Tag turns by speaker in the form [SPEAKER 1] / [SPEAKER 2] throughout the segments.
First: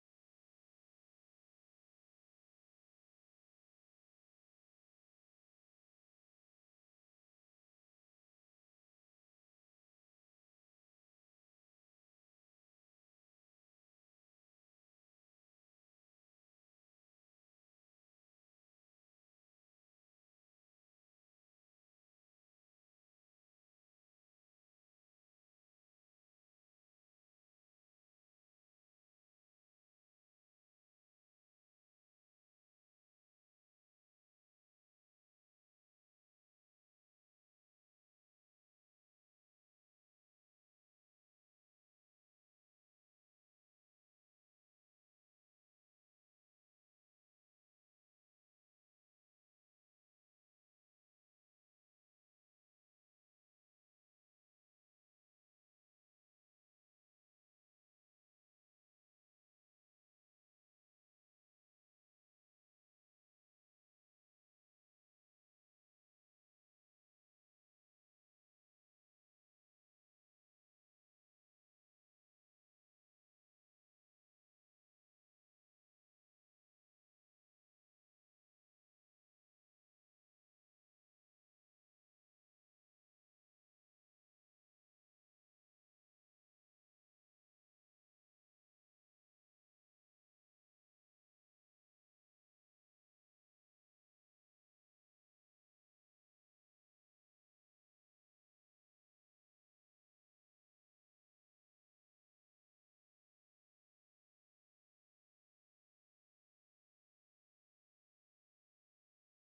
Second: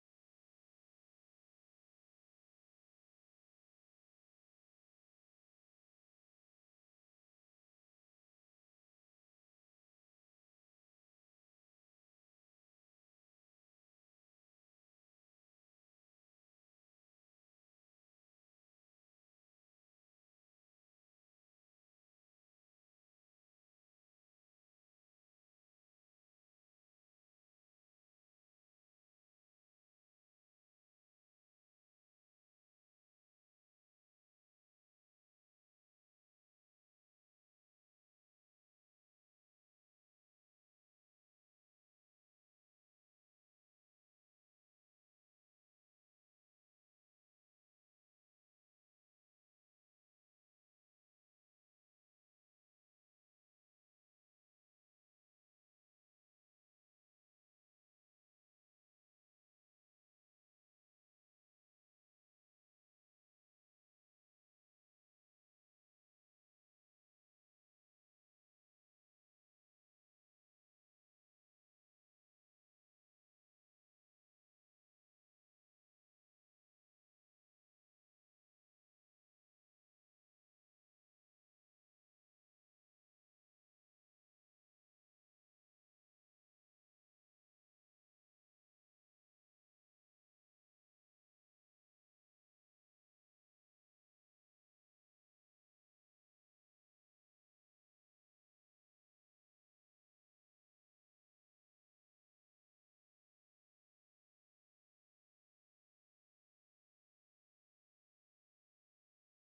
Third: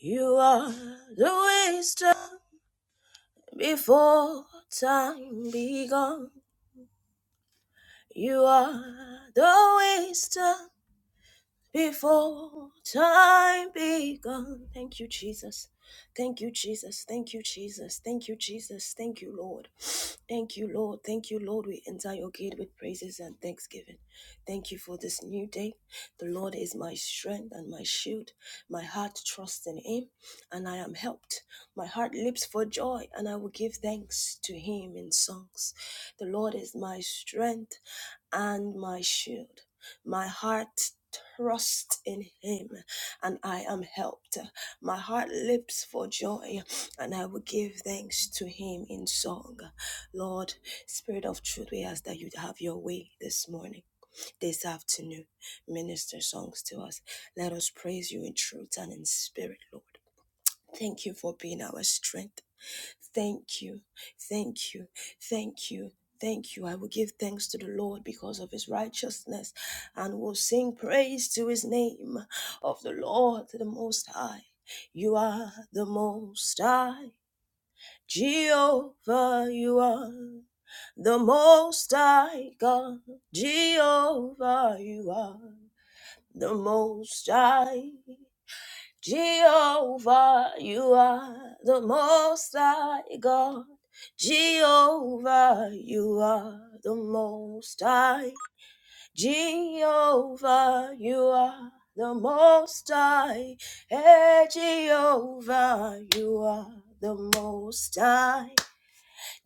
[SPEAKER 1] You are the wisdom before time begun. You are the wisdom before time begun. Thank you, Jesus. Thank you, Jesus. Thank you, Jesus. Thank you, Jesus. Thank you, Lord. Thank you, Lord. Thank you, Lord. We enter your gate with praises and thanksgiving. Thank you for this new day. The Lord is my strength and my shield. My heart trusts in him, and I am helped. My heart leaps for joy, and I will give thanks to him in songs. The Lord is my strength and my shield. My heart trusts in him and I am helped. My heart leaps for joy and I will give thanks to him in song. Lord, Spirit of truth, we ask that you have your way this morning, this afternoon. Minister songs to us. Let us praise you in truth and in spirit, Lord. Thank you for being our strength. Thank you. Thank you. Thank you. Thank you. I will give thanks to the Lord because of his righteousness and will sing praise to his name of the Lord the Most High. You are the Most High. Jehovah, you are the Most High God. Jehovah, you are the Most High. Jehovah, you are the most high God. Jehovah, you are the most high. Jehovah, you are the most high. Hey, Jehovah, you are the most high.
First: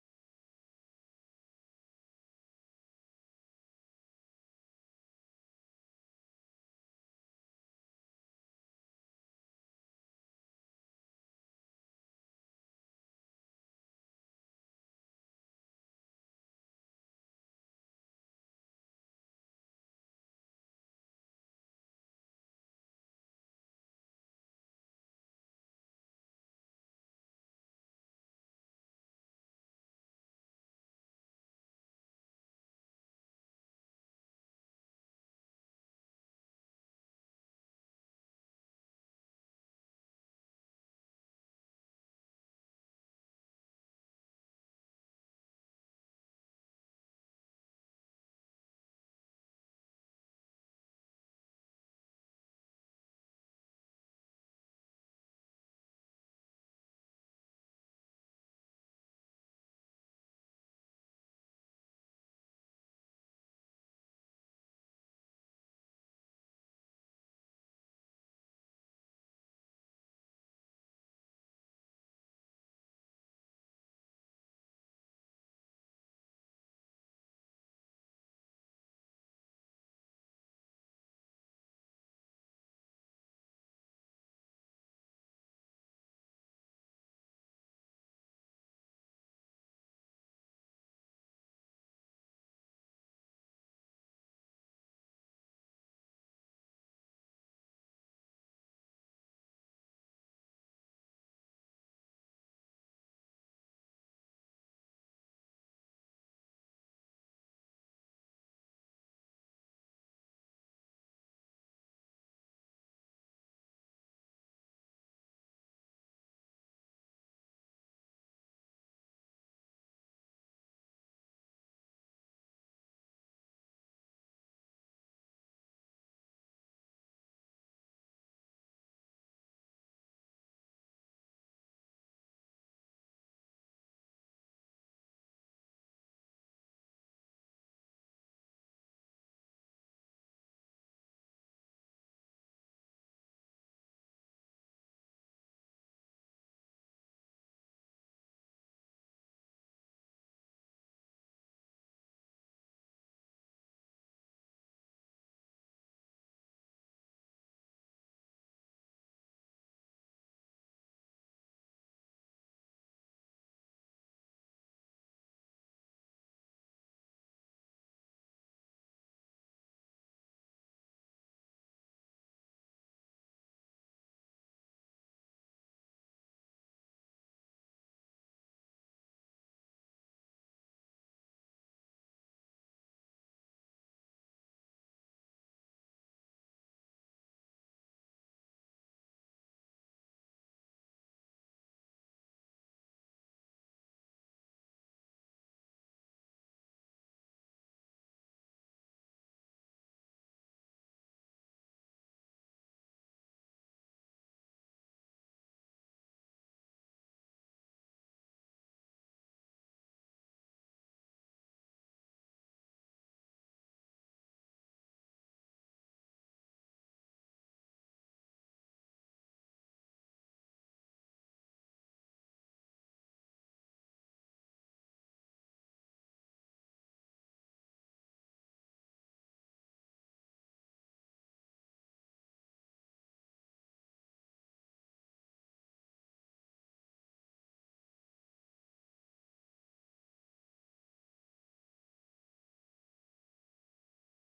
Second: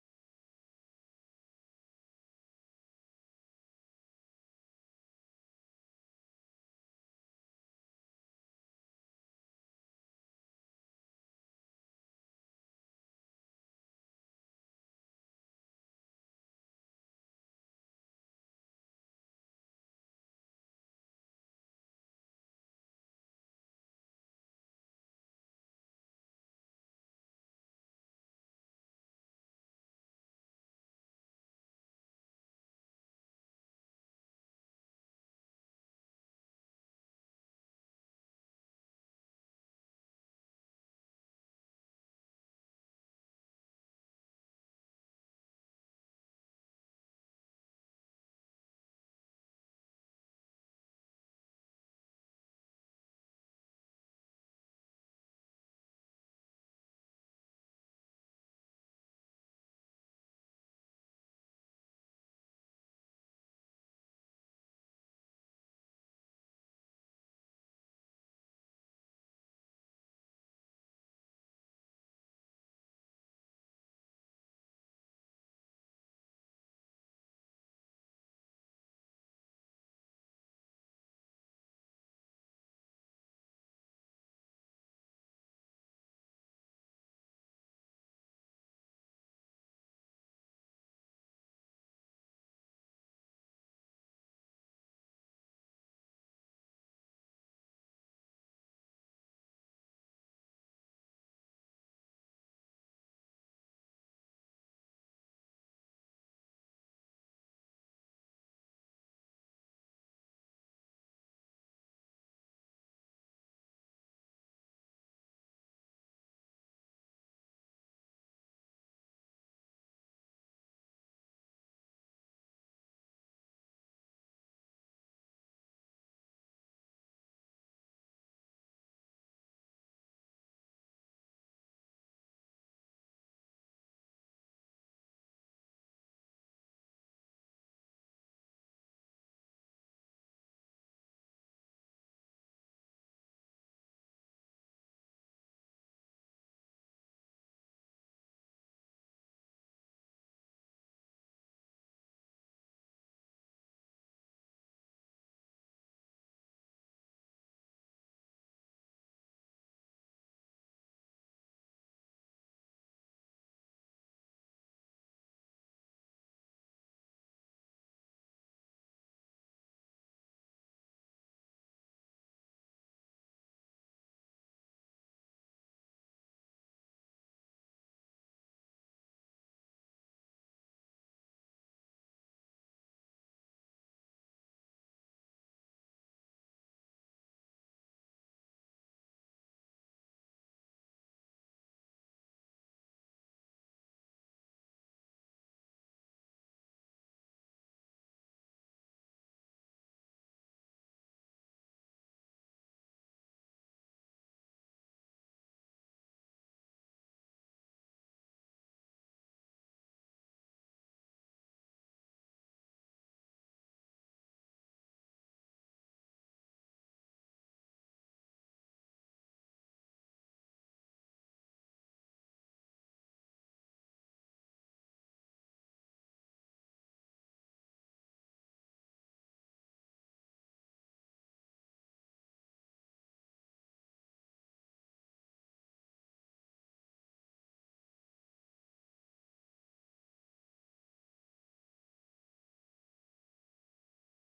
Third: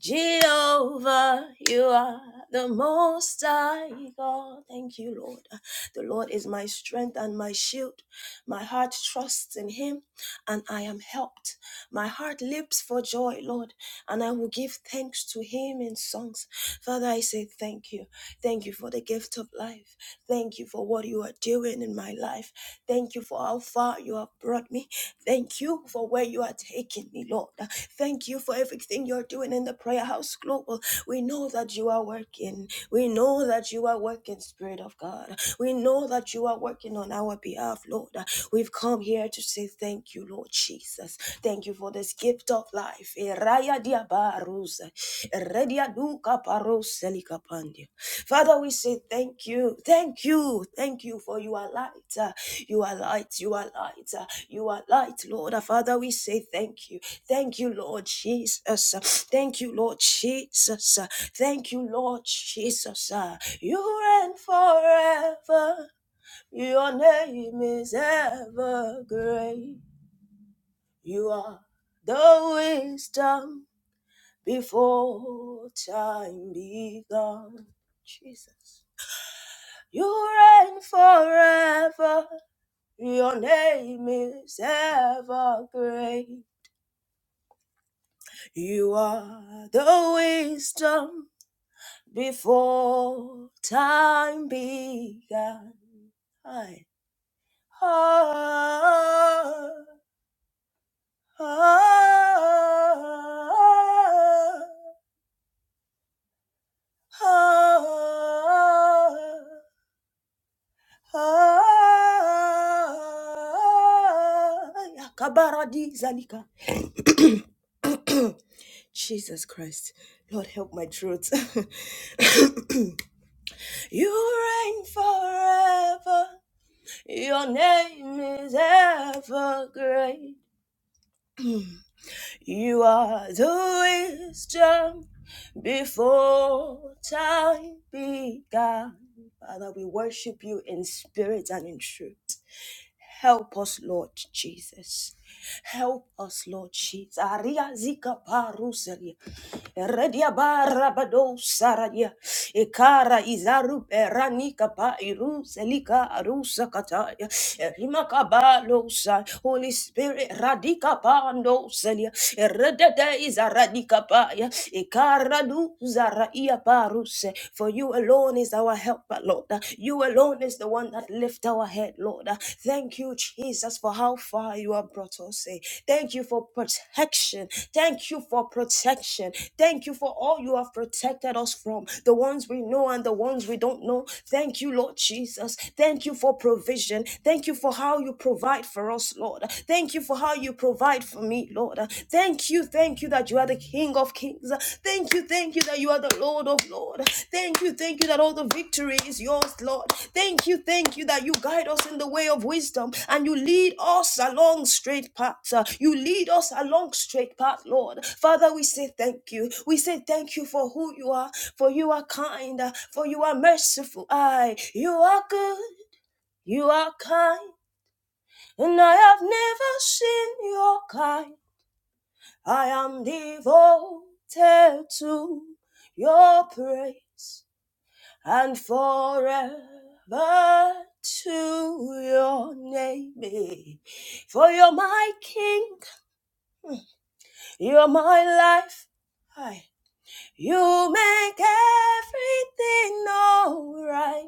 [SPEAKER 1] Jehovah, you are the most high God. Thank you, Lord. The Lord is my strength and my shield. My heart trusts in him and I am helped. My heart leaps for joy, Lord, and I will give thanks to him in songs. Father, I say thank you. Thank you for the gift of life. Thank you for what you are doing in my life. Thank you for how far you have brought me. Thank you for where you are taking me, Lord. Thank you for everything you're doing in the prayer house global. We know that you are working. We know that you are working, Spirit of God. We know that you are working on our behalf, Lord. We've come here to say thank you, Lord Jesus. Thank you for this gift of life. Eraya diabarusa, eredia duka paroselica pandia. Father, we say thank you, thank you, thank you for you are light. You are light. You are light. uh, You are light, Lord. Uh, Father, we say thank you. Thank you, Lord Jesus. uh, Thank you, Lord Jesus. uh, Thank you, Lord Jesus. uh, You reign forever. Your name is ever great. You are the wisdom before time began. Jesus. You reign forever. Your name is ever great. You are the wisdom before time began. I, ah, ah, ah, ah, ah, Yakabaradi zalika. Jesus Christ, Lord, help my throat. you reign forever, your name is ever great. You are the wisdom before time began. Father, we worship you in spirit and in truth. Help us, Lord Jesus. Help us, Lord Jesus. Aria zika parusa. Redia barra bado saradia. Ekara izaru perani kapa iru selika arusa kataya. Rima sa. Holy Spirit radika pando selia. Redede izaradika paya. Ekara du zara ia paruse. For you alone is our helper, Lord. You alone is the one that lift our head, Lord. Thank you, Jesus. Jesus, for how far you have brought us. eh. Thank you for protection. Thank you for protection. Thank you for all you have protected us from, the ones we know and the ones we don't know. Thank you, Lord Jesus. Thank you for provision. Thank you for how you provide for us, Lord. Thank you for how you provide for me, Lord. Thank you, thank you that you are the King of Kings. Thank you, thank you that you are the Lord of Lord. Thank you, thank you that all the victory is yours, Lord. Thank you, thank you that you guide us in the way of wisdom and you lead us along straight paths. Uh, You lead us along straight path, Lord. Father, we say thank you. We say thank you for who you are, for you are kind, uh, for you are merciful. I, you are good, you are kind, and I have never seen your kind. I am devoted to your praise and forever to your name. For you're my king, you're my life. I, you make everything alright.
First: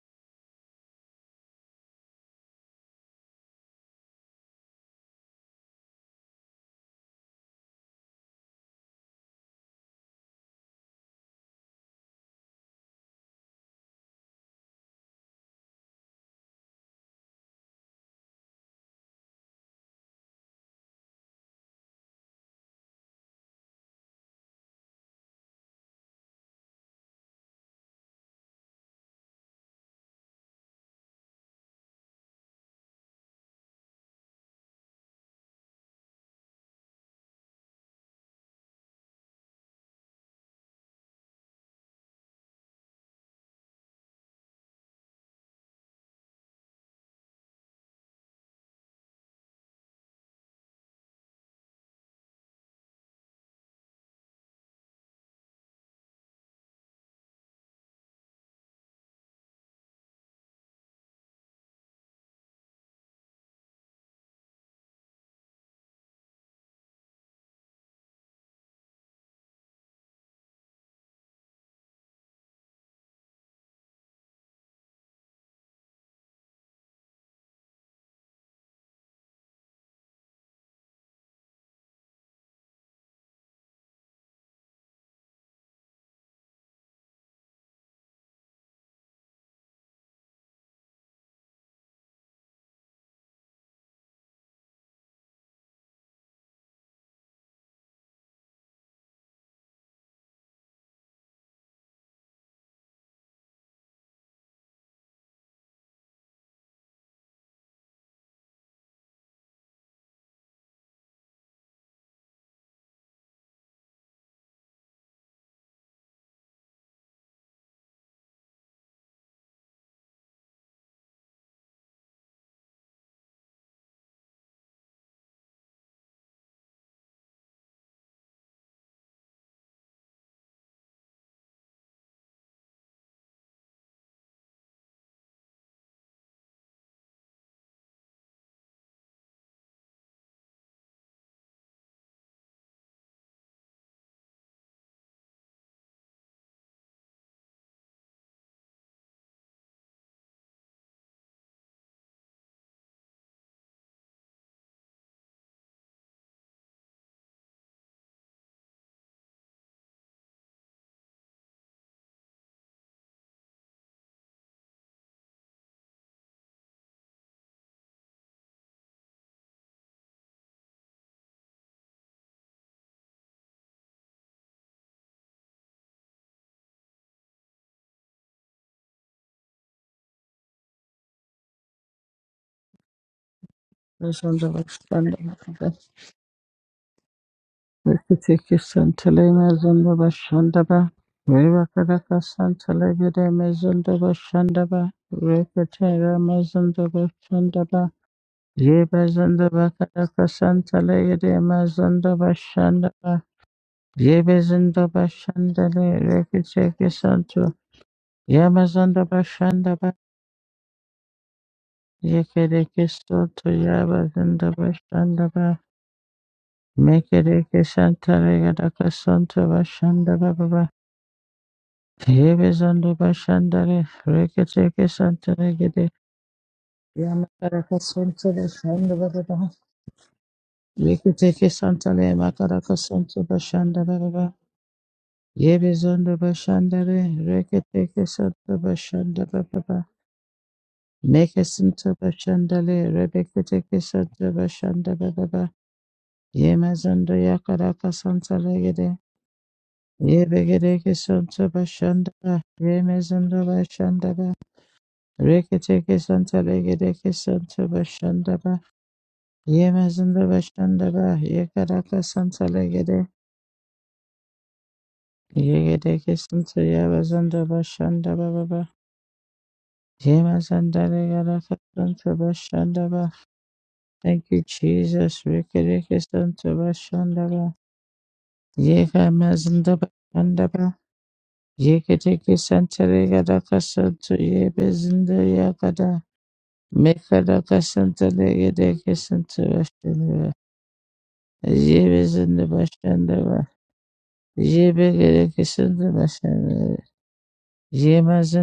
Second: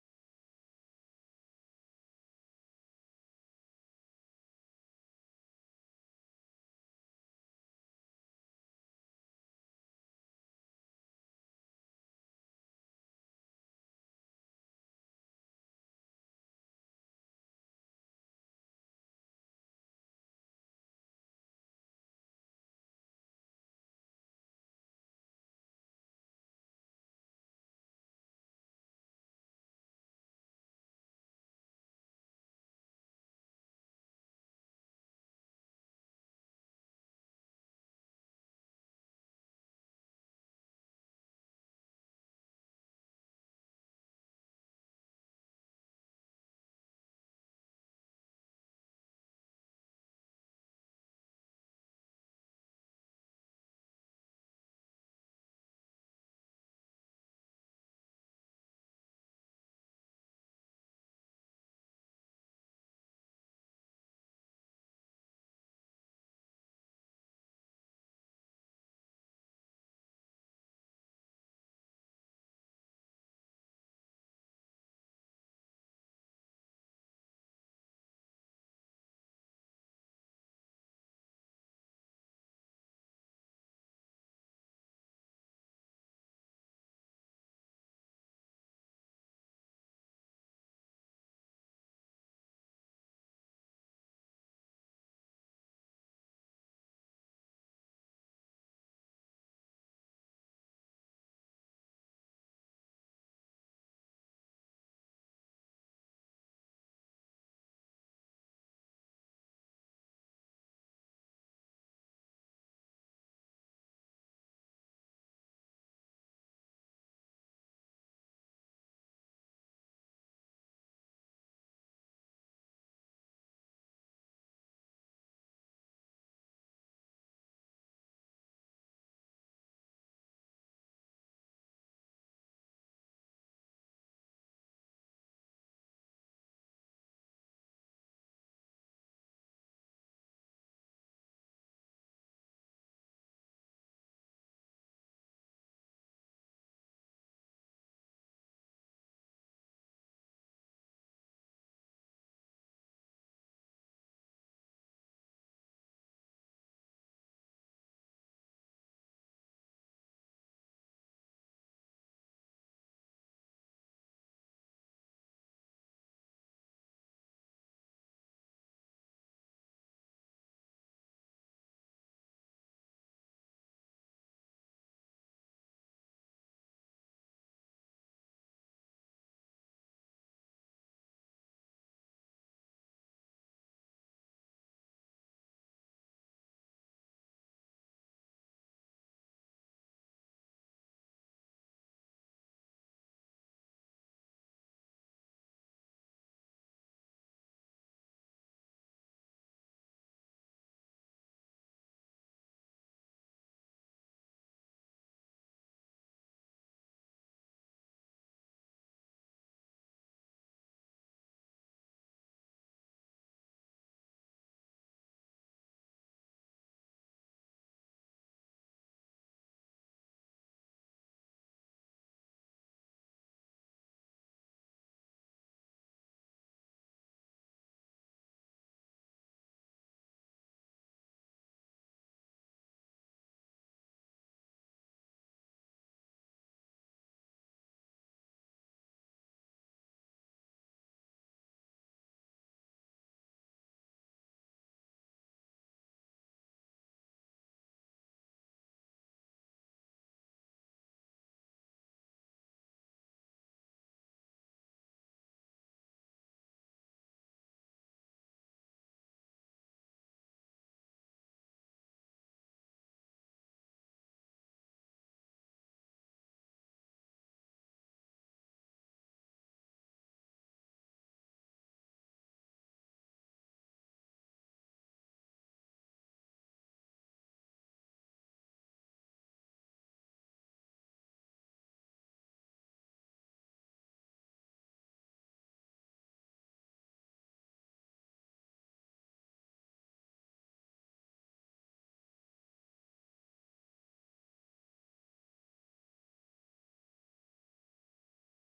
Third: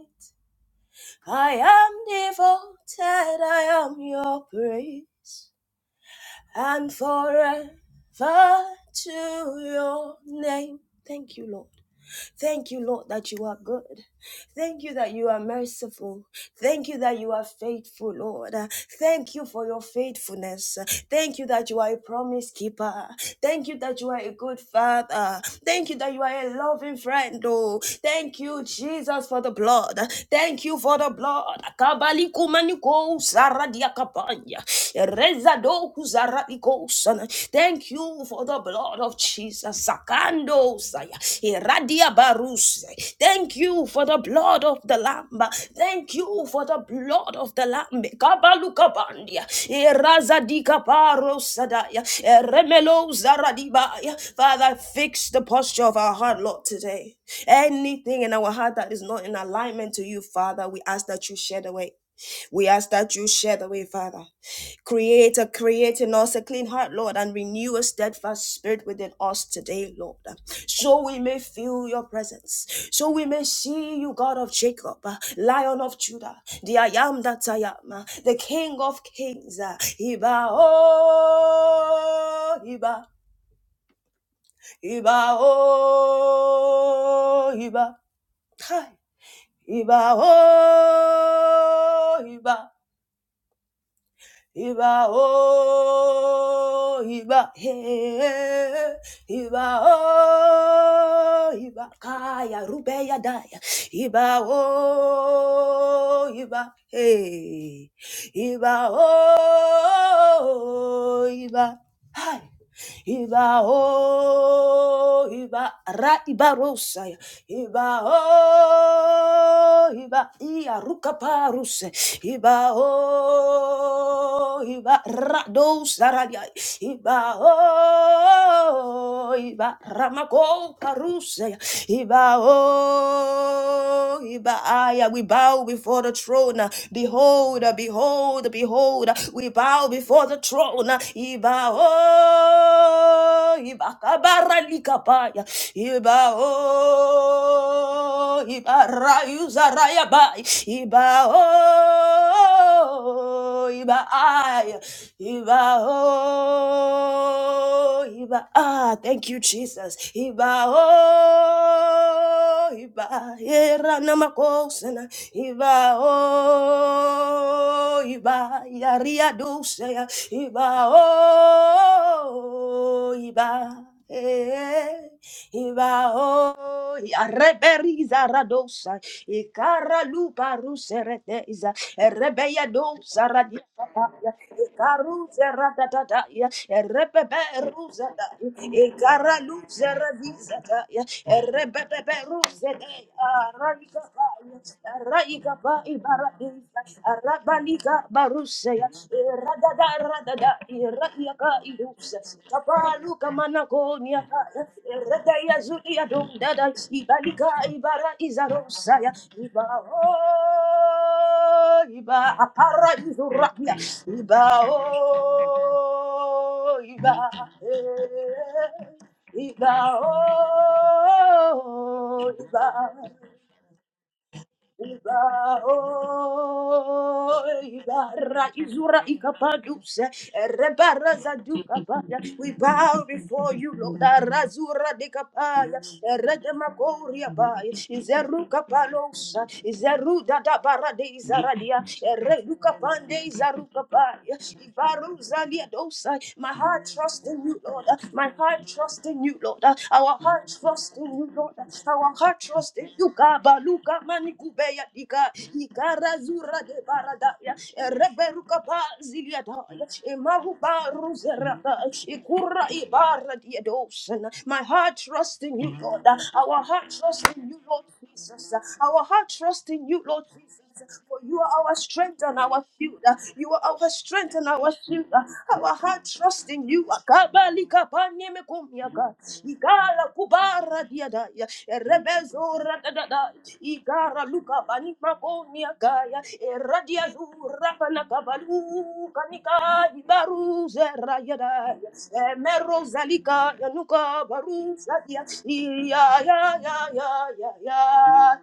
[SPEAKER 1] I am devoted, I am your praise and forever to your name. Thank you, Lord. Thank you, Lord, that you are good. Thank you that you are merciful. Thank you that you are faithful, Lord. Uh, Thank you for your faithfulness. Uh, Thank you that you are a promise keeper. Thank you that you are a good father. Thank you that you are a loving friend, oh. Thank you, Jesus, for the blood. Uh, Thank you for the blood. Akabali kumaniko usaradia kapanya. Ereza do kuzaradiko sana. Thank you for the blood of Jesus. Jesus. Sakando saya. Iradia baruse. Thank you for the blood of the Lamb. Thank you for the blood of the Lamb. Kabaluka Kabalukabandia. Irazadika barosadaya. Eremelo zaradibaya. Father, fix the posture of our heart, Lord, today. Anything in our heart that is not in alignment to you, Father, we ask that you shed away. We ask that you shed away, Father. Creator, create in us a clean heart, Lord, and renew a steadfast spirit within us today, Lord. So we may feel your presence. So we may see you, God of Jacob, uh, Lion of Judah, the I am that I am, uh, the King of Kings. uh, Iba, oh, Iba, Iba, oh, Iba. Iba, oh, Iba. Iba o iba he iba o iba kaya rubeya daya iba o iba he iba o iba hi Iba o iba ra iba rosaya. Iba o iba ia ruka paruse. Iba o iba ra do saradia. Iba o iba ramako paruse. Iba o iba aya. We bow before the throne. Behold, behold, behold. We bow before the throne throne. Iba o iba kabara likapaya. Iba o iba rayuza rayaba. Iba o iba ay. Iba o iba ah. Thank you, Jesus. Iba o iba era namakosana. Iba o oh, iba yaria dulce iba oh iba eh, iba oh reberiza radosa ikara lupa rusereteza rebeya dosa radia
[SPEAKER 2] Bazanda bashanda
[SPEAKER 1] ikaru
[SPEAKER 2] bakada
[SPEAKER 1] zeratatata ya rebebe ruzata
[SPEAKER 2] reketeke santale
[SPEAKER 1] ikara
[SPEAKER 2] mazanda
[SPEAKER 1] luseradiza
[SPEAKER 2] bashanda ba
[SPEAKER 1] ya
[SPEAKER 2] reba kada
[SPEAKER 1] rebebe
[SPEAKER 2] ka santale
[SPEAKER 1] ruzata
[SPEAKER 2] gede
[SPEAKER 1] ya
[SPEAKER 2] mazanda bashanda ba
[SPEAKER 1] raika Rava
[SPEAKER 2] rekete ra
[SPEAKER 1] Ibarabisa,
[SPEAKER 2] mazanda bashanda ba
[SPEAKER 1] Rabaliga
[SPEAKER 2] ye
[SPEAKER 1] Barusea,
[SPEAKER 2] bazanda
[SPEAKER 1] Radada
[SPEAKER 2] bakada ka
[SPEAKER 1] Radada,
[SPEAKER 2] santale gede
[SPEAKER 1] Iradiaga
[SPEAKER 2] mazanda
[SPEAKER 1] Ilusa,
[SPEAKER 2] bashanda ba
[SPEAKER 1] Kapaluka
[SPEAKER 2] ye
[SPEAKER 1] Managonia,
[SPEAKER 2] bazanda
[SPEAKER 1] Radaya
[SPEAKER 2] bashanda le
[SPEAKER 1] Zulia Dundada,
[SPEAKER 2] reketeke santo
[SPEAKER 1] Ibaliga Ibara
[SPEAKER 2] ye mazanda
[SPEAKER 1] Izarosaya,
[SPEAKER 2] bashanda ba
[SPEAKER 1] Ibao, Iba
[SPEAKER 2] ye kede ke
[SPEAKER 1] Apara
[SPEAKER 2] santo
[SPEAKER 1] Izurapia,
[SPEAKER 2] ye bazanda
[SPEAKER 1] Ibao,
[SPEAKER 2] bashanda ba.
[SPEAKER 1] Iba.
[SPEAKER 2] Mekereke Santare
[SPEAKER 1] eh,
[SPEAKER 2] Gadaka Santa
[SPEAKER 1] Iba,
[SPEAKER 2] Bashanda Baba
[SPEAKER 1] oh,
[SPEAKER 2] Hebe Zando
[SPEAKER 1] Iba.
[SPEAKER 2] Bashandare Reketeke
[SPEAKER 1] Iba,
[SPEAKER 2] Santare Gede
[SPEAKER 1] oh,
[SPEAKER 2] Yamakaraka
[SPEAKER 1] Iba,
[SPEAKER 2] Santa
[SPEAKER 1] Ra,
[SPEAKER 2] Bashanda
[SPEAKER 1] Izura,
[SPEAKER 2] Baba
[SPEAKER 1] Ikapadus, eh, Reba, Raza,
[SPEAKER 2] Reketeke
[SPEAKER 1] Duka,
[SPEAKER 2] Santale
[SPEAKER 1] Paya. We
[SPEAKER 2] Makaraka
[SPEAKER 1] bow
[SPEAKER 2] Santa
[SPEAKER 1] before you,
[SPEAKER 2] Bashanda
[SPEAKER 1] Lord. Ah,
[SPEAKER 2] Baba
[SPEAKER 1] Razura de
[SPEAKER 2] Yebe
[SPEAKER 1] Kapaya,
[SPEAKER 2] Zando
[SPEAKER 1] eh, Rede
[SPEAKER 2] Bashandare
[SPEAKER 1] Makoria, Paya.
[SPEAKER 2] Reketeke
[SPEAKER 1] Izeru
[SPEAKER 2] Santa Bashanda
[SPEAKER 1] Kapalosa,
[SPEAKER 2] Baba
[SPEAKER 1] Izeru Dada Bara
[SPEAKER 2] Meke
[SPEAKER 1] Izaradia,
[SPEAKER 2] Santa
[SPEAKER 1] eh, Redu
[SPEAKER 2] Bashandale
[SPEAKER 1] Izaru
[SPEAKER 2] Rebeketeke Santa
[SPEAKER 1] Kapaya,
[SPEAKER 2] Bashanda
[SPEAKER 1] Ibaru
[SPEAKER 2] Baba
[SPEAKER 1] Zalia Dosa. My
[SPEAKER 2] Yema
[SPEAKER 1] heart
[SPEAKER 2] Zando
[SPEAKER 1] trusts in you, Lord.
[SPEAKER 2] Yakaraka
[SPEAKER 1] Ah, My
[SPEAKER 2] Santa
[SPEAKER 1] heart
[SPEAKER 2] Legede
[SPEAKER 1] trusts in you, Lord. Ah, Our
[SPEAKER 2] Ye
[SPEAKER 1] heart
[SPEAKER 2] Yebegedeke
[SPEAKER 1] trusts in you,
[SPEAKER 2] Santa
[SPEAKER 1] Lord. Ah, Our
[SPEAKER 2] Bashandaba,
[SPEAKER 1] heart trusts Roste yuka
[SPEAKER 2] Remezanda
[SPEAKER 1] baluka
[SPEAKER 2] Bashandaba,
[SPEAKER 1] manikubeya dika
[SPEAKER 2] Reketeke
[SPEAKER 1] ikara
[SPEAKER 2] Santa
[SPEAKER 1] zura de
[SPEAKER 2] Legedeke
[SPEAKER 1] baradaya
[SPEAKER 2] Santa
[SPEAKER 1] reberuka
[SPEAKER 2] Bashandaba,
[SPEAKER 1] pa ziliadaya
[SPEAKER 2] Yemazanda
[SPEAKER 1] emahuba
[SPEAKER 2] Bashandaba,
[SPEAKER 1] ruzerata
[SPEAKER 2] Yekaraka Santa
[SPEAKER 1] ikura
[SPEAKER 2] Legede,
[SPEAKER 1] ibara diadosana. My heart trusts in you, Lord.
[SPEAKER 2] Yegedeke Santa
[SPEAKER 1] Our heart trusts
[SPEAKER 2] Yabazanda
[SPEAKER 1] in you, Lord
[SPEAKER 2] Bashandaba,
[SPEAKER 1] Jesus.
[SPEAKER 2] Baba,
[SPEAKER 1] Our heart trusts in you, Lord Jesus
[SPEAKER 2] Yemazanda
[SPEAKER 1] season. For you
[SPEAKER 2] Legaraka
[SPEAKER 1] are our
[SPEAKER 2] Santa
[SPEAKER 1] strength and our
[SPEAKER 2] bashanda
[SPEAKER 1] shield.
[SPEAKER 2] ba.
[SPEAKER 1] You are our
[SPEAKER 2] Thank
[SPEAKER 1] strength
[SPEAKER 2] you,
[SPEAKER 1] and our shield.
[SPEAKER 2] Jesus.
[SPEAKER 1] Our
[SPEAKER 2] Reketeke
[SPEAKER 1] heart
[SPEAKER 2] Santa
[SPEAKER 1] trusts in you.
[SPEAKER 2] Bashandaba,
[SPEAKER 1] Akabali kapanye mekumiaka.
[SPEAKER 2] Yekamazanda
[SPEAKER 1] Igala
[SPEAKER 2] Bashandaba,
[SPEAKER 1] kubara diadaya.
[SPEAKER 2] Yeketeke
[SPEAKER 1] Erebezo
[SPEAKER 2] Santa
[SPEAKER 1] radadada.
[SPEAKER 2] Legaraka Santa
[SPEAKER 1] Igara
[SPEAKER 2] ye
[SPEAKER 1] luka bani
[SPEAKER 2] bezinda ya kada.
[SPEAKER 1] makoniakaya. Eradia
[SPEAKER 2] Mekada
[SPEAKER 1] zura
[SPEAKER 2] kasanta legede
[SPEAKER 1] panakabalu
[SPEAKER 2] kesanta
[SPEAKER 1] kanika
[SPEAKER 2] başlanıyor.
[SPEAKER 1] ibaru zerayadaya.
[SPEAKER 2] Yemezinde başlandı var.
[SPEAKER 1] Emerozalika yanuka baru
[SPEAKER 2] Yeme
[SPEAKER 1] ya
[SPEAKER 2] gede kesanta
[SPEAKER 1] ya ya
[SPEAKER 2] başlandı.
[SPEAKER 1] ya ya ya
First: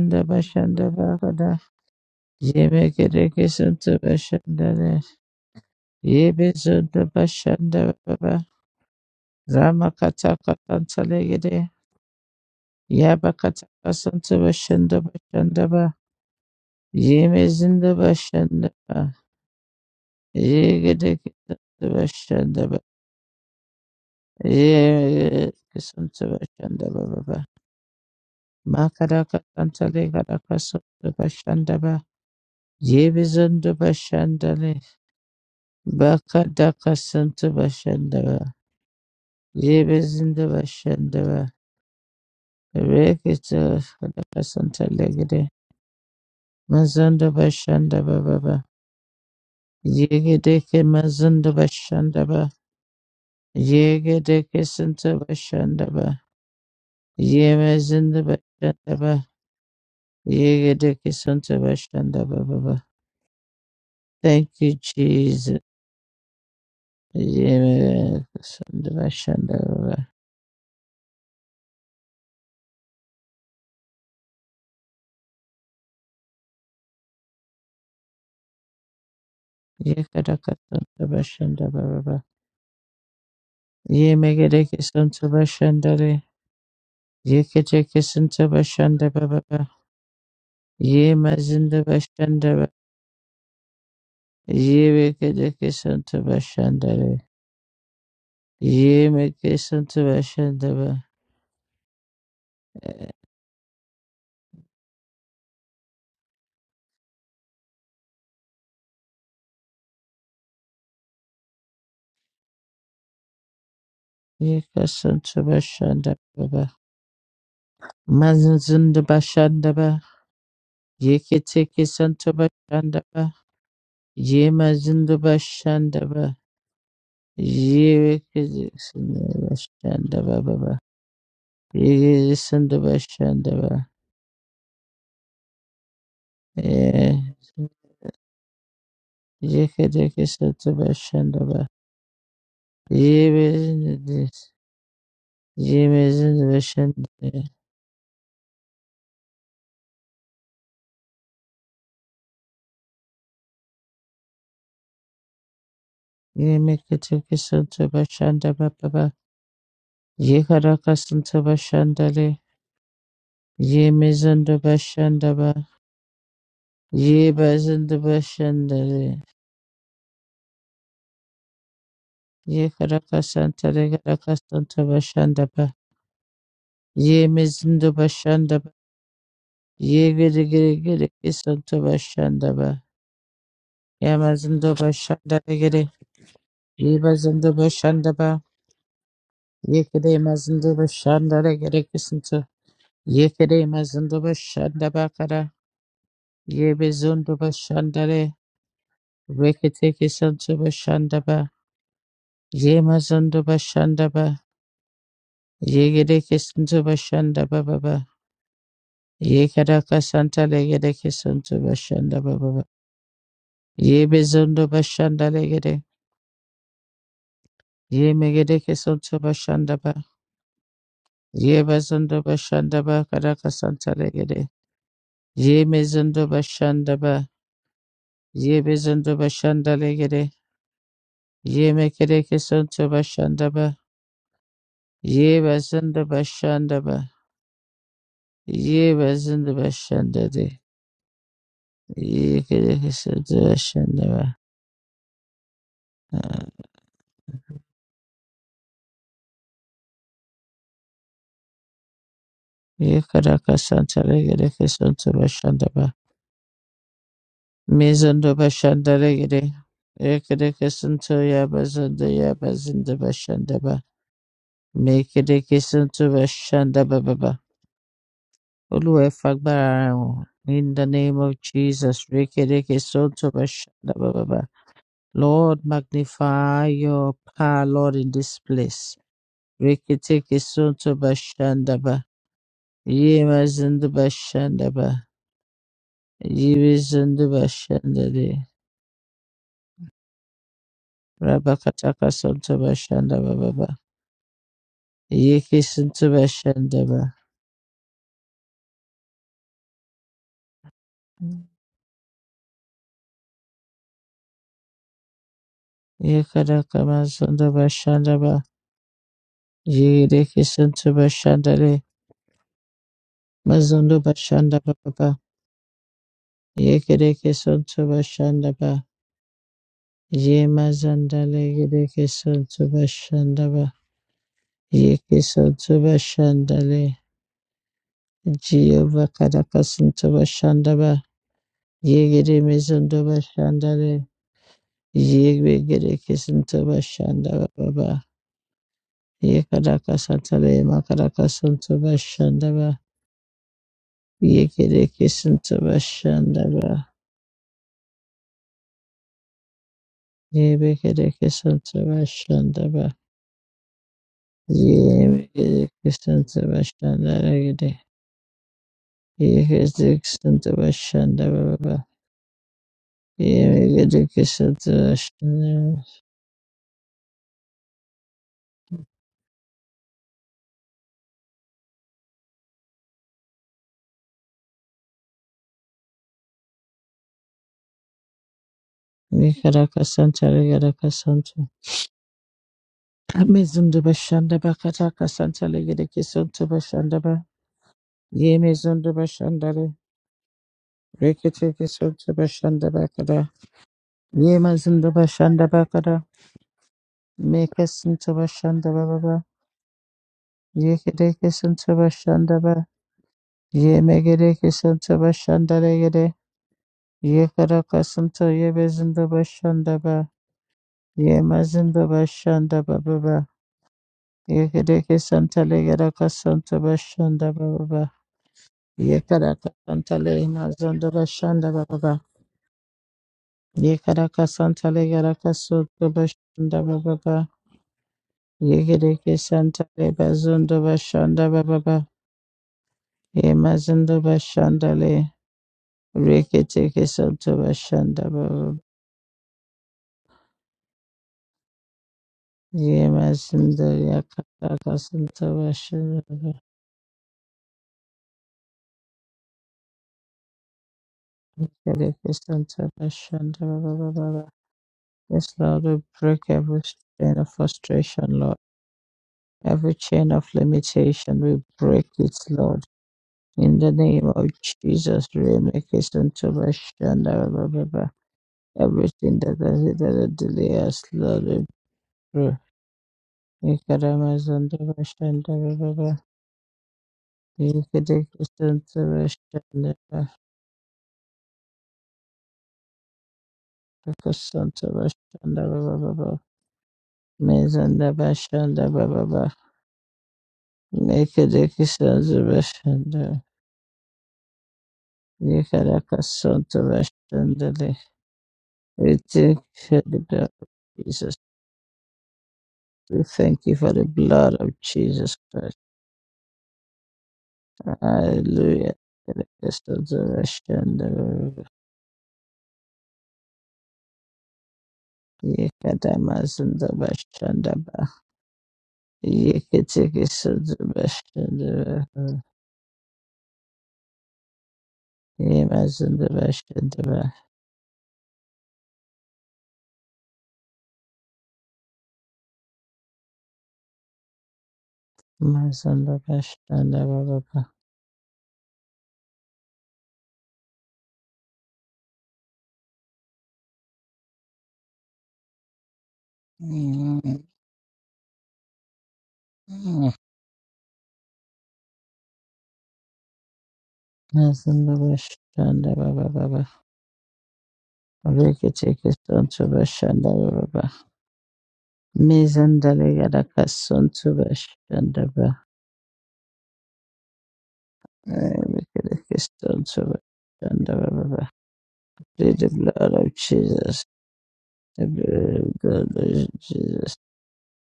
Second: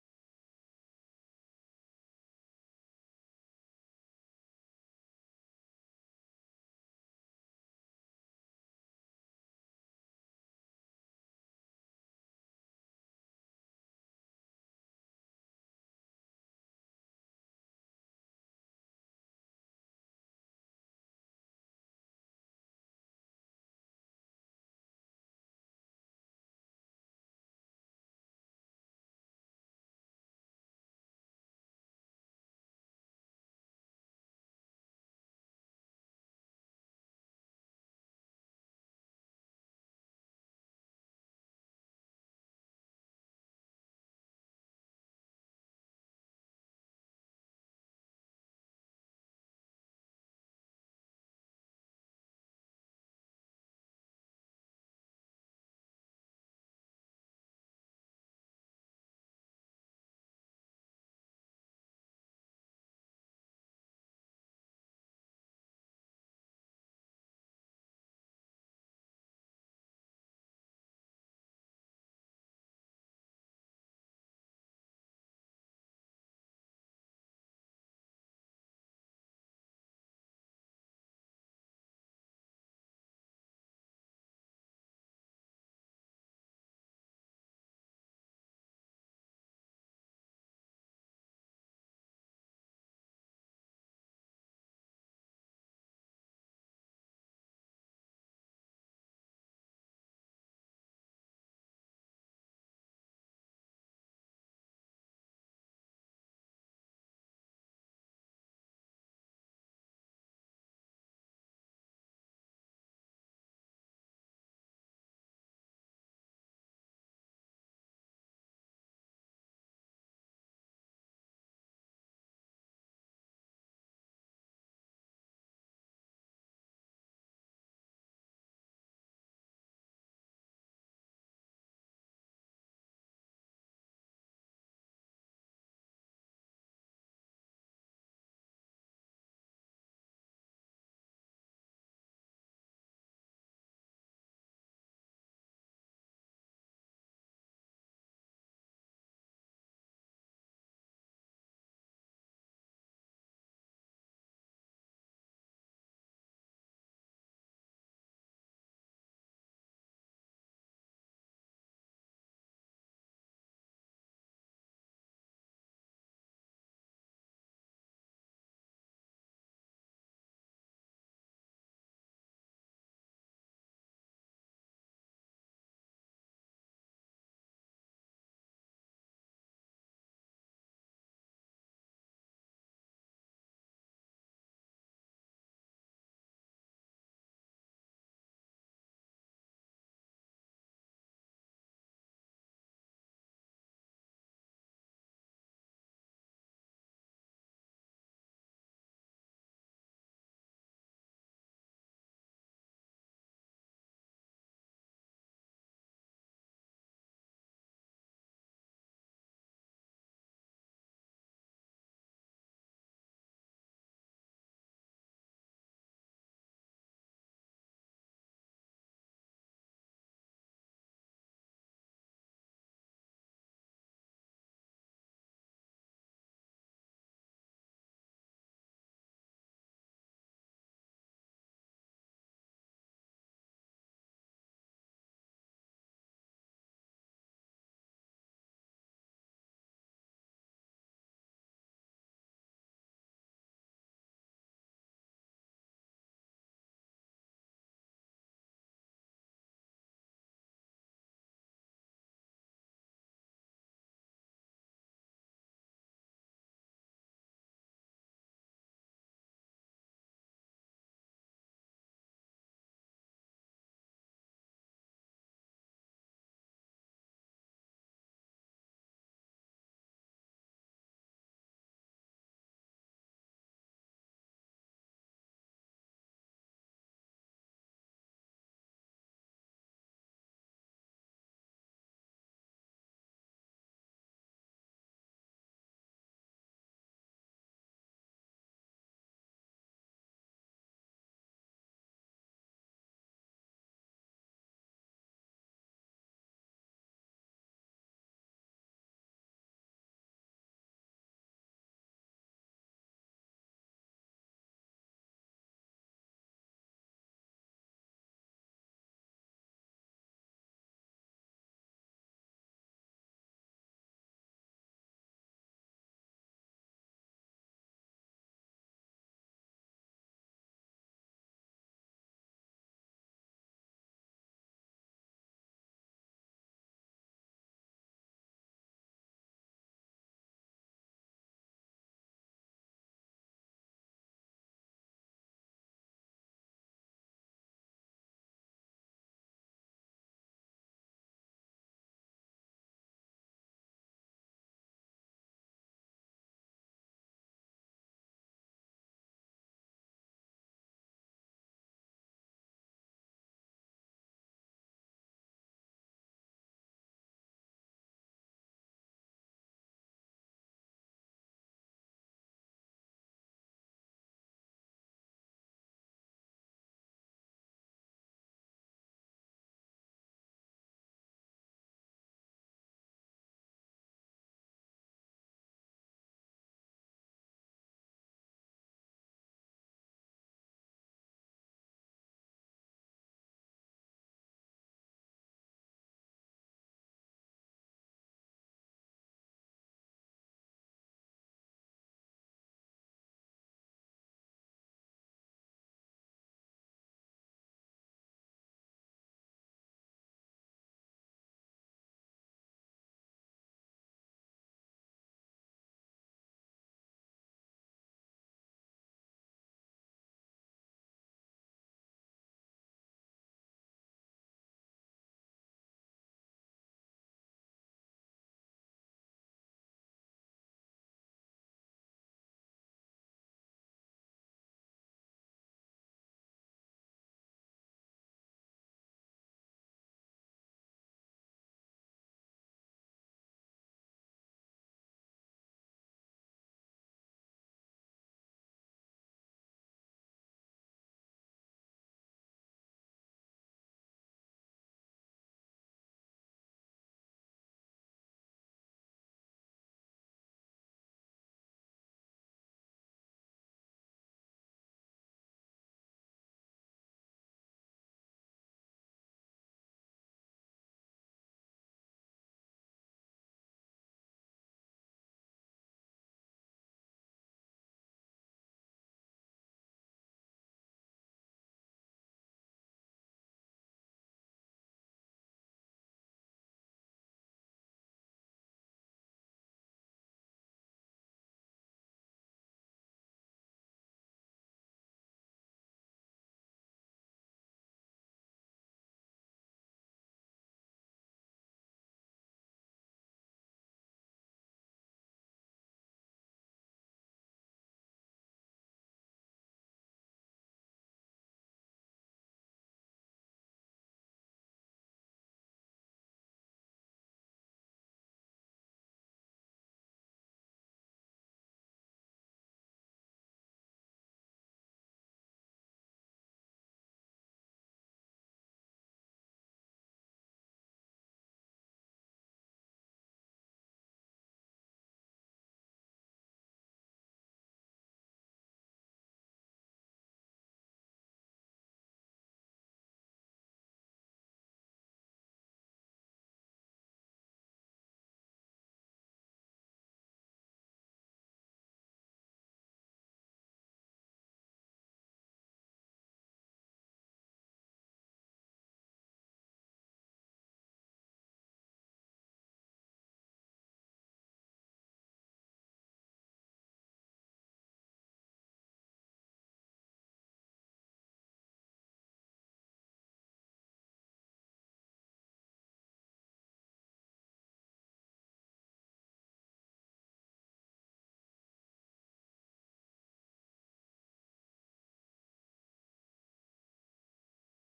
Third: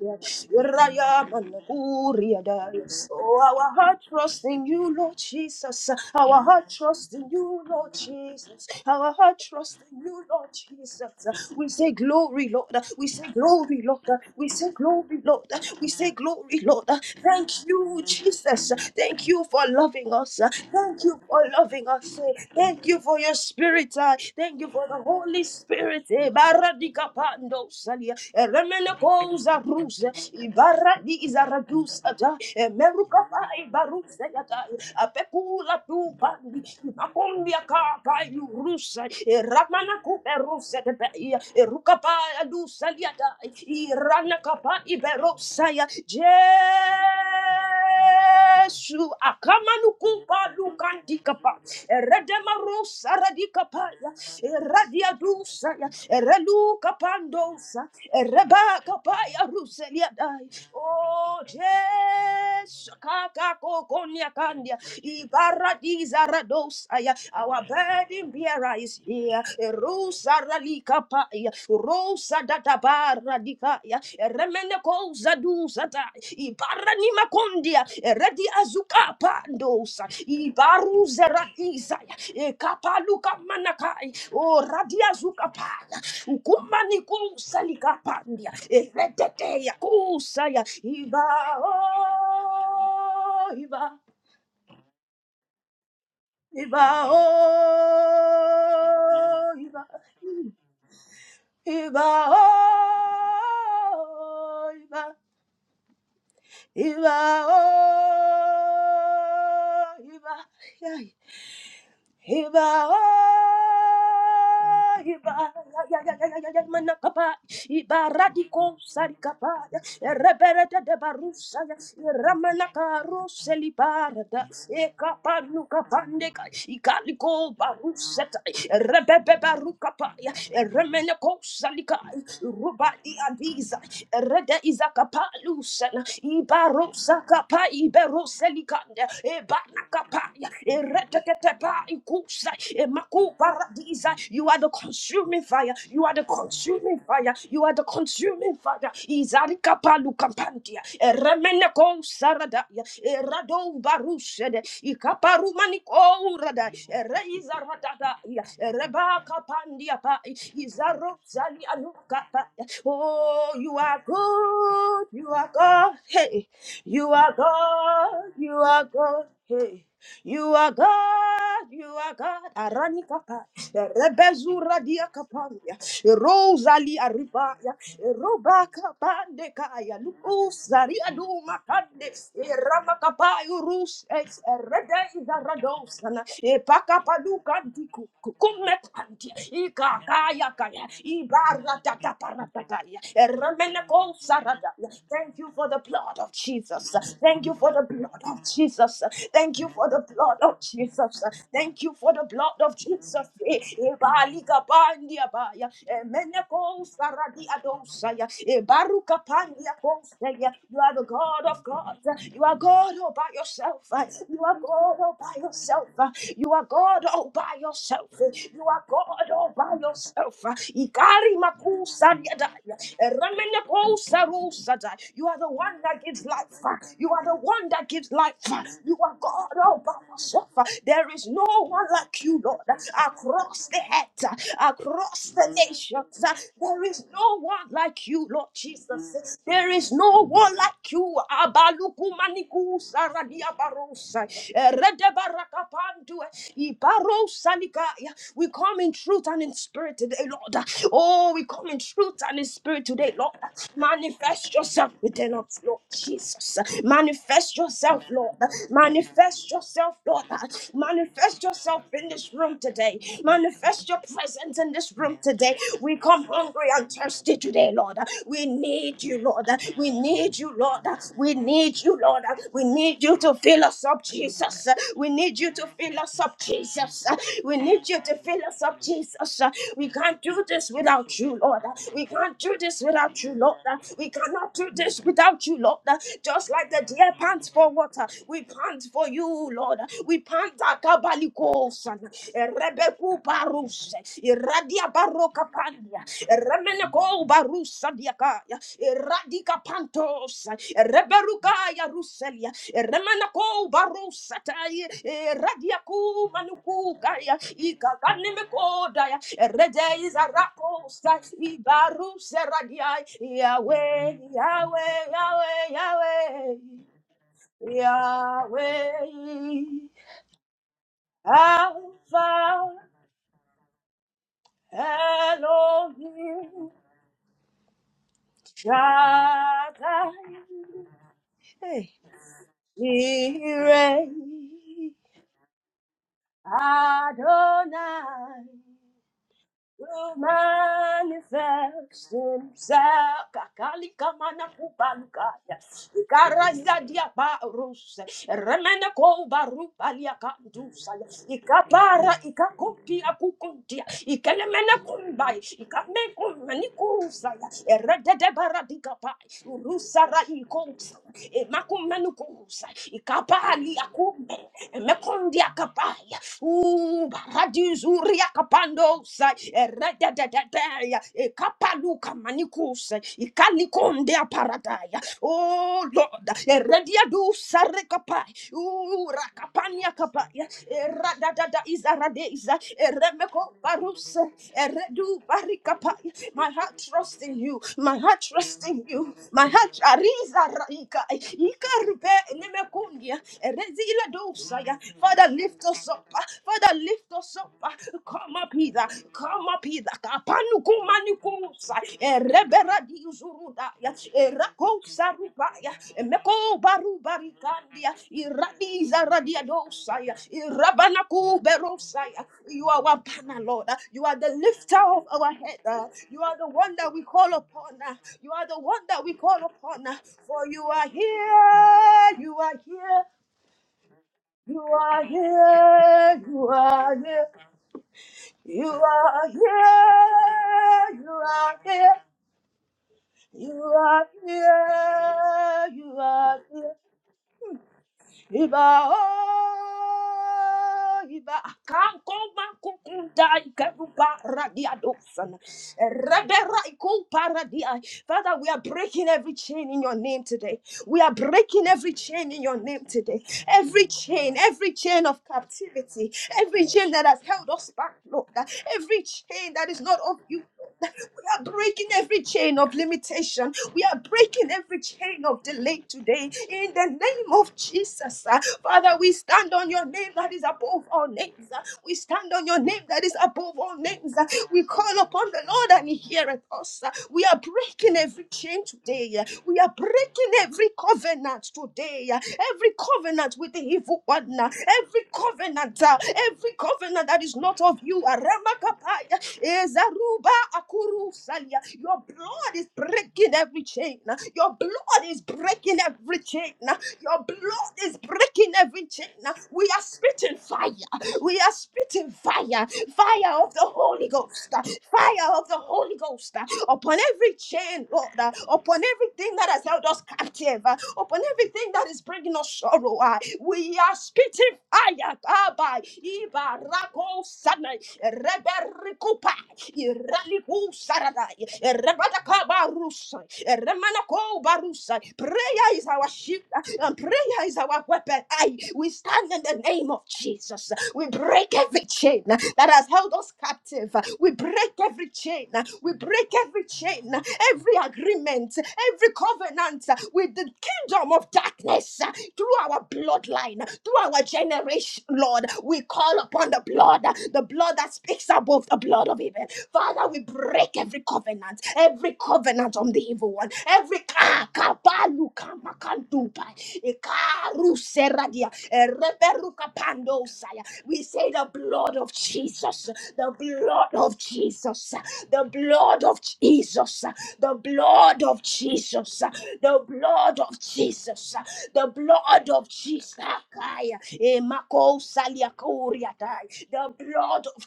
[SPEAKER 1] ya.
[SPEAKER 2] başlandı
[SPEAKER 1] Raya
[SPEAKER 2] bakada.
[SPEAKER 1] Manakuria
[SPEAKER 2] Yeme
[SPEAKER 1] Darius.
[SPEAKER 2] gede
[SPEAKER 1] Oh, our heart
[SPEAKER 2] kesanta
[SPEAKER 1] trusts in you,
[SPEAKER 2] başlandı.
[SPEAKER 1] Lord Jesus. Our heart trusts
[SPEAKER 2] Yemezinde
[SPEAKER 1] in you, Lord
[SPEAKER 2] başlandı baba.
[SPEAKER 1] Jesus. Our heart trusts
[SPEAKER 2] Rama
[SPEAKER 1] in you,
[SPEAKER 2] kata
[SPEAKER 1] Lord
[SPEAKER 2] kasanta
[SPEAKER 1] Jesus. We
[SPEAKER 2] legede.
[SPEAKER 1] say glory, Lord. We say
[SPEAKER 2] Yaba kata
[SPEAKER 1] glory, Lord.
[SPEAKER 2] kasanta
[SPEAKER 1] We say
[SPEAKER 2] başlandı
[SPEAKER 1] glory, Lord.
[SPEAKER 2] başlandı
[SPEAKER 1] We
[SPEAKER 2] ba.
[SPEAKER 1] say glory, Lord. Thank
[SPEAKER 2] Yemezinde
[SPEAKER 1] you,
[SPEAKER 2] başlandı
[SPEAKER 1] Jesus.
[SPEAKER 2] ba.
[SPEAKER 1] Thank you for loving us. Thank Thank
[SPEAKER 2] Yegede
[SPEAKER 1] you for loving
[SPEAKER 2] kesanta
[SPEAKER 1] us. eh.
[SPEAKER 2] başlandı
[SPEAKER 1] Thank you for your spirit. ah. Thank you for the Holy
[SPEAKER 2] Ee,
[SPEAKER 1] Spirit.
[SPEAKER 2] kisuntu
[SPEAKER 1] eh.
[SPEAKER 2] bashanda
[SPEAKER 1] Baradika
[SPEAKER 2] baba.
[SPEAKER 1] pando salia. Eremene
[SPEAKER 2] Makaraka
[SPEAKER 1] koza bruze.
[SPEAKER 2] tantale karaka suntu
[SPEAKER 1] Ibaradi
[SPEAKER 2] bashanda
[SPEAKER 1] izaragus
[SPEAKER 2] ba.
[SPEAKER 1] ada. Emeruka pa
[SPEAKER 2] Yebizuntu
[SPEAKER 1] ibaruse yata. eh,
[SPEAKER 2] bashandale.
[SPEAKER 1] Apekula tu pandi.
[SPEAKER 2] Bakadaka suntu
[SPEAKER 1] Makumbia
[SPEAKER 2] bashanda
[SPEAKER 1] kaka yu
[SPEAKER 2] ba.
[SPEAKER 1] rusa. Eramana kupe
[SPEAKER 2] Yebizuntu
[SPEAKER 1] rusa tepe.
[SPEAKER 2] bashanda ba.
[SPEAKER 1] Eruka pa adu salia da.
[SPEAKER 2] Rekitu
[SPEAKER 1] Irana
[SPEAKER 2] karaka
[SPEAKER 1] kapa
[SPEAKER 2] santale gide.
[SPEAKER 1] iberosaya.
[SPEAKER 2] Mazuntu
[SPEAKER 1] Jesus.
[SPEAKER 2] bashanda baba ba.
[SPEAKER 1] Yesu akamanukumba
[SPEAKER 2] Yegedeke mazuntu
[SPEAKER 1] lukandikapa
[SPEAKER 2] bashanda ba.
[SPEAKER 1] eredemarusa radikapaya
[SPEAKER 2] Yegedeke suntu bashanda
[SPEAKER 1] eradiadusaya
[SPEAKER 2] ba.
[SPEAKER 1] erelukapandosa
[SPEAKER 2] Yebizuntu bashanda ba.
[SPEAKER 1] erebakapaya ruseliadai o
[SPEAKER 2] Yigidikisantavashanda Baba. Baba.
[SPEAKER 1] Jesu
[SPEAKER 2] Thank you,
[SPEAKER 1] kakakokoniakandia
[SPEAKER 2] Jesus.
[SPEAKER 1] ibaradiza radosa ya, our burden bearer is here
[SPEAKER 2] Yemekasantavashanda Baba.
[SPEAKER 1] erusa Kapaya, Rosa Databara Dikaya, Remeneko duzata. Zata, Ibarani Makondia, Redi Azuka Pandosa, Ibaru Zera
[SPEAKER 2] Yekadakasantavashanda
[SPEAKER 1] Isaya,
[SPEAKER 2] Baba.
[SPEAKER 1] Ekapaluka Manakai, O Radia Zukapaya,
[SPEAKER 2] Yemegidikisantavashandare.
[SPEAKER 1] Ukumani Kusalika Pandia,
[SPEAKER 2] Yekidikisantavashanda Baba. Baba.
[SPEAKER 1] Eredeteya Kusaya, Iba,
[SPEAKER 2] Yemazindavashanda Baba.
[SPEAKER 1] oh, Iba, Iba, oh,
[SPEAKER 2] Yemegidikisantavashandare.
[SPEAKER 1] Iba.
[SPEAKER 2] Yemekisantavashanda Baba.
[SPEAKER 1] Iba oh, iba, iba oh, iba. Ay, Iba, Iba, hiba, ya,
[SPEAKER 2] Yekasantavashanda
[SPEAKER 1] ya, ya, ya, ya, ya,
[SPEAKER 2] Baba.
[SPEAKER 1] manakapa, Iba radiko
[SPEAKER 2] Mazinzindavashanda
[SPEAKER 1] sarikapa, ya,
[SPEAKER 2] Baba.
[SPEAKER 1] reberete de barusa, ya,
[SPEAKER 2] Yeketeke
[SPEAKER 1] ya,
[SPEAKER 2] Santa
[SPEAKER 1] ramanaka
[SPEAKER 2] Bashandaba,
[SPEAKER 1] ruseli barada,
[SPEAKER 2] Yema
[SPEAKER 1] e
[SPEAKER 2] Zindaba
[SPEAKER 1] kapa nuka
[SPEAKER 2] Shandaba,
[SPEAKER 1] pandeka, i kaliko baruseta,
[SPEAKER 2] Yekete
[SPEAKER 1] ya, rebebe
[SPEAKER 2] Sandaba
[SPEAKER 1] barukapa, ya,
[SPEAKER 2] Shandaba
[SPEAKER 1] ya,
[SPEAKER 2] Baba,
[SPEAKER 1] remeneko salika,
[SPEAKER 2] Yekete Sandaba
[SPEAKER 1] ruba di adiza,
[SPEAKER 2] Shandaba,
[SPEAKER 1] ya, rede izakapa lusena, ibarosa kapa, iberoselikanda, e
[SPEAKER 2] Yeketeke
[SPEAKER 1] nakapa
[SPEAKER 2] Santa
[SPEAKER 1] ya,
[SPEAKER 2] Bashandaba, Yeme Zindaba,
[SPEAKER 1] you are the consuming fire.
[SPEAKER 2] Yeme
[SPEAKER 1] You are the
[SPEAKER 2] Zindaba
[SPEAKER 1] consuming fire.
[SPEAKER 2] Shandaba,
[SPEAKER 1] You are the consuming fire. Izarika palu kampantia. Eremene ko saradaya. Erado barusede. Ikaparu maniko rada. Ere
[SPEAKER 2] Yemeketeke Santa
[SPEAKER 1] izaradada.
[SPEAKER 2] Bashandaba Baba,
[SPEAKER 1] Ereba kapandia pa.
[SPEAKER 2] Yekaraka
[SPEAKER 1] Izaro
[SPEAKER 2] Santa
[SPEAKER 1] zali anuka
[SPEAKER 2] Bashandale,
[SPEAKER 1] pa. Oh, you are
[SPEAKER 2] Yeme Zindaba
[SPEAKER 1] good. You are
[SPEAKER 2] Shandaba,
[SPEAKER 1] God. Hey, you are
[SPEAKER 2] Yeba Zindaba
[SPEAKER 1] God. You are
[SPEAKER 2] Shandale,
[SPEAKER 1] God. Hey. You are God, you are God. Aranika, Aranikapa,
[SPEAKER 2] Yekarakasan Tarekarakasan
[SPEAKER 1] Rebezura
[SPEAKER 2] Tabashandaba
[SPEAKER 1] diakapaya, Rosalia
[SPEAKER 2] Ye
[SPEAKER 1] Aribaya,
[SPEAKER 2] Mizindo Bashandaba
[SPEAKER 1] Robaka Pandekaya,
[SPEAKER 2] Ye Girigirigiri
[SPEAKER 1] Lukusaria Duma
[SPEAKER 2] Kisan
[SPEAKER 1] Pande,
[SPEAKER 2] Tabashandaba
[SPEAKER 1] Ramakapaya Rus, ex,
[SPEAKER 2] Yamazindo
[SPEAKER 1] Rede
[SPEAKER 2] Bashandarigiri
[SPEAKER 1] Zaradosana,
[SPEAKER 2] Yebazindo
[SPEAKER 1] Pakapaluka Diku,
[SPEAKER 2] Bashandaba
[SPEAKER 1] Kumetantia,
[SPEAKER 2] Yekere
[SPEAKER 1] Ikakaya Kaya,
[SPEAKER 2] Mazindo
[SPEAKER 1] kaya, Ibarra
[SPEAKER 2] Bashandarigiri Kisanto
[SPEAKER 1] Tataparataya,
[SPEAKER 2] Yekere
[SPEAKER 1] Ramenako
[SPEAKER 2] Mazindo
[SPEAKER 1] Saradaya.
[SPEAKER 2] Bashandaba
[SPEAKER 1] Thank
[SPEAKER 2] Kara
[SPEAKER 1] you for the blood of Jesus.
[SPEAKER 2] Yebezondo
[SPEAKER 1] Thank you for the blood
[SPEAKER 2] Bashandare
[SPEAKER 1] of Jesus. Jesus. Thank you for
[SPEAKER 2] Rekete
[SPEAKER 1] the blood
[SPEAKER 2] Kisanto
[SPEAKER 1] of Jesus.
[SPEAKER 2] Bashandaba
[SPEAKER 1] Thank you for the blood of
[SPEAKER 2] Ye
[SPEAKER 1] Jesus.
[SPEAKER 2] Mazindo
[SPEAKER 1] Eh, eh,
[SPEAKER 2] Bashandaba
[SPEAKER 1] bali kapandi abaya. Eh,
[SPEAKER 2] Yegere Kisanto
[SPEAKER 1] meneko saradi
[SPEAKER 2] Bashandaba
[SPEAKER 1] adosaya. Eh, baru kapandi
[SPEAKER 2] Yekaraka Santa
[SPEAKER 1] akosaya. You
[SPEAKER 2] Legere
[SPEAKER 1] are the God
[SPEAKER 2] Kesonto
[SPEAKER 1] of
[SPEAKER 2] Bashanda
[SPEAKER 1] gods. You are
[SPEAKER 2] Baba.
[SPEAKER 1] God all by yourself.
[SPEAKER 2] Ye
[SPEAKER 1] You are
[SPEAKER 2] Bezondo
[SPEAKER 1] God all
[SPEAKER 2] Bashanda
[SPEAKER 1] by
[SPEAKER 2] Legere.
[SPEAKER 1] yourself. You are God all by yourself.
[SPEAKER 2] Ye Megere
[SPEAKER 1] You are
[SPEAKER 2] Kesonto
[SPEAKER 1] God all by
[SPEAKER 2] Bashanda Ba.
[SPEAKER 1] yourself. Ikari
[SPEAKER 2] Ye
[SPEAKER 1] makusa
[SPEAKER 2] Bazondo
[SPEAKER 1] niadaya.
[SPEAKER 2] Bashanda Ba Karaka
[SPEAKER 1] Ramene
[SPEAKER 2] Santa
[SPEAKER 1] kosa
[SPEAKER 2] Legere.
[SPEAKER 1] rusa dai. You are the
[SPEAKER 2] Ye
[SPEAKER 1] one that gives
[SPEAKER 2] Mezondo
[SPEAKER 1] life.
[SPEAKER 2] Bashanda
[SPEAKER 1] You are
[SPEAKER 2] Ba.
[SPEAKER 1] the one that gives life.
[SPEAKER 2] Ye
[SPEAKER 1] You
[SPEAKER 2] Bezondo
[SPEAKER 1] are God
[SPEAKER 2] Bashanda
[SPEAKER 1] all by
[SPEAKER 2] Legere.
[SPEAKER 1] yourself. There is no
[SPEAKER 2] Ye
[SPEAKER 1] one
[SPEAKER 2] Mekere
[SPEAKER 1] like you, Lord.
[SPEAKER 2] Kesonto Bashanda
[SPEAKER 1] Across
[SPEAKER 2] Ba.
[SPEAKER 1] the earth, across
[SPEAKER 2] Ye
[SPEAKER 1] the
[SPEAKER 2] Bazondo
[SPEAKER 1] nations, there
[SPEAKER 2] Bashanda
[SPEAKER 1] is
[SPEAKER 2] Ba.
[SPEAKER 1] no one like you, Lord
[SPEAKER 2] Ye
[SPEAKER 1] Jesus.
[SPEAKER 2] Bazondo
[SPEAKER 1] There is no
[SPEAKER 2] Bashanda
[SPEAKER 1] one
[SPEAKER 2] De.
[SPEAKER 1] like you. Abaluku
[SPEAKER 2] Ye Kere
[SPEAKER 1] maniku
[SPEAKER 2] Kesonto
[SPEAKER 1] saradia
[SPEAKER 2] Bashanda
[SPEAKER 1] barosa.
[SPEAKER 2] Ba.
[SPEAKER 1] Erede barakapandu.
[SPEAKER 2] Ah.
[SPEAKER 1] Ibarosalikaya. We come in truth and in spirit today, Lord. Oh, we come in truth and in spirit
[SPEAKER 2] Ye
[SPEAKER 1] today, Lord.
[SPEAKER 2] Yekaraka Santa Legere
[SPEAKER 1] Manifest yourself
[SPEAKER 2] Kisunto
[SPEAKER 1] within us, Lord
[SPEAKER 2] Bashandaba.
[SPEAKER 1] Jesus. Manifest yourself yourself,
[SPEAKER 2] Mizundo
[SPEAKER 1] Lord.
[SPEAKER 2] Bashanda
[SPEAKER 1] Manifest
[SPEAKER 2] Legere.
[SPEAKER 1] yourself, Lord.
[SPEAKER 2] Yekere Kisunto
[SPEAKER 1] Manifest yourself
[SPEAKER 2] Yabazundo
[SPEAKER 1] in this room
[SPEAKER 2] Yabazindo
[SPEAKER 1] today.
[SPEAKER 2] sunto
[SPEAKER 1] Manifest your presence in this room today. We come hungry
[SPEAKER 2] Mekere
[SPEAKER 1] and
[SPEAKER 2] ba ba
[SPEAKER 1] thirsty
[SPEAKER 2] ba.
[SPEAKER 1] today, Lord. We need
[SPEAKER 2] Uluwe
[SPEAKER 1] you, Lord.
[SPEAKER 2] Fagbara.
[SPEAKER 1] We
[SPEAKER 2] Remo.
[SPEAKER 1] need you,
[SPEAKER 2] In
[SPEAKER 1] Lord.
[SPEAKER 2] the name
[SPEAKER 1] We
[SPEAKER 2] of
[SPEAKER 1] need you,
[SPEAKER 2] Jesus,
[SPEAKER 1] Lord.
[SPEAKER 2] Rekere
[SPEAKER 1] We
[SPEAKER 2] ke
[SPEAKER 1] need you
[SPEAKER 2] sunto
[SPEAKER 1] to fill us
[SPEAKER 2] bashanda
[SPEAKER 1] up,
[SPEAKER 2] ba ba ba.
[SPEAKER 1] Jesus. We need you
[SPEAKER 2] Lord,
[SPEAKER 1] to fill us up,
[SPEAKER 2] magnify
[SPEAKER 1] Jesus.
[SPEAKER 2] your
[SPEAKER 1] We
[SPEAKER 2] power,
[SPEAKER 1] need
[SPEAKER 2] Lord,
[SPEAKER 1] you
[SPEAKER 2] in
[SPEAKER 1] to
[SPEAKER 2] this
[SPEAKER 1] fill us up,
[SPEAKER 2] place.
[SPEAKER 1] Jesus. We can't
[SPEAKER 2] Rekete
[SPEAKER 1] do this
[SPEAKER 2] Kisunto
[SPEAKER 1] without you, Lord.
[SPEAKER 2] Bashandaba.
[SPEAKER 1] We can't do this
[SPEAKER 2] Yemazindo ba.
[SPEAKER 1] without
[SPEAKER 2] Ye
[SPEAKER 1] you, Lord.
[SPEAKER 2] mazindo
[SPEAKER 1] We cannot do
[SPEAKER 2] bashanda ba.
[SPEAKER 1] this without you, Lord. Just like the
[SPEAKER 2] Yibizundu
[SPEAKER 1] deer pant for water.
[SPEAKER 2] bashandade.
[SPEAKER 1] We pant for you, Lord. We pant akabalikosan.
[SPEAKER 2] Rabakataka suntu bashanda
[SPEAKER 1] Rebeku
[SPEAKER 2] bababa.
[SPEAKER 1] barus. Iradia baroka
[SPEAKER 2] Yiki
[SPEAKER 1] pandia.
[SPEAKER 2] suntu bashandaba.
[SPEAKER 1] Remeneko barusa diakaya. Iradika pantos. Reberukaya ruselia. Remeneko barusa tai. Iradiaku
[SPEAKER 2] Yekarakama
[SPEAKER 1] manukukaya.
[SPEAKER 2] bashanda ba,
[SPEAKER 1] Ikakanemeko daya. Rede is a
[SPEAKER 2] Yiriki suntu
[SPEAKER 1] raposa.
[SPEAKER 2] bashandare.
[SPEAKER 1] Ibarusa radia.
[SPEAKER 2] Mazundu
[SPEAKER 1] Yahweh,
[SPEAKER 2] bashanda
[SPEAKER 1] Yahweh,
[SPEAKER 2] bababa.
[SPEAKER 1] Yahweh, Yahweh.
[SPEAKER 2] Yekiriki suntu bashandaba.
[SPEAKER 1] Yahweh,
[SPEAKER 2] Yemazandale yiriki suntu
[SPEAKER 1] Alpha
[SPEAKER 2] bashandaba. Yiki suntu
[SPEAKER 1] Elohim,
[SPEAKER 2] bashandale. Jehova karaka suntu
[SPEAKER 1] Shaddai,
[SPEAKER 2] bashandaba.
[SPEAKER 1] hey.
[SPEAKER 2] Yigiri mizundu bashandale.
[SPEAKER 1] Jireh,
[SPEAKER 2] Yegere kesinto bashanda
[SPEAKER 1] Adonai,
[SPEAKER 2] baba.
[SPEAKER 1] who
[SPEAKER 2] Yekaraka satale makaraka sunto
[SPEAKER 1] manifests
[SPEAKER 2] bashanda ba.
[SPEAKER 1] himself. Kakali kamana
[SPEAKER 2] Yegere kesinto
[SPEAKER 1] kubaluka.
[SPEAKER 2] bashanda
[SPEAKER 1] Ikaraza
[SPEAKER 2] ba.
[SPEAKER 1] dia barus. Remene ko barupa lia kandusa.
[SPEAKER 2] Yebekere kesinto
[SPEAKER 1] Ikabara
[SPEAKER 2] bashanda ba.
[SPEAKER 1] ikakupi akukuntia. Ikelemene kumbai.
[SPEAKER 2] Yebekere
[SPEAKER 1] Ikame
[SPEAKER 2] kesinto
[SPEAKER 1] kumani
[SPEAKER 2] bashanda
[SPEAKER 1] kusa.
[SPEAKER 2] regede.
[SPEAKER 1] Eredede baradika pai.
[SPEAKER 2] Yegere
[SPEAKER 1] Urusa ra
[SPEAKER 2] kesinto
[SPEAKER 1] ikosa.
[SPEAKER 2] bashanda baba.
[SPEAKER 1] Emakumenu kusa. Ikapali
[SPEAKER 2] Yebekere
[SPEAKER 1] akume.
[SPEAKER 2] kesinto
[SPEAKER 1] Emekondi
[SPEAKER 2] bashanda.
[SPEAKER 1] akapai. Ubaradi zuri akapando. Sa. Eredede. ikapali paluka manikus ikalikonde aparadaya oh lord eredia du sarekapai
[SPEAKER 2] Mikaraka
[SPEAKER 1] urakapania kapaya
[SPEAKER 2] santale garaka santo.
[SPEAKER 1] eradadada izaradeza eremeko
[SPEAKER 2] Amezundu
[SPEAKER 1] baruse
[SPEAKER 2] bashanda ba kataka
[SPEAKER 1] eredu
[SPEAKER 2] santale gede
[SPEAKER 1] barikapaya
[SPEAKER 2] kesinto
[SPEAKER 1] my heart
[SPEAKER 2] bashanda ba.
[SPEAKER 1] trusts in you my heart trusts in
[SPEAKER 2] Yemezunda
[SPEAKER 1] you my
[SPEAKER 2] Bashandare,
[SPEAKER 1] heart ariza raika
[SPEAKER 2] Rekitiki Sutta
[SPEAKER 1] ikarbe
[SPEAKER 2] Bashanda
[SPEAKER 1] nemekundia
[SPEAKER 2] Bakada,
[SPEAKER 1] erezila dosaya
[SPEAKER 2] Yemazunda
[SPEAKER 1] father
[SPEAKER 2] Bashanda
[SPEAKER 1] lift us up
[SPEAKER 2] Bakada,
[SPEAKER 1] Father, lift us up sopa.
[SPEAKER 2] Mekasunta
[SPEAKER 1] Come up
[SPEAKER 2] Bashanda
[SPEAKER 1] hither,
[SPEAKER 2] Baba,
[SPEAKER 1] come up hither. Kapanuku
[SPEAKER 2] Yekideki Sunta
[SPEAKER 1] manikusa,
[SPEAKER 2] Bashanda Ba,
[SPEAKER 1] erebera diuzuruda,
[SPEAKER 2] Yemegedeki
[SPEAKER 1] erako
[SPEAKER 2] Sunta Bashanda
[SPEAKER 1] sarubaya,
[SPEAKER 2] Regede,
[SPEAKER 1] emeko baru
[SPEAKER 2] Yekaraka
[SPEAKER 1] barikandia,
[SPEAKER 2] Sunta
[SPEAKER 1] iradiza
[SPEAKER 2] Yebezunda Bashanda Ba,
[SPEAKER 1] radiadosaya, irabanaku
[SPEAKER 2] Yemazunda
[SPEAKER 1] berosaya.
[SPEAKER 2] Bashanda
[SPEAKER 1] You are our
[SPEAKER 2] Baba,
[SPEAKER 1] banner, Lord. You are the lifter
[SPEAKER 2] Yekideki
[SPEAKER 1] of our
[SPEAKER 2] Santa
[SPEAKER 1] head.
[SPEAKER 2] Legaraka
[SPEAKER 1] You are the
[SPEAKER 2] Sunta
[SPEAKER 1] one that we call
[SPEAKER 2] Bashanda
[SPEAKER 1] upon.
[SPEAKER 2] Baba,
[SPEAKER 1] You are the one that we call
[SPEAKER 2] Yekaraka
[SPEAKER 1] upon.
[SPEAKER 2] Santa
[SPEAKER 1] For you are
[SPEAKER 2] Lemazunda Bashanda Baba.
[SPEAKER 1] here, you are here,
[SPEAKER 2] Ye karaka
[SPEAKER 1] you
[SPEAKER 2] Santa le
[SPEAKER 1] are
[SPEAKER 2] Legaraka Sudra
[SPEAKER 1] here, you
[SPEAKER 2] Bashanda
[SPEAKER 1] are here.
[SPEAKER 2] Baba
[SPEAKER 1] You
[SPEAKER 2] Yegereke
[SPEAKER 1] are
[SPEAKER 2] Santa Leba Zunda
[SPEAKER 1] here, you
[SPEAKER 2] Bashanda
[SPEAKER 1] are
[SPEAKER 2] Baba
[SPEAKER 1] here, you
[SPEAKER 2] Yemazinda
[SPEAKER 1] are
[SPEAKER 2] Bashanda Le
[SPEAKER 1] here, you are here.
[SPEAKER 2] Reketeke Santa Bashanda Baba
[SPEAKER 1] Iba oh, iba kanko
[SPEAKER 2] Ye
[SPEAKER 1] makukun dai
[SPEAKER 2] mazundo ya
[SPEAKER 1] keruba
[SPEAKER 2] karaka Santa
[SPEAKER 1] radiadosan.
[SPEAKER 2] Bashanda Baba
[SPEAKER 1] Rebera paradai. Father, we are breaking every chain in your name today. We are breaking every
[SPEAKER 2] Yegereke
[SPEAKER 1] chain in your
[SPEAKER 2] Santa
[SPEAKER 1] name today.
[SPEAKER 2] Bashanda
[SPEAKER 1] Every
[SPEAKER 2] Baba Baba
[SPEAKER 1] chain, every chain of
[SPEAKER 2] Yes, Lord, we
[SPEAKER 1] captivity,
[SPEAKER 2] break every
[SPEAKER 1] every chain that
[SPEAKER 2] chain
[SPEAKER 1] has
[SPEAKER 2] of
[SPEAKER 1] held us back,
[SPEAKER 2] frustration,
[SPEAKER 1] Lord.
[SPEAKER 2] Lord.
[SPEAKER 1] Every chain that
[SPEAKER 2] Every
[SPEAKER 1] is not
[SPEAKER 2] chain
[SPEAKER 1] of
[SPEAKER 2] of
[SPEAKER 1] you we
[SPEAKER 2] limitation, we
[SPEAKER 1] are
[SPEAKER 2] break
[SPEAKER 1] breaking
[SPEAKER 2] it,
[SPEAKER 1] every chain
[SPEAKER 2] Lord.
[SPEAKER 1] of limitation.
[SPEAKER 2] In the
[SPEAKER 1] We are
[SPEAKER 2] name of
[SPEAKER 1] breaking every
[SPEAKER 2] Jesus,
[SPEAKER 1] chain of
[SPEAKER 2] remake
[SPEAKER 1] delay
[SPEAKER 2] it
[SPEAKER 1] today
[SPEAKER 2] unto my
[SPEAKER 1] in the
[SPEAKER 2] shanda,
[SPEAKER 1] name of
[SPEAKER 2] remember
[SPEAKER 1] Jesus. uh, Father, we
[SPEAKER 2] everything that
[SPEAKER 1] stand
[SPEAKER 2] has
[SPEAKER 1] on
[SPEAKER 2] it
[SPEAKER 1] your
[SPEAKER 2] that has
[SPEAKER 1] name that is
[SPEAKER 2] delay us,
[SPEAKER 1] above all
[SPEAKER 2] Lord, we
[SPEAKER 1] names. uh, We stand
[SPEAKER 2] pray.
[SPEAKER 1] on your name that is above all names. uh,
[SPEAKER 2] Ikaramaz unto
[SPEAKER 1] we
[SPEAKER 2] my
[SPEAKER 1] call upon
[SPEAKER 2] shanda,
[SPEAKER 1] the Lord and He
[SPEAKER 2] remember.
[SPEAKER 1] heareth us. We are breaking
[SPEAKER 2] Ikadek
[SPEAKER 1] every
[SPEAKER 2] is
[SPEAKER 1] chain
[SPEAKER 2] unto my
[SPEAKER 1] today. We are
[SPEAKER 2] shanda,
[SPEAKER 1] breaking every covenant today. Every covenant with the evil one.
[SPEAKER 2] Rakus unto my
[SPEAKER 1] Every
[SPEAKER 2] shanda,
[SPEAKER 1] covenant, uh,
[SPEAKER 2] remember.
[SPEAKER 1] every covenant that is not of
[SPEAKER 2] Mezanda
[SPEAKER 1] you.
[SPEAKER 2] bashanda, remember.
[SPEAKER 1] Aramakapaya, Ezaruba
[SPEAKER 2] Make a
[SPEAKER 1] Akurusalia. Your
[SPEAKER 2] decisive
[SPEAKER 1] blood is
[SPEAKER 2] shanda.
[SPEAKER 1] breaking every chain. Your blood is breaking every
[SPEAKER 2] Ikarakas
[SPEAKER 1] chain.
[SPEAKER 2] unto my
[SPEAKER 1] Your blood
[SPEAKER 2] shanda,
[SPEAKER 1] is breaking every
[SPEAKER 2] we
[SPEAKER 1] chain.
[SPEAKER 2] take
[SPEAKER 1] We
[SPEAKER 2] the
[SPEAKER 1] are
[SPEAKER 2] blood
[SPEAKER 1] spitting
[SPEAKER 2] of
[SPEAKER 1] fire.
[SPEAKER 2] Jesus.
[SPEAKER 1] We are spitting fire.
[SPEAKER 2] We
[SPEAKER 1] Fire
[SPEAKER 2] thank
[SPEAKER 1] of
[SPEAKER 2] you
[SPEAKER 1] the
[SPEAKER 2] for the
[SPEAKER 1] Holy Ghost.
[SPEAKER 2] blood of
[SPEAKER 1] Ghost, uh,
[SPEAKER 2] Jesus
[SPEAKER 1] fire of the
[SPEAKER 2] Christ.
[SPEAKER 1] Holy Ghost uh, upon every chain, Lord, uh,
[SPEAKER 2] Hallelujah.
[SPEAKER 1] upon
[SPEAKER 2] The
[SPEAKER 1] everything that has
[SPEAKER 2] rest
[SPEAKER 1] held
[SPEAKER 2] of
[SPEAKER 1] us
[SPEAKER 2] the
[SPEAKER 1] captive, uh,
[SPEAKER 2] Russian,
[SPEAKER 1] upon
[SPEAKER 2] the
[SPEAKER 1] everything that is bringing us sorrow. uh, We are spitting fire. Kabai,
[SPEAKER 2] Yekatamas and
[SPEAKER 1] Iba,
[SPEAKER 2] the
[SPEAKER 1] Rako, Sanai,
[SPEAKER 2] Bashandaba,
[SPEAKER 1] Reberikupa,
[SPEAKER 2] Yekitikis of the
[SPEAKER 1] Iraliku, Saradai,
[SPEAKER 2] Bashandaba,
[SPEAKER 1] Rebadakaba, Rusai, Remanako, Barusai. Prayer
[SPEAKER 2] Yemas
[SPEAKER 1] is
[SPEAKER 2] and the
[SPEAKER 1] our shield uh, and
[SPEAKER 2] Bashanda.
[SPEAKER 1] prayer is our weapon. Aye, we stand in the name of Jesus. We break every chain that has held us captive. We break every chain. We
[SPEAKER 2] Yekadamazunda Bashanda. Yekitikisunda Bashanda. Yemazunda Bashanda. Mazunda
[SPEAKER 1] break every
[SPEAKER 2] Bashanda.
[SPEAKER 1] chain,
[SPEAKER 2] Baba.
[SPEAKER 1] every agreement, every covenant with the kingdom of darkness through our bloodline, through our generation, Lord. We call upon the blood, the blood that speaks above the blood of Abel. Father, we break every covenant, every covenant on the evil one, every ka-
[SPEAKER 2] Mazunda
[SPEAKER 1] kabalu
[SPEAKER 2] Bashanda.
[SPEAKER 1] kamakanduba,
[SPEAKER 2] Baba.
[SPEAKER 1] ikaru seradia,
[SPEAKER 2] Rikitikisunda
[SPEAKER 1] ereberu kapando
[SPEAKER 2] Bashanda.
[SPEAKER 1] saya.
[SPEAKER 2] Baba.
[SPEAKER 1] we say the blood of
[SPEAKER 2] Mizanda
[SPEAKER 1] Jesus,
[SPEAKER 2] Legada
[SPEAKER 1] the blood
[SPEAKER 2] Kasunta
[SPEAKER 1] of Jesus,
[SPEAKER 2] Bashanda.
[SPEAKER 1] the blood of Jesus, the blood of
[SPEAKER 2] And
[SPEAKER 1] Jesus, the blood of Jesus, the
[SPEAKER 2] Plead
[SPEAKER 1] blood
[SPEAKER 2] the
[SPEAKER 1] of
[SPEAKER 2] blood
[SPEAKER 1] Jesus,
[SPEAKER 2] of Jesus,
[SPEAKER 1] eh,
[SPEAKER 2] the blood of
[SPEAKER 1] the
[SPEAKER 2] Jesus,
[SPEAKER 1] blood of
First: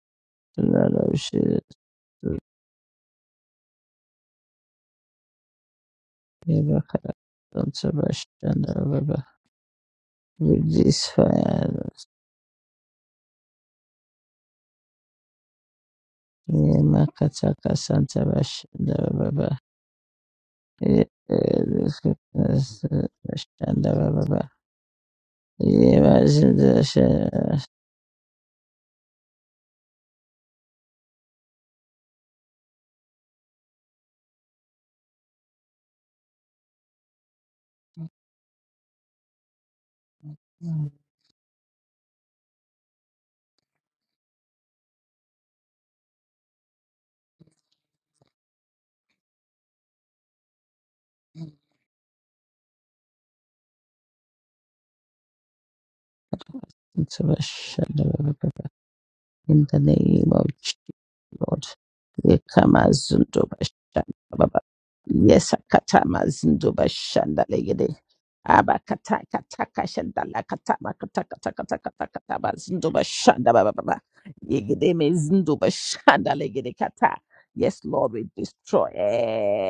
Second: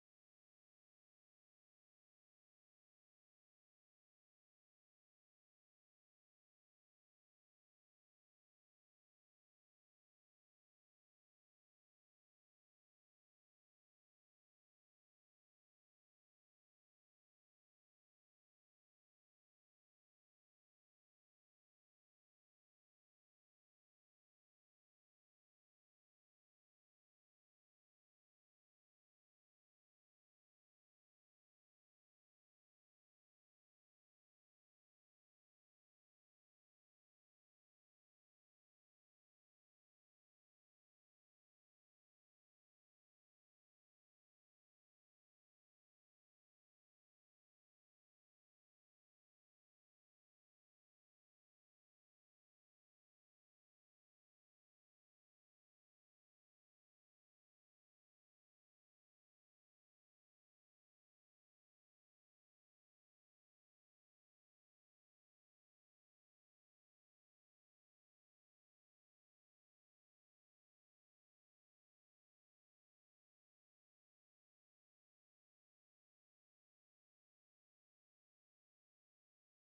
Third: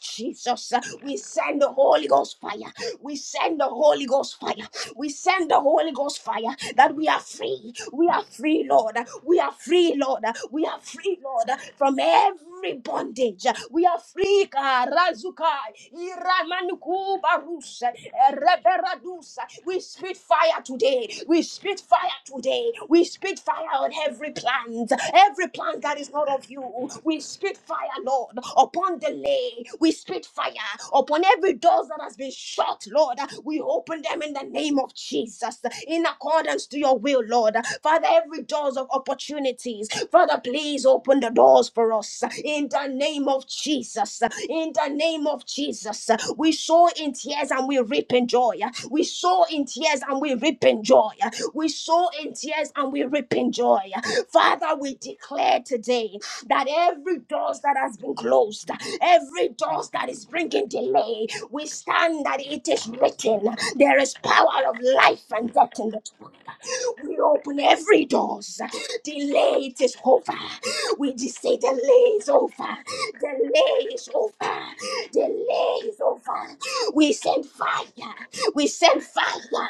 [SPEAKER 2] the
[SPEAKER 1] Jesus.
[SPEAKER 2] blood of
[SPEAKER 1] We
[SPEAKER 2] Jesus.
[SPEAKER 1] send the Holy Ghost fire, we send the Holy Ghost fire, we send the Holy Ghost fire that we are free, we are free, Lord,
[SPEAKER 2] Yabakatantabashandababa.
[SPEAKER 1] we are free, Lord, we are
[SPEAKER 2] Release
[SPEAKER 1] free, Lord,
[SPEAKER 2] fire.
[SPEAKER 1] from every every bondage. We are free. God. Razukai, Iramanuku Barusha, Reberadusa.
[SPEAKER 2] Yemakatakasantavashandababa.
[SPEAKER 1] We spit fire today. We spit fire today. We spit fire on every
[SPEAKER 2] Yemakatakasantavashandababa.
[SPEAKER 1] plant, every plant that is not of you. We spit fire, Lord, upon the lay. We spit fire upon every door that has been shut, Lord. We open them in the name of Jesus, in accordance to your will, Lord. Father, every doors of opportunities, Father, please
[SPEAKER 2] Yemakatakasantavashandababa.
[SPEAKER 1] open the door doors for us in the name of Jesus. In the name of Jesus, we sow in tears and we reap in joy. We sow in tears and we reap in joy. We sow in tears and we reap in joy. Father, we declare today that every door that has been closed, every
[SPEAKER 2] in the
[SPEAKER 1] door that is
[SPEAKER 2] name of
[SPEAKER 1] bringing
[SPEAKER 2] Jesus,
[SPEAKER 1] delay, we
[SPEAKER 2] Lord.
[SPEAKER 1] stand that it is
[SPEAKER 2] Yekamazundo
[SPEAKER 1] written. There
[SPEAKER 2] bashanda
[SPEAKER 1] is
[SPEAKER 2] baba.
[SPEAKER 1] power of life and death in the
[SPEAKER 2] Yesakata
[SPEAKER 1] tongue.
[SPEAKER 2] mazundo
[SPEAKER 1] We
[SPEAKER 2] bashanda
[SPEAKER 1] open
[SPEAKER 2] legede.
[SPEAKER 1] every doors.
[SPEAKER 2] Aba kata kata
[SPEAKER 1] Delay it is
[SPEAKER 2] kashanda
[SPEAKER 1] over.
[SPEAKER 2] la kata
[SPEAKER 1] We
[SPEAKER 2] makata
[SPEAKER 1] just
[SPEAKER 2] kata
[SPEAKER 1] say
[SPEAKER 2] kata
[SPEAKER 1] delay
[SPEAKER 2] kata kata
[SPEAKER 1] is
[SPEAKER 2] kata.
[SPEAKER 1] over.
[SPEAKER 2] mazundo bashanda baba
[SPEAKER 1] Delay
[SPEAKER 2] baba.
[SPEAKER 1] is over.
[SPEAKER 2] Yegede mezundo
[SPEAKER 1] Delay is
[SPEAKER 2] bashanda
[SPEAKER 1] over.
[SPEAKER 2] legede
[SPEAKER 1] We
[SPEAKER 2] kata.
[SPEAKER 1] send
[SPEAKER 2] Yes, Lord,
[SPEAKER 1] fire.
[SPEAKER 2] we
[SPEAKER 1] We
[SPEAKER 2] destroy
[SPEAKER 1] send fire.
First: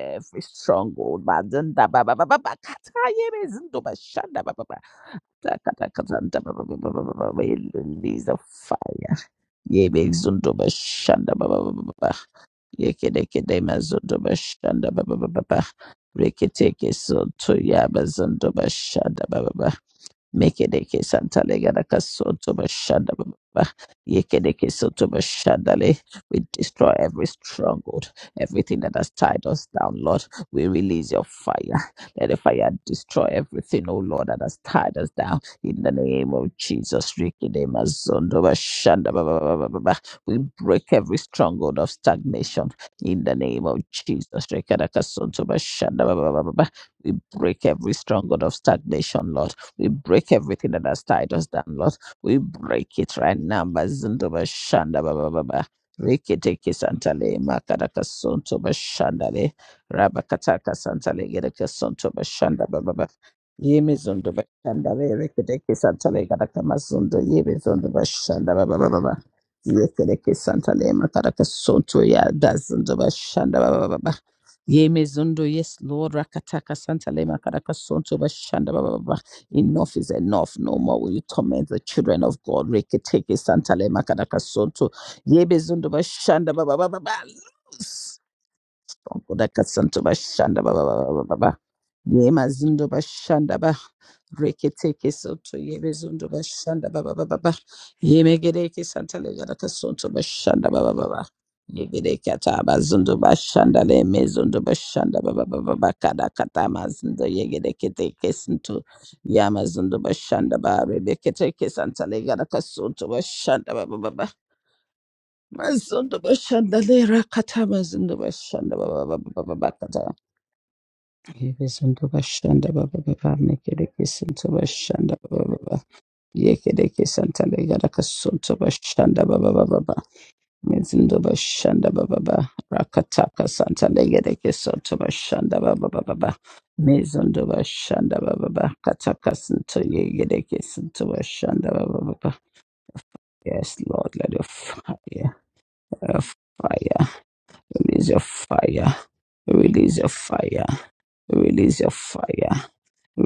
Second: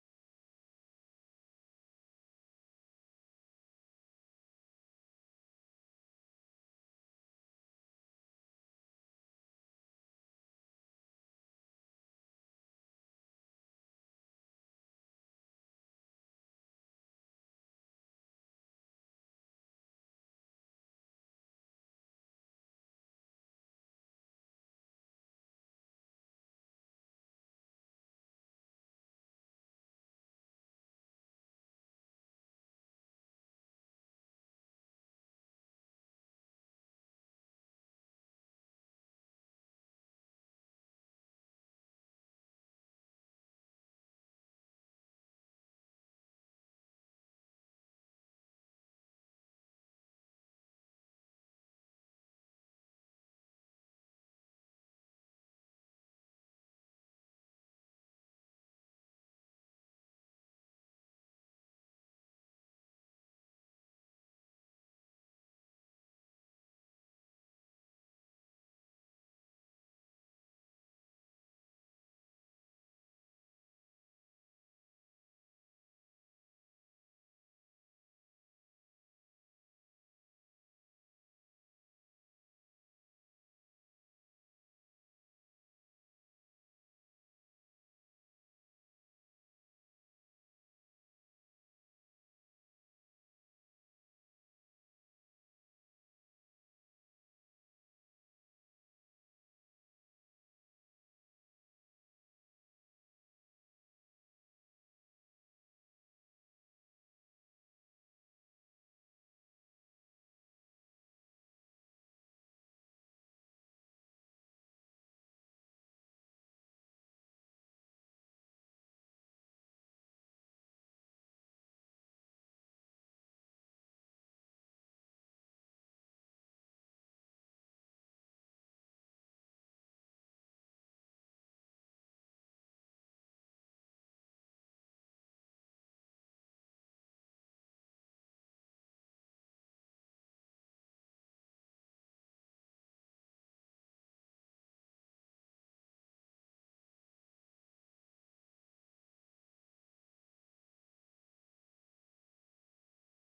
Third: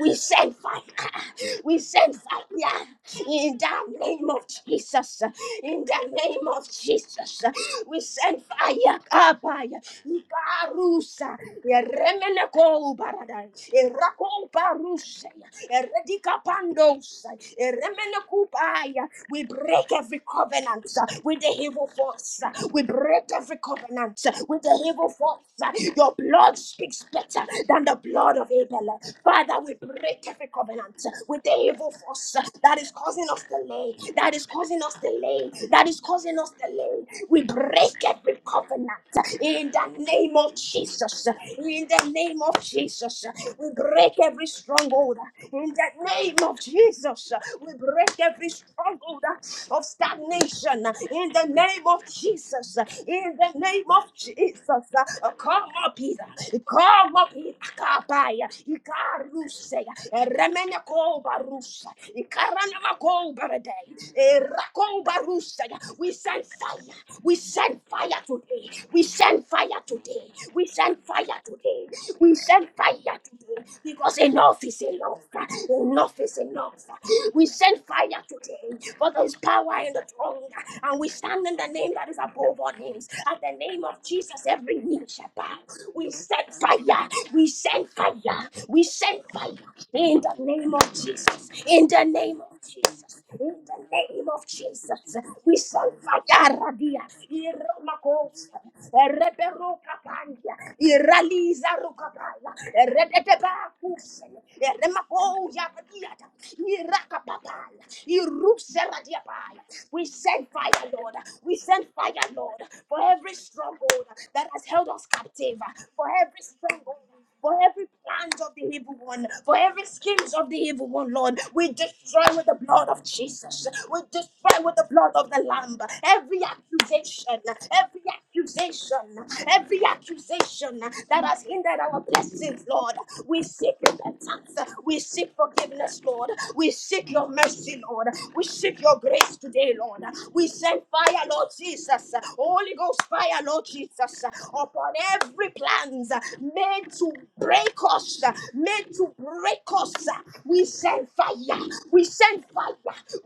[SPEAKER 1] We send fire.
[SPEAKER 2] stronghold.
[SPEAKER 1] We
[SPEAKER 2] Mazunda baba
[SPEAKER 1] send
[SPEAKER 2] baba baba
[SPEAKER 1] fire.
[SPEAKER 2] kata ye
[SPEAKER 1] In
[SPEAKER 2] mezundo
[SPEAKER 1] the name
[SPEAKER 2] bashanda
[SPEAKER 1] of
[SPEAKER 2] baba baba.
[SPEAKER 1] Jesus.
[SPEAKER 2] Kata
[SPEAKER 1] In
[SPEAKER 2] kata
[SPEAKER 1] the
[SPEAKER 2] kata
[SPEAKER 1] name
[SPEAKER 2] baba
[SPEAKER 1] of
[SPEAKER 2] baba baba.
[SPEAKER 1] Jesus.
[SPEAKER 2] We
[SPEAKER 1] We
[SPEAKER 2] release the
[SPEAKER 1] send fire.
[SPEAKER 2] fire.
[SPEAKER 1] Kabaya.
[SPEAKER 2] Yebe zondo bashanda
[SPEAKER 1] Ikarusa.
[SPEAKER 2] baba baba baba.
[SPEAKER 1] Eremeneko
[SPEAKER 2] Yekede
[SPEAKER 1] barada.
[SPEAKER 2] kede mazondo
[SPEAKER 1] Erako
[SPEAKER 2] bashanda baba
[SPEAKER 1] barusa.
[SPEAKER 2] baba baba.
[SPEAKER 1] Eredika
[SPEAKER 2] Reketeke
[SPEAKER 1] pandosa.
[SPEAKER 2] soto yaba zondo
[SPEAKER 1] Eremenekubaya.
[SPEAKER 2] bashanda
[SPEAKER 1] We
[SPEAKER 2] baba baba.
[SPEAKER 1] break every covenant
[SPEAKER 2] Mekedeke
[SPEAKER 1] uh, with the
[SPEAKER 2] santale
[SPEAKER 1] evil
[SPEAKER 2] gadaka
[SPEAKER 1] force.
[SPEAKER 2] soto
[SPEAKER 1] uh, We
[SPEAKER 2] bashanda
[SPEAKER 1] break
[SPEAKER 2] ba- ba-
[SPEAKER 1] every
[SPEAKER 2] ba.
[SPEAKER 1] covenant uh, with
[SPEAKER 2] Yekedeke
[SPEAKER 1] the
[SPEAKER 2] soto
[SPEAKER 1] evil force. uh,
[SPEAKER 2] bashandale.
[SPEAKER 1] Your
[SPEAKER 2] We
[SPEAKER 1] blood
[SPEAKER 2] destroy
[SPEAKER 1] speaks
[SPEAKER 2] every
[SPEAKER 1] better than the
[SPEAKER 2] stronghold,
[SPEAKER 1] blood of
[SPEAKER 2] everything that
[SPEAKER 1] Abel. uh,
[SPEAKER 2] has tied
[SPEAKER 1] Father,
[SPEAKER 2] us
[SPEAKER 1] we
[SPEAKER 2] down, Lord.
[SPEAKER 1] break every
[SPEAKER 2] We
[SPEAKER 1] covenant uh,
[SPEAKER 2] release your
[SPEAKER 1] with the
[SPEAKER 2] fire.
[SPEAKER 1] evil
[SPEAKER 2] Let
[SPEAKER 1] force
[SPEAKER 2] the
[SPEAKER 1] uh,
[SPEAKER 2] fire
[SPEAKER 1] that is
[SPEAKER 2] destroy
[SPEAKER 1] causing us
[SPEAKER 2] everything,
[SPEAKER 1] delay,
[SPEAKER 2] oh Lord,
[SPEAKER 1] that
[SPEAKER 2] that
[SPEAKER 1] is
[SPEAKER 2] has
[SPEAKER 1] causing us
[SPEAKER 2] tied us down.
[SPEAKER 1] delay,
[SPEAKER 2] In
[SPEAKER 1] that
[SPEAKER 2] the
[SPEAKER 1] is
[SPEAKER 2] name
[SPEAKER 1] causing us
[SPEAKER 2] of
[SPEAKER 1] delay.
[SPEAKER 2] Jesus,
[SPEAKER 1] We
[SPEAKER 2] Rikide
[SPEAKER 1] break every
[SPEAKER 2] mazondo
[SPEAKER 1] covenant
[SPEAKER 2] bashanda
[SPEAKER 1] uh,
[SPEAKER 2] ba- ba- ba- ba-
[SPEAKER 1] in
[SPEAKER 2] ba-
[SPEAKER 1] the
[SPEAKER 2] ba.
[SPEAKER 1] name
[SPEAKER 2] we
[SPEAKER 1] of
[SPEAKER 2] break every
[SPEAKER 1] Jesus. uh,
[SPEAKER 2] stronghold
[SPEAKER 1] In
[SPEAKER 2] of
[SPEAKER 1] the name of
[SPEAKER 2] stagnation. In
[SPEAKER 1] Jesus, uh,
[SPEAKER 2] the name
[SPEAKER 1] we
[SPEAKER 2] of
[SPEAKER 1] break every
[SPEAKER 2] Jesus, Rikadaka
[SPEAKER 1] stronghold
[SPEAKER 2] soto
[SPEAKER 1] uh, in the
[SPEAKER 2] bashanda ba- ba-
[SPEAKER 1] name
[SPEAKER 2] ba- ba-
[SPEAKER 1] of
[SPEAKER 2] ba. we
[SPEAKER 1] Jesus. uh,
[SPEAKER 2] break
[SPEAKER 1] We
[SPEAKER 2] every
[SPEAKER 1] break break
[SPEAKER 2] stronghold
[SPEAKER 1] every
[SPEAKER 2] of
[SPEAKER 1] stronghold
[SPEAKER 2] stagnation, Lord.
[SPEAKER 1] uh, of
[SPEAKER 2] We break everything
[SPEAKER 1] stagnation
[SPEAKER 2] that
[SPEAKER 1] uh,
[SPEAKER 2] has
[SPEAKER 1] in
[SPEAKER 2] tied
[SPEAKER 1] the
[SPEAKER 2] us down,
[SPEAKER 1] name
[SPEAKER 2] Lord.
[SPEAKER 1] of
[SPEAKER 2] We
[SPEAKER 1] Jesus. uh,
[SPEAKER 2] break it
[SPEAKER 1] In
[SPEAKER 2] right
[SPEAKER 1] the
[SPEAKER 2] now.
[SPEAKER 1] name of
[SPEAKER 2] Bazinda
[SPEAKER 1] Jesus.
[SPEAKER 2] bashanda
[SPEAKER 1] uh,
[SPEAKER 2] ba ba
[SPEAKER 1] uh,
[SPEAKER 2] ba ba.
[SPEAKER 1] Come up here.
[SPEAKER 2] Rikitiki
[SPEAKER 1] Come up
[SPEAKER 2] santale
[SPEAKER 1] here.
[SPEAKER 2] makadaka
[SPEAKER 1] Akabaya.
[SPEAKER 2] sonto bashandale.
[SPEAKER 1] Ikarusaya.
[SPEAKER 2] Rabakataka santale gereke
[SPEAKER 1] Remenekobarusa.
[SPEAKER 2] sonto bashanda ba ba ba.
[SPEAKER 1] Ikaranamakobarade.
[SPEAKER 2] Yemi zondo bashandale rikitiki
[SPEAKER 1] Erakobarusaya. We
[SPEAKER 2] santale
[SPEAKER 1] send
[SPEAKER 2] gadaka
[SPEAKER 1] fire.
[SPEAKER 2] mazondo.
[SPEAKER 1] We
[SPEAKER 2] Yemi
[SPEAKER 1] send
[SPEAKER 2] zondo
[SPEAKER 1] fire
[SPEAKER 2] bashanda ba
[SPEAKER 1] today.
[SPEAKER 2] ba ba ba
[SPEAKER 1] We
[SPEAKER 2] ba.
[SPEAKER 1] send fire today.
[SPEAKER 2] Yekereke
[SPEAKER 1] We
[SPEAKER 2] santale
[SPEAKER 1] send fire
[SPEAKER 2] makadaka
[SPEAKER 1] today.
[SPEAKER 2] sonto ya
[SPEAKER 1] We send
[SPEAKER 2] dazindo
[SPEAKER 1] fire
[SPEAKER 2] bashanda
[SPEAKER 1] today.
[SPEAKER 2] ba ba ba ba.
[SPEAKER 1] Because enough is enough.
[SPEAKER 2] Yemezundo, yes, Lord,
[SPEAKER 1] Enough is
[SPEAKER 2] Rakataka
[SPEAKER 1] enough.
[SPEAKER 2] Santa Lema
[SPEAKER 1] We
[SPEAKER 2] Karaka
[SPEAKER 1] send
[SPEAKER 2] Sonto
[SPEAKER 1] fire
[SPEAKER 2] Bashanda
[SPEAKER 1] today,
[SPEAKER 2] Baba.
[SPEAKER 1] for
[SPEAKER 2] Baba.
[SPEAKER 1] there is power in
[SPEAKER 2] Enough
[SPEAKER 1] the
[SPEAKER 2] is
[SPEAKER 1] tongue,
[SPEAKER 2] enough. No
[SPEAKER 1] and
[SPEAKER 2] more
[SPEAKER 1] we
[SPEAKER 2] will you
[SPEAKER 1] stand in the
[SPEAKER 2] torment the
[SPEAKER 1] name that is
[SPEAKER 2] children of
[SPEAKER 1] above
[SPEAKER 2] God.
[SPEAKER 1] all names.
[SPEAKER 2] Reketeke
[SPEAKER 1] At the
[SPEAKER 2] Santa
[SPEAKER 1] name of
[SPEAKER 2] Lema Karaka
[SPEAKER 1] Jesus, every
[SPEAKER 2] Sonto.
[SPEAKER 1] knee shall bow.
[SPEAKER 2] Yemezundo
[SPEAKER 1] We send
[SPEAKER 2] Bashanda Baba Baba.
[SPEAKER 1] fire,
[SPEAKER 2] Baba.
[SPEAKER 1] we send fire,
[SPEAKER 2] Loose.
[SPEAKER 1] we send fire
[SPEAKER 2] Onkodaka Santo
[SPEAKER 1] in the
[SPEAKER 2] Bashanda
[SPEAKER 1] name
[SPEAKER 2] Baba
[SPEAKER 1] of
[SPEAKER 2] Baba Baba.
[SPEAKER 1] Jesus, in the
[SPEAKER 2] Ye
[SPEAKER 1] name of
[SPEAKER 2] Yemazindo
[SPEAKER 1] Jesus,
[SPEAKER 2] bashanda
[SPEAKER 1] in
[SPEAKER 2] ba
[SPEAKER 1] the name of
[SPEAKER 2] reketeke
[SPEAKER 1] Jesus.
[SPEAKER 2] soto
[SPEAKER 1] We send
[SPEAKER 2] yebezundo
[SPEAKER 1] fire,
[SPEAKER 2] bashanda ba
[SPEAKER 1] Radia,
[SPEAKER 2] ba ba ba ba ye
[SPEAKER 1] Iramakos,
[SPEAKER 2] yemegereke santale garaka soto
[SPEAKER 1] Reberokapandia,
[SPEAKER 2] bashanda ba ba ba ba
[SPEAKER 1] Iraliza
[SPEAKER 2] ye yegereke
[SPEAKER 1] Rokapaya,
[SPEAKER 2] ataba zundo bashanda le
[SPEAKER 1] Eredebakus,
[SPEAKER 2] mezundo bashanda ba ba ba ba
[SPEAKER 1] Eremakos,
[SPEAKER 2] ba
[SPEAKER 1] kiata,
[SPEAKER 2] kada kata
[SPEAKER 1] iraka
[SPEAKER 2] mazindo ye
[SPEAKER 1] papaya,
[SPEAKER 2] gereke teke santo
[SPEAKER 1] irusera diapaya.
[SPEAKER 2] yamazundo
[SPEAKER 1] We send
[SPEAKER 2] bashanda ba
[SPEAKER 1] fire, Lord.
[SPEAKER 2] rebeke
[SPEAKER 1] We
[SPEAKER 2] teke
[SPEAKER 1] send
[SPEAKER 2] santale
[SPEAKER 1] fire,
[SPEAKER 2] garaka
[SPEAKER 1] Lord, for
[SPEAKER 2] soto
[SPEAKER 1] every
[SPEAKER 2] bashanda ba ba
[SPEAKER 1] stronghold
[SPEAKER 2] ba ba
[SPEAKER 1] that has held us captive, for
[SPEAKER 2] mazundo
[SPEAKER 1] every
[SPEAKER 2] bashanda
[SPEAKER 1] stronghold
[SPEAKER 2] le
[SPEAKER 1] for
[SPEAKER 2] rakata
[SPEAKER 1] every
[SPEAKER 2] mazindo
[SPEAKER 1] plan of the
[SPEAKER 2] bashanda ba
[SPEAKER 1] evil
[SPEAKER 2] ba ba
[SPEAKER 1] one,
[SPEAKER 2] ba ba
[SPEAKER 1] for
[SPEAKER 2] ba
[SPEAKER 1] every
[SPEAKER 2] ba
[SPEAKER 1] schemes of the evil one, Lord. We
[SPEAKER 2] Yekesinto
[SPEAKER 1] destroy with the
[SPEAKER 2] bashanda
[SPEAKER 1] blood
[SPEAKER 2] baba
[SPEAKER 1] of
[SPEAKER 2] baba
[SPEAKER 1] Jesus. We
[SPEAKER 2] mekerekesinto
[SPEAKER 1] destroy with the blood
[SPEAKER 2] bashanda
[SPEAKER 1] of the
[SPEAKER 2] baba
[SPEAKER 1] Lamb
[SPEAKER 2] baba
[SPEAKER 1] every
[SPEAKER 2] Yeke
[SPEAKER 1] accusation,
[SPEAKER 2] Santa. yekerekesanta
[SPEAKER 1] every
[SPEAKER 2] legarakasunto bashanda
[SPEAKER 1] accusation,
[SPEAKER 2] baba baba
[SPEAKER 1] every
[SPEAKER 2] baba
[SPEAKER 1] accusation
[SPEAKER 2] mezindo
[SPEAKER 1] that has hindered
[SPEAKER 2] bashanda
[SPEAKER 1] our
[SPEAKER 2] baba baba
[SPEAKER 1] blessings, Lord. We
[SPEAKER 2] rakataka
[SPEAKER 1] seek
[SPEAKER 2] santa
[SPEAKER 1] repentance.
[SPEAKER 2] legerekesunto
[SPEAKER 1] We seek
[SPEAKER 2] bashanda baba
[SPEAKER 1] forgiveness,
[SPEAKER 2] baba
[SPEAKER 1] Lord.
[SPEAKER 2] baba
[SPEAKER 1] We seek your
[SPEAKER 2] mezondo
[SPEAKER 1] mercy, Lord.
[SPEAKER 2] bashanda
[SPEAKER 1] We
[SPEAKER 2] baba baba
[SPEAKER 1] seek your
[SPEAKER 2] kataka
[SPEAKER 1] grace today,
[SPEAKER 2] sinto
[SPEAKER 1] Lord. We send
[SPEAKER 2] yegerekesinto
[SPEAKER 1] fire, Lord
[SPEAKER 2] bashanda baba
[SPEAKER 1] Jesus.
[SPEAKER 2] baba
[SPEAKER 1] Holy Ghost fire, Lord
[SPEAKER 2] yes lord
[SPEAKER 1] Jesus,
[SPEAKER 2] let your
[SPEAKER 1] upon
[SPEAKER 2] fire your
[SPEAKER 1] every plans made
[SPEAKER 2] fire
[SPEAKER 1] to break
[SPEAKER 2] release your
[SPEAKER 1] us, made
[SPEAKER 2] fire
[SPEAKER 1] to break us.
[SPEAKER 2] release your
[SPEAKER 1] We
[SPEAKER 2] fire
[SPEAKER 1] send fire.
[SPEAKER 2] release your
[SPEAKER 1] We send
[SPEAKER 2] fire
[SPEAKER 1] fire.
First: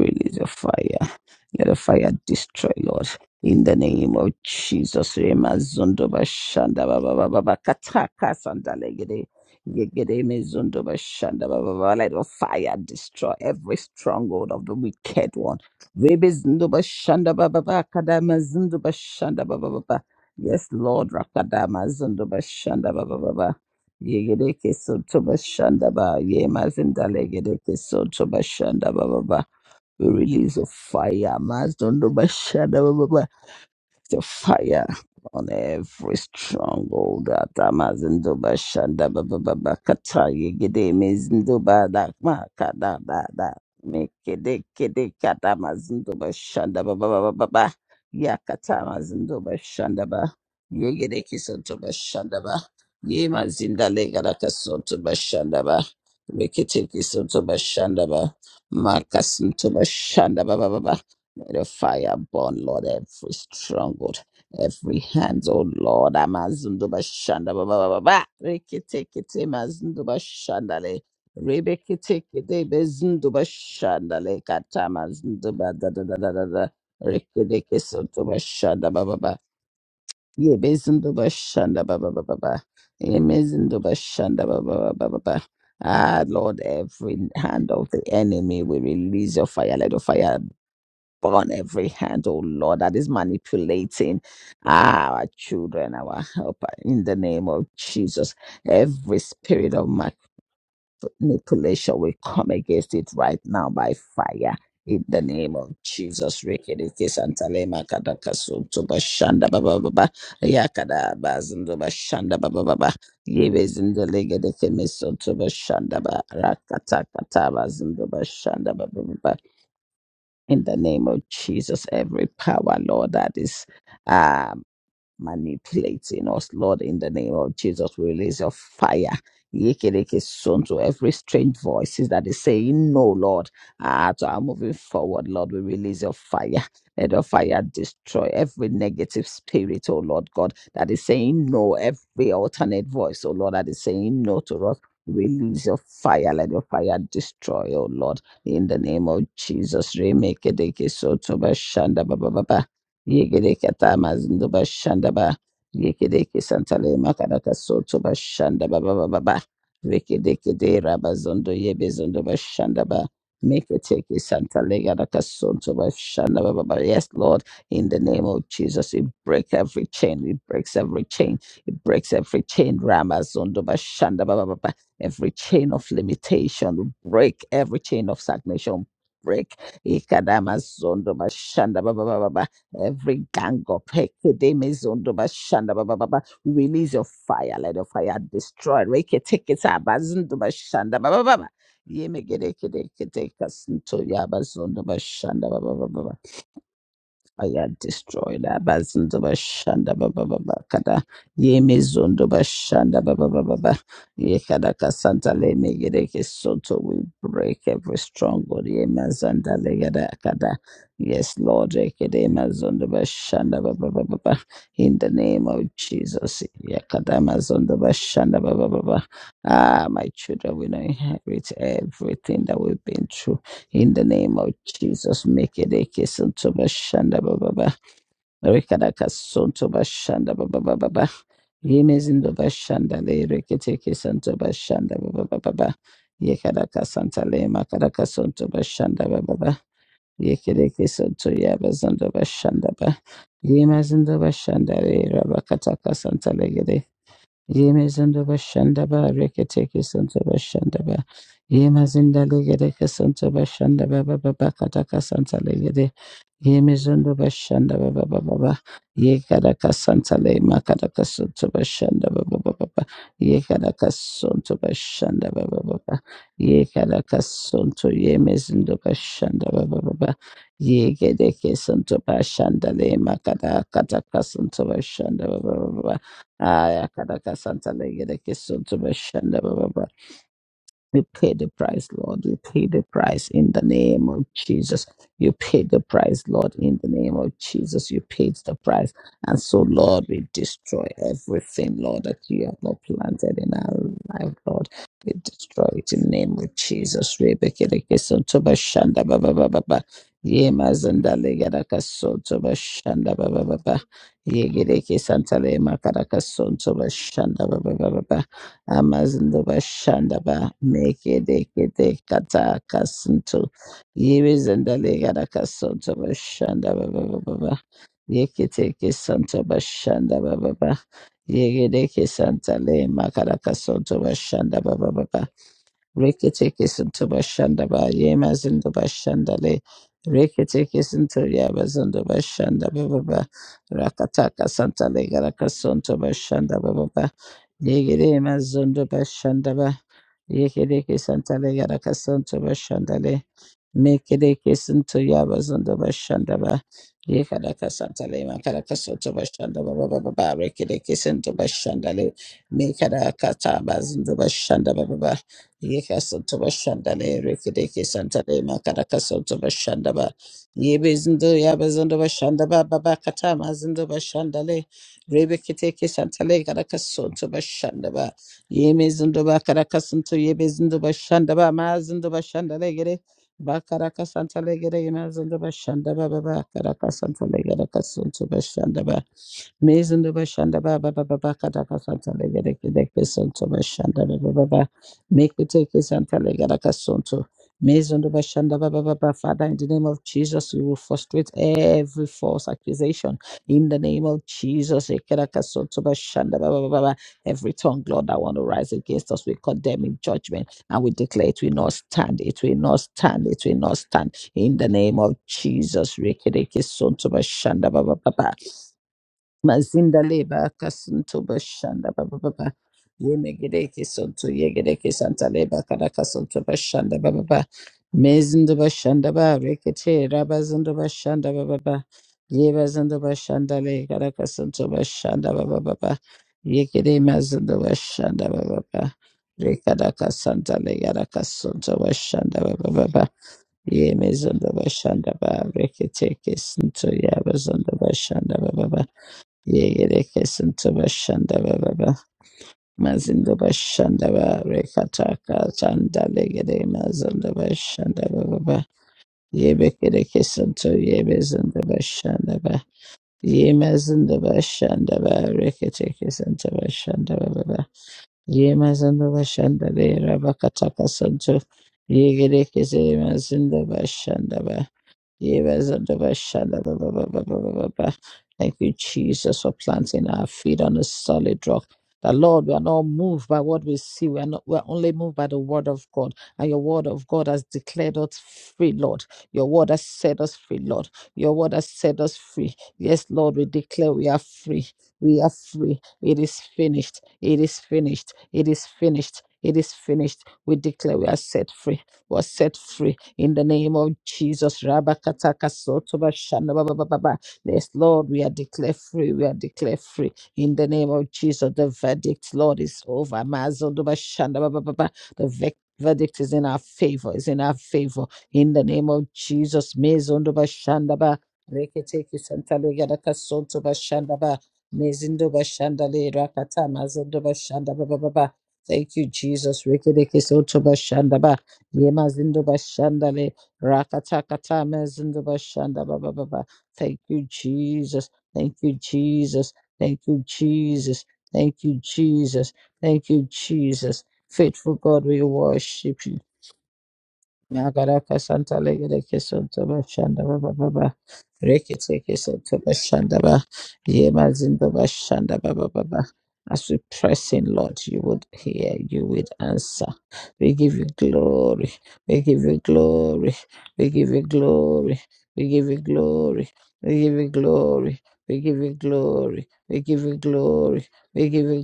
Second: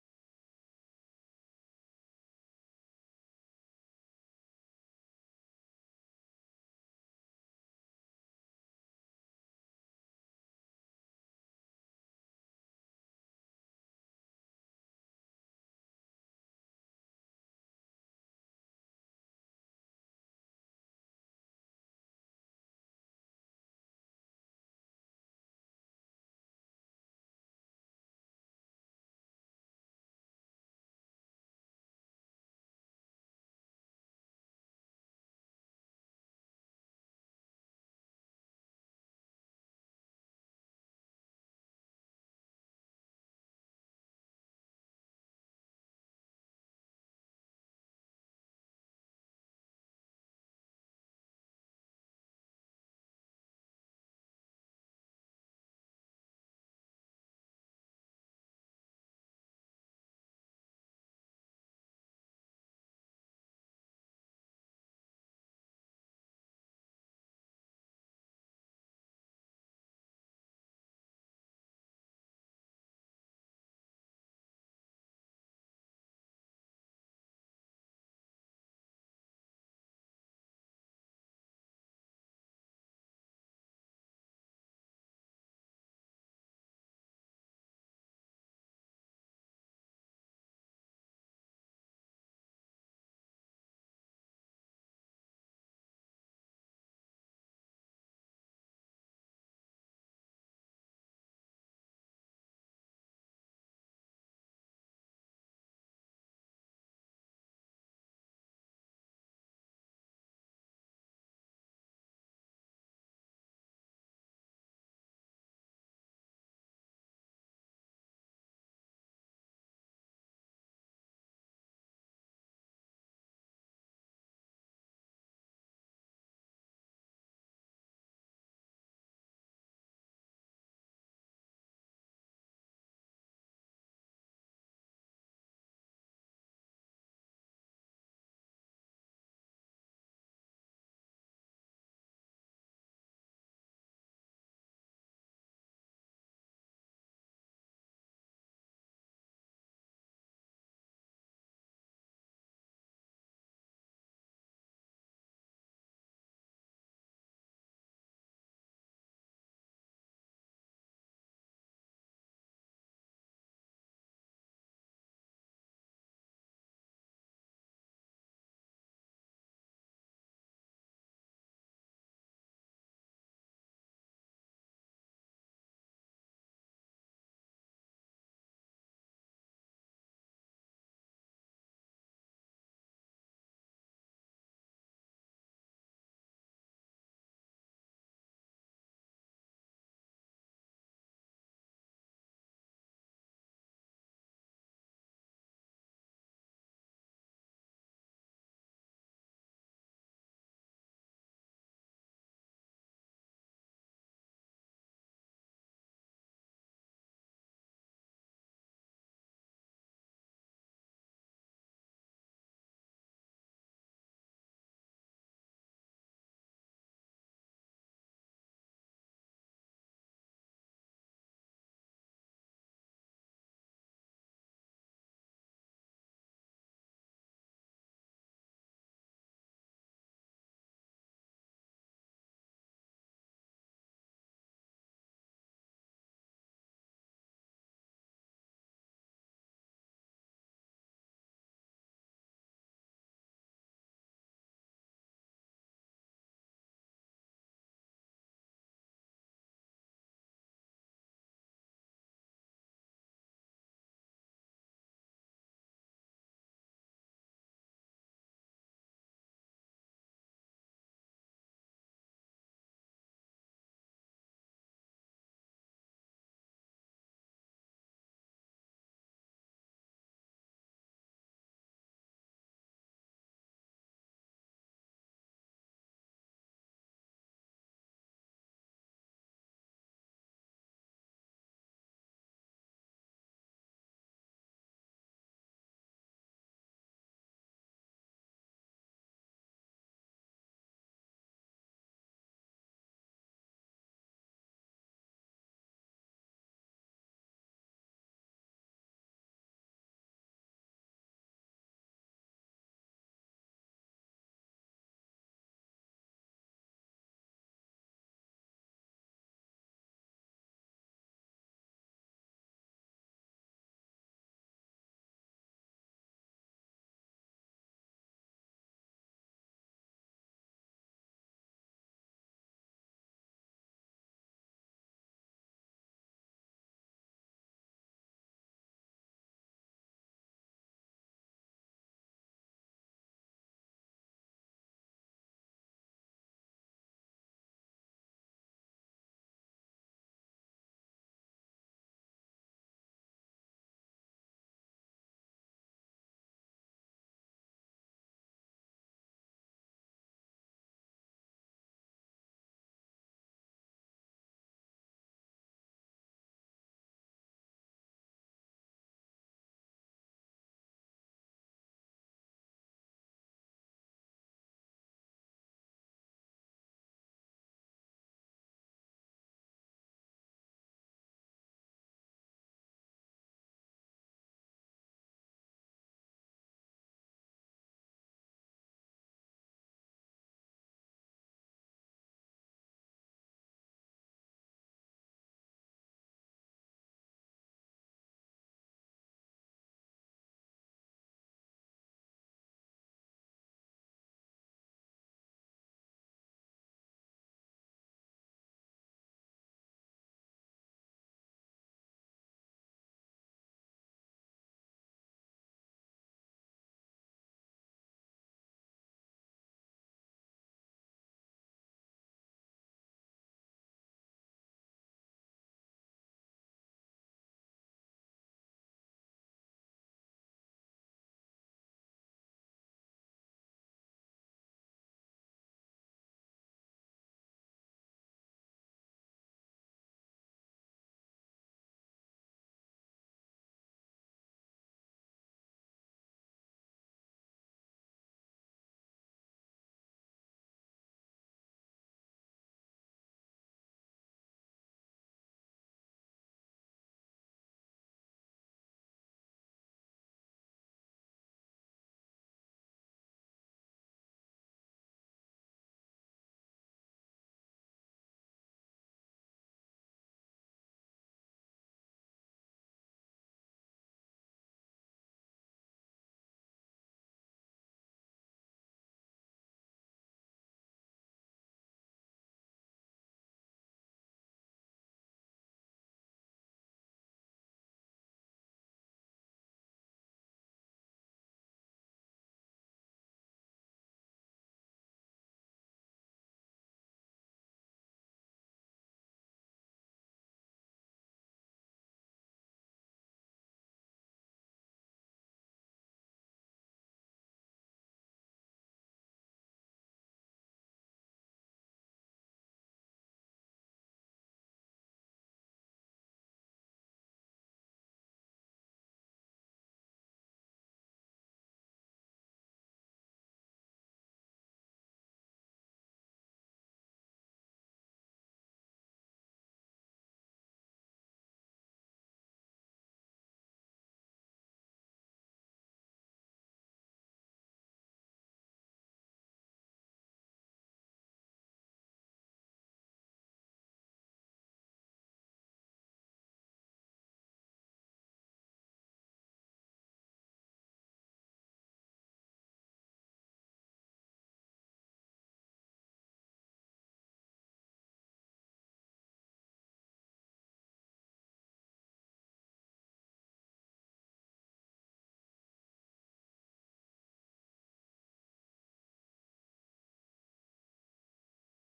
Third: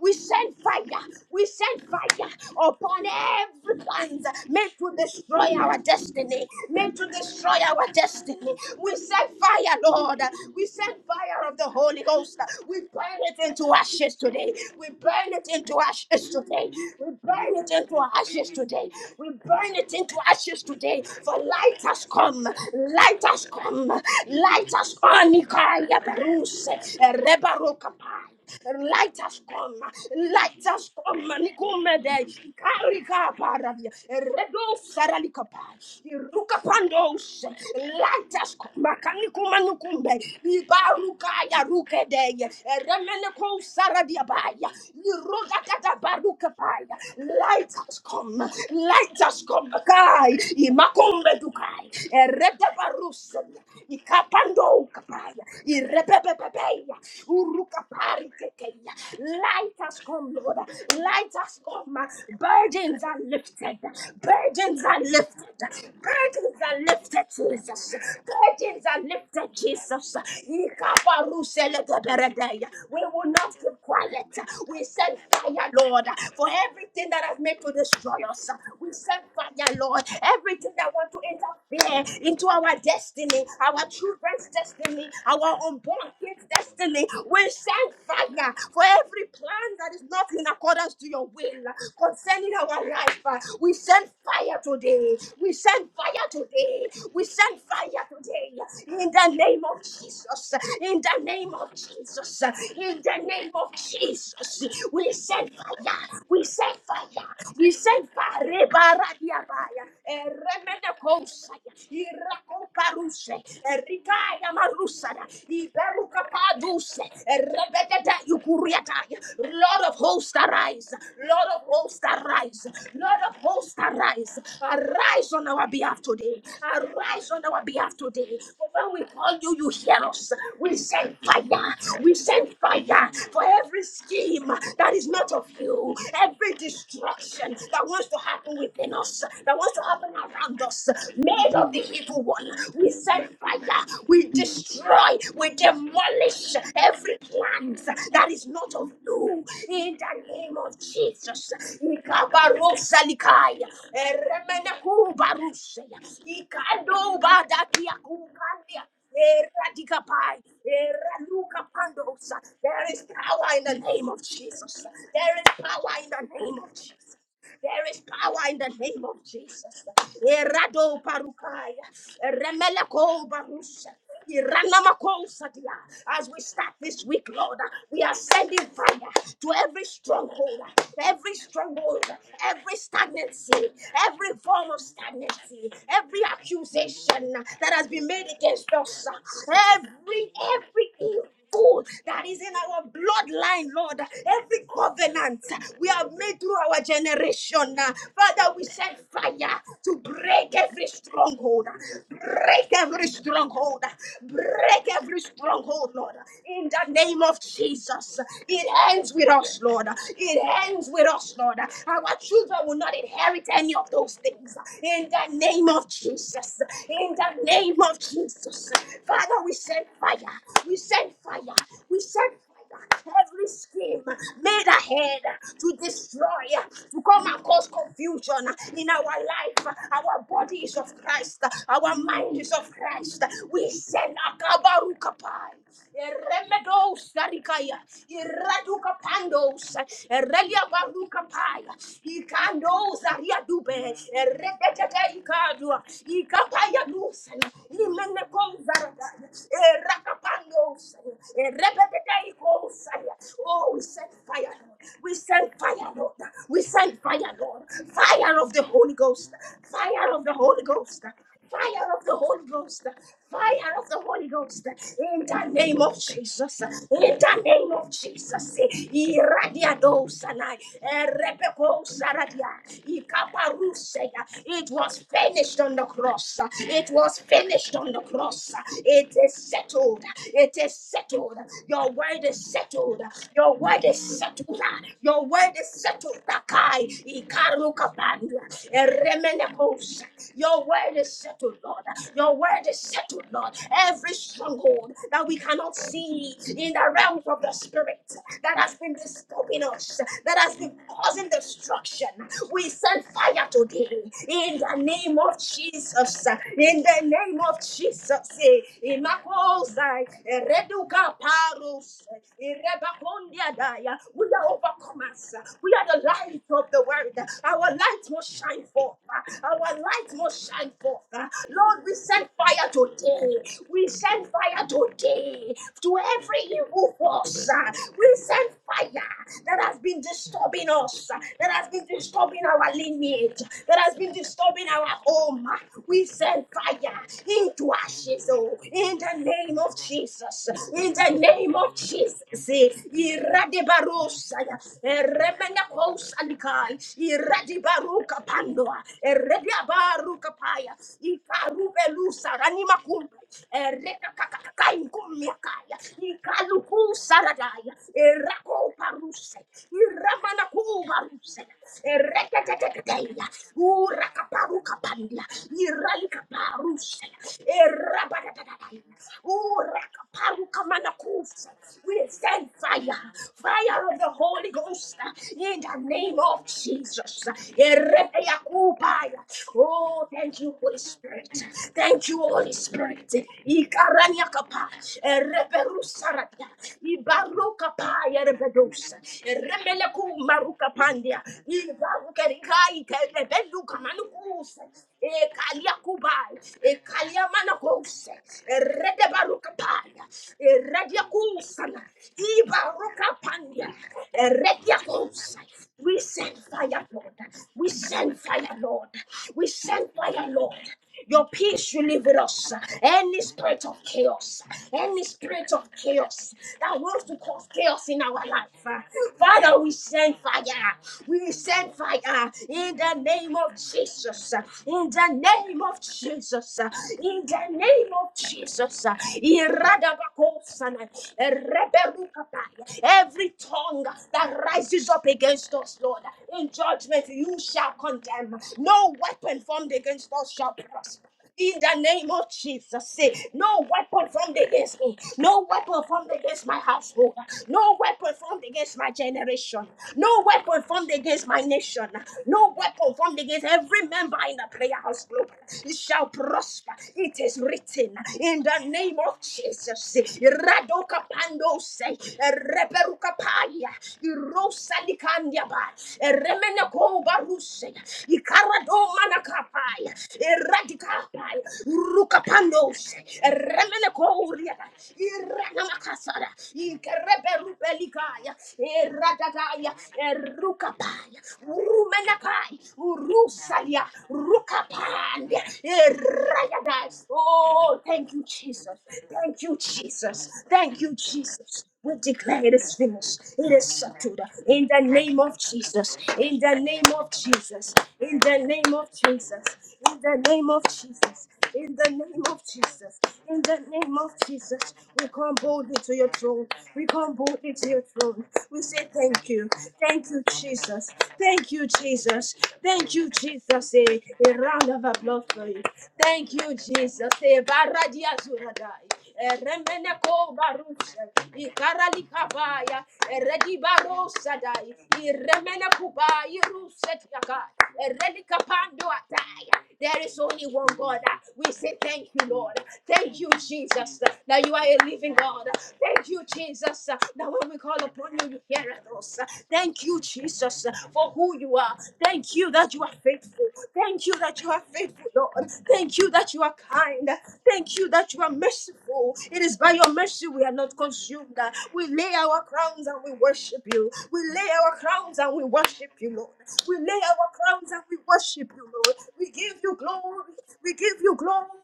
[SPEAKER 1] We
[SPEAKER 2] your
[SPEAKER 1] send fire.
[SPEAKER 2] fire.
[SPEAKER 1] We
[SPEAKER 2] Let the
[SPEAKER 1] send
[SPEAKER 2] fire
[SPEAKER 1] fire
[SPEAKER 2] destroy,
[SPEAKER 1] upon
[SPEAKER 2] Lord. In the
[SPEAKER 1] every
[SPEAKER 2] name
[SPEAKER 1] plans
[SPEAKER 2] of
[SPEAKER 1] made to
[SPEAKER 2] Jesus.
[SPEAKER 1] destroy
[SPEAKER 2] Rema
[SPEAKER 1] our
[SPEAKER 2] zondo ba
[SPEAKER 1] destiny,
[SPEAKER 2] shanda
[SPEAKER 1] made
[SPEAKER 2] ba
[SPEAKER 1] to
[SPEAKER 2] ba ba ba ba
[SPEAKER 1] destroy our
[SPEAKER 2] kataka
[SPEAKER 1] destiny.
[SPEAKER 2] sanda
[SPEAKER 1] We
[SPEAKER 2] legede.
[SPEAKER 1] send fire, Lord.
[SPEAKER 2] Yegede me
[SPEAKER 1] We we
[SPEAKER 2] zondo ba
[SPEAKER 1] send
[SPEAKER 2] shanda
[SPEAKER 1] fire of
[SPEAKER 2] ba
[SPEAKER 1] the
[SPEAKER 2] ba ba.
[SPEAKER 1] Holy
[SPEAKER 2] Let the
[SPEAKER 1] Ghost.
[SPEAKER 2] fire
[SPEAKER 1] We burn
[SPEAKER 2] destroy
[SPEAKER 1] it into
[SPEAKER 2] every
[SPEAKER 1] ashes
[SPEAKER 2] stronghold
[SPEAKER 1] today.
[SPEAKER 2] of the
[SPEAKER 1] We
[SPEAKER 2] wicked
[SPEAKER 1] burn it
[SPEAKER 2] one.
[SPEAKER 1] into
[SPEAKER 2] Rebe
[SPEAKER 1] ashes
[SPEAKER 2] zondo
[SPEAKER 1] today.
[SPEAKER 2] ba
[SPEAKER 1] We
[SPEAKER 2] shanda ba
[SPEAKER 1] burn
[SPEAKER 2] ba
[SPEAKER 1] it
[SPEAKER 2] ba.
[SPEAKER 1] into
[SPEAKER 2] Kadama
[SPEAKER 1] ashes
[SPEAKER 2] zondo
[SPEAKER 1] today.
[SPEAKER 2] ba
[SPEAKER 1] We
[SPEAKER 2] shanda ba ba
[SPEAKER 1] burn
[SPEAKER 2] ba
[SPEAKER 1] it
[SPEAKER 2] ba.
[SPEAKER 1] into ashes
[SPEAKER 2] Yes,
[SPEAKER 1] today.
[SPEAKER 2] Lord.
[SPEAKER 1] For light
[SPEAKER 2] Rakadama
[SPEAKER 1] has
[SPEAKER 2] zondo ba
[SPEAKER 1] come.
[SPEAKER 2] shanda ba ba
[SPEAKER 1] Light
[SPEAKER 2] ba
[SPEAKER 1] has
[SPEAKER 2] ba.
[SPEAKER 1] come.
[SPEAKER 2] Yegede ke
[SPEAKER 1] Light has
[SPEAKER 2] soto ba
[SPEAKER 1] come.
[SPEAKER 2] shanda
[SPEAKER 1] Nikaya
[SPEAKER 2] ba. Yema
[SPEAKER 1] Beruse.
[SPEAKER 2] zinda legede ke soto
[SPEAKER 1] Rebarokapa.
[SPEAKER 2] ba shanda ba
[SPEAKER 1] Light
[SPEAKER 2] ba ba.
[SPEAKER 1] has come.
[SPEAKER 2] We release
[SPEAKER 1] Light
[SPEAKER 2] a
[SPEAKER 1] has come.
[SPEAKER 2] fire, Master, under
[SPEAKER 1] Nikumede.
[SPEAKER 2] my
[SPEAKER 1] Karika
[SPEAKER 2] shadow
[SPEAKER 1] paravia.
[SPEAKER 2] the
[SPEAKER 1] Redo
[SPEAKER 2] fire on
[SPEAKER 1] saralikapa.
[SPEAKER 2] every
[SPEAKER 1] Ruka
[SPEAKER 2] stronghold
[SPEAKER 1] pandos.
[SPEAKER 2] that
[SPEAKER 1] Light has
[SPEAKER 2] Amazindoba
[SPEAKER 1] come.
[SPEAKER 2] Shanda Baba
[SPEAKER 1] Makanikuma
[SPEAKER 2] Baba
[SPEAKER 1] nukumbe.
[SPEAKER 2] Kata Yigide
[SPEAKER 1] Ibaruka ya
[SPEAKER 2] Mizindoba Dakma
[SPEAKER 1] rukede.
[SPEAKER 2] Kada
[SPEAKER 1] Remeneko
[SPEAKER 2] Bada
[SPEAKER 1] saradia
[SPEAKER 2] Mikede
[SPEAKER 1] baya.
[SPEAKER 2] kide Kata
[SPEAKER 1] Iroda kata
[SPEAKER 2] Mazindoba
[SPEAKER 1] baruka
[SPEAKER 2] Shanda Baba
[SPEAKER 1] paya.
[SPEAKER 2] Baba Baba
[SPEAKER 1] Light has come.
[SPEAKER 2] Yakata
[SPEAKER 1] Light has
[SPEAKER 2] Mazindoba
[SPEAKER 1] come.
[SPEAKER 2] Shanda Ba
[SPEAKER 1] Kai.
[SPEAKER 2] Yigide
[SPEAKER 1] Imakumbe
[SPEAKER 2] Kisantoba
[SPEAKER 1] dukai.
[SPEAKER 2] Shanda Ba
[SPEAKER 1] Ereda barusa.
[SPEAKER 2] Yema Zinda Legada
[SPEAKER 1] Ikapando
[SPEAKER 2] Kasontoba
[SPEAKER 1] kapaya.
[SPEAKER 2] Shanda Ba Mikete
[SPEAKER 1] Irepepepepeya.
[SPEAKER 2] Kisantoba Shanda Ba
[SPEAKER 1] Light
[SPEAKER 2] Makasintoba
[SPEAKER 1] has come,
[SPEAKER 2] Shanda
[SPEAKER 1] Lord.
[SPEAKER 2] Baba
[SPEAKER 1] Light
[SPEAKER 2] May
[SPEAKER 1] has
[SPEAKER 2] the
[SPEAKER 1] come.
[SPEAKER 2] fire burn, Lord,
[SPEAKER 1] Burdens
[SPEAKER 2] every
[SPEAKER 1] are lifted.
[SPEAKER 2] stronghold,
[SPEAKER 1] Burdens
[SPEAKER 2] every
[SPEAKER 1] are
[SPEAKER 2] hand, oh
[SPEAKER 1] lifted.
[SPEAKER 2] Lord.
[SPEAKER 1] Burdens are
[SPEAKER 2] Amazunduba
[SPEAKER 1] lifted,
[SPEAKER 2] shanda ba ba ba
[SPEAKER 1] Jesus.
[SPEAKER 2] ba ba.
[SPEAKER 1] Burdens are
[SPEAKER 2] Rekitekete
[SPEAKER 1] lifted, Jesus.
[SPEAKER 2] mazunduba
[SPEAKER 1] We
[SPEAKER 2] shandale. Rebekitekete
[SPEAKER 1] will
[SPEAKER 2] bezunduba
[SPEAKER 1] not give quiet.
[SPEAKER 2] shandale.
[SPEAKER 1] We
[SPEAKER 2] Kata
[SPEAKER 1] send fire,
[SPEAKER 2] mazunduba da da
[SPEAKER 1] Lord,
[SPEAKER 2] da da da
[SPEAKER 1] for
[SPEAKER 2] da.
[SPEAKER 1] everything that has made to
[SPEAKER 2] Rekideke
[SPEAKER 1] destroy
[SPEAKER 2] sotuba
[SPEAKER 1] us.
[SPEAKER 2] shanda
[SPEAKER 1] We
[SPEAKER 2] ba ba
[SPEAKER 1] send
[SPEAKER 2] ba.
[SPEAKER 1] fire, Lord,
[SPEAKER 2] Ye
[SPEAKER 1] everything that want to
[SPEAKER 2] bezunduba shanda ba
[SPEAKER 1] interfere
[SPEAKER 2] ba ba ba
[SPEAKER 1] into
[SPEAKER 2] ba.
[SPEAKER 1] our
[SPEAKER 2] Ye
[SPEAKER 1] destiny, our
[SPEAKER 2] mezunduba shanda
[SPEAKER 1] children's
[SPEAKER 2] ba ba ba ba
[SPEAKER 1] destiny,
[SPEAKER 2] ba ba.
[SPEAKER 1] our unborn
[SPEAKER 2] Ah,
[SPEAKER 1] kids'
[SPEAKER 2] Lord,
[SPEAKER 1] destiny.
[SPEAKER 2] every
[SPEAKER 1] We
[SPEAKER 2] hand of
[SPEAKER 1] send
[SPEAKER 2] the
[SPEAKER 1] fire
[SPEAKER 2] enemy, we
[SPEAKER 1] for every
[SPEAKER 2] release your
[SPEAKER 1] plan
[SPEAKER 2] fire. Let
[SPEAKER 1] that
[SPEAKER 2] the
[SPEAKER 1] is not
[SPEAKER 2] fire
[SPEAKER 1] in accordance to your
[SPEAKER 2] upon
[SPEAKER 1] will
[SPEAKER 2] every hand, oh
[SPEAKER 1] concerning
[SPEAKER 2] Lord,
[SPEAKER 1] our
[SPEAKER 2] that is
[SPEAKER 1] life. We send
[SPEAKER 2] manipulating
[SPEAKER 1] fire today.
[SPEAKER 2] our
[SPEAKER 1] We send
[SPEAKER 2] children, our
[SPEAKER 1] fire
[SPEAKER 2] helper,
[SPEAKER 1] today.
[SPEAKER 2] in the
[SPEAKER 1] We
[SPEAKER 2] name
[SPEAKER 1] send
[SPEAKER 2] of
[SPEAKER 1] fire
[SPEAKER 2] Jesus.
[SPEAKER 1] today in
[SPEAKER 2] Every
[SPEAKER 1] the name
[SPEAKER 2] spirit
[SPEAKER 1] of
[SPEAKER 2] of
[SPEAKER 1] Jesus. In the name of
[SPEAKER 2] manipulation will
[SPEAKER 1] Jesus
[SPEAKER 2] come
[SPEAKER 1] uh,
[SPEAKER 2] against
[SPEAKER 1] In
[SPEAKER 2] it
[SPEAKER 1] the
[SPEAKER 2] right
[SPEAKER 1] name
[SPEAKER 2] now
[SPEAKER 1] of
[SPEAKER 2] by fire.
[SPEAKER 1] Jesus,
[SPEAKER 2] In
[SPEAKER 1] we
[SPEAKER 2] the
[SPEAKER 1] send
[SPEAKER 2] name of
[SPEAKER 1] fire. We
[SPEAKER 2] Jesus,
[SPEAKER 1] send
[SPEAKER 2] Rikidiki
[SPEAKER 1] fire. We
[SPEAKER 2] Santalema
[SPEAKER 1] send fire.
[SPEAKER 2] Kadakasunto Bashanda Baba
[SPEAKER 1] Rebaradiabaya.
[SPEAKER 2] Baba Yakada
[SPEAKER 1] Eremenekosaya.
[SPEAKER 2] Bazundo Bashanda Baba Baba
[SPEAKER 1] Irakoparuse.
[SPEAKER 2] Yebezindo
[SPEAKER 1] Erikaya
[SPEAKER 2] Legedeke
[SPEAKER 1] marusada.
[SPEAKER 2] Misunto Bashanda Ba
[SPEAKER 1] Iberukapaduse.
[SPEAKER 2] Rakata Kataba Zundo
[SPEAKER 1] Erebedede
[SPEAKER 2] Bashanda Baba
[SPEAKER 1] yukuriataya.
[SPEAKER 2] Baba
[SPEAKER 1] Lord of hosts,
[SPEAKER 2] in the
[SPEAKER 1] arise.
[SPEAKER 2] name of
[SPEAKER 1] Lord of
[SPEAKER 2] Jesus,
[SPEAKER 1] hosts,
[SPEAKER 2] every
[SPEAKER 1] arise.
[SPEAKER 2] power, Lord,
[SPEAKER 1] Lord
[SPEAKER 2] that
[SPEAKER 1] of
[SPEAKER 2] is
[SPEAKER 1] hosts, arise.
[SPEAKER 2] uh,
[SPEAKER 1] Arise on our behalf
[SPEAKER 2] manipulating
[SPEAKER 1] today.
[SPEAKER 2] us, Lord, in the
[SPEAKER 1] Arise
[SPEAKER 2] name
[SPEAKER 1] on
[SPEAKER 2] of
[SPEAKER 1] our behalf
[SPEAKER 2] Jesus. We
[SPEAKER 1] today.
[SPEAKER 2] release your
[SPEAKER 1] For when we
[SPEAKER 2] fire.
[SPEAKER 1] call you, you hear
[SPEAKER 2] Yekereke
[SPEAKER 1] us.
[SPEAKER 2] soon
[SPEAKER 1] We
[SPEAKER 2] to
[SPEAKER 1] send
[SPEAKER 2] every
[SPEAKER 1] send
[SPEAKER 2] strange
[SPEAKER 1] fire.
[SPEAKER 2] voices
[SPEAKER 1] We
[SPEAKER 2] that is
[SPEAKER 1] send
[SPEAKER 2] saying no,
[SPEAKER 1] fire for
[SPEAKER 2] Lord.
[SPEAKER 1] every
[SPEAKER 2] Ah, to our
[SPEAKER 1] scheme
[SPEAKER 2] moving
[SPEAKER 1] that is
[SPEAKER 2] forward,
[SPEAKER 1] not of
[SPEAKER 2] Lord, we
[SPEAKER 1] you,
[SPEAKER 2] release your
[SPEAKER 1] every
[SPEAKER 2] fire. Let your
[SPEAKER 1] destruction
[SPEAKER 2] fire
[SPEAKER 1] that wants to
[SPEAKER 2] destroy
[SPEAKER 1] happen
[SPEAKER 2] every
[SPEAKER 1] within us,
[SPEAKER 2] negative
[SPEAKER 1] that wants to
[SPEAKER 2] spirit, oh
[SPEAKER 1] happen
[SPEAKER 2] Lord God,
[SPEAKER 1] around us,
[SPEAKER 2] that is saying
[SPEAKER 1] made of
[SPEAKER 2] no,
[SPEAKER 1] the evil
[SPEAKER 2] every
[SPEAKER 1] one.
[SPEAKER 2] alternate
[SPEAKER 1] We
[SPEAKER 2] voice,
[SPEAKER 1] send
[SPEAKER 2] oh Lord, that is
[SPEAKER 1] fire,
[SPEAKER 2] saying
[SPEAKER 1] we
[SPEAKER 2] no to us.
[SPEAKER 1] destroy, we
[SPEAKER 2] Release your fire, let
[SPEAKER 1] demolish
[SPEAKER 2] your fire
[SPEAKER 1] every
[SPEAKER 2] destroy,
[SPEAKER 1] plant
[SPEAKER 2] oh Lord,
[SPEAKER 1] that is
[SPEAKER 2] in
[SPEAKER 1] not
[SPEAKER 2] the
[SPEAKER 1] of
[SPEAKER 2] name of
[SPEAKER 1] you. In
[SPEAKER 2] Jesus.
[SPEAKER 1] the
[SPEAKER 2] Remake
[SPEAKER 1] name of
[SPEAKER 2] it, so
[SPEAKER 1] Jesus.
[SPEAKER 2] to
[SPEAKER 1] Ikabarosalikaya,
[SPEAKER 2] Yegerekata mazindo bashanda ba.
[SPEAKER 1] eremenekubarusaya,
[SPEAKER 2] Yegereke santale makaraka soto bashanda ba
[SPEAKER 1] ikadobadakiakukandia.
[SPEAKER 2] ba ba ba ba.
[SPEAKER 1] Eradikapai,
[SPEAKER 2] Rekedeke de rabazondo yebezondo
[SPEAKER 1] eralukapandosa. There
[SPEAKER 2] bashanda
[SPEAKER 1] is
[SPEAKER 2] ba.
[SPEAKER 1] power in
[SPEAKER 2] Make
[SPEAKER 1] the
[SPEAKER 2] it take
[SPEAKER 1] name
[SPEAKER 2] it,
[SPEAKER 1] of
[SPEAKER 2] Santa
[SPEAKER 1] Jesus.
[SPEAKER 2] Legaraka
[SPEAKER 1] There is
[SPEAKER 2] Sonto
[SPEAKER 1] power in the
[SPEAKER 2] Bashanda ba
[SPEAKER 1] name
[SPEAKER 2] ba
[SPEAKER 1] of
[SPEAKER 2] ba. Yes,
[SPEAKER 1] Jesus.
[SPEAKER 2] Lord,
[SPEAKER 1] There
[SPEAKER 2] in the
[SPEAKER 1] is
[SPEAKER 2] name
[SPEAKER 1] power
[SPEAKER 2] of
[SPEAKER 1] in the
[SPEAKER 2] Jesus, we
[SPEAKER 1] name of
[SPEAKER 2] break
[SPEAKER 1] Jesus.
[SPEAKER 2] every chain, it breaks
[SPEAKER 1] Erado
[SPEAKER 2] every chain, it
[SPEAKER 1] parukaya,
[SPEAKER 2] breaks every chain,
[SPEAKER 1] remeleko
[SPEAKER 2] Ramazondo
[SPEAKER 1] barusha.
[SPEAKER 2] Bashanda ba ba ba ba. every chain
[SPEAKER 1] Iranamakousadia.
[SPEAKER 2] of
[SPEAKER 1] As we start
[SPEAKER 2] limitation,
[SPEAKER 1] this
[SPEAKER 2] we
[SPEAKER 1] week,
[SPEAKER 2] break
[SPEAKER 1] Lord, uh,
[SPEAKER 2] every
[SPEAKER 1] we
[SPEAKER 2] chain
[SPEAKER 1] are
[SPEAKER 2] of
[SPEAKER 1] sending
[SPEAKER 2] stagnation,
[SPEAKER 1] fire to
[SPEAKER 2] break
[SPEAKER 1] every
[SPEAKER 2] Ikadama
[SPEAKER 1] stronghold, uh,
[SPEAKER 2] Zondo
[SPEAKER 1] every
[SPEAKER 2] Bashanda
[SPEAKER 1] stronghold, uh, every
[SPEAKER 2] Every gang
[SPEAKER 1] stagnancy,
[SPEAKER 2] up,
[SPEAKER 1] every form of stagnancy,
[SPEAKER 2] Hekedemezondobashandabababa.
[SPEAKER 1] every
[SPEAKER 2] release your
[SPEAKER 1] accusation uh,
[SPEAKER 2] fire,
[SPEAKER 1] that
[SPEAKER 2] let your
[SPEAKER 1] has been
[SPEAKER 2] fire
[SPEAKER 1] made against
[SPEAKER 2] destroy.
[SPEAKER 1] us,
[SPEAKER 2] Reke take
[SPEAKER 1] uh,
[SPEAKER 2] it up,
[SPEAKER 1] every, every
[SPEAKER 2] Reketeketabazondobashandabababa.
[SPEAKER 1] food that is in our bloodline, Lord. Every covenant we
[SPEAKER 2] Yemegedekedeketekasntoyabazondobashandabababa.
[SPEAKER 1] have made through our
[SPEAKER 2] I
[SPEAKER 1] generation.
[SPEAKER 2] had
[SPEAKER 1] uh,
[SPEAKER 2] destroyed
[SPEAKER 1] Father, we send
[SPEAKER 2] Abazindo
[SPEAKER 1] fire to
[SPEAKER 2] Bashanda Baba
[SPEAKER 1] break
[SPEAKER 2] Baba
[SPEAKER 1] every
[SPEAKER 2] Kada
[SPEAKER 1] stronghold.
[SPEAKER 2] Yemizondo
[SPEAKER 1] Break
[SPEAKER 2] Bashanda
[SPEAKER 1] every
[SPEAKER 2] Baba Baba Baba
[SPEAKER 1] stronghold.
[SPEAKER 2] Yekada
[SPEAKER 1] Break every
[SPEAKER 2] Kasanta Leme
[SPEAKER 1] stronghold, Lord.
[SPEAKER 2] Gedeke
[SPEAKER 1] In
[SPEAKER 2] Soto.
[SPEAKER 1] the
[SPEAKER 2] We
[SPEAKER 1] name of
[SPEAKER 2] break every
[SPEAKER 1] Jesus.
[SPEAKER 2] stronghold
[SPEAKER 1] It ends with
[SPEAKER 2] Yemazanda
[SPEAKER 1] us, Lord.
[SPEAKER 2] Legada Kada.
[SPEAKER 1] It
[SPEAKER 2] kada.
[SPEAKER 1] ends with us,
[SPEAKER 2] Yes,
[SPEAKER 1] Lord.
[SPEAKER 2] Lord,
[SPEAKER 1] Our
[SPEAKER 2] Ekede
[SPEAKER 1] children will
[SPEAKER 2] Mazondo
[SPEAKER 1] not inherit
[SPEAKER 2] Bashanda
[SPEAKER 1] any of
[SPEAKER 2] Baba Baba
[SPEAKER 1] those
[SPEAKER 2] Baba.
[SPEAKER 1] things.
[SPEAKER 2] In the
[SPEAKER 1] In the
[SPEAKER 2] name
[SPEAKER 1] name
[SPEAKER 2] of
[SPEAKER 1] of
[SPEAKER 2] Jesus,
[SPEAKER 1] Jesus.
[SPEAKER 2] ye
[SPEAKER 1] In
[SPEAKER 2] Yakada
[SPEAKER 1] the
[SPEAKER 2] Mazondo
[SPEAKER 1] name of
[SPEAKER 2] Bashanda Baba
[SPEAKER 1] Jesus.
[SPEAKER 2] Baba.
[SPEAKER 1] Father, we send
[SPEAKER 2] Ah, my
[SPEAKER 1] send fire.
[SPEAKER 2] children, we
[SPEAKER 1] We
[SPEAKER 2] know
[SPEAKER 1] send
[SPEAKER 2] inherit
[SPEAKER 1] fire. We send
[SPEAKER 2] everything that we've been
[SPEAKER 1] fire.
[SPEAKER 2] through.
[SPEAKER 1] Every
[SPEAKER 2] In the
[SPEAKER 1] scheme
[SPEAKER 2] name of
[SPEAKER 1] made ahead
[SPEAKER 2] Jesus, make it
[SPEAKER 1] to
[SPEAKER 2] a kiss
[SPEAKER 1] destroy,
[SPEAKER 2] unto
[SPEAKER 1] to
[SPEAKER 2] Bashanda
[SPEAKER 1] come
[SPEAKER 2] Baba.
[SPEAKER 1] and cause
[SPEAKER 2] Baba.
[SPEAKER 1] confusion in our
[SPEAKER 2] Rekadaka Sonto
[SPEAKER 1] life. Our
[SPEAKER 2] Bashanda Baba
[SPEAKER 1] body
[SPEAKER 2] Baba.
[SPEAKER 1] is of
[SPEAKER 2] Baba.
[SPEAKER 1] Christ. Our
[SPEAKER 2] Yemezindo
[SPEAKER 1] mind is of
[SPEAKER 2] Bashanda
[SPEAKER 1] Christ.
[SPEAKER 2] Le
[SPEAKER 1] We
[SPEAKER 2] Reketeke
[SPEAKER 1] send
[SPEAKER 2] Santo Bashanda Baba Baba.
[SPEAKER 1] Akabarukapai.
[SPEAKER 2] Baba.
[SPEAKER 1] Eremedo
[SPEAKER 2] Yekadaka Santa Le
[SPEAKER 1] sarikaya,
[SPEAKER 2] Makadaka Sonto
[SPEAKER 1] iraduka
[SPEAKER 2] Bashanda Baba. Baba.
[SPEAKER 1] pandos, erelia
[SPEAKER 2] Yekedeke
[SPEAKER 1] baruka
[SPEAKER 2] Sonto
[SPEAKER 1] paya,
[SPEAKER 2] Yabazando
[SPEAKER 1] ikando
[SPEAKER 2] Bashanda Ba.
[SPEAKER 1] zaria dube,
[SPEAKER 2] Yemezindo Bashanda
[SPEAKER 1] eredetete
[SPEAKER 2] Le
[SPEAKER 1] ikadua,
[SPEAKER 2] Rabakataka Santa Legede.
[SPEAKER 1] ikapaya nusen,
[SPEAKER 2] Yemezanda
[SPEAKER 1] imeneko
[SPEAKER 2] bashandaba
[SPEAKER 1] zarada,
[SPEAKER 2] reketeke santa
[SPEAKER 1] erakapandos,
[SPEAKER 2] bashandaba.
[SPEAKER 1] erebetete
[SPEAKER 2] Yemazanda legedeke
[SPEAKER 1] ikosaya.
[SPEAKER 2] santa
[SPEAKER 1] Oh, we
[SPEAKER 2] bashandaba
[SPEAKER 1] send
[SPEAKER 2] baba
[SPEAKER 1] fire, Lord.
[SPEAKER 2] bakataka
[SPEAKER 1] We
[SPEAKER 2] santa
[SPEAKER 1] send fire, Lord. We send
[SPEAKER 2] Yemizondo
[SPEAKER 1] fire, Lord.
[SPEAKER 2] bashanda baba baba
[SPEAKER 1] Fire
[SPEAKER 2] ba
[SPEAKER 1] of the Holy Ghost.
[SPEAKER 2] yekaraka
[SPEAKER 1] Fire of the
[SPEAKER 2] santale
[SPEAKER 1] Holy
[SPEAKER 2] makaraka
[SPEAKER 1] Ghost.
[SPEAKER 2] sunto
[SPEAKER 1] Fire of
[SPEAKER 2] bashanda
[SPEAKER 1] the
[SPEAKER 2] baba
[SPEAKER 1] Holy
[SPEAKER 2] baba ba
[SPEAKER 1] Ghost. Fire of
[SPEAKER 2] yekaraka
[SPEAKER 1] the Holy
[SPEAKER 2] sunto
[SPEAKER 1] Ghost. In
[SPEAKER 2] bashanda
[SPEAKER 1] the
[SPEAKER 2] baba
[SPEAKER 1] name
[SPEAKER 2] baba
[SPEAKER 1] of Jesus. In
[SPEAKER 2] yekaraka
[SPEAKER 1] the name
[SPEAKER 2] sonto
[SPEAKER 1] of Jesus.
[SPEAKER 2] yemizondo bashanda baba
[SPEAKER 1] Iradiado
[SPEAKER 2] baba
[SPEAKER 1] sanai.
[SPEAKER 2] yegereke
[SPEAKER 1] Erebeko
[SPEAKER 2] sunto
[SPEAKER 1] saradia.
[SPEAKER 2] bashanda le makaraka taka
[SPEAKER 1] Ikaparuseya.
[SPEAKER 2] sonto
[SPEAKER 1] It was
[SPEAKER 2] bashanda baba
[SPEAKER 1] finished on the
[SPEAKER 2] baba
[SPEAKER 1] cross. It was
[SPEAKER 2] ayakaraka
[SPEAKER 1] finished
[SPEAKER 2] santale
[SPEAKER 1] on the
[SPEAKER 2] gereke
[SPEAKER 1] cross.
[SPEAKER 2] sunto
[SPEAKER 1] It is
[SPEAKER 2] bashanda baba
[SPEAKER 1] settled. It is
[SPEAKER 2] you pay
[SPEAKER 1] settled.
[SPEAKER 2] the price,
[SPEAKER 1] Your word
[SPEAKER 2] Lord. You
[SPEAKER 1] is
[SPEAKER 2] pay the
[SPEAKER 1] settled.
[SPEAKER 2] price in
[SPEAKER 1] Your
[SPEAKER 2] the
[SPEAKER 1] word
[SPEAKER 2] name
[SPEAKER 1] is
[SPEAKER 2] of
[SPEAKER 1] settled.
[SPEAKER 2] Jesus.
[SPEAKER 1] Your
[SPEAKER 2] You
[SPEAKER 1] word
[SPEAKER 2] pay
[SPEAKER 1] is
[SPEAKER 2] the
[SPEAKER 1] settled.
[SPEAKER 2] price, Lord, in
[SPEAKER 1] Takai.
[SPEAKER 2] the name of Jesus. You paid the
[SPEAKER 1] Ikarukapandia.
[SPEAKER 2] price. And so,
[SPEAKER 1] Eremenekos.
[SPEAKER 2] Lord, we
[SPEAKER 1] Your
[SPEAKER 2] destroy
[SPEAKER 1] word is is settled,
[SPEAKER 2] everything,
[SPEAKER 1] Lord.
[SPEAKER 2] Lord, that
[SPEAKER 1] Your
[SPEAKER 2] you have
[SPEAKER 1] word is
[SPEAKER 2] not
[SPEAKER 1] settled,
[SPEAKER 2] planted in
[SPEAKER 1] Lord. Every
[SPEAKER 2] our life, Lord.
[SPEAKER 1] stronghold
[SPEAKER 2] We
[SPEAKER 1] that we
[SPEAKER 2] destroy
[SPEAKER 1] cannot
[SPEAKER 2] it in the
[SPEAKER 1] see
[SPEAKER 2] name of
[SPEAKER 1] in the
[SPEAKER 2] Jesus.
[SPEAKER 1] realms of the
[SPEAKER 2] Rebecca, the
[SPEAKER 1] spirit
[SPEAKER 2] kiss on Toba
[SPEAKER 1] that has been
[SPEAKER 2] Shanda, ba, ba, ba, ba,
[SPEAKER 1] disturbing
[SPEAKER 2] ba.
[SPEAKER 1] us, that
[SPEAKER 2] Ye
[SPEAKER 1] has been
[SPEAKER 2] mazanda
[SPEAKER 1] causing
[SPEAKER 2] le gada
[SPEAKER 1] destruction,
[SPEAKER 2] kaso toba
[SPEAKER 1] we send
[SPEAKER 2] shanda ba ba
[SPEAKER 1] fire
[SPEAKER 2] ba ba.
[SPEAKER 1] today
[SPEAKER 2] Ye
[SPEAKER 1] in the
[SPEAKER 2] gede
[SPEAKER 1] name of
[SPEAKER 2] kisanta le makada
[SPEAKER 1] Jesus.
[SPEAKER 2] kaso
[SPEAKER 1] In
[SPEAKER 2] toba
[SPEAKER 1] the name
[SPEAKER 2] shanda ba
[SPEAKER 1] of
[SPEAKER 2] ba ba ba ba
[SPEAKER 1] Jesus, eh,
[SPEAKER 2] amazinda
[SPEAKER 1] Imakozai,
[SPEAKER 2] bashanda ba
[SPEAKER 1] Ereduka
[SPEAKER 2] meke deke de
[SPEAKER 1] Parus,
[SPEAKER 2] kata kasunto
[SPEAKER 1] Erebakondia Daya. we are
[SPEAKER 2] yibizenda legara
[SPEAKER 1] overcomers. We
[SPEAKER 2] kasunto
[SPEAKER 1] are the light
[SPEAKER 2] bashanda
[SPEAKER 1] of the
[SPEAKER 2] ba ba ba
[SPEAKER 1] world.
[SPEAKER 2] ba ba
[SPEAKER 1] Our light must
[SPEAKER 2] yeke
[SPEAKER 1] shine
[SPEAKER 2] teke
[SPEAKER 1] forth.
[SPEAKER 2] santo
[SPEAKER 1] Our light
[SPEAKER 2] bashanda ba
[SPEAKER 1] must
[SPEAKER 2] ba ba
[SPEAKER 1] shine forth forth. uh.
[SPEAKER 2] yeke
[SPEAKER 1] Lord, we
[SPEAKER 2] deke
[SPEAKER 1] send
[SPEAKER 2] santa
[SPEAKER 1] fire
[SPEAKER 2] le makara
[SPEAKER 1] today. We
[SPEAKER 2] kasunto
[SPEAKER 1] send
[SPEAKER 2] bashanda
[SPEAKER 1] fire
[SPEAKER 2] ba ba ba ba
[SPEAKER 1] today to every
[SPEAKER 2] Rekete
[SPEAKER 1] evil
[SPEAKER 2] kesinto
[SPEAKER 1] force.
[SPEAKER 2] bashanda
[SPEAKER 1] uh.
[SPEAKER 2] ba
[SPEAKER 1] We send
[SPEAKER 2] yemazindo
[SPEAKER 1] fire
[SPEAKER 2] bashanda
[SPEAKER 1] that
[SPEAKER 2] le.
[SPEAKER 1] has been
[SPEAKER 2] Rekete
[SPEAKER 1] disturbing us, uh,
[SPEAKER 2] kesinto
[SPEAKER 1] that has been
[SPEAKER 2] yabazindo
[SPEAKER 1] disturbing
[SPEAKER 2] bashanda
[SPEAKER 1] our
[SPEAKER 2] baba.
[SPEAKER 1] lineage, that has been
[SPEAKER 2] Rakataka
[SPEAKER 1] disturbing our
[SPEAKER 2] santa le
[SPEAKER 1] home. uh,
[SPEAKER 2] garakasonto
[SPEAKER 1] We send
[SPEAKER 2] bashanda
[SPEAKER 1] fire
[SPEAKER 2] baba.
[SPEAKER 1] into
[SPEAKER 2] Yegere
[SPEAKER 1] ashes, oh,
[SPEAKER 2] mazondo
[SPEAKER 1] in the
[SPEAKER 2] bashanda
[SPEAKER 1] name of
[SPEAKER 2] ba.
[SPEAKER 1] Jesus,
[SPEAKER 2] Yekere
[SPEAKER 1] in the
[SPEAKER 2] kesanta le
[SPEAKER 1] name of
[SPEAKER 2] garakasonto
[SPEAKER 1] Jesus. eh,
[SPEAKER 2] bashanda Mekede
[SPEAKER 1] Iradebarosa,
[SPEAKER 2] kesin to
[SPEAKER 1] eh,
[SPEAKER 2] yabazın da
[SPEAKER 1] Remenakosa,
[SPEAKER 2] başında ba.
[SPEAKER 1] Nikai,
[SPEAKER 2] Ye kada kasan
[SPEAKER 1] Iradibaruka
[SPEAKER 2] talema kada
[SPEAKER 1] Pandoa,
[SPEAKER 2] kaso to başında ba ba ba ba ba.
[SPEAKER 1] kaya
[SPEAKER 2] Rekede kesin to
[SPEAKER 1] ikarube
[SPEAKER 2] başında le. Me
[SPEAKER 1] ranima
[SPEAKER 2] kada
[SPEAKER 1] kumbe
[SPEAKER 2] kata
[SPEAKER 1] ereka
[SPEAKER 2] bazın bashanda
[SPEAKER 1] kakakai
[SPEAKER 2] ba ba ba.
[SPEAKER 1] ngumi kaya
[SPEAKER 2] Ye kaso to
[SPEAKER 1] ikaluku
[SPEAKER 2] le. Rekede
[SPEAKER 1] saradaya
[SPEAKER 2] kesin talema
[SPEAKER 1] erako
[SPEAKER 2] kada kaso
[SPEAKER 1] paruse
[SPEAKER 2] to başında ba.
[SPEAKER 1] iramana
[SPEAKER 2] Ye
[SPEAKER 1] kuba
[SPEAKER 2] bezin do
[SPEAKER 1] ruse
[SPEAKER 2] yabazın da
[SPEAKER 1] ereka
[SPEAKER 2] ba ba ba
[SPEAKER 1] teteteya
[SPEAKER 2] kata mazın da
[SPEAKER 1] uraka
[SPEAKER 2] başında le.
[SPEAKER 1] paruka pandla
[SPEAKER 2] Rebe kete kesin
[SPEAKER 1] iralika
[SPEAKER 2] tale kada
[SPEAKER 1] paruse
[SPEAKER 2] kaso to başında ba.
[SPEAKER 1] erabada
[SPEAKER 2] Ye mezin ba kada kasın
[SPEAKER 1] uraka
[SPEAKER 2] to ye
[SPEAKER 1] paruka
[SPEAKER 2] bezin do
[SPEAKER 1] mana kufse
[SPEAKER 2] ba mazın
[SPEAKER 1] we
[SPEAKER 2] do
[SPEAKER 1] send
[SPEAKER 2] başında le.
[SPEAKER 1] fire fire of
[SPEAKER 2] Bakaraka
[SPEAKER 1] the
[SPEAKER 2] Santa
[SPEAKER 1] Holy
[SPEAKER 2] Legere
[SPEAKER 1] Ghost
[SPEAKER 2] Yamazanda
[SPEAKER 1] in the
[SPEAKER 2] Bashanda
[SPEAKER 1] name
[SPEAKER 2] Baba
[SPEAKER 1] of
[SPEAKER 2] Bakaraka
[SPEAKER 1] Jesus
[SPEAKER 2] Santa Legere
[SPEAKER 1] ereka
[SPEAKER 2] Kasunto Bashanda Ba
[SPEAKER 1] yakubaya oh
[SPEAKER 2] Mezando
[SPEAKER 1] thank Thank you,
[SPEAKER 2] Bashanda
[SPEAKER 1] Holy
[SPEAKER 2] Baba Baba
[SPEAKER 1] Spirit.
[SPEAKER 2] Bakaraka
[SPEAKER 1] Thank
[SPEAKER 2] Santa
[SPEAKER 1] you, Holy
[SPEAKER 2] Legere Kedeke
[SPEAKER 1] Spirit.
[SPEAKER 2] Santo Bashanda Baba
[SPEAKER 1] Ikaraniakapa,
[SPEAKER 2] Baba Make it take his Santa
[SPEAKER 1] Reberusarata,
[SPEAKER 2] Legere Kasunto
[SPEAKER 1] Ibarukapa,
[SPEAKER 2] Mezando Bashanda Baba
[SPEAKER 1] Rebedusa,
[SPEAKER 2] Baba Father in the name of
[SPEAKER 1] Remeleku
[SPEAKER 2] Jesus we will
[SPEAKER 1] Marukapandia,
[SPEAKER 2] frustrate every false
[SPEAKER 1] Ibarukarikai,
[SPEAKER 2] accusation in the
[SPEAKER 1] Rebeduka
[SPEAKER 2] name of
[SPEAKER 1] Manukusa,
[SPEAKER 2] Jesus Ekeraka Santo Bashanda
[SPEAKER 1] Ekaliakubai,
[SPEAKER 2] Baba Baba every tongue Lord
[SPEAKER 1] Ekaliamanakos,
[SPEAKER 2] that want to rise against us we condemn in
[SPEAKER 1] Redebarukapaya,
[SPEAKER 2] judgment and we declare it will not
[SPEAKER 1] Rediakusana,
[SPEAKER 2] stand, it will not stand, it will
[SPEAKER 1] Ibarukapandia,
[SPEAKER 2] not stand. In the name of
[SPEAKER 1] Rediakusa.
[SPEAKER 2] Jesus,
[SPEAKER 1] We send
[SPEAKER 2] Rikidiki
[SPEAKER 1] fire, Lord. We
[SPEAKER 2] Sontobashandababa.
[SPEAKER 1] send fire, Lord. We send
[SPEAKER 2] Mazinda
[SPEAKER 1] fire fire,
[SPEAKER 2] leba
[SPEAKER 1] Lord.
[SPEAKER 2] kasunto
[SPEAKER 1] Your peace you
[SPEAKER 2] bashanda
[SPEAKER 1] live
[SPEAKER 2] baba
[SPEAKER 1] with
[SPEAKER 2] baba.
[SPEAKER 1] us. Any spirit of
[SPEAKER 2] Yemegedeke sonto
[SPEAKER 1] chaos,
[SPEAKER 2] yegedeke
[SPEAKER 1] any
[SPEAKER 2] santa
[SPEAKER 1] spirit
[SPEAKER 2] leba
[SPEAKER 1] of
[SPEAKER 2] karaka
[SPEAKER 1] chaos
[SPEAKER 2] sonto
[SPEAKER 1] that
[SPEAKER 2] bashanda
[SPEAKER 1] wants to
[SPEAKER 2] baba baba.
[SPEAKER 1] cause chaos in our
[SPEAKER 2] Mezindo
[SPEAKER 1] life, uh,
[SPEAKER 2] bashanda ba
[SPEAKER 1] Father, we
[SPEAKER 2] rekete
[SPEAKER 1] send fire.
[SPEAKER 2] rabazindo
[SPEAKER 1] We
[SPEAKER 2] bashanda baba
[SPEAKER 1] send
[SPEAKER 2] baba.
[SPEAKER 1] fire in the
[SPEAKER 2] Yebazindo
[SPEAKER 1] name of
[SPEAKER 2] bashanda le karaka
[SPEAKER 1] Jesus. uh,
[SPEAKER 2] sonto
[SPEAKER 1] In the
[SPEAKER 2] bashanda baba
[SPEAKER 1] name of
[SPEAKER 2] baba.
[SPEAKER 1] Jesus. uh,
[SPEAKER 2] Yekede
[SPEAKER 1] In the
[SPEAKER 2] mazindo
[SPEAKER 1] name of
[SPEAKER 2] bashanda baba
[SPEAKER 1] Jesus.
[SPEAKER 2] baba.
[SPEAKER 1] uh,
[SPEAKER 2] Rekadaka santa le
[SPEAKER 1] Iradabakosana,
[SPEAKER 2] karaka sonto bashanda baba
[SPEAKER 1] ereberukapaya.
[SPEAKER 2] baba.
[SPEAKER 1] Every tongue that
[SPEAKER 2] Yemezindo
[SPEAKER 1] rises up
[SPEAKER 2] bashanda ba
[SPEAKER 1] against us, Lord,
[SPEAKER 2] rekete
[SPEAKER 1] in
[SPEAKER 2] kesinto
[SPEAKER 1] judgment, you
[SPEAKER 2] yabazindo
[SPEAKER 1] shall
[SPEAKER 2] bashanda
[SPEAKER 1] condemn.
[SPEAKER 2] baba baba.
[SPEAKER 1] No weapon formed against against us shall
[SPEAKER 2] Yegerekesente
[SPEAKER 1] prosper.
[SPEAKER 2] bashanda
[SPEAKER 1] In the
[SPEAKER 2] baba
[SPEAKER 1] name of Jesus, say,
[SPEAKER 2] mazindo
[SPEAKER 1] no
[SPEAKER 2] bashanda
[SPEAKER 1] weapon
[SPEAKER 2] ba
[SPEAKER 1] formed against me,
[SPEAKER 2] rekataka
[SPEAKER 1] no weapon
[SPEAKER 2] chanda
[SPEAKER 1] formed against my
[SPEAKER 2] legere
[SPEAKER 1] household,
[SPEAKER 2] mazindo
[SPEAKER 1] no
[SPEAKER 2] bashanda
[SPEAKER 1] weapon formed
[SPEAKER 2] baba
[SPEAKER 1] against my generation, no weapon
[SPEAKER 2] yebekerekesente
[SPEAKER 1] formed against my
[SPEAKER 2] yebezindo
[SPEAKER 1] nation,
[SPEAKER 2] bashanda
[SPEAKER 1] no
[SPEAKER 2] ba
[SPEAKER 1] weapon formed against every
[SPEAKER 2] yemezindo
[SPEAKER 1] member in the prayer
[SPEAKER 2] bashanda
[SPEAKER 1] house
[SPEAKER 2] ba
[SPEAKER 1] group. It shall
[SPEAKER 2] reketekesente
[SPEAKER 1] prosper.
[SPEAKER 2] bashanda
[SPEAKER 1] It is
[SPEAKER 2] baba
[SPEAKER 1] written in the name
[SPEAKER 2] yemezindo
[SPEAKER 1] of
[SPEAKER 2] bashanda
[SPEAKER 1] Jesus.
[SPEAKER 2] le
[SPEAKER 1] Say,
[SPEAKER 2] rabakataka
[SPEAKER 1] Radoka
[SPEAKER 2] santo
[SPEAKER 1] pando say,
[SPEAKER 2] yegerekese
[SPEAKER 1] Reberuka
[SPEAKER 2] mazindo
[SPEAKER 1] paya,
[SPEAKER 2] bashanda ba
[SPEAKER 1] Irosa likandia ba,
[SPEAKER 2] Thank
[SPEAKER 1] Remene koba ruse,
[SPEAKER 2] you,
[SPEAKER 1] Ikarado
[SPEAKER 2] Jesus, for
[SPEAKER 1] Manakapa,
[SPEAKER 2] planting our feet on a
[SPEAKER 1] Eradicapai,
[SPEAKER 2] solid rock. That Lord, we are not
[SPEAKER 1] Rucapandos,
[SPEAKER 2] moved by what we see. We are not
[SPEAKER 1] Remenecoria,
[SPEAKER 2] we're only moved by the word of God.
[SPEAKER 1] Iranamakasara,
[SPEAKER 2] And your word of God has declared us
[SPEAKER 1] Ikereberubeligaya,
[SPEAKER 2] free, Lord. Your word
[SPEAKER 1] Eradadaya,
[SPEAKER 2] has set us free, Lord.
[SPEAKER 1] Erucapai,
[SPEAKER 2] Your word has set us
[SPEAKER 1] Rumenakai,
[SPEAKER 2] free. Yes, Lord, we
[SPEAKER 1] Urusalia,
[SPEAKER 2] declare we are free. We are
[SPEAKER 1] Rucapande,
[SPEAKER 2] free. It is finished.
[SPEAKER 1] Eradadai.
[SPEAKER 2] It is
[SPEAKER 1] Oh, thank
[SPEAKER 2] finished.
[SPEAKER 1] you,
[SPEAKER 2] It is
[SPEAKER 1] Jesus.
[SPEAKER 2] finished.
[SPEAKER 1] Thank you,
[SPEAKER 2] It is finished.
[SPEAKER 1] Jesus.
[SPEAKER 2] We
[SPEAKER 1] Thank you,
[SPEAKER 2] declare we are set
[SPEAKER 1] Jesus.
[SPEAKER 2] free.
[SPEAKER 1] We
[SPEAKER 2] We are
[SPEAKER 1] declare it
[SPEAKER 2] set
[SPEAKER 1] is
[SPEAKER 2] free
[SPEAKER 1] finished.
[SPEAKER 2] in the
[SPEAKER 1] It is
[SPEAKER 2] name of
[SPEAKER 1] settled.
[SPEAKER 2] Jesus,
[SPEAKER 1] In the name of
[SPEAKER 2] Rabakataka
[SPEAKER 1] Jesus.
[SPEAKER 2] Sotoba
[SPEAKER 1] In
[SPEAKER 2] Shana
[SPEAKER 1] the
[SPEAKER 2] Baba
[SPEAKER 1] name
[SPEAKER 2] Baba.
[SPEAKER 1] of
[SPEAKER 2] Baba. Yes,
[SPEAKER 1] Jesus.
[SPEAKER 2] Lord,
[SPEAKER 1] In
[SPEAKER 2] we are
[SPEAKER 1] the
[SPEAKER 2] declared
[SPEAKER 1] name of
[SPEAKER 2] free. We are
[SPEAKER 1] Jesus.
[SPEAKER 2] declared
[SPEAKER 1] In
[SPEAKER 2] free.
[SPEAKER 1] the name
[SPEAKER 2] In
[SPEAKER 1] of
[SPEAKER 2] the name of
[SPEAKER 1] Jesus.
[SPEAKER 2] Jesus, the
[SPEAKER 1] In the name
[SPEAKER 2] verdict,
[SPEAKER 1] of
[SPEAKER 2] Lord, is
[SPEAKER 1] Jesus.
[SPEAKER 2] over.
[SPEAKER 1] In the
[SPEAKER 2] Mazodoba
[SPEAKER 1] name of
[SPEAKER 2] Shanda Baba
[SPEAKER 1] Jesus.
[SPEAKER 2] Baba.
[SPEAKER 1] We
[SPEAKER 2] The
[SPEAKER 1] come
[SPEAKER 2] vic-
[SPEAKER 1] boldly to your
[SPEAKER 2] Verdict is in
[SPEAKER 1] throne.
[SPEAKER 2] our
[SPEAKER 1] We come
[SPEAKER 2] favor, is in our
[SPEAKER 1] boldly to your
[SPEAKER 2] favor.
[SPEAKER 1] throne.
[SPEAKER 2] In the
[SPEAKER 1] We
[SPEAKER 2] name
[SPEAKER 1] say
[SPEAKER 2] of
[SPEAKER 1] thank you.
[SPEAKER 2] Jesus,
[SPEAKER 1] Thank you,
[SPEAKER 2] Mezondoba
[SPEAKER 1] Jesus.
[SPEAKER 2] Shandaba,
[SPEAKER 1] Thank you,
[SPEAKER 2] Reketeki
[SPEAKER 1] Jesus.
[SPEAKER 2] Santale
[SPEAKER 1] Thank
[SPEAKER 2] Yadaka
[SPEAKER 1] you,
[SPEAKER 2] Sontoba
[SPEAKER 1] Jesus. A, a
[SPEAKER 2] Shandaba,
[SPEAKER 1] round of applause
[SPEAKER 2] Mezindoba
[SPEAKER 1] for you.
[SPEAKER 2] Shandale
[SPEAKER 1] Thank you,
[SPEAKER 2] Rakata,
[SPEAKER 1] Jesus.
[SPEAKER 2] Mazondoba
[SPEAKER 1] Eh,
[SPEAKER 2] Shandaba
[SPEAKER 1] Baradia
[SPEAKER 2] Baba.
[SPEAKER 1] Zuradai.
[SPEAKER 2] Thank you, Jesus. Reketeki
[SPEAKER 1] Eremeneko
[SPEAKER 2] Sontoba
[SPEAKER 1] barusha,
[SPEAKER 2] Shandaba. Yemazindo
[SPEAKER 1] ikaralikabai,
[SPEAKER 2] Bashandale, Rakatakata
[SPEAKER 1] eredibarosadai,
[SPEAKER 2] Mazindo Bashanda Baba
[SPEAKER 1] iremenekubai,
[SPEAKER 2] Baba. Thank you,
[SPEAKER 1] rusetiakai,
[SPEAKER 2] Jesus. Thank you,
[SPEAKER 1] erelikapandoatai.
[SPEAKER 2] Jesus. Thank
[SPEAKER 1] There is
[SPEAKER 2] you,
[SPEAKER 1] only one God.
[SPEAKER 2] Jesus.
[SPEAKER 1] We
[SPEAKER 2] Thank you,
[SPEAKER 1] say thank you,
[SPEAKER 2] Jesus.
[SPEAKER 1] Lord.
[SPEAKER 2] Thank
[SPEAKER 1] Thank
[SPEAKER 2] you,
[SPEAKER 1] you, Jesus,
[SPEAKER 2] Jesus.
[SPEAKER 1] that you are
[SPEAKER 2] Faithful
[SPEAKER 1] a
[SPEAKER 2] God,
[SPEAKER 1] living
[SPEAKER 2] we
[SPEAKER 1] God.
[SPEAKER 2] worship
[SPEAKER 1] Thank
[SPEAKER 2] you.
[SPEAKER 1] you, Jesus, that when we call upon
[SPEAKER 2] Nagaraka
[SPEAKER 1] you, you
[SPEAKER 2] Santa
[SPEAKER 1] hear
[SPEAKER 2] Legere
[SPEAKER 1] us.
[SPEAKER 2] Kesonto
[SPEAKER 1] Thank you,
[SPEAKER 2] Bashanda Baba
[SPEAKER 1] Jesus,
[SPEAKER 2] Baba
[SPEAKER 1] for who you are.
[SPEAKER 2] Rekete
[SPEAKER 1] Thank you
[SPEAKER 2] Kesonto
[SPEAKER 1] that you are
[SPEAKER 2] Bashanda Ba
[SPEAKER 1] faithful. Thank you
[SPEAKER 2] Yema
[SPEAKER 1] that you are
[SPEAKER 2] Zindo
[SPEAKER 1] faithful,
[SPEAKER 2] Bashanda
[SPEAKER 1] Lord.
[SPEAKER 2] Baba
[SPEAKER 1] Thank
[SPEAKER 2] Baba.
[SPEAKER 1] you that you are
[SPEAKER 2] As we
[SPEAKER 1] kind.
[SPEAKER 2] press in, Lord,
[SPEAKER 1] Thank you
[SPEAKER 2] you
[SPEAKER 1] that you
[SPEAKER 2] would
[SPEAKER 1] are
[SPEAKER 2] hear, you
[SPEAKER 1] merciful.
[SPEAKER 2] would
[SPEAKER 1] It is by
[SPEAKER 2] answer.
[SPEAKER 1] your mercy we are
[SPEAKER 2] We give
[SPEAKER 1] not
[SPEAKER 2] you
[SPEAKER 1] consumed.
[SPEAKER 2] glory,
[SPEAKER 1] We lay
[SPEAKER 2] we give
[SPEAKER 1] our
[SPEAKER 2] you
[SPEAKER 1] crowns and we
[SPEAKER 2] glory,
[SPEAKER 1] worship
[SPEAKER 2] we
[SPEAKER 1] you.
[SPEAKER 2] give
[SPEAKER 1] We
[SPEAKER 2] you
[SPEAKER 1] lay our
[SPEAKER 2] glory,
[SPEAKER 1] crowns and we
[SPEAKER 2] we give you
[SPEAKER 1] worship you, Lord.
[SPEAKER 2] glory,
[SPEAKER 1] We
[SPEAKER 2] we
[SPEAKER 1] lay
[SPEAKER 2] give
[SPEAKER 1] our
[SPEAKER 2] you
[SPEAKER 1] crowns and we
[SPEAKER 2] glory, we
[SPEAKER 1] worship
[SPEAKER 2] give
[SPEAKER 1] you,
[SPEAKER 2] you
[SPEAKER 1] Lord. We
[SPEAKER 2] glory,
[SPEAKER 1] give you
[SPEAKER 2] we give you
[SPEAKER 1] glory. We
[SPEAKER 2] glory,
[SPEAKER 1] give you
[SPEAKER 2] we
[SPEAKER 1] glory.
[SPEAKER 2] give you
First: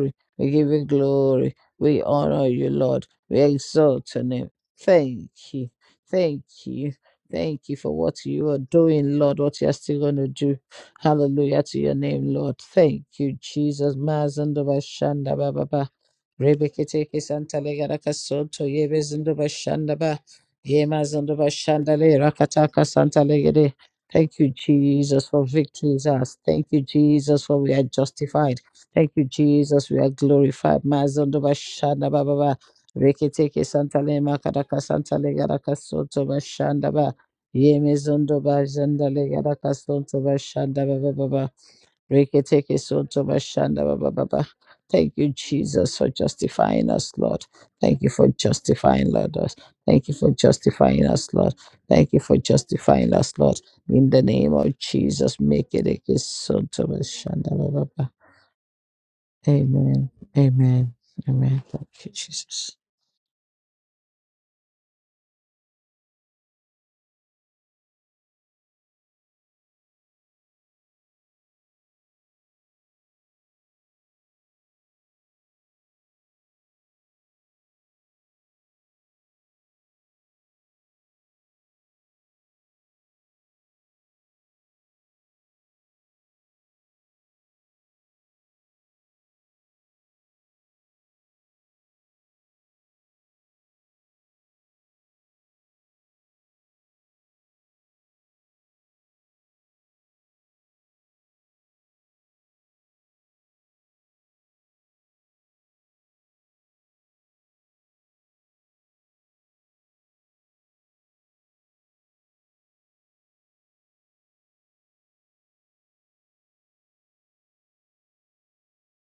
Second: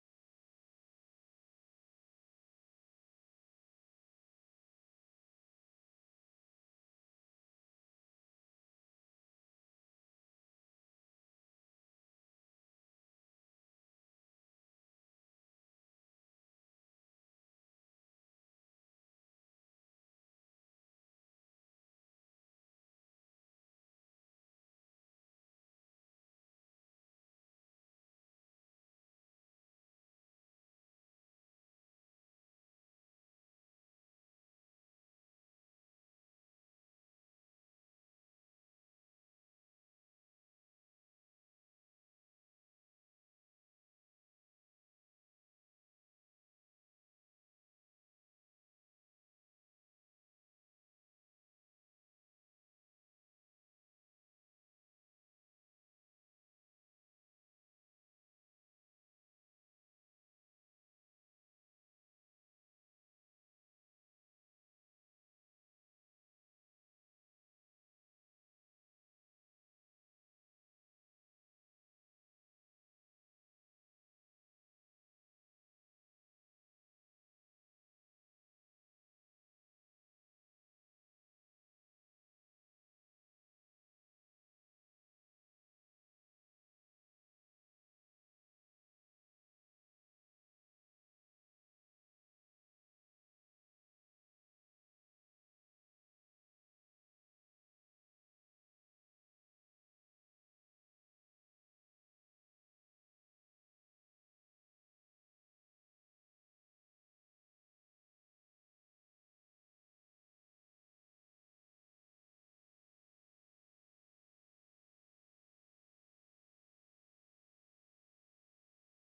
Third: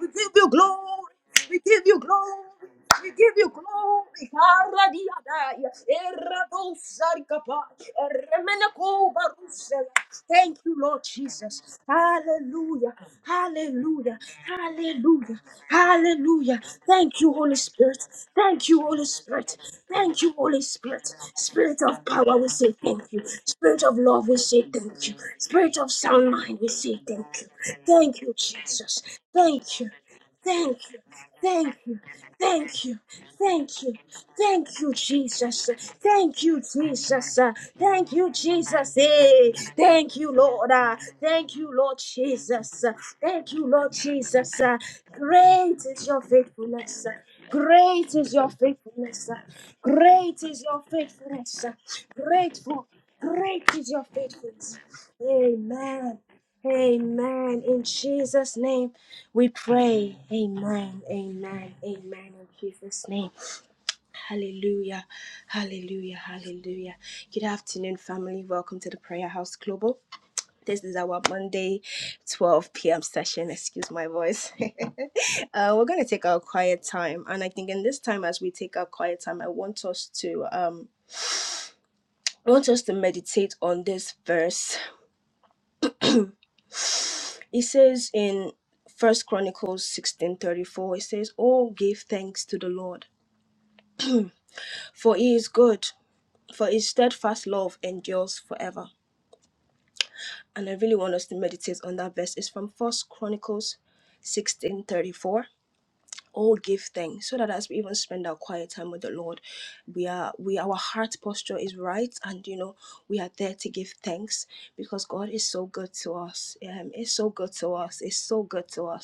[SPEAKER 1] We give you
[SPEAKER 2] we give you
[SPEAKER 1] glory.
[SPEAKER 2] glory.
[SPEAKER 1] We give you
[SPEAKER 2] We honor
[SPEAKER 1] glory.
[SPEAKER 2] you, Lord.
[SPEAKER 1] We give
[SPEAKER 2] We
[SPEAKER 1] you
[SPEAKER 2] exalt your
[SPEAKER 1] glory.
[SPEAKER 2] name. Thank you.
[SPEAKER 1] Karadiadaya.
[SPEAKER 2] Thank you.
[SPEAKER 1] Erabosarikapa.
[SPEAKER 2] Thank you for what you are doing, Lord, what you're
[SPEAKER 1] Eremenekobarusela.
[SPEAKER 2] still going to do.
[SPEAKER 1] Thank you, Lord
[SPEAKER 2] Hallelujah to
[SPEAKER 1] Jesus.
[SPEAKER 2] your name, Lord.
[SPEAKER 1] Hallelujah.
[SPEAKER 2] Thank you, Jesus.
[SPEAKER 1] Hallelujah.
[SPEAKER 2] Mazando
[SPEAKER 1] Hallelujah.
[SPEAKER 2] Mazandaba ba Baba.
[SPEAKER 1] Hallelujah.
[SPEAKER 2] Rebekiteke
[SPEAKER 1] Thank you, Holy
[SPEAKER 2] Santa
[SPEAKER 1] Spirit.
[SPEAKER 2] Legaraka Soto
[SPEAKER 1] Thank you, Holy
[SPEAKER 2] Yebezandaba
[SPEAKER 1] Spirit.
[SPEAKER 2] bashanda Ba.
[SPEAKER 1] Thank you, Holy Spirit.
[SPEAKER 2] Yemazandaba
[SPEAKER 1] Spirit
[SPEAKER 2] bashanda
[SPEAKER 1] of
[SPEAKER 2] Le
[SPEAKER 1] power, we say
[SPEAKER 2] Rakataka
[SPEAKER 1] thank you.
[SPEAKER 2] Santa Legere.
[SPEAKER 1] Spirit of love, we
[SPEAKER 2] Thank you,
[SPEAKER 1] say thank you.
[SPEAKER 2] Jesus, for
[SPEAKER 1] Spirit of
[SPEAKER 2] victory is
[SPEAKER 1] sound
[SPEAKER 2] ours.
[SPEAKER 1] mind,
[SPEAKER 2] Thank
[SPEAKER 1] we
[SPEAKER 2] you,
[SPEAKER 1] say thank
[SPEAKER 2] Jesus,
[SPEAKER 1] you.
[SPEAKER 2] for we are
[SPEAKER 1] Thank you,
[SPEAKER 2] justified.
[SPEAKER 1] Jesus.
[SPEAKER 2] Thank you,
[SPEAKER 1] Thank
[SPEAKER 2] Jesus,
[SPEAKER 1] you.
[SPEAKER 2] we are
[SPEAKER 1] Thank
[SPEAKER 2] glorified.
[SPEAKER 1] you.
[SPEAKER 2] Mazando
[SPEAKER 1] Thank you.
[SPEAKER 2] bashanda ba ba ba.
[SPEAKER 1] Thank you.
[SPEAKER 2] Reketeke
[SPEAKER 1] Thank you.
[SPEAKER 2] santale makaraka
[SPEAKER 1] Thank you,
[SPEAKER 2] santale
[SPEAKER 1] Jesus.
[SPEAKER 2] garaka soto
[SPEAKER 1] Thank you,
[SPEAKER 2] bashanda ba.
[SPEAKER 1] Jesus.
[SPEAKER 2] Yeme
[SPEAKER 1] Thank you,
[SPEAKER 2] zondo ba
[SPEAKER 1] Jesus.
[SPEAKER 2] zanda le
[SPEAKER 1] Hey,
[SPEAKER 2] garaka
[SPEAKER 1] thank
[SPEAKER 2] soto
[SPEAKER 1] you, Lord.
[SPEAKER 2] bashanda
[SPEAKER 1] Uh,
[SPEAKER 2] ba ba ba ba.
[SPEAKER 1] Thank you, Lord
[SPEAKER 2] Reketeke
[SPEAKER 1] Jesus.
[SPEAKER 2] soto
[SPEAKER 1] Thank you,
[SPEAKER 2] bashanda
[SPEAKER 1] Lord
[SPEAKER 2] ba ba ba ba.
[SPEAKER 1] Jesus. Uh,
[SPEAKER 2] Thank you,
[SPEAKER 1] Great
[SPEAKER 2] Jesus,
[SPEAKER 1] is
[SPEAKER 2] for
[SPEAKER 1] your
[SPEAKER 2] justifying
[SPEAKER 1] faithfulness.
[SPEAKER 2] us, Lord. Thank you
[SPEAKER 1] Great
[SPEAKER 2] for
[SPEAKER 1] is your
[SPEAKER 2] justifying
[SPEAKER 1] faithfulness.
[SPEAKER 2] Lord, us. Thank you for
[SPEAKER 1] Great is your
[SPEAKER 2] justifying us, Lord.
[SPEAKER 1] faithfulness.
[SPEAKER 2] Thank you for
[SPEAKER 1] Grateful.
[SPEAKER 2] justifying us, Lord.
[SPEAKER 1] Great is your
[SPEAKER 2] In the name of
[SPEAKER 1] faithfulness.
[SPEAKER 2] Jesus, make it a
[SPEAKER 1] Amen.
[SPEAKER 2] kiss. soto bashanda
[SPEAKER 1] Amen.
[SPEAKER 2] ba
[SPEAKER 1] In
[SPEAKER 2] ba ba.
[SPEAKER 1] Jesus' name we
[SPEAKER 2] Amen.
[SPEAKER 1] pray.
[SPEAKER 2] Amen.
[SPEAKER 1] Amen.
[SPEAKER 2] Amen.
[SPEAKER 1] Amen.
[SPEAKER 2] Thank you,
[SPEAKER 1] Amen. In
[SPEAKER 2] Jesus.
[SPEAKER 1] Jesus' name. Hallelujah. Hallelujah. Hallelujah. Good afternoon, family. Welcome to the Prayer House Global. This is our Monday 12 p.m. session. Excuse my voice. uh, we're going to take our quiet time. And I think in this time, as we take our quiet time, I want us to. Um, I want us to meditate on this verse It says in First Chronicles sixteen thirty four, it says, "Oh, give thanks to the Lord, for He is good, for His steadfast love endures forever." And I really is from First Chronicles sixteen thirty four. Oh, give thanks so that we spend our quiet time with the Lord. We, we our heart posture is right, and you know we are there. Give thanks because it's so good to us. It's so good to us. It's so good to us.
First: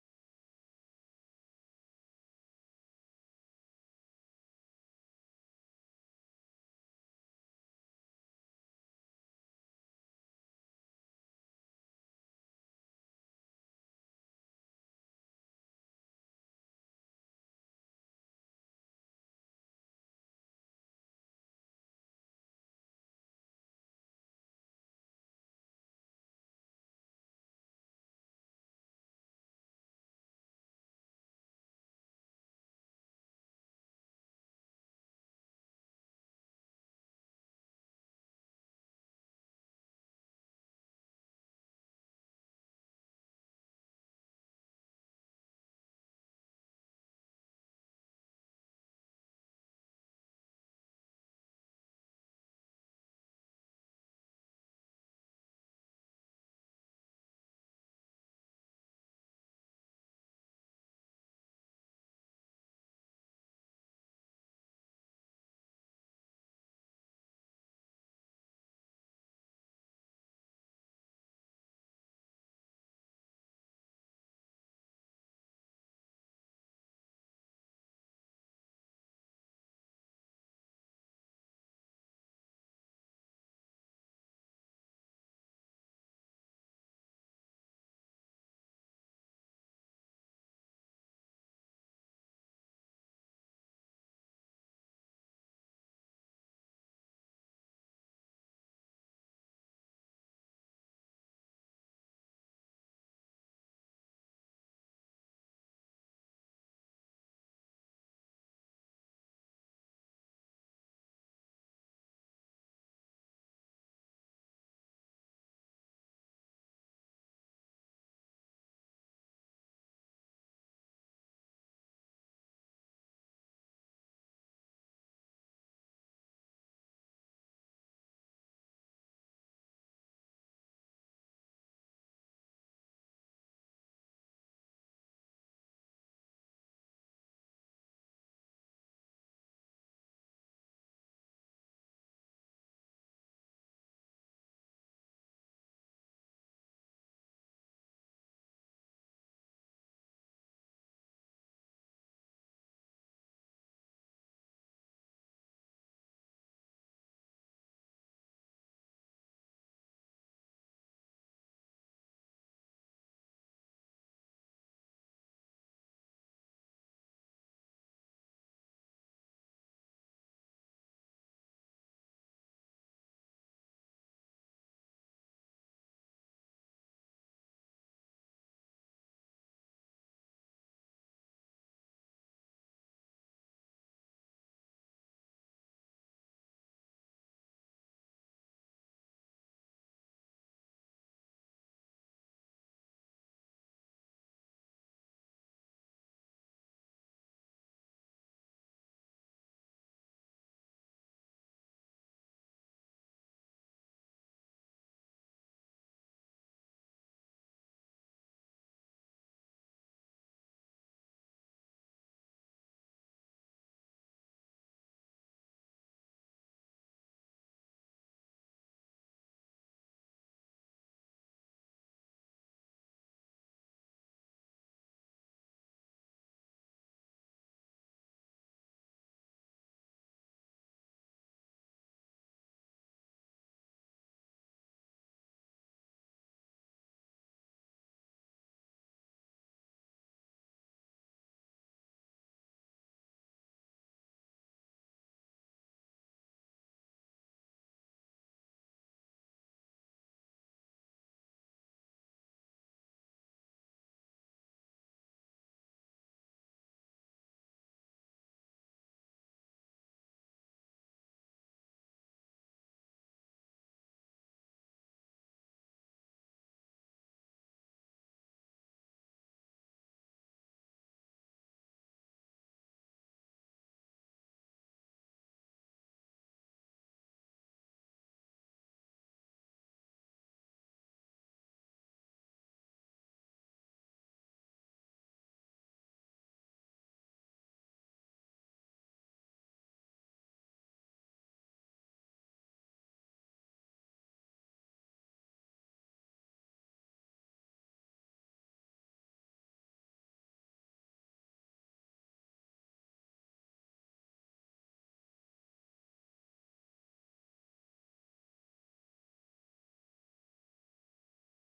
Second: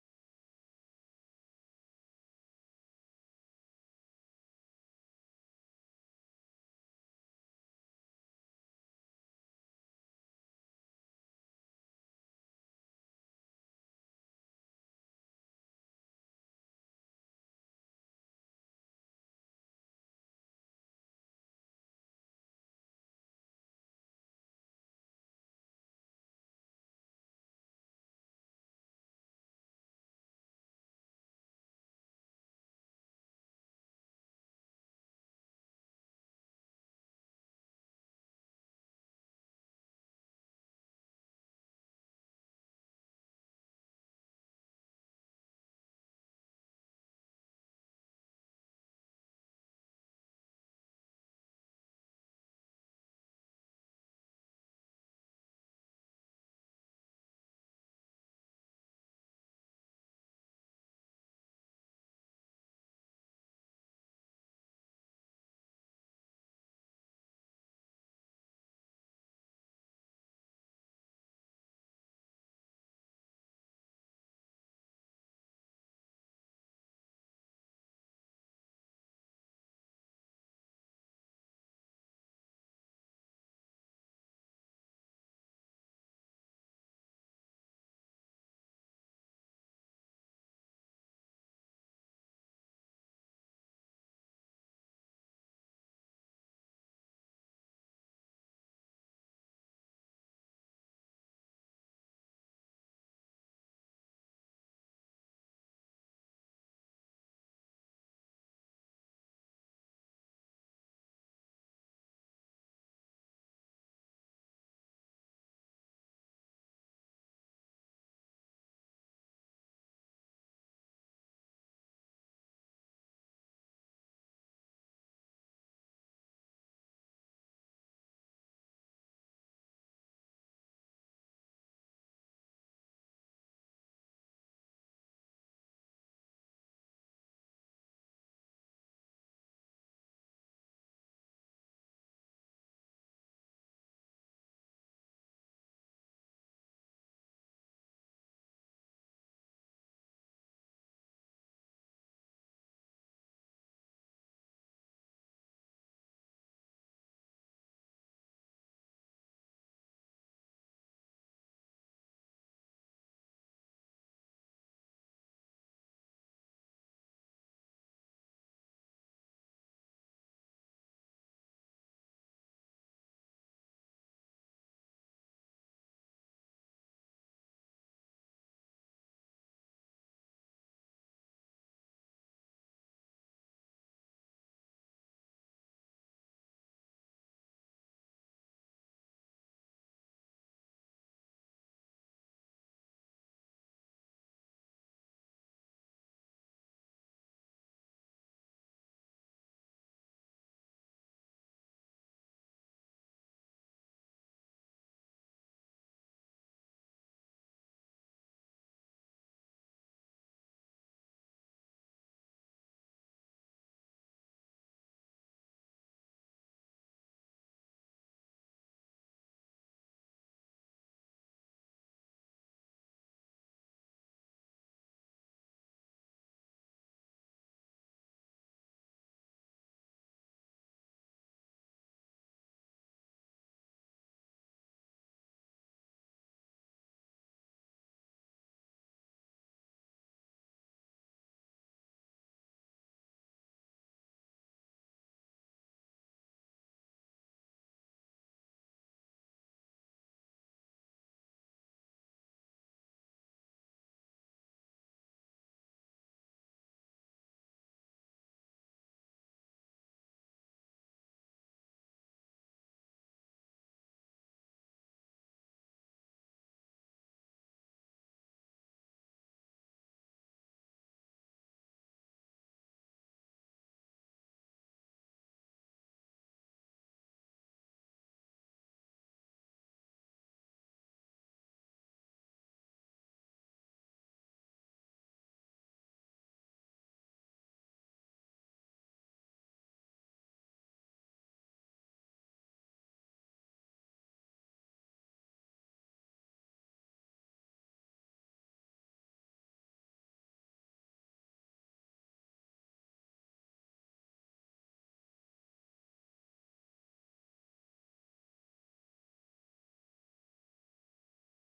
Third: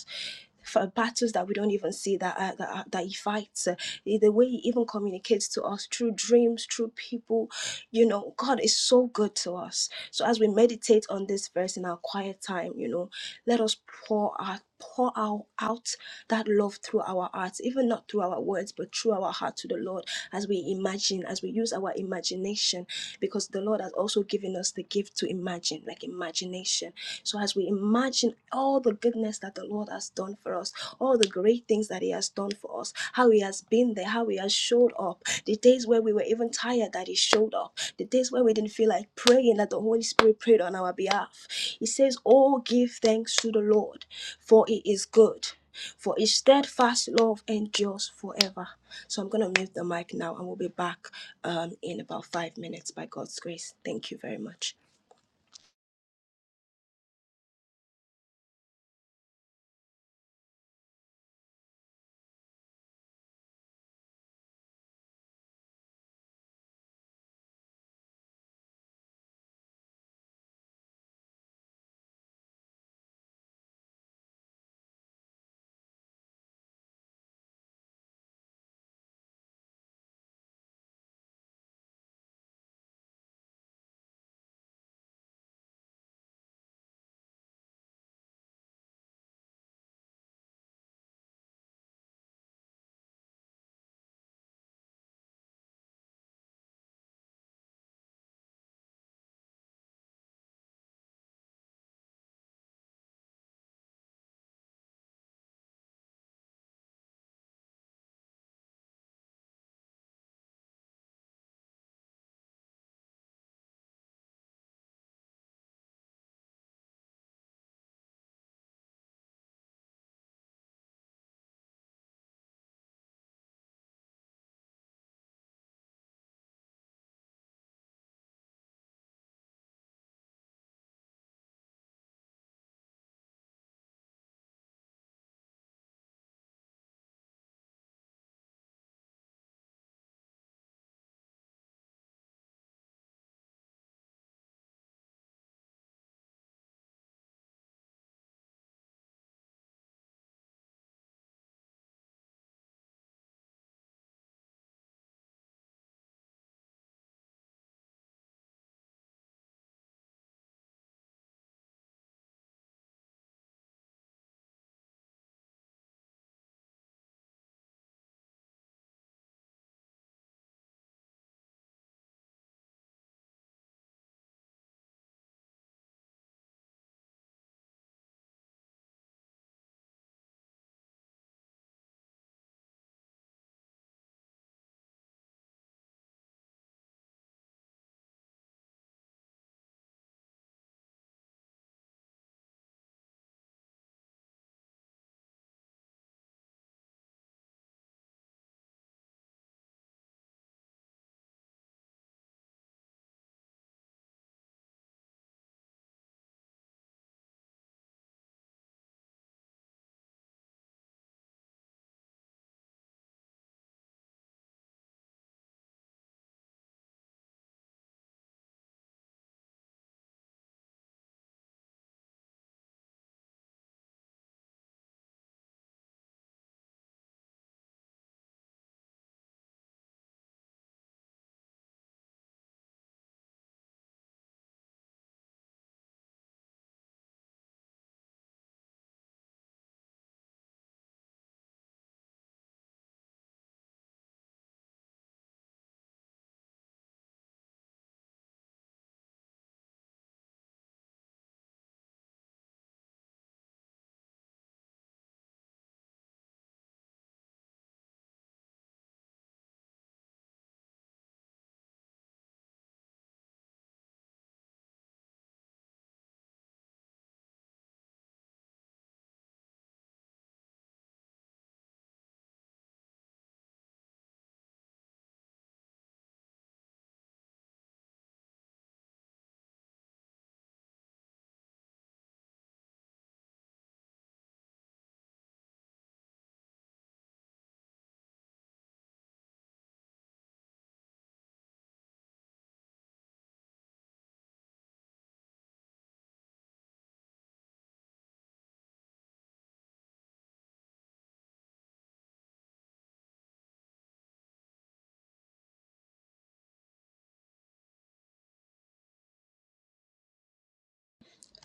[SPEAKER 1] for battles that we don't even see that uh, that, uh, that he fights uh, the way he even communicates to us through dreams through people you know god is so good to us so as we meditate on this verse in our quiet time you know let us pour our pour out, out that love through our hearts even not through our words but through our heart to the lord as we imagine as we use our imagination because the lord has also given us the gift to imagine like imagination so as we imagine all the goodness that the Lord has done for us, all the great things that He has done for us, how He has been there, how He has showed up, the days where we were even tired that He showed up, the days where we didn't feel like praying that the Holy Spirit prayed on our behalf. He says, Oh, give thanks to the Lord, for it is good. For his steadfast love endures forever. So I'm going to mute the mic now and we'll be back um, in about five minutes by God's grace. Thank you very much.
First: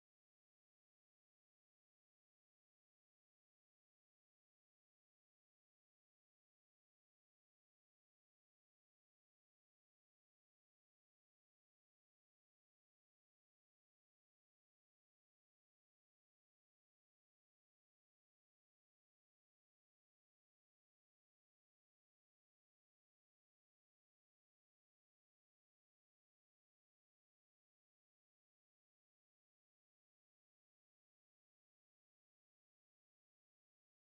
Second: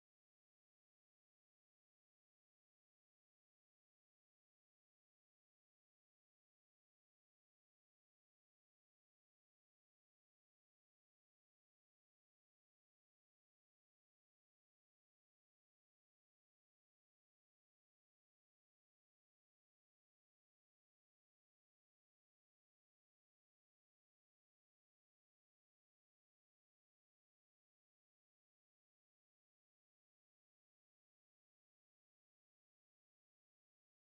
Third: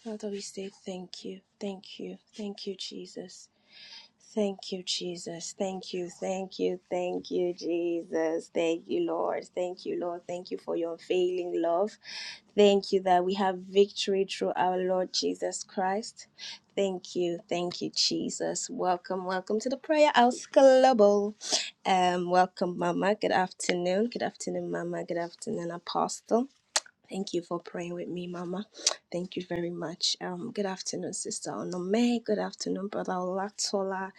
[SPEAKER 1] Father, we say thank you, thank you, thank you, Jesus. Thank you, Jesus. Thank you, thank you, thank you, Jesus. Thank you, Lord. Thank you, Lord. Thank you for your unfailing love. Thank you that we have victory through our Lord Jesus Christ. Thank you, thank you, Jesus. Welcome, welcome to the Prayer House Global. Um, welcome, Mama. Good afternoon. Good afternoon, Mama. Good afternoon, Apostle. Thank you for praying with me, Mama. Thank you very much. Um, good afternoon, Sister Onome. Good afternoon, Brother Olatola.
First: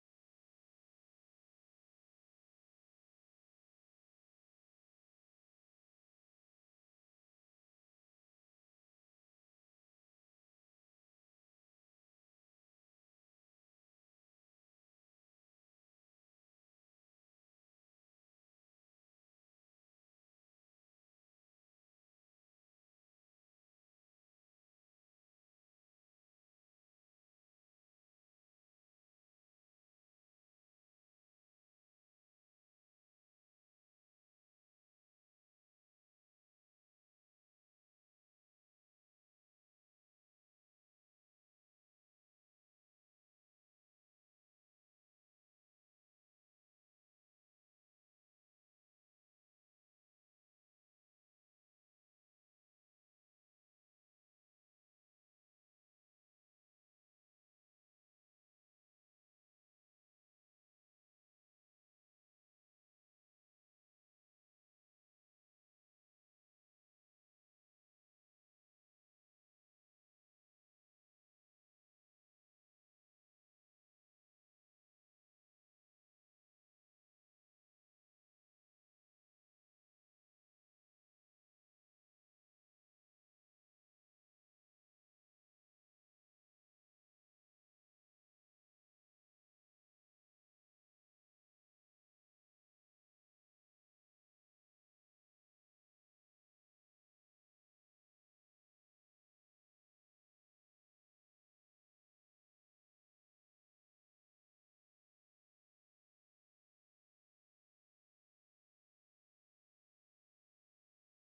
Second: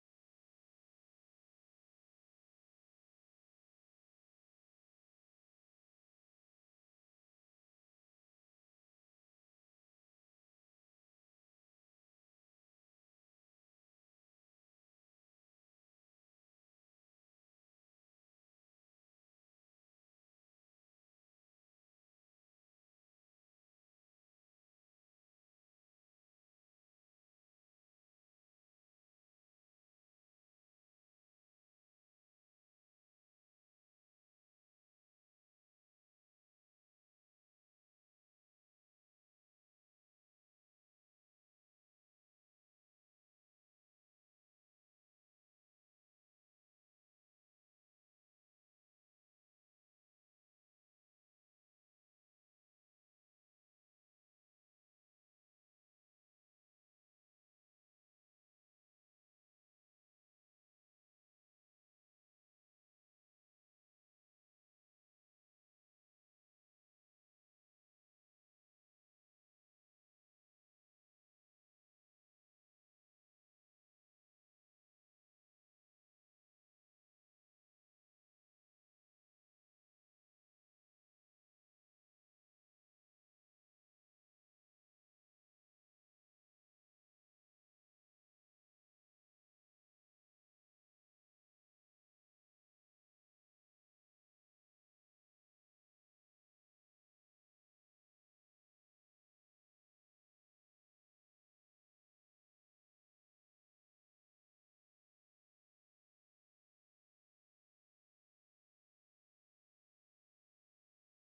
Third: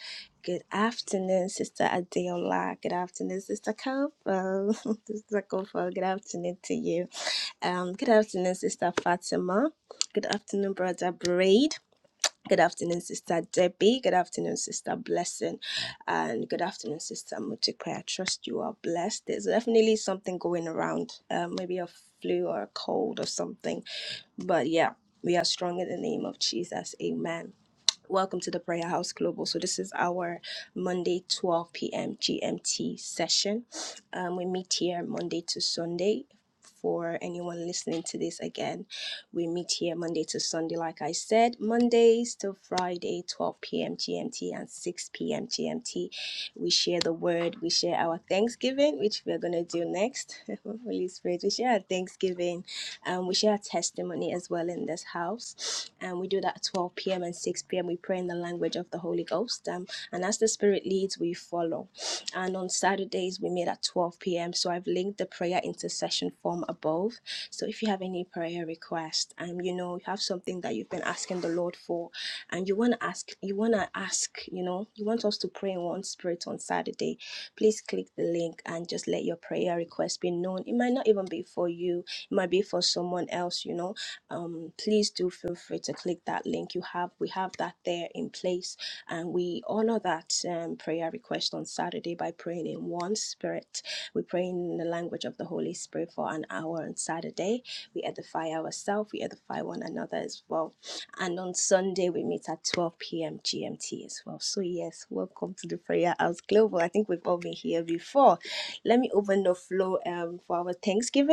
[SPEAKER 1] Good afternoon, Sister Adeola. Good afternoon, Sister Kofo. Sister Kofo, good afternoon to you. Um, good afternoon, Sister Fatima. Good afternoon, Brother Braid. Good afternoon, Sister Debbie. Good afternoon, Sister Blessing. And good afternoon, Sister Mutikwe. I trust you are blessed. There's definitely something going around, uh, maybe a flu or a cold or something. But yeah, we are strong in the name of Jesus. Amen. Welcome to the Prayer House Global. So, this is our Monday 12 p.m. GMT session. Um, we meet here Monday to Sunday. For anyone listening to this again, we meet here Monday to Sunday, like I said, Mondays to Friday, 12 p.m. GMT and 6 p.m. GMT. We share the word, we share our Thanksgiving, which we're going to do next. Holy Spirit, we share our Thanksgiving um, we share testimony as well in this house. And we do that at 12 p.m. and 6 p.m. We pray in the language of the Holy Ghost. Um, and as the Spirit leads, we follow. And on Saturdays, we meet at 12 p.m. So I've linked the prayer intercession form above. So if you have any prayer request, um, you know, you have something that you've been asking the Lord for, and you want to ask, you want to ask, you know, you want us to pray in one spirit on Saturday, please click the link and just let your prayer request be known. It might not even be for you, it might be for someone else you know um please do feel free to click that link you have we have that there in place and we honor that um, prayer request on saturday by praying in one spirit we pray in the language of the holy spirit for an hour on saturday we edify ourselves we edify one another as well and on sunday we meet at 12 p.m gmt as well so yes welcome to the prayer house global i think we've all been here before let me open the floor um, for our thanksgiving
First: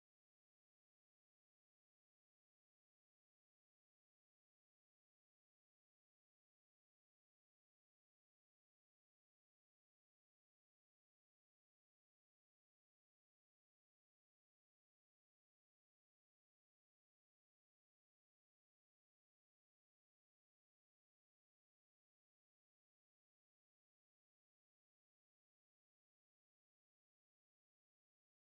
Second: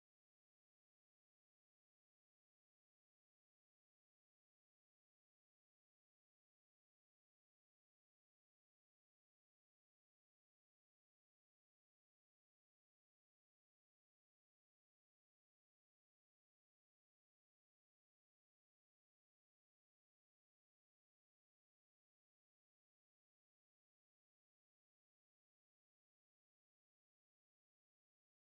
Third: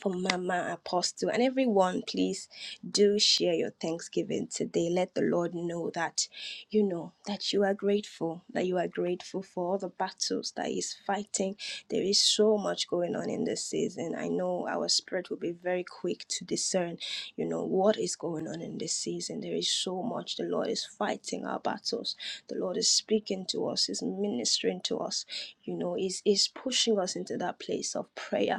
[SPEAKER 1] for Mama Apostle and everyone, please do share your Thanksgiving today. Let the Lord know that you know that you are grateful, that you are grateful for all the battles that He's fighting. There is so much going on in this season. I know our spirit will be very quick to discern, you know, what is going on in this season. There is so much. The Lord is fighting our battles. The Lord is speaking to us, is ministering to us, you know, is is pushing us into that place of prayer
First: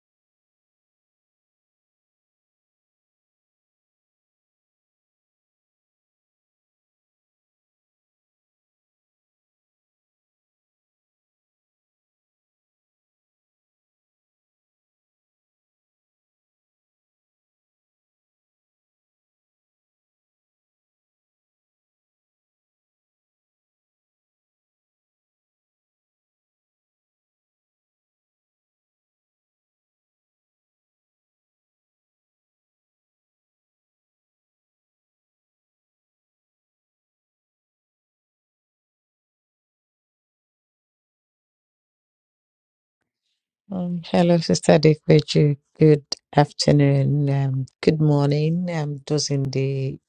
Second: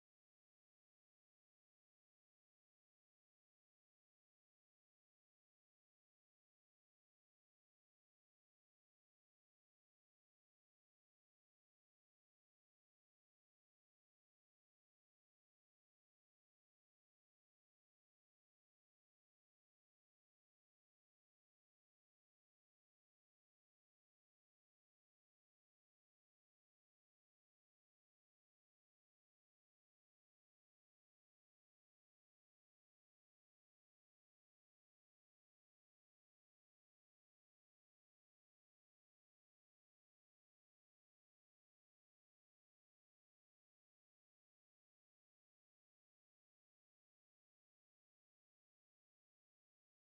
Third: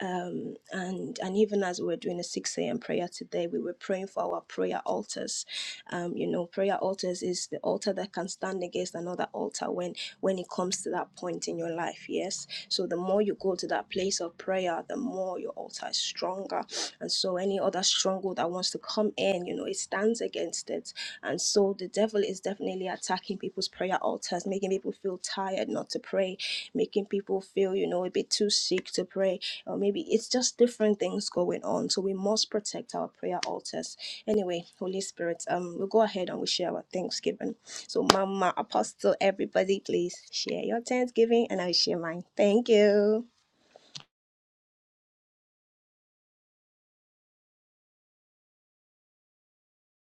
[SPEAKER 1] um, and and even as we were doing a 6 a.m. prayer today, we were praying for our prayer altars. Um, you know, prayer altars is the altar that can stand against another altar when when it comes to that point in your life. Yes, so the more you go to that place of prayer, the more your altar is stronger, and so any other stronghold that wants to come in, you know, it stands against it. And so the devil is definitely attacking people's prayer altars, making people feel tired not to pray, making people feel you know a bit too sick to pray, or maybe it's just different things going on. So we must protect our prayer altars. Anyway, Holy Spirit, um, we'll go ahead and we share our Thanksgiving. So, Mama, Apostle, everybody, please share your Thanksgiving and I'll share mine. Thank you.
[SPEAKER 2] Um, hello, Sister Dekweju. Good afternoon. Um, good morning. Um, those in the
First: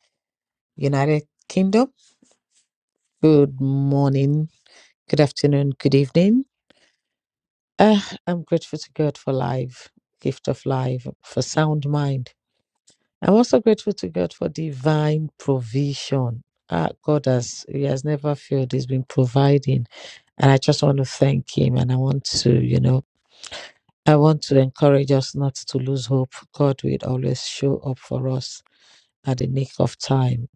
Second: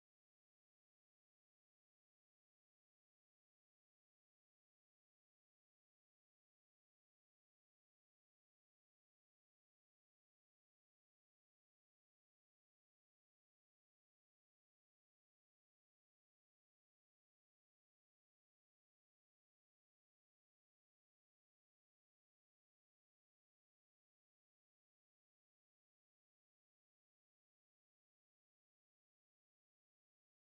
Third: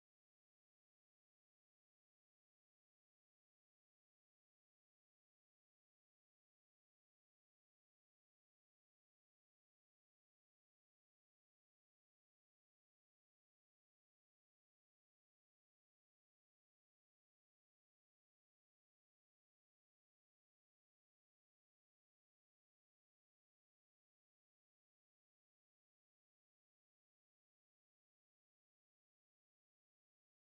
[SPEAKER 2] United Kingdom. Good morning. Good afternoon. Good evening. Uh, I'm grateful to God for life, gift of life, for sound mind. I'm also grateful to God for divine provision. Uh, God has He has never failed. He's been providing, and I just want to thank Him. And I want to, you know. I want to encourage us not to lose hope. God will always show up for us at the nick of time.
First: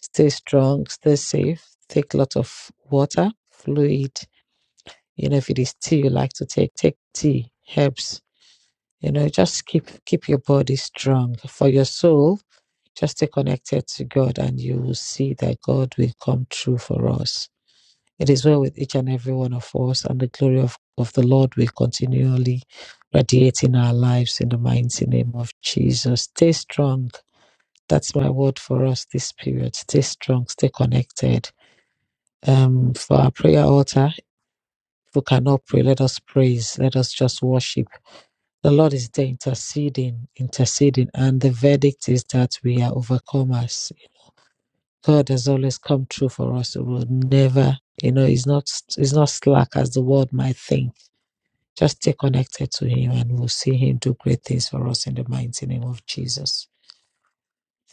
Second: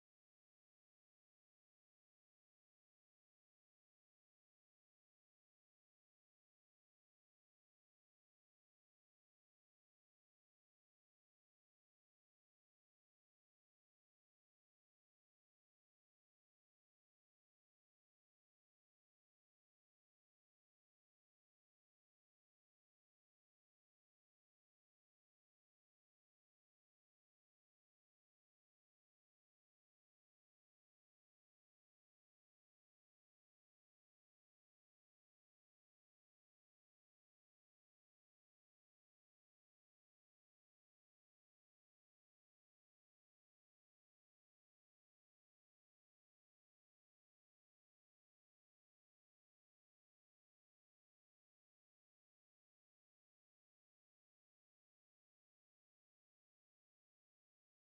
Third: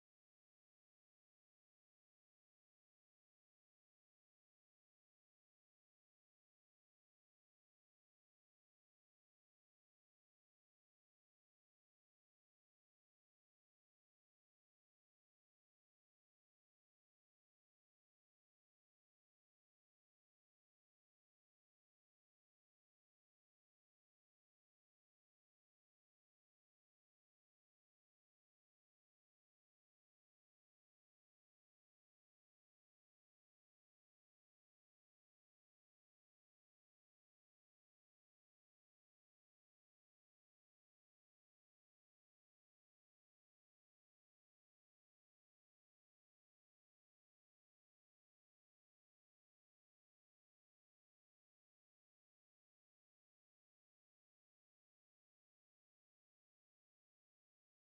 [SPEAKER 2] Stay strong, stay safe, take lots of water, fluid. You know, if it is tea you like to take, take tea, herbs. You know, just keep keep your body strong. For your soul, just stay connected to God and you will see that God will come true for us. It is well with each and every one of us, and the glory of, of the Lord will continually radiate in our lives in the mighty name of Jesus. Stay strong. That's my word for us this period. Stay strong, stay connected. Um, for our prayer altar, if we cannot pray, let us praise, let us just worship. The Lord is there interceding, interceding, and the verdict is that we are overcomers. God has always come true for us. We will never, you know, he's not he's not slack as the world might think Just stay connected to Him and we'll see Him do great things for us in the mighty name of Jesus.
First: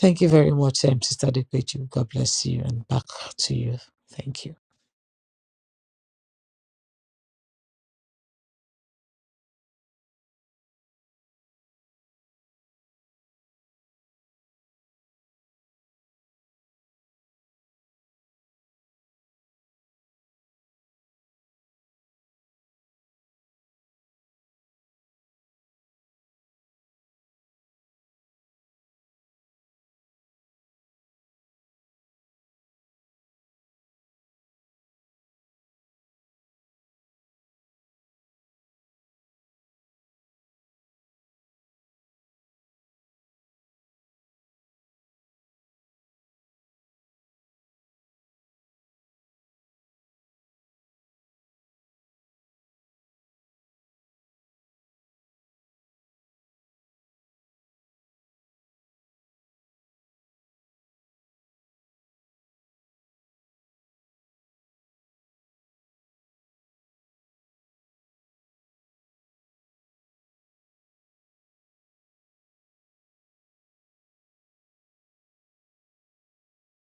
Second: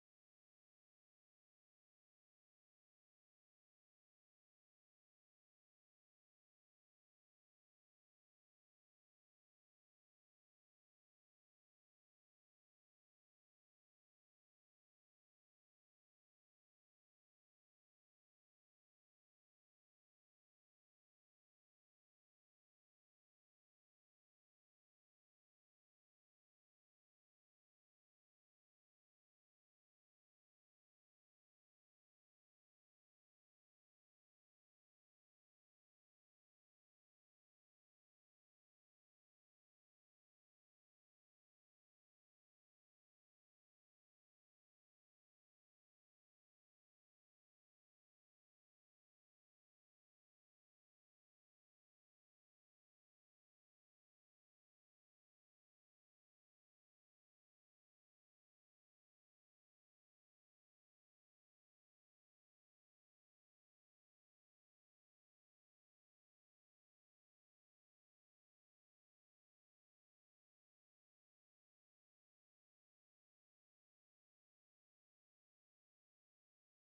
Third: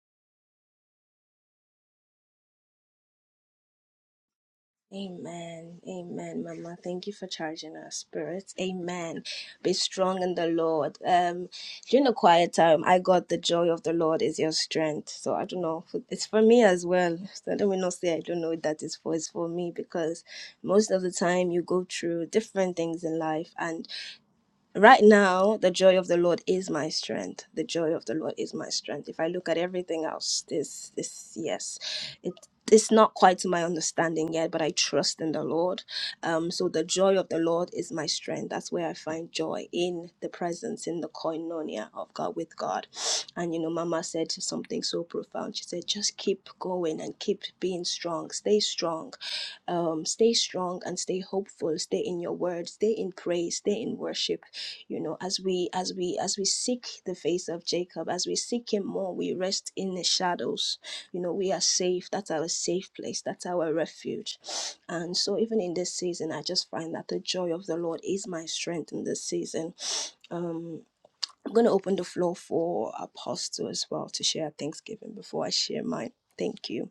[SPEAKER 2] Thank you very much, um, Sister Depeju. God bless you and back to you. Thank you.
[SPEAKER 1] Amen. Amen, Mama. Thank you for charging our spirits. Amen. Be strong in the Lord. Um, during the quiet time, I got the joy of the Lord is your strength. So I don't know. It's for me as well. So let me not say I don't know what that is for. It's for me because most of the time you go through different things in life. and. Right now, the joy of the Lord is my strength. The joy of the Lord is my strength. If I look at everything else, this, this, yes, it, it's not quite to my understanding yet, but I trust in the Lord. Um, so the joy of the Lord is my strength. That's where I find joy in the presence, in the koinonia of God with God. And you know, Mama said something so profound. She said, just keep going and keep being strong. Stay strong um, stay strong and stay hopeful. Stay in your word. Stay in praise. Stay in worship you know as we as we as we seek the face of jacob as we seek him more we rest in the shadows you know we are safe that's our safe place that's our refuge and so even in this season i just find that the joy of the lord is my strength in this season um i'm going to open the floor for apostle as well to share thanksgiving before i share mine thank you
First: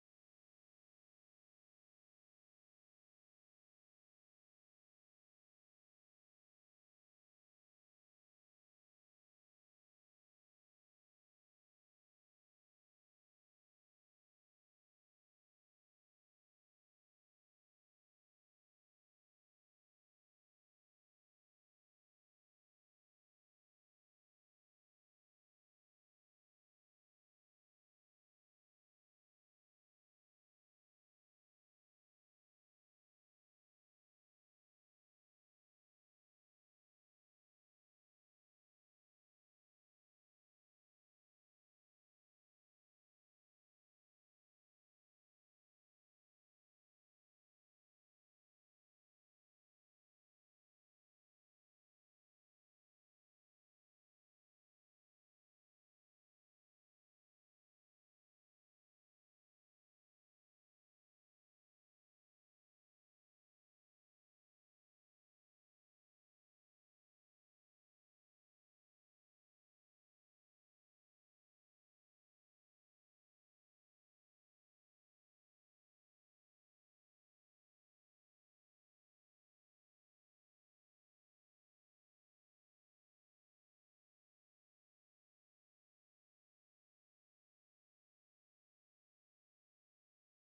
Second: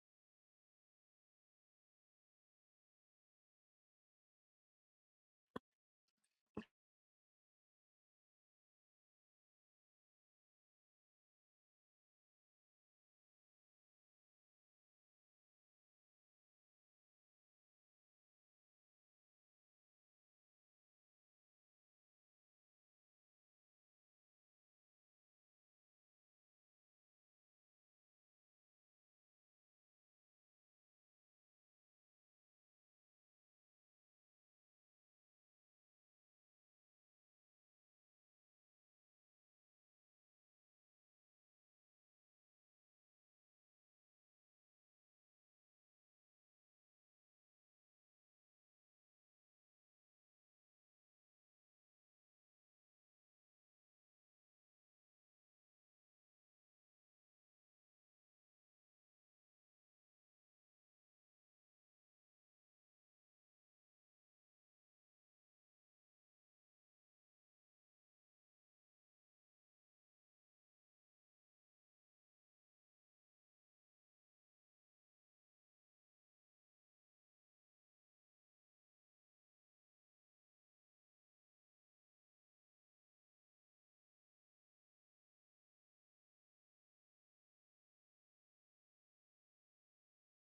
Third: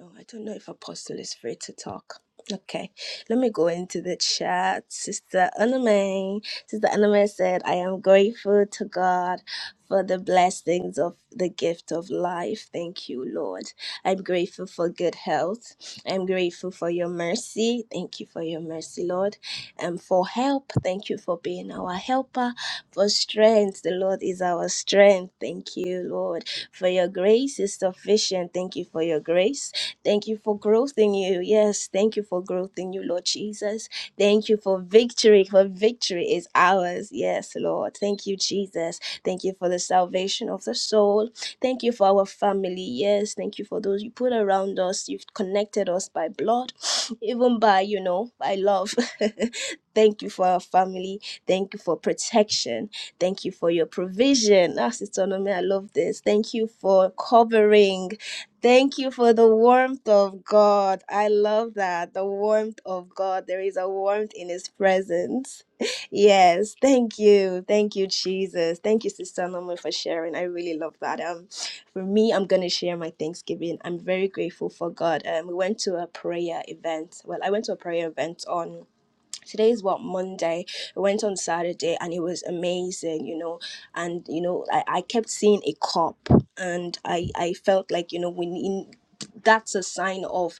[SPEAKER 1] Oh, I don't know if Apostle is free to talk. Okay, let me go into the chat. Sister Anime, Sister Anime said, I am grateful to God for the blessings of the gift of life. Thank you, Lord. I'm grateful for good health. I'm grateful for your mercy. Thank you for your mercy, Lord. And for help. Thank you for being our helper. For strength. The Lord is our strength. Thank you, Lord. For your grace is sufficient. Thank you for your grace. Thank you for growth in you. Yes, thank you for growth in you, Lord Jesus. Thank you for victory, for victory is ours. Yes, Lord. Thank you, Jesus. Thank you for the salvation of the soul. Thank you for our family. Yes, thank you for those you put around us. You've connected us by blood, even by, you know, by love. thank you for our family. Thank you for protection. Thank you for your provision. Ah, Sister Nome, I love this. Thank you for covering. Thank you for the warmth of God. I love that. The warmth of God. There is a warmth in His presence. Yes. Thank you. Thank you, Jesus. Thank you, Sister Norman, for sharing. I really love that. Um, for me, I'm gonna share my Thanksgiving. I'm very grateful for God. Um, we went to a prayer event. Well, I went to a prayer event on today is what monday i went on saturday and it was amazing you know and you know i, I kept seeing a cop and i i felt like you know we need that's a sign of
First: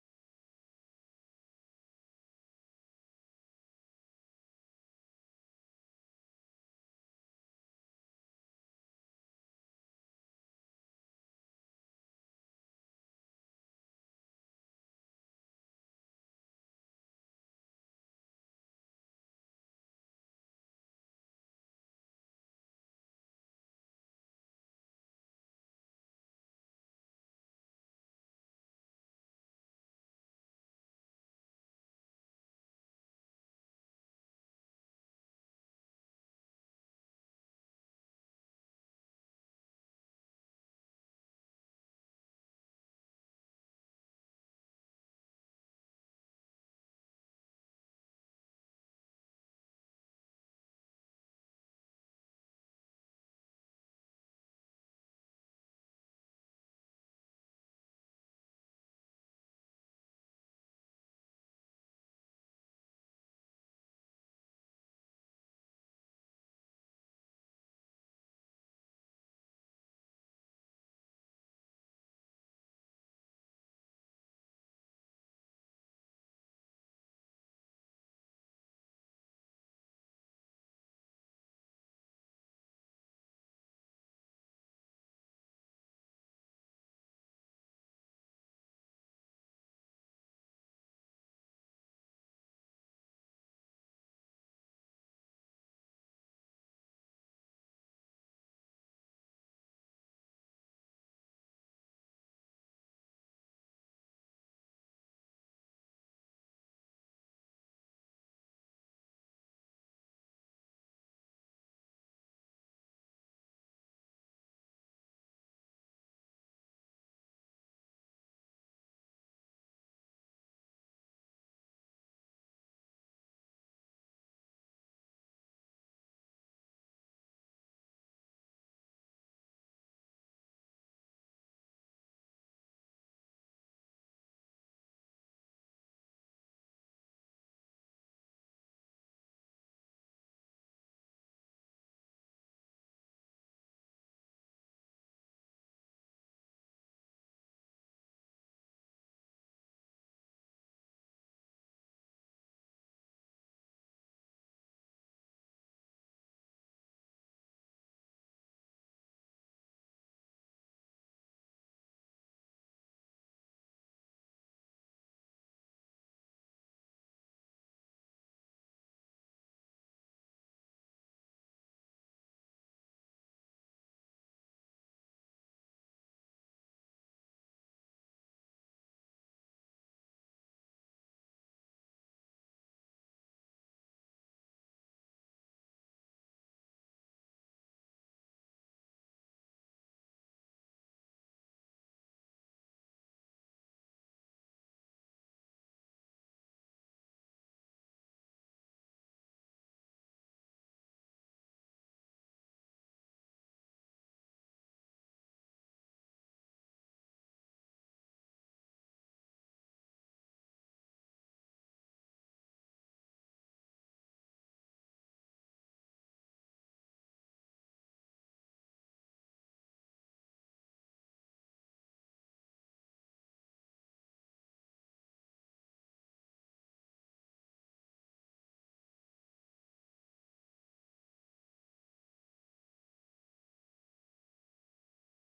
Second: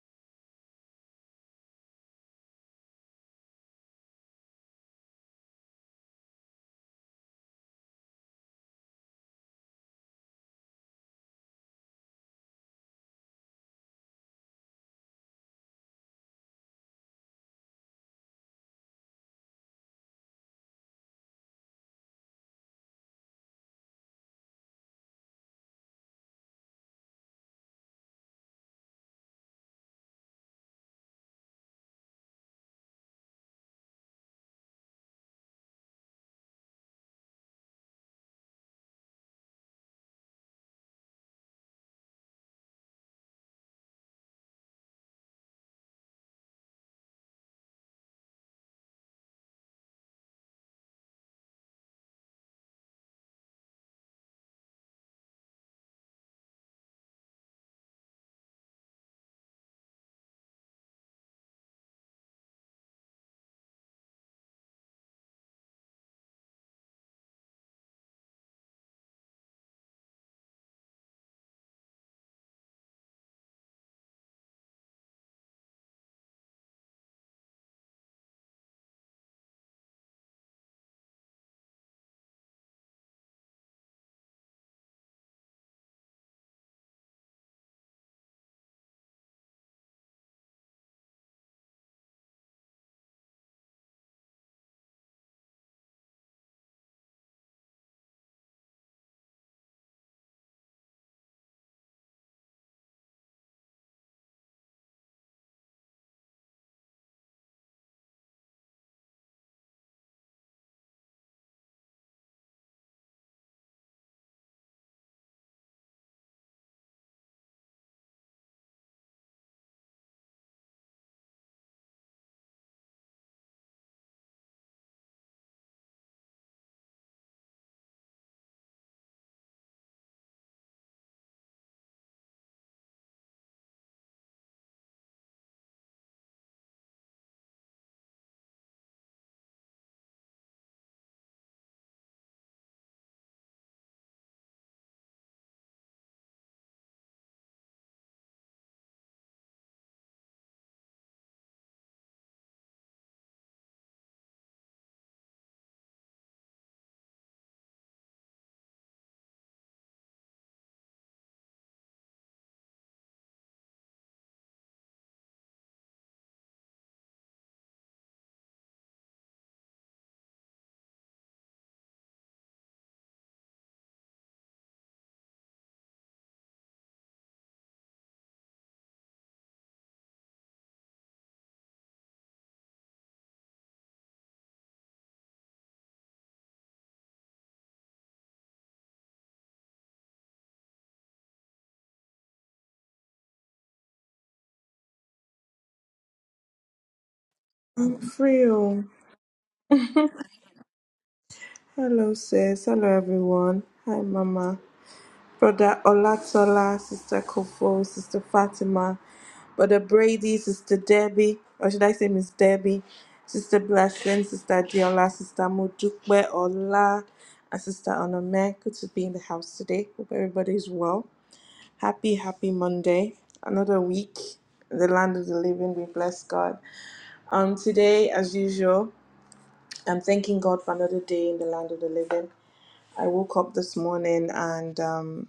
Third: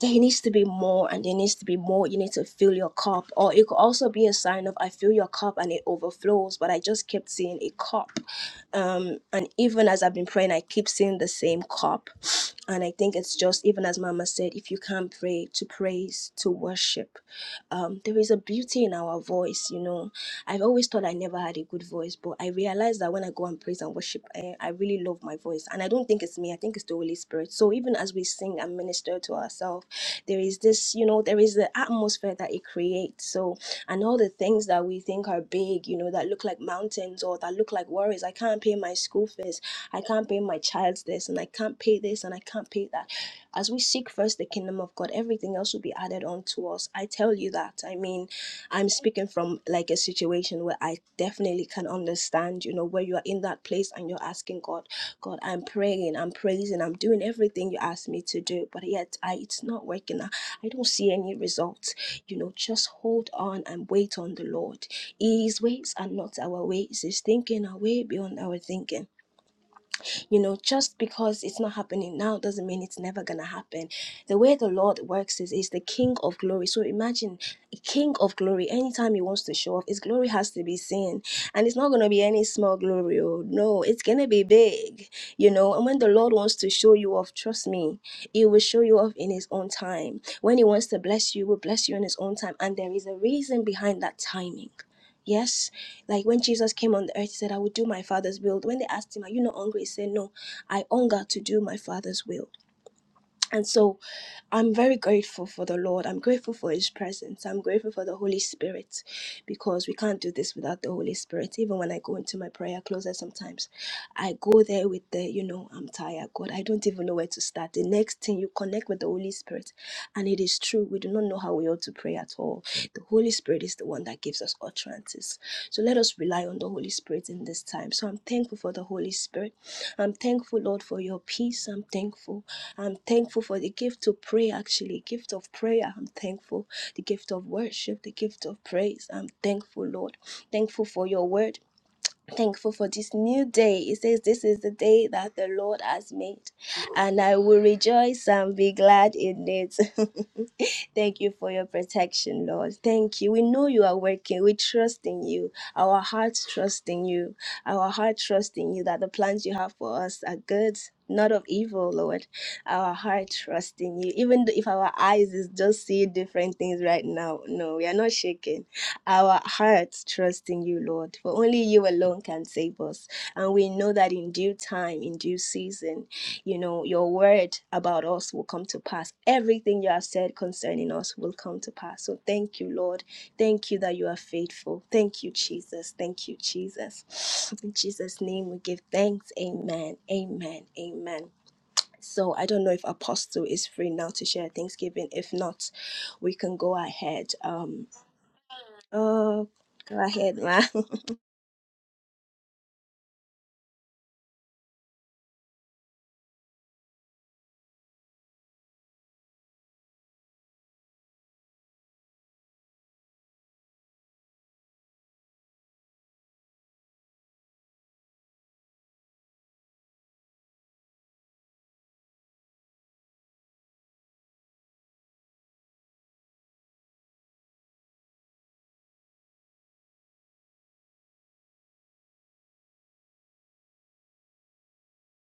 [SPEAKER 1] there needs to be more and there needs to be more you need to fill your cup or it could also be a sign of i fill your cup and it overflows but i just kept seeing a cup um and even as i've been praying i keep seeing the same cup and i think it's just even as mama said if you can't pray to praise to worship um there is a beauty in our voice you know i've always thought i never had a good voice but i realized that when i go and praise and worship i, I really love my voice and i don't think it's me i think it's the holy spirit so even as we sing and minister to ourselves there is this, you know, there is the atmosphere that it creates. So, and all the things that we think are big, you know, that look like mountains or that look like worries. I can't pay my school fees. I can't pay my child's this, and I can't pay this, and I can't pay that. As we seek first the kingdom of God, everything else will be added on to us. I tell you that. I mean, I'm speaking from like a situation where I definitely can understand, you know, where you are in that place and you're asking God. God, I'm praying, I'm praising, I'm doing everything you asked me to do, but yet I, it's not working. I, I don't see any results. You know, just hold on and wait on the Lord. His ways are not our ways, His thinking are way beyond our thinking. You know, just because it's not happening now doesn't mean it's never gonna happen. The way the Lord works is is the King of glory. So imagine a King of glory, anytime He wants to show off, His glory has to be seen. And it's not gonna be any small glory. Oh no, it's gonna be big, you know. And when the Lord wants to show you off, trust me, He will show you off in His own time. When He wants to bless you, He will bless you in His own time. And there is a reason behind that timing Yes, like when Jesus came on the earth, he said, I will do my father's will. When they asked him, Are you not hungry? He said, No, I hunger to do my father's will. And so I'm very grateful for the Lord. I'm grateful for his presence. I'm grateful for the Holy Spirit because we can't do this without the Holy Spirit. Even when I go into my prayer closet sometimes, I go there with the, you know, I'm tired, God. I don't even know where to start. The next thing you connect with the Holy Spirit. And it is true, we do not know how we ought to pray at all the Holy Spirit is the one that gives us utterances. So let us rely on the Holy Spirit in this time. So I'm thankful for the Holy Spirit. I'm thankful, Lord, for your peace. I'm thankful. I'm thankful for the gift of prayer, actually, gift of prayer. I'm thankful. The gift of worship, the gift of praise. I'm thankful, Lord. Thankful for your word. Thankful for this new day. It says, This is the day that the Lord has made, and I will rejoice and be glad in it. Thank you for your protection, Lord. Thank you. We know you are working. We trust in you. Our hearts trust in you. Our heart trust in you that the plans you have for us are good. Not of evil, Lord. Our heart trust in you. Even though if our eyes is just see different things right now, no, we are not shaken. Our hearts trust in you, Lord. For only you alone can save us. And we know that in due time, in due season, you know, your word about us will come to pass. Everything you have said concerning us will come to pass. So thank you, Lord. Thank you that you are faithful. Thank you, Jesus. Thank you, Jesus. In Jesus' name we give thanks. Amen. Amen. Amen. So I don't know if Apostle is free now to share Thanksgiving. If not, we can go ahead. Um
[SPEAKER 3] I'm free. Oh,
[SPEAKER 1] oh go ahead, ma.
[SPEAKER 3] hello, sis. Hello, everyone. Hi, Mama. Brother Olatola, Sister Kofo, Sister Fatima, Brother Brady, Sister Debbie, or should I say Miss Debbie, Sister Blessing, Sister Diola, Sister Mujukwe Ola, and Sister Onome. Good to be in the house today. Hope everybody is well. Happy, happy Monday. Another week in the land of the living. We bless God. Um, today, as usual. I'm thanking God for another day in the land of the living. I woke up this morning and um,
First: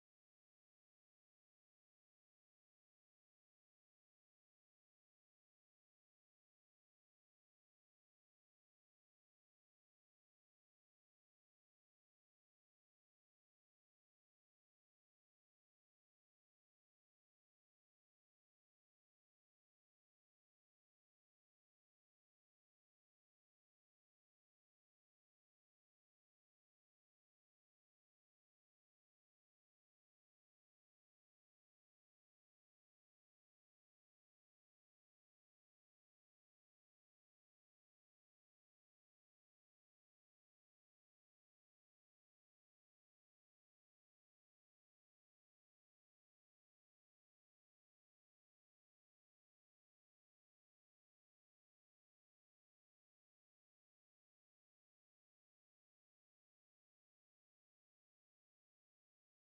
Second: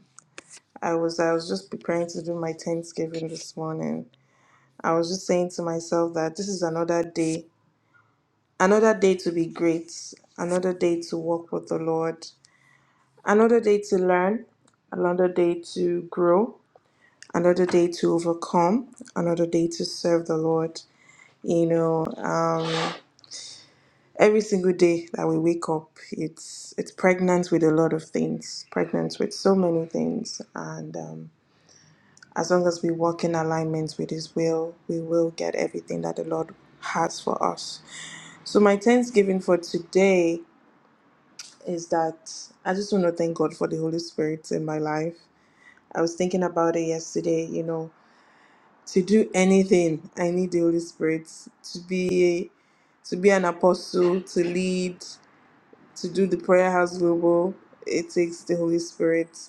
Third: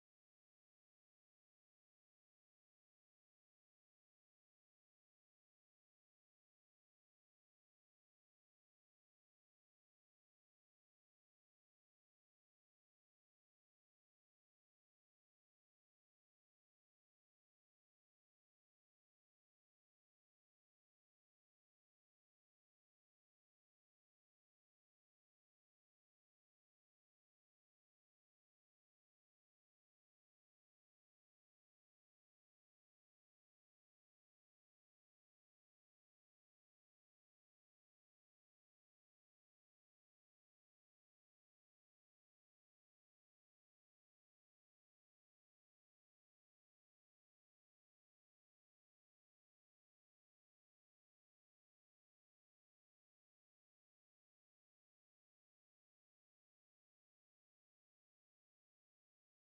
[SPEAKER 3] I was I was just preparing to do my Thanksgiving this morning. I was just saying to myself that this is another day, another day to be great, another day to walk with the Lord, another day to learn, another day to grow, another day to overcome, another day to serve the Lord. You know, um, every single day that we wake up it's it's pregnant with a lot of things pregnant with so many things and um, as long as we walk in alignment with his will we will get everything that the lord has for us so my thanksgiving for today is that i just want to thank god for the holy spirit in my life i was thinking about it yesterday you know to do anything i need the holy spirit to be to be an apostle to lead to do the prayer house global it takes the holy spirit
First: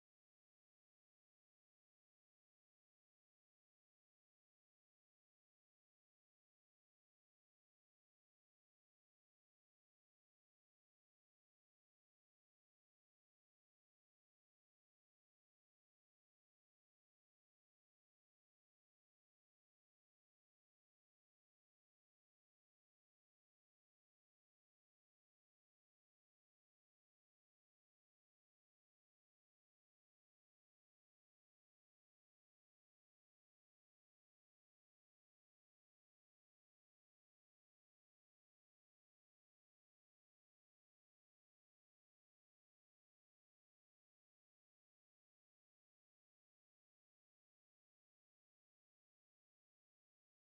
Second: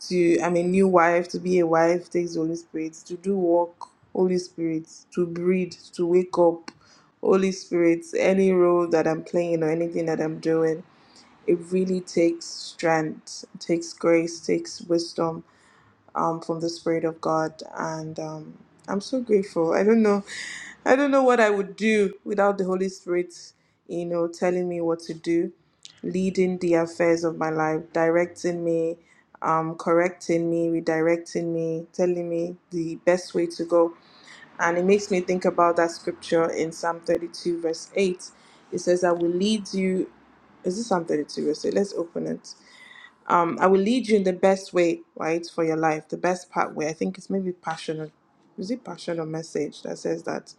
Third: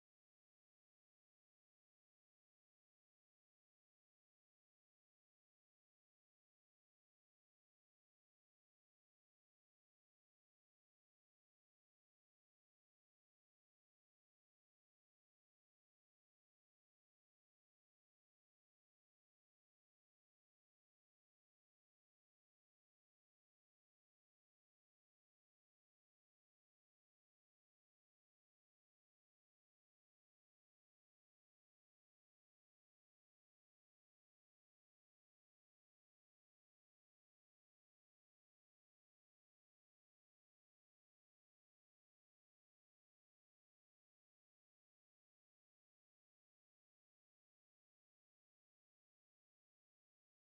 [SPEAKER 3] to i'm a new wife to be a wife takes the holy spirit to do work holy spirit to breathe to wake up holy spirit any role that i'm playing or anything that i'm doing it really takes strength takes grace takes wisdom um, from the Spirit of God, and um, I'm so grateful. I don't know, I don't know what I would do without the Holy Spirit, you know, telling me what to do, leading the affairs of my life, directing me, um, correcting me, redirecting me, telling me the best way to go. And it makes me think about that scripture in Psalm 32, verse 8. It says, I will lead you. Is this Psalm 32, verse 8? Let's open it um, I will lead you in the best way, right, for your life. The best pathway, I think it's maybe passion. Is it passion or message that says that?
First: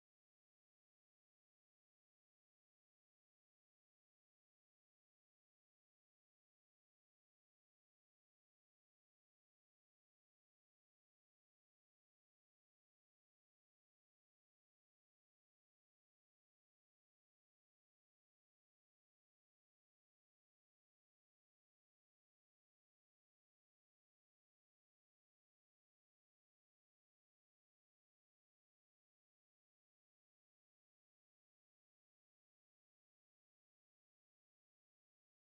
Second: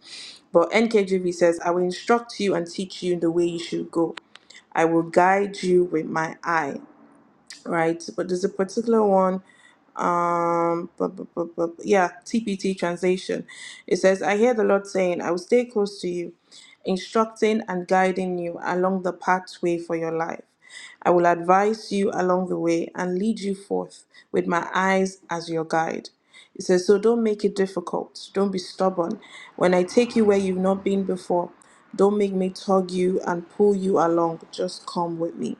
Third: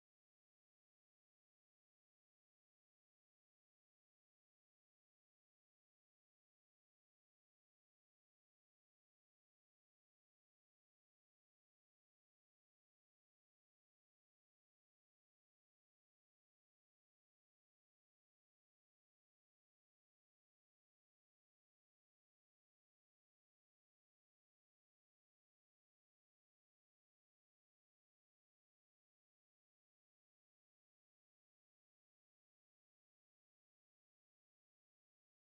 [SPEAKER 3] But NKJV says, I will instruct you and teach you in the way you should go. I will guide you with my eye right? But there's a particular one. Um, bu- bu- bu- bu- yeah, TPT translation. It says, I hear the Lord saying, I will stay close to you, instructing and guiding you along the pathway for your life. I will advise you along the way and lead you forth with my eyes as your guide. It says, So don't make it difficult. Don't be stubborn. When I take you where you've not been before, don't make me tug you and pull you along. Just come with me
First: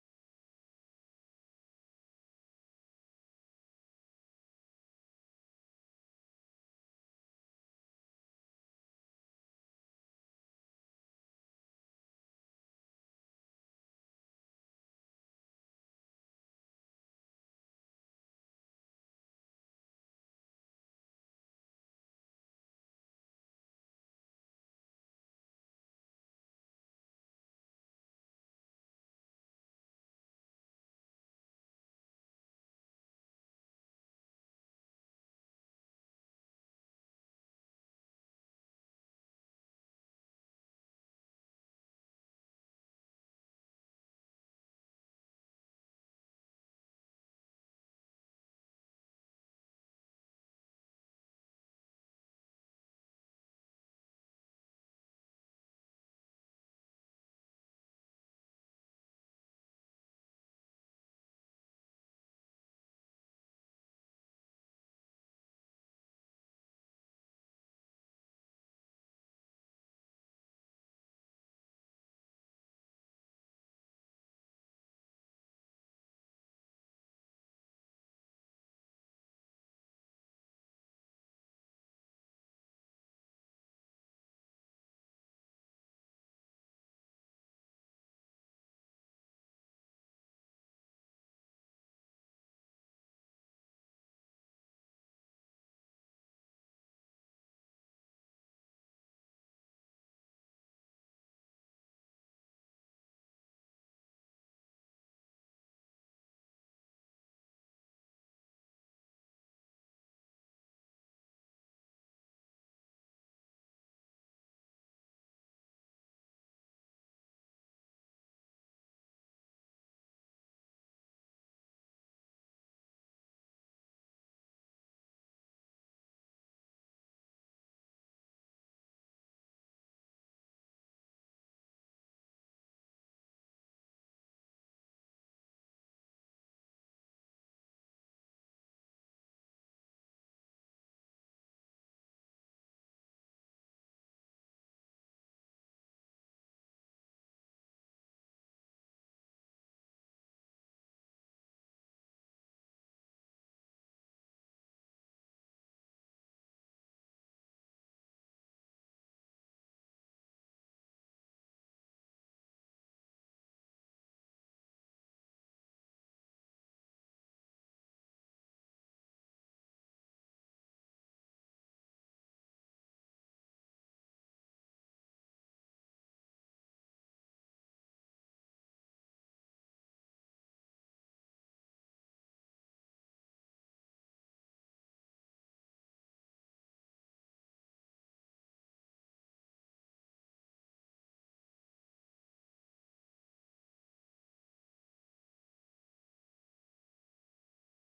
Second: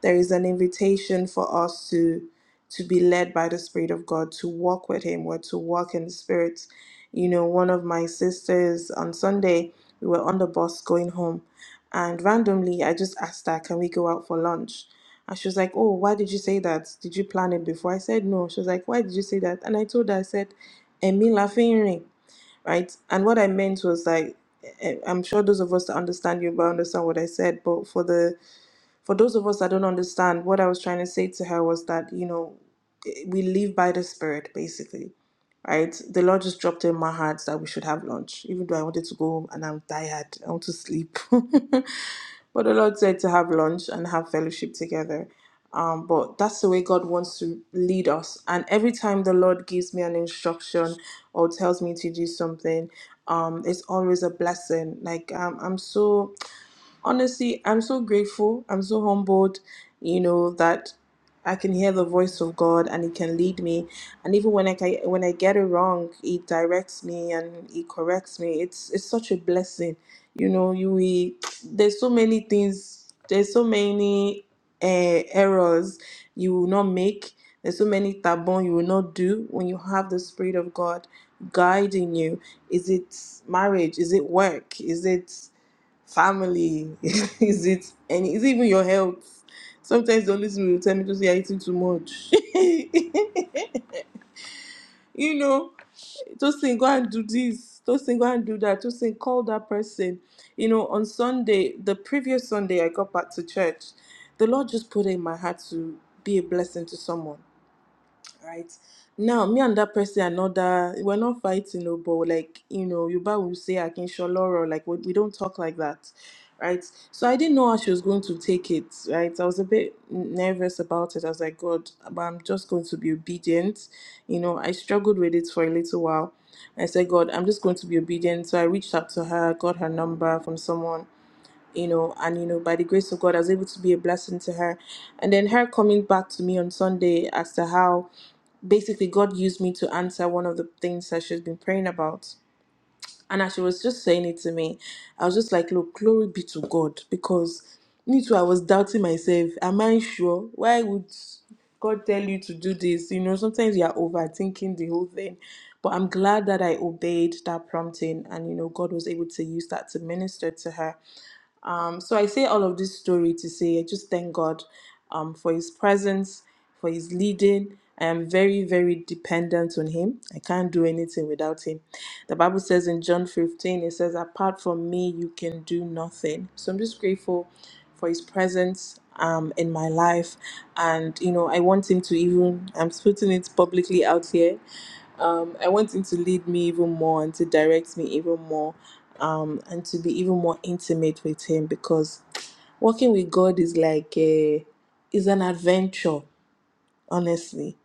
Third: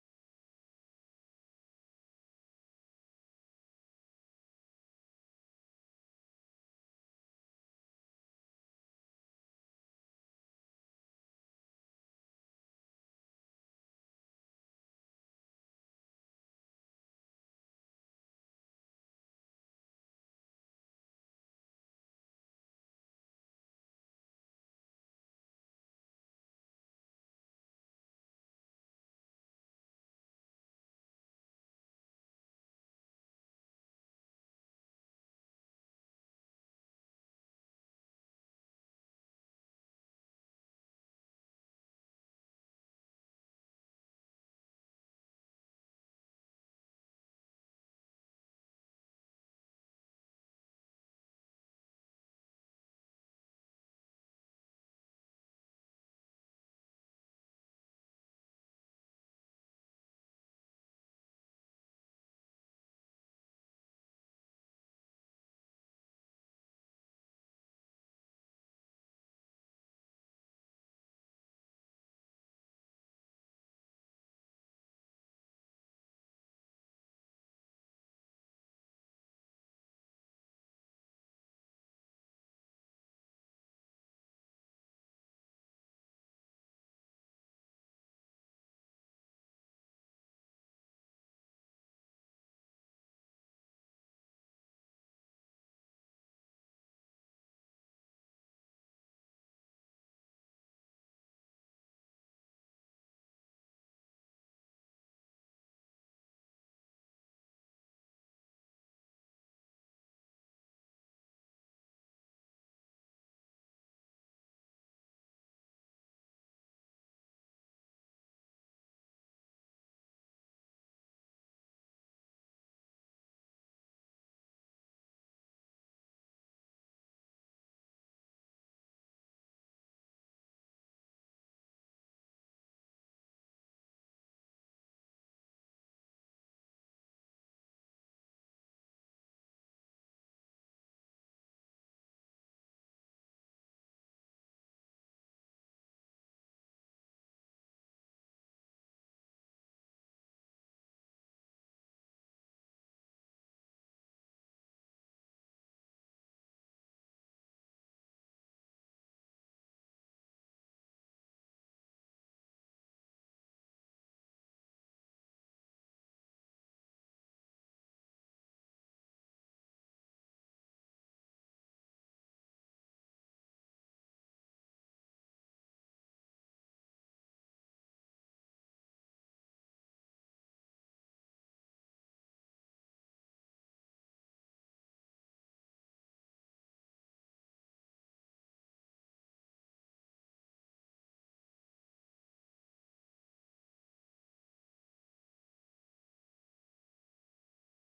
[SPEAKER 3] there is an invitation for us to to be led by the spirit of god to walk with him or to walk in the spirit you know one of my sisters on sunday we were on the bus going home and randomly i just asked her can we go out for lunch and she was like oh why did you say that did you plan it before i said no she was like why did you say that and i told her i said emi laughing right and what i meant was like eh, eh, i'm sure those of us that understand you will understand what i said but for the for those of us that don't understand, what I was trying to say to her was that, you know, we live by the spirit, basically. Right? The Lord just dropped in my heart that we should have lunch, even though I wanted to go home and I'm tired. I want to sleep. but the Lord said to have lunch and have fellowship together. Um, but that's the way God wants to lead us. And every time the Lord gives me an instruction or tells me to do something, um, it's always a blessing. Like um, I'm so honestly, I'm so grateful. I'm so humbled, you know, that I can hear the voice of God and He can lead me. And even when I ca- when I get it wrong, He directs me and He corrects me. It's it's such a blessing, you know. You we, there's so many things. There's so many uh, errors you will not make. There's so many tabon you will not do when you have the Spirit of God guiding you. Is it marriage? Is it work? Is it family? is it any? Is it even your health? Sometimes the only thing you tell me to say you're eating too much. you know, just think go and do this. Just think go and do that. Just think call that person. You know, on Sunday, the previous Sunday, I got back to church. The Lord just put it in my heart to be a blessing to someone right? Now, me and that person are not that we're not fighting, no, but like you know, Yoruba will say I can't Akinsoloro, like we, we don't talk like that, right? So I didn't know how she was going to take it, right? I was a bit nervous about it. I was like, God, but I'm just going to be obedient, you know. I struggled with it for a little while. I said, God, I'm just going to be obedient. So I reached out to her, got her number from someone you know, and you know, by the grace of God, I was able to be a blessing to her. And then her coming back to me on Sunday as to how basically God used me to answer one of the things that she's been praying about. And as she was just saying it to me, I was just like, look, glory be to God. Because me too, I was doubting myself. Am I sure? Why would God tell you to do this? You know, sometimes you are overthinking the whole thing. But I'm glad that I obeyed that prompting and, you know, God was able to use that to minister to her. Um, so I say all of this story to say I just thank God um, for His presence, for His leading. I am very, very dependent on Him. I can't do anything without Him. The Bible says in John 15, it says, Apart from me, you can do nothing. So I'm just grateful for His presence um, in my life. And, you know, I want Him to even, I'm putting it publicly out here um, I want him to lead me even more and to direct me even more um, and to be even more intimate with him because working with God is like a, is an adventure honestly,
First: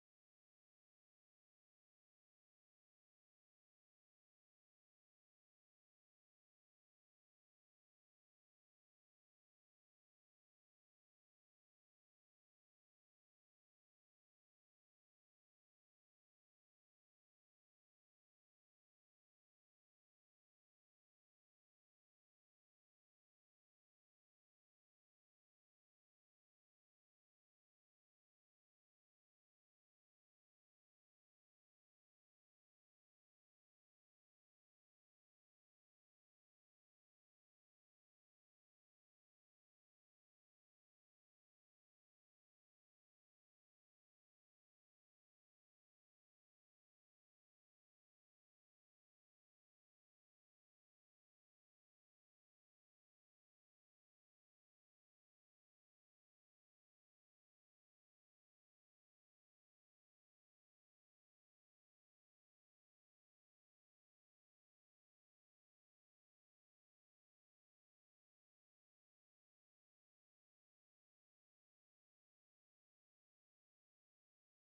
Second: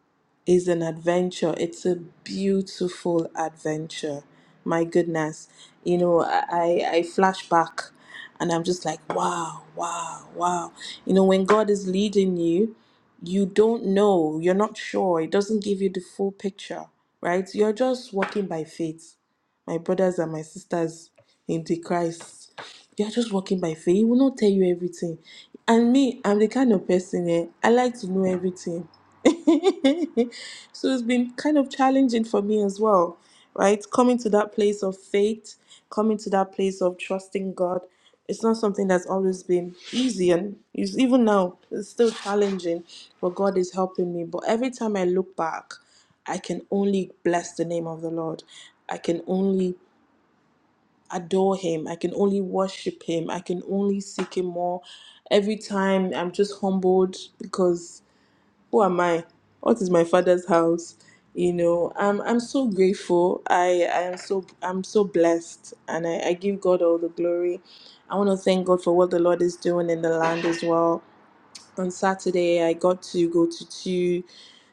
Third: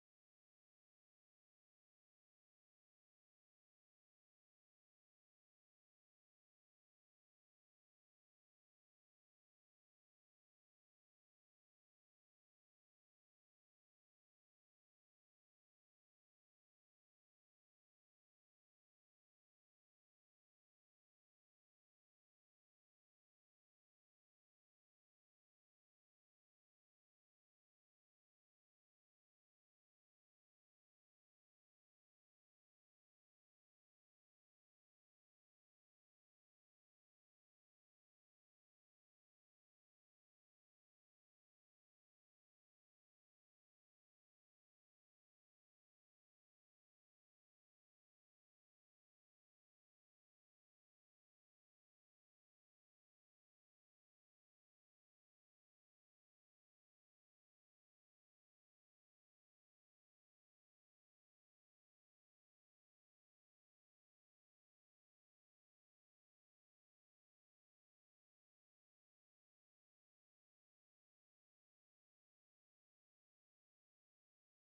[SPEAKER 3] is an adventure. It's a beautiful adventure. My goodness. You know, I, I I flash back and I'm just like, wow, wow, wow. You know, when God is leading you, you don't know, you're not sure, it doesn't give you the full picture, right? You're just walking by faith. My brothers and my sisters in the Christ, you're just walking by faith. He will not tell you everything. And me, I'm the kind of person eh, I like to know everything. so it's been kind of challenging for me as well, right? Coming to that place of faith, coming to that place of trusting God. It's not something that's always been easy, and it's, even now, it's still challenging, but God is helping me. But every time I look back, I can only bless the name of the Lord. I can only adore Him. I can only worship Him. I can only seek Him more. Every time I'm just humbled because who am I? What is my father's house? You know, I'm I'm so grateful. I I am so I'm so blessed, and I, I give God all the glory. I want to thank God for what the Lord is doing in the land as well on Saturday, I got to go to two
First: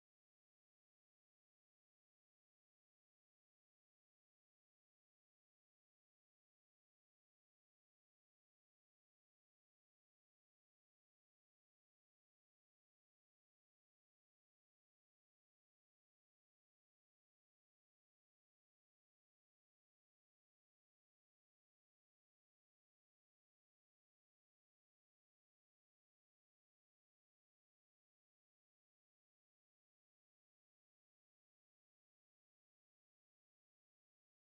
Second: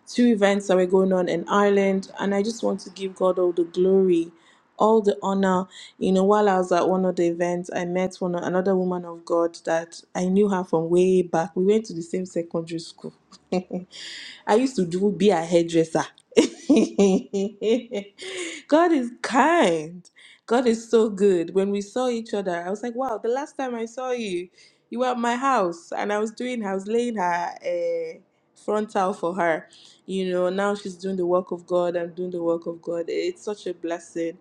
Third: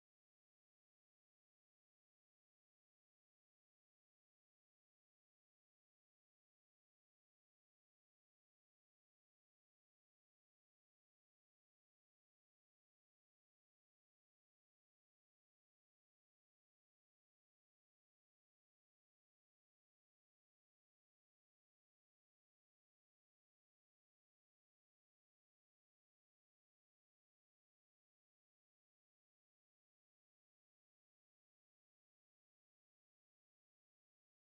[SPEAKER 3] two events that were going on in Ireland, and I just want to give God all the glory, all the honor. You know, while I was at one of the events, I met one another woman of God that I knew her from way back. We went to the same secondary school. I used to do be a hairdresser. God is kind. God is so good. When we saw each other, I was like, wow, the last time I saw you you were at my house and I was doing, I was laying her a frontal for her. You know, now she's doing the work of God. I'm doing the work of God. It's such a blessing.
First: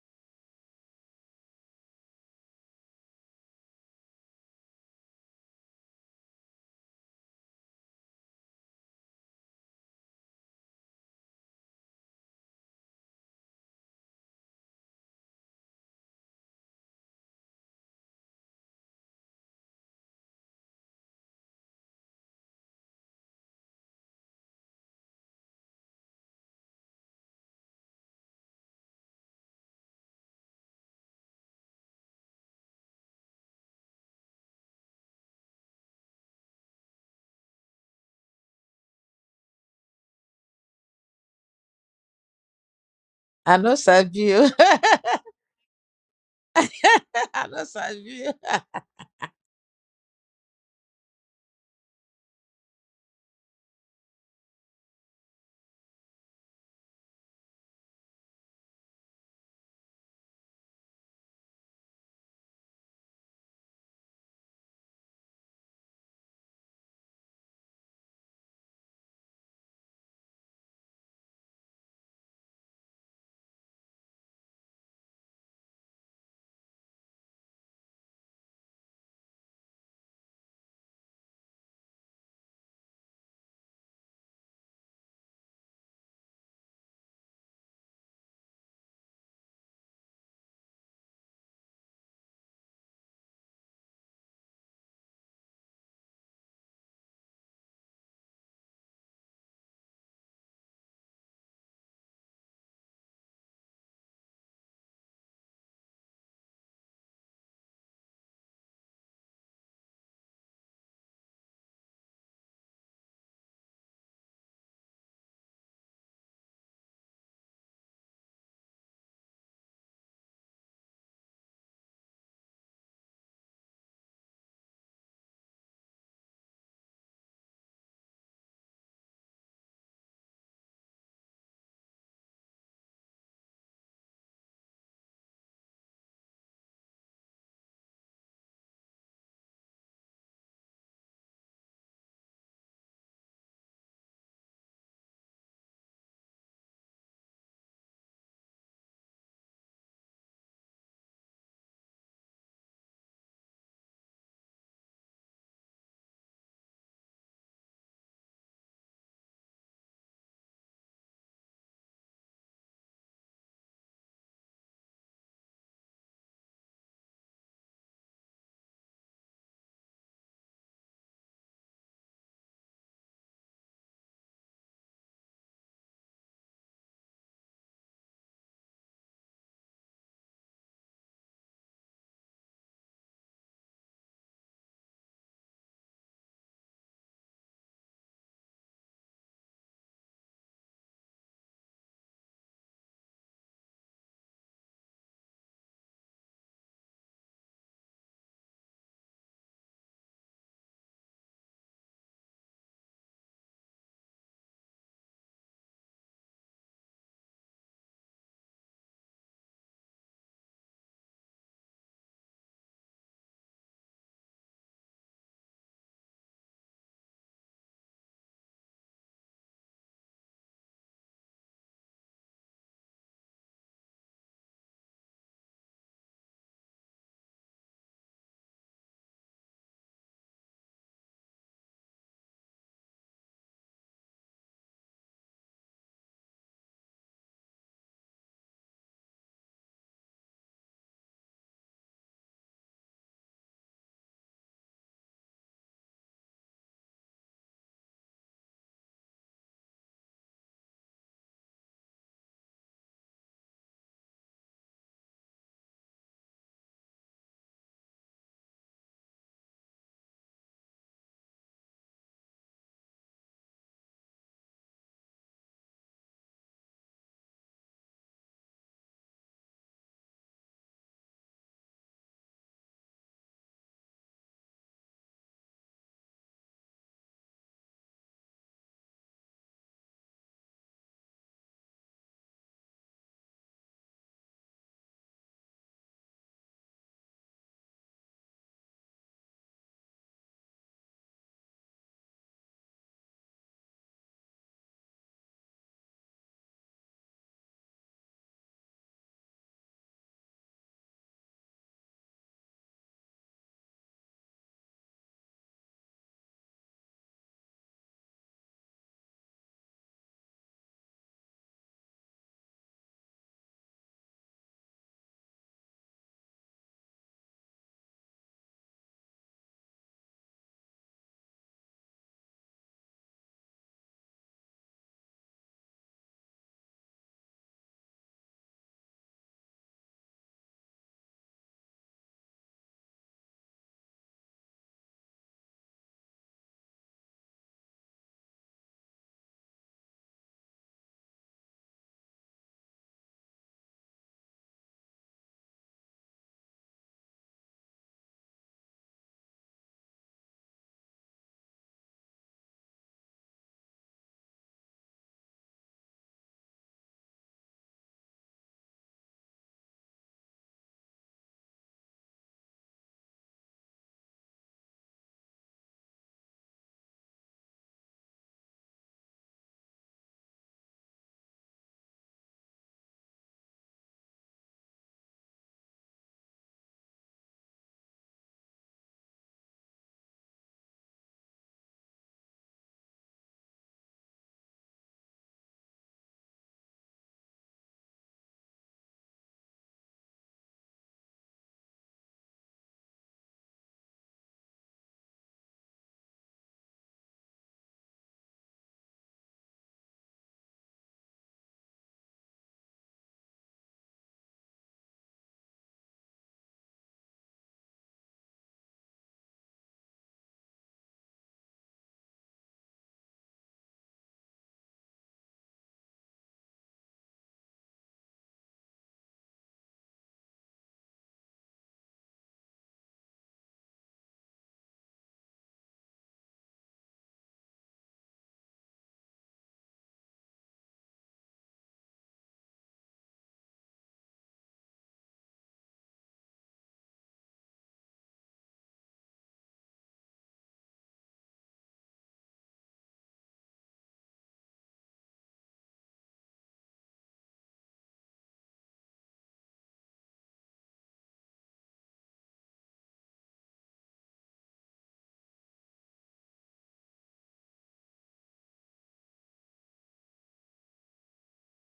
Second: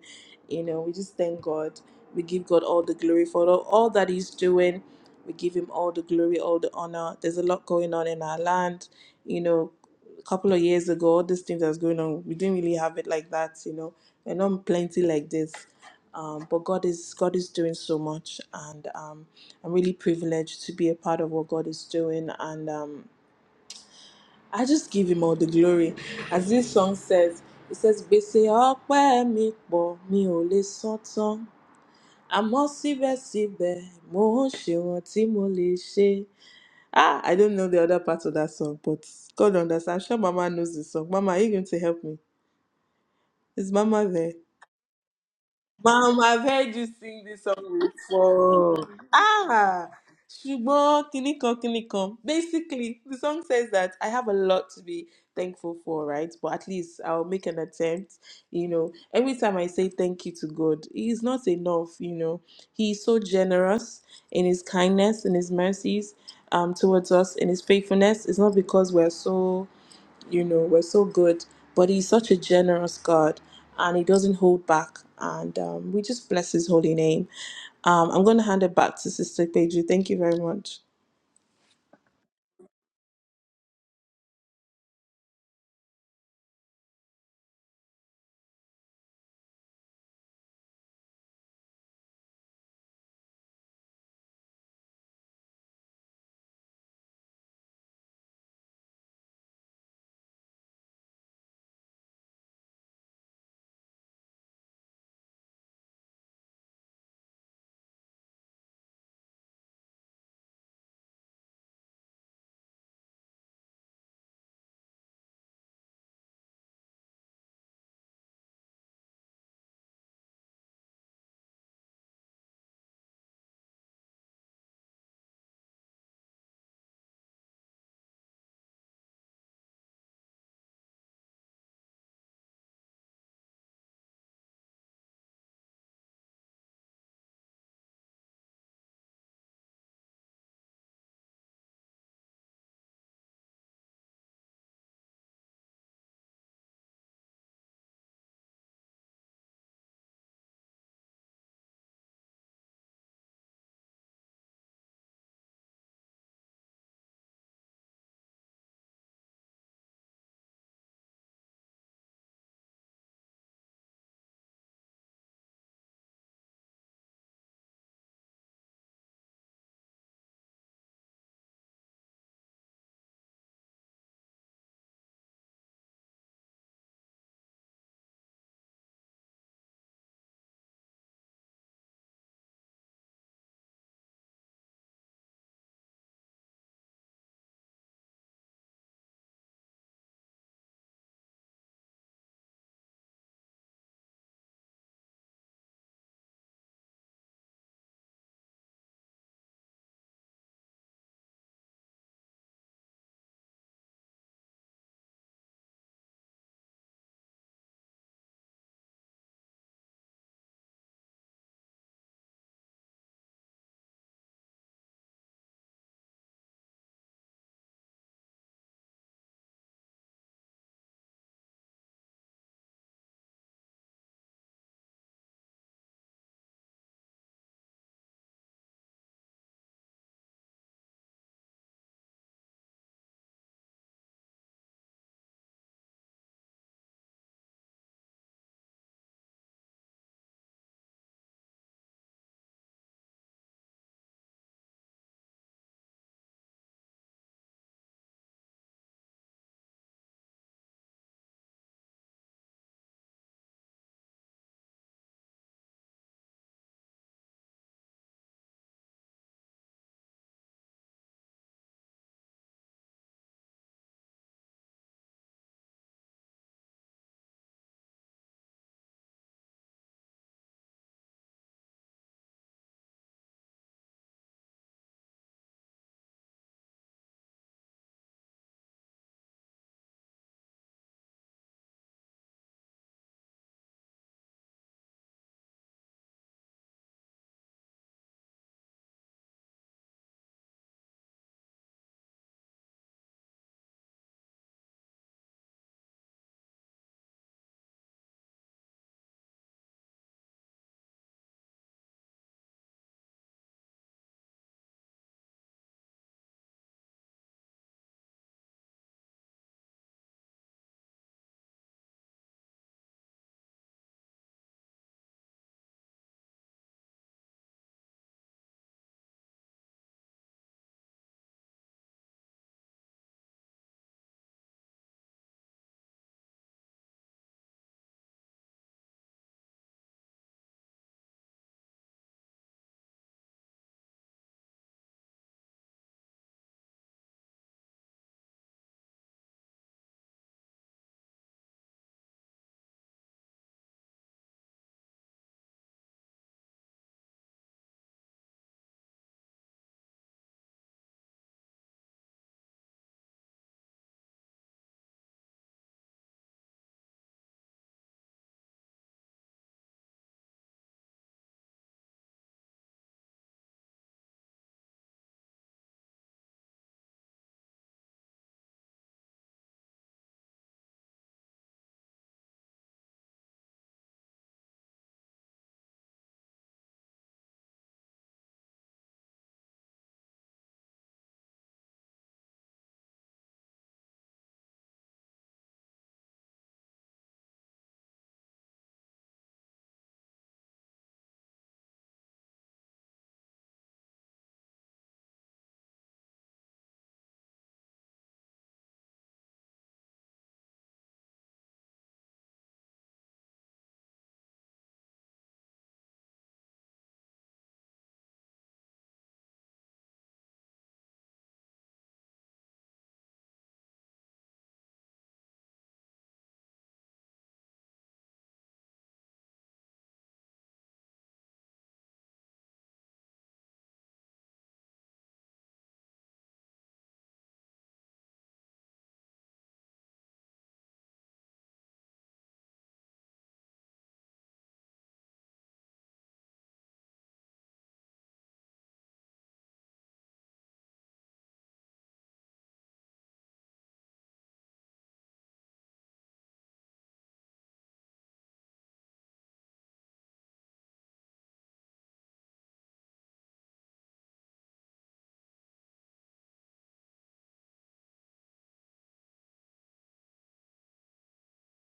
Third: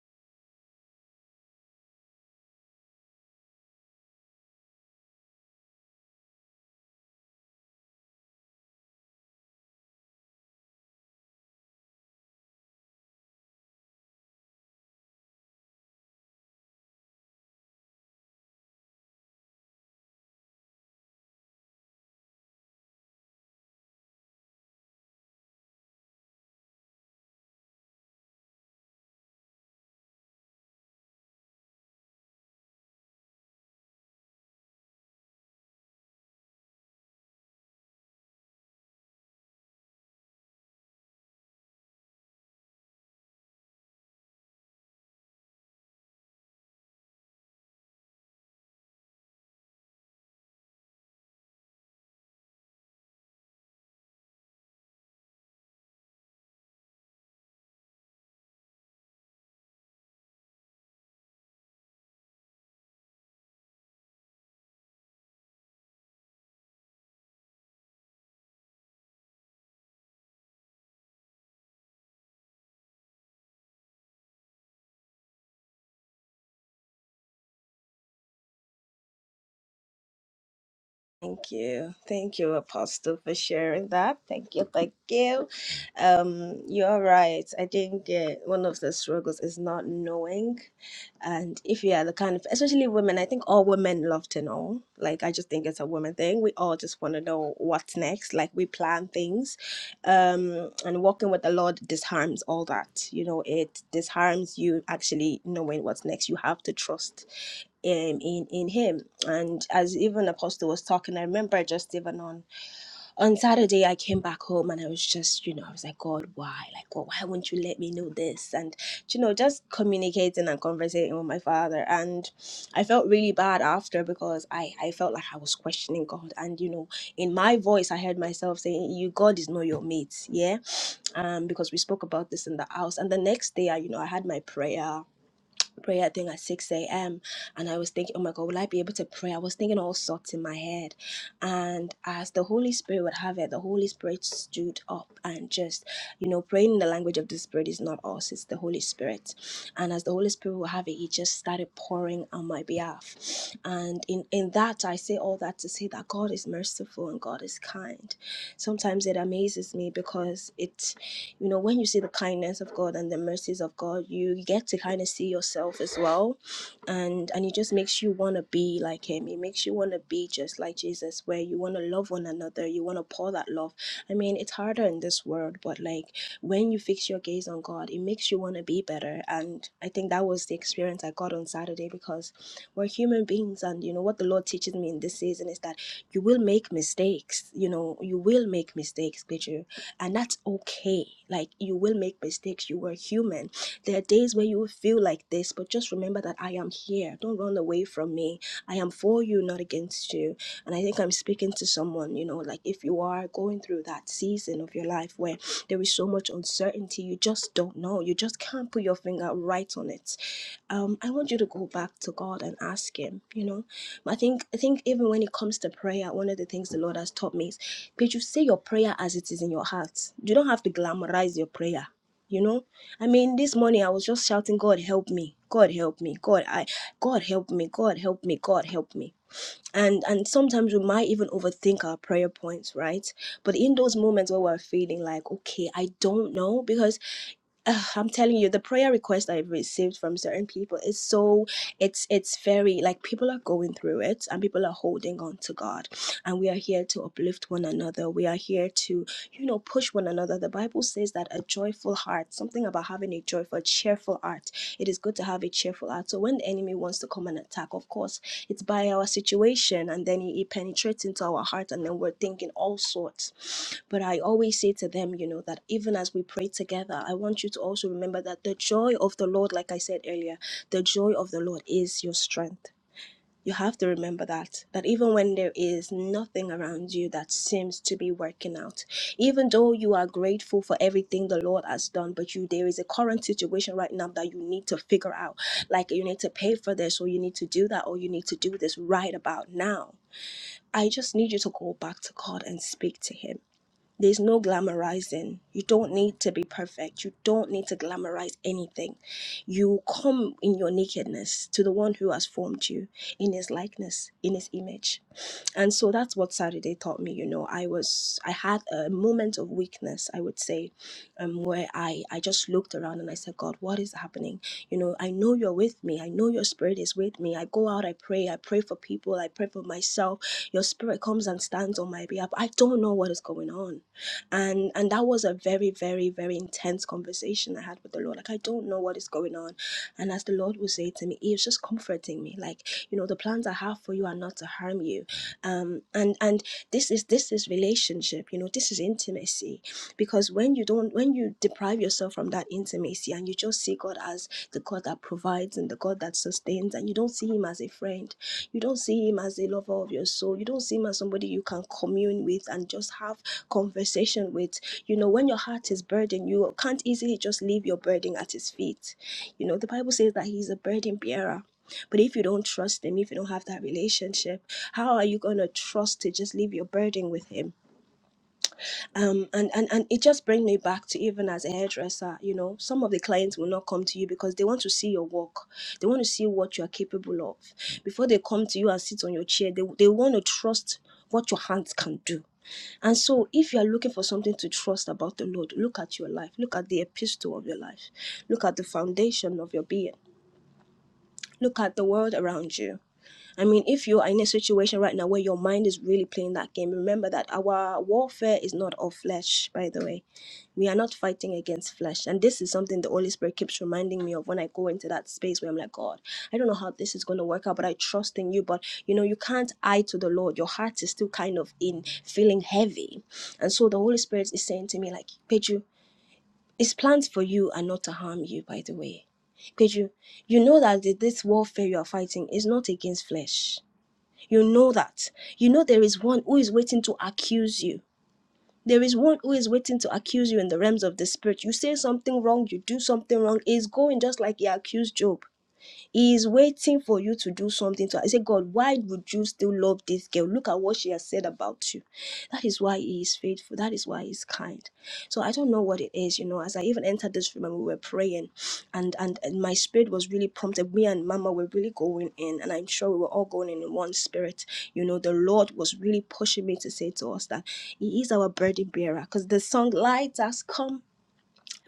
[SPEAKER 3] You know, we just thank God. We give God all the glory for all, all that He's doing. We give Him all the glory, all the honor. There's a lot going on in our land. You know, a couple of years ago, all these things that's going on, we didn't really have it like that. You know, and not plenty like this um, but God is God is doing so much, and um, I'm really privileged to be a part of what God is doing, and um, I just give Him all the glory. As this song says, it says, "Gbèsè ọpẹ́ mi pọ̀, mi ò lè san tán, àmọ́ síbẹ̀síbẹ̀ mo ń ṣe ohun tí mo lè ṣe." Ah, I don't know the other part of that song, but God understands. I'm sure Mama knows the song. Mama, are you going to help me?
[SPEAKER 2] I
[SPEAKER 3] Is
[SPEAKER 2] know
[SPEAKER 3] Mama there?
[SPEAKER 2] Sabio.
[SPEAKER 3] Mom, I've heard you sing this
[SPEAKER 2] I know
[SPEAKER 3] song
[SPEAKER 2] Sabio.
[SPEAKER 3] before. Ah, ṣùgbọ́n kinní kan kinní kan. Basically, the song says that I have a lot to be thankful for, right? But at least I'll make an attempt. You know, every time I say thank you to God, He's not enough. You know, He is so generous in His kindness and His mercies um, towards us in His faithfulness. It's not because we're so you know, we're so good, but He's such a generous God and He doesn't hold back. And um, we just bless His holy name. Um, I'm going to hand it back to Sister Peju. Thank you very much.
[SPEAKER 1] Thank you. Thank you, Apostle, for sharing that. Thank you. Thank you. Um, you're right. I think uh, one of the struggles is not knowing. And if you are the kind of, especially women, I think all women love to know. Like, I just think it's a woman thing. We all just want to know what's next. Like, we plan things. Um, and walking with the Lord disarms all that. You know, it disarms you actually knowing what's next. You have to trust um, in in him and as even apostle was talking i remember just even on on saturday i came back home and i was just you know i was like god why like god why won't you let me know this and you know just communicating and conversating with my father and i felt really bad after because i i felt like i was questioning god and you know in my voice i heard myself saying you god is not your mate yeah um because we spoke about this in the house and the next day i you know i had my prayer prayer thing at 6 a.m. and I was thinking, oh my God, will I be able to pray? I was thinking all sorts in my head. And as the Holy Spirit would have it, the Holy Spirit stood up and just, you know, praying in the language of the Spirit is not us, it's the Holy Spirit. And as the Holy Spirit would have it, he just started pouring on my behalf. And in, in that, I say all that to say that God is merciful and God is kind. Sometimes it amazes me because it you know when you see the kindness of god and the mercies of god you get to kind of see yourself as well and and it just makes you want to be like him it makes you want to be just like jesus where you want to love one another you want to pour that love i mean it's harder in this world but like when you fix your gaze on god it makes you want to be better and i think that was the experience i got on saturday because we're human beings and you know what the lord teaches me in this season is that you will make mistakes you know you will make mistakes Peter and that's okay like you will make mistakes you were human there are days where you will feel like this but just remember that i am here don't run away from me i am for you not against you and i think i'm speaking to someone you know like if you are going through that season of your life where there is so much uncertainty you just don't know you just can't put your finger right on it um, I want you to go back to God and ask Him. You know, I think I think even when it comes to prayer, one of the things the Lord has taught me is but you say your prayer as it is in your heart. You don't have to glamorize your prayer. You know, I mean, this morning I was just shouting, "God help me! God help me! God, I, God help me! God help me! God help me!" And and sometimes we might even overthink our prayer points, right? But in those moments where we're feeling like, "Okay, I don't know," because Ugh, I'm telling you, the prayer request I've received from certain people is so it's it's very like people are going through it and people are holding on to God. And we are here to uplift one another. We are here to you know, push one another. The Bible says that a joyful heart, something about having a joyful, a cheerful heart. It is good to have a cheerful heart. So when the enemy wants to come and attack, of course, it's by our situation and then he, he penetrates into our heart and then we're thinking all sorts. But I always say to them, you know, that even as we pray together, I want you to also remember that the joy of the Lord, like I said earlier, the joy of the Lord is your strength you have to remember that, that even when there is nothing around you that seems to be working out, even though you are grateful for everything the Lord has done, but you there is a current situation right now that you need to figure out. Like you need to pay for this, or you need to do that, or you need to do this right about now. I just need you to go back to God and speak to Him there's no glamorizing. You don't need to be perfect. You don't need to glamorize anything. You come in your nakedness to the one who has formed you in his likeness, in his image. And so that's what Saturday taught me. You know, I was, I had a moment of weakness, I would say, um, where I, I just looked around and I said, God, what is happening? You know, I know you're with me. I know your spirit is with me. I go out, I pray, I pray for people, I pray for myself. Your spirit comes and stands on my behalf. I don't know what is going on and and that was a very very very intense conversation i had with the lord like i don't know what is going on and as the lord would say to me he was just comforting me like you know the plans i have for you are not to harm you um and and this is this is relationship you know this is intimacy because when you don't when you deprive yourself from that intimacy and you just see god as the god that provides and the god that sustains and you don't see him as a friend you don't see him as a lover of your soul you don't see him as somebody you can commune with and just have conversation with you know when your heart is burdened you can't easily just leave your burden at his feet you know the bible says that he's a burden bearer but if you don't trust him, if you don't have that relationship, how are you going to trust to just leave your burden with him? um and and and it just brings me back to even as a hairdresser you know some of the clients will not come to you because they want to see your work they want to see what you are capable of before they come to you and sit on your chair they, they want to trust what your hands can do and so, if you are looking for something to trust about the Lord, look at your life, look at the epistle of your life, look at the foundation of your being. Look at the world around you. I mean, if you're in a situation right now where your mind is really playing that game, remember that our warfare is not of flesh, by the way. We are not fighting against flesh. And this is something the Holy Spirit keeps reminding me of when I go into that space where I'm like, God, I don't know how this is going to work out, but I trust in you. But, you know, you can't eye to the Lord. Your heart is still kind of in feeling heavy. And so the Holy Spirit is saying to me, like, Peju, it's planned for you and not to harm you, by the way. Because you, you know that the- this warfare you are fighting is not against flesh. You know that. You know there is one who is waiting to accuse you. There is one who is waiting to accuse you in the realms of the spirit. You say something wrong, you do something wrong, it's going just like he accused Job. He is waiting for you to do something to her. He said, God, why would you still love this girl? Look at what she has said about you. That is why he is faithful. That is why he's kind. So I don't know what it is, you know. As I even entered this room and we were praying, and and, and my spirit was really prompted. Me and Mama were really going in, and I'm sure we were all going in in one spirit. You know, the Lord was really pushing me to say to us that He is our burden bearer. Because the song "Light Has Come."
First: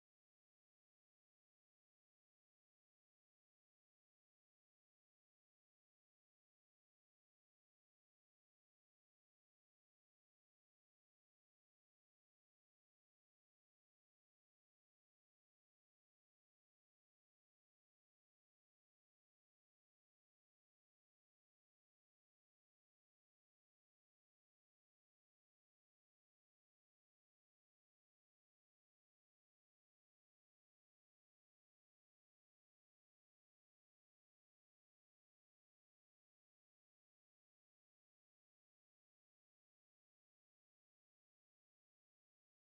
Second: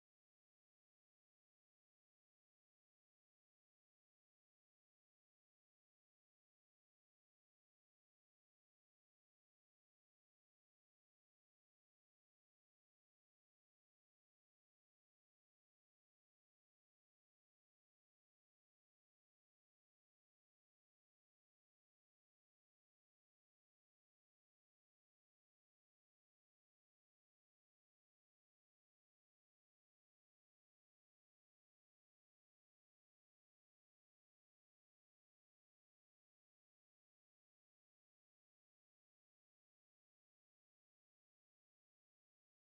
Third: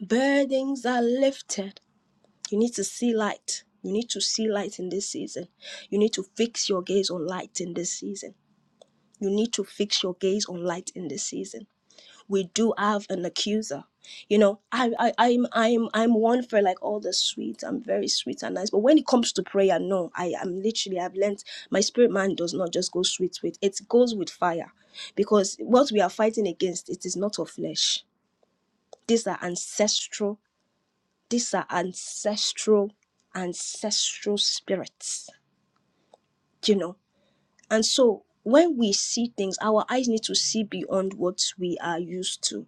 [SPEAKER 1] Burdens are lifted. You need to see light. You need to see light in this season. You need to fix your gaze on light in this season. You need to fix your gaze on light in this season. We do have an accuser. You know, I, I I'm I'm I'm one for like all the sweet. I'm very sweet and nice. But when it comes to prayer, no, I am literally I've learned my spirit man does not just go sweet with it goes with fire. Because what we are fighting against, it is not of flesh. These are ancestral these are ancestral, ancestral spirits, you know. And so when we see things, our eyes need to see beyond what we are used to.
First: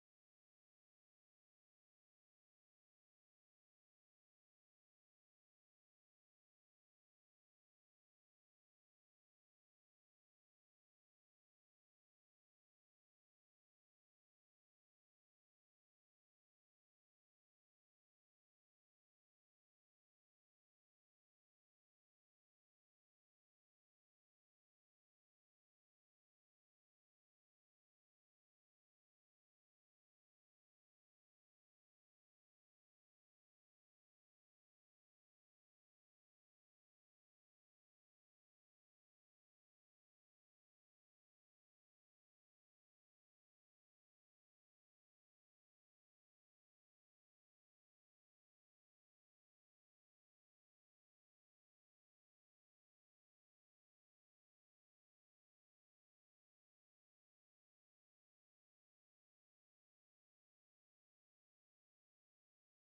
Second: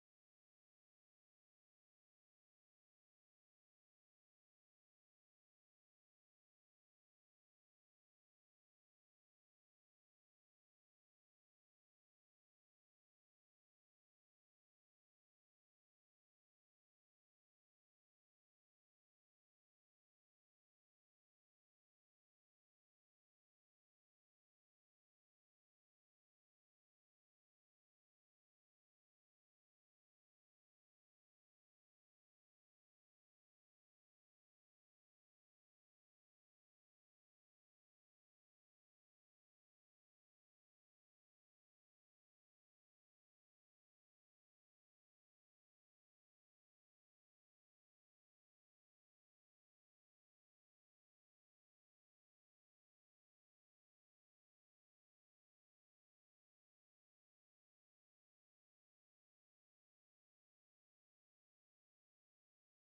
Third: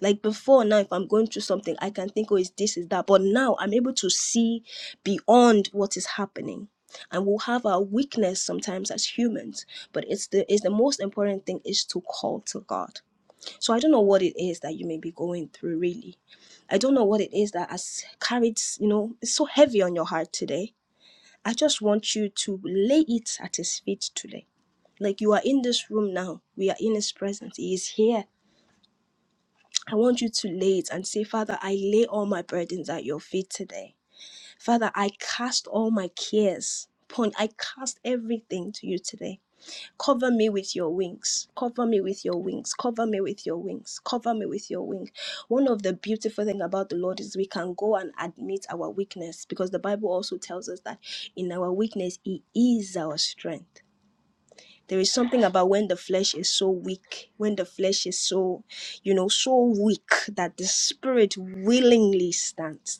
[SPEAKER 1] Like before now, if I'm going through something, I can think, oh, is this, is that. But now I'm able to see beyond what is happening. And we'll have our weakness sometimes as humans. But it's the it's the most important thing is to call to God so I don't know what it is that you may be going through, really. I don't know what it is that has carried, you know, it's so heavy on your heart today. I just want you to lay it at His feet today. Like you are in this room now, we are in His presence, He is here. I want you to lay it and say, Father, I lay all my burdens at your feet today. Father, I cast all my cares upon, I cast everything to you today. Cover me with your wings. Cover me with your wings. Cover me with your wings. Cover me with your wing. One of the beautiful thing about the Lord is we can go and admit our weakness because the Bible also tells us that in our weakness he is our strength. There is something about when the flesh is so weak, when the flesh is so, you know, so weak that the spirit willingly stands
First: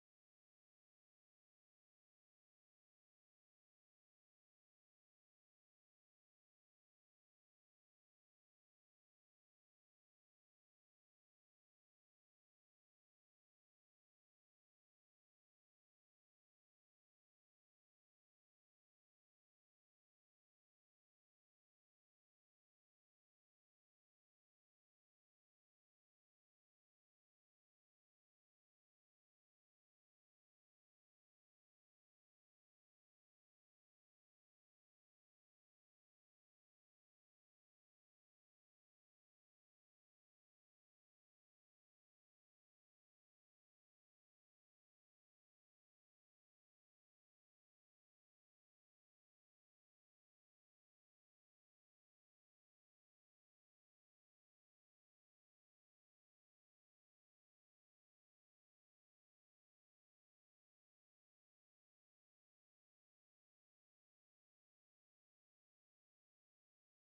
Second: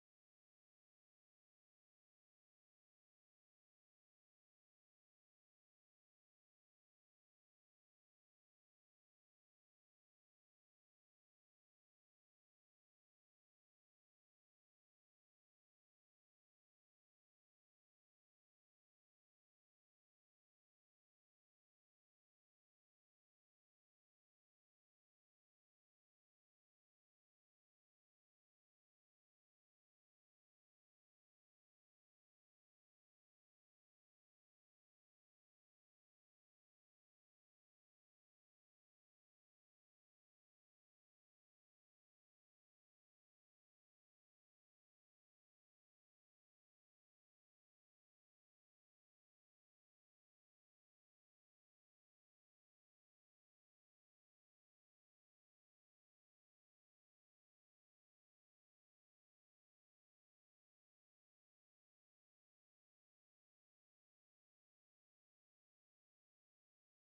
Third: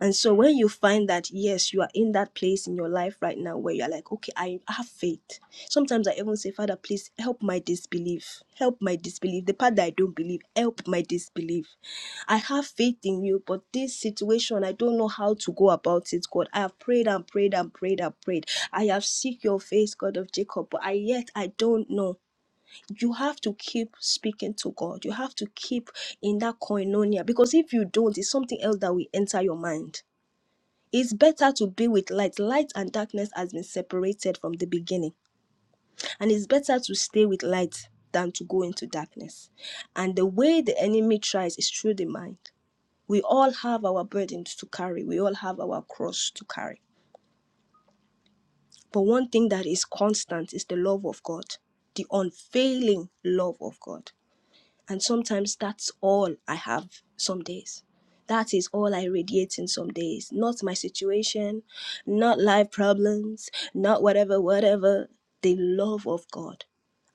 [SPEAKER 1] and so when you find that yes, you are in that place in your life right now where you're like, okay, I have faith. Sometimes I even say, Father, please help my disbelief. Help my disbelief. The part that I don't believe, help my disbelief. I have faith in you, but this situation, I don't know how to go about it, God. I have prayed and prayed and prayed and prayed. I have seek your face, God of Jacob, but I yet I don't know. You have to keep speaking to God. You have to keep in that koinonia because if you don't, it's something else that will enter your mind it's better to be with light. Light and darkness has been separated from the beginning. And it's better to stay with light than to go into darkness. And the way the enemy tries is through the mind. We all have our burdens to carry, we all have our cross to carry. But one thing that is constant is the love of God, the unfailing love of God. And sometimes that's all I have some days. That is all I radiate in some days. Not my situation, not life problems, not whatever, whatever. The love of God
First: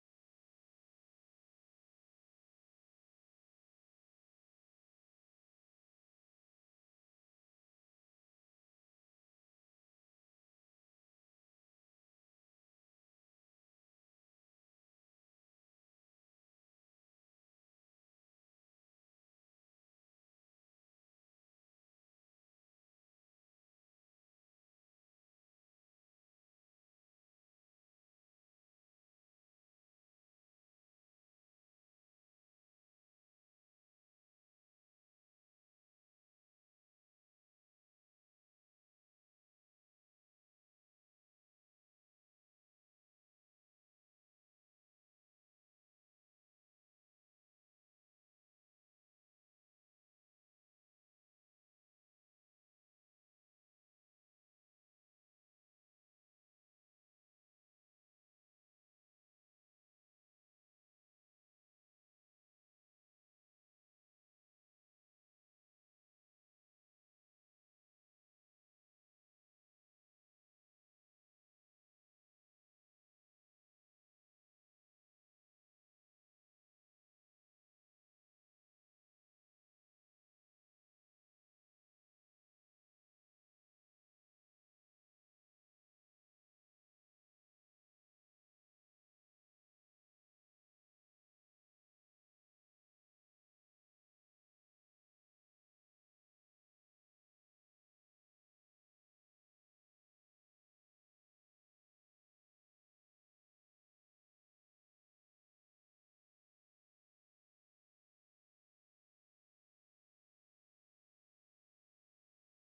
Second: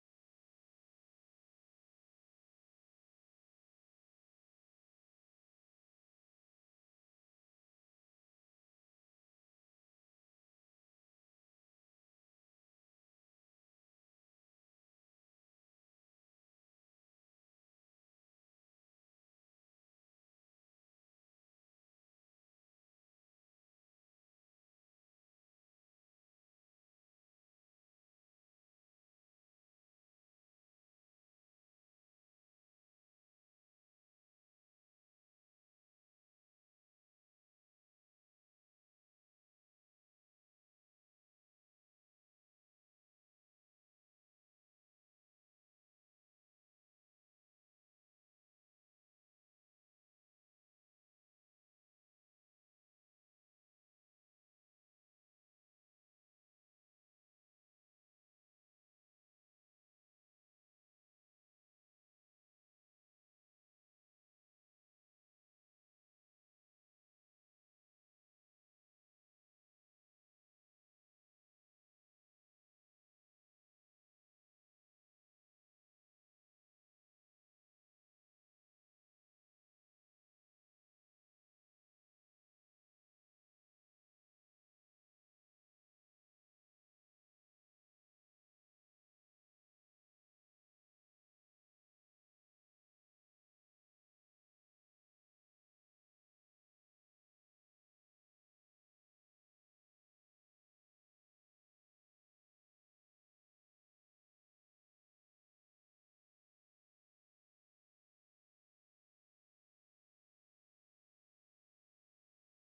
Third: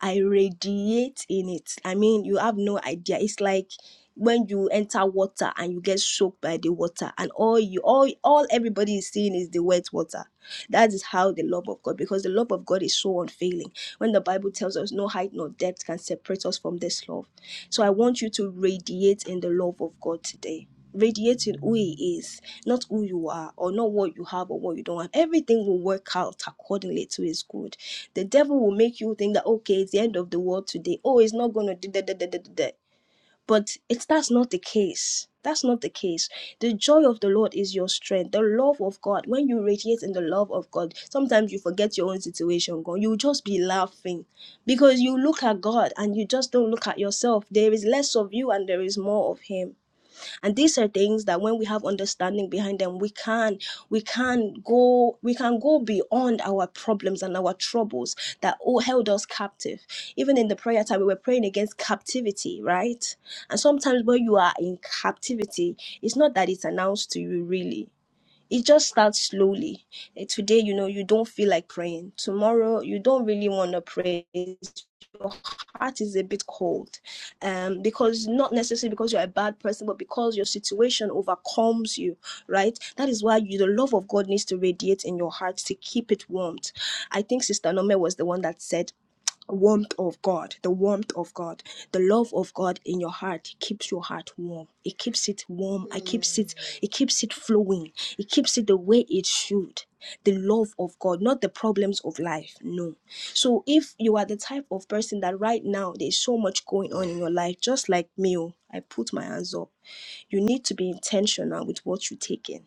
[SPEAKER 1] I radiate in it. I mean, you have no idea. It's like when you enter water and you get soaked by the water, and all you all all everybody is seeing is the wet water. That is how the love of God, because the love of God is so unfailing. When the Bible tells us no height nor depth can separate us from this love. So I want you to radiate in the love of God today radiating who he is, not who you are, or not what you have or what you don't have. Everything will work out accordingly to his good. The devil will make you think that okay, it's the end of the world today. Oh, it's not gonna do that, that, that, that, that. But it's that's not the case. That's not the case. The joy of the Lord is your strength. The love of God. When you radiate in the love of God, sometimes you forget your own situation. God, you will just be laughing because you look at God and you just don't look at yourself. There is less of you and there is more of Him and these are things that when we have understanding behind them we can we can go we can go beyond our problems and our troubles that all held us captive even in the prayer time we were praying against captivity right and sometimes when you are in captivity it's not that it's announced to you really it just starts slowly. Eh, Today, you know, you don't feel like praying. Tomorrow, you don't really want to pray. Your heart is a bit cold, um, because not necessarily because you're a bad person, but because your situation overcomes you, right? That is why you, the love of God needs to radiate in your heart to keep it warmed. I think Sister Nome was the one that said warmth of God, the warmth of God, the love of God in your heart keeps your heart warm. It keeps it warm. It keeps it. It keeps it flowing. It keeps it the way it should. The love of God, not the problems of life. No. So if you are the type of person that right now there's so much going on in your life, just like me, oh, I put my hands up. You need to be intentional with what you take in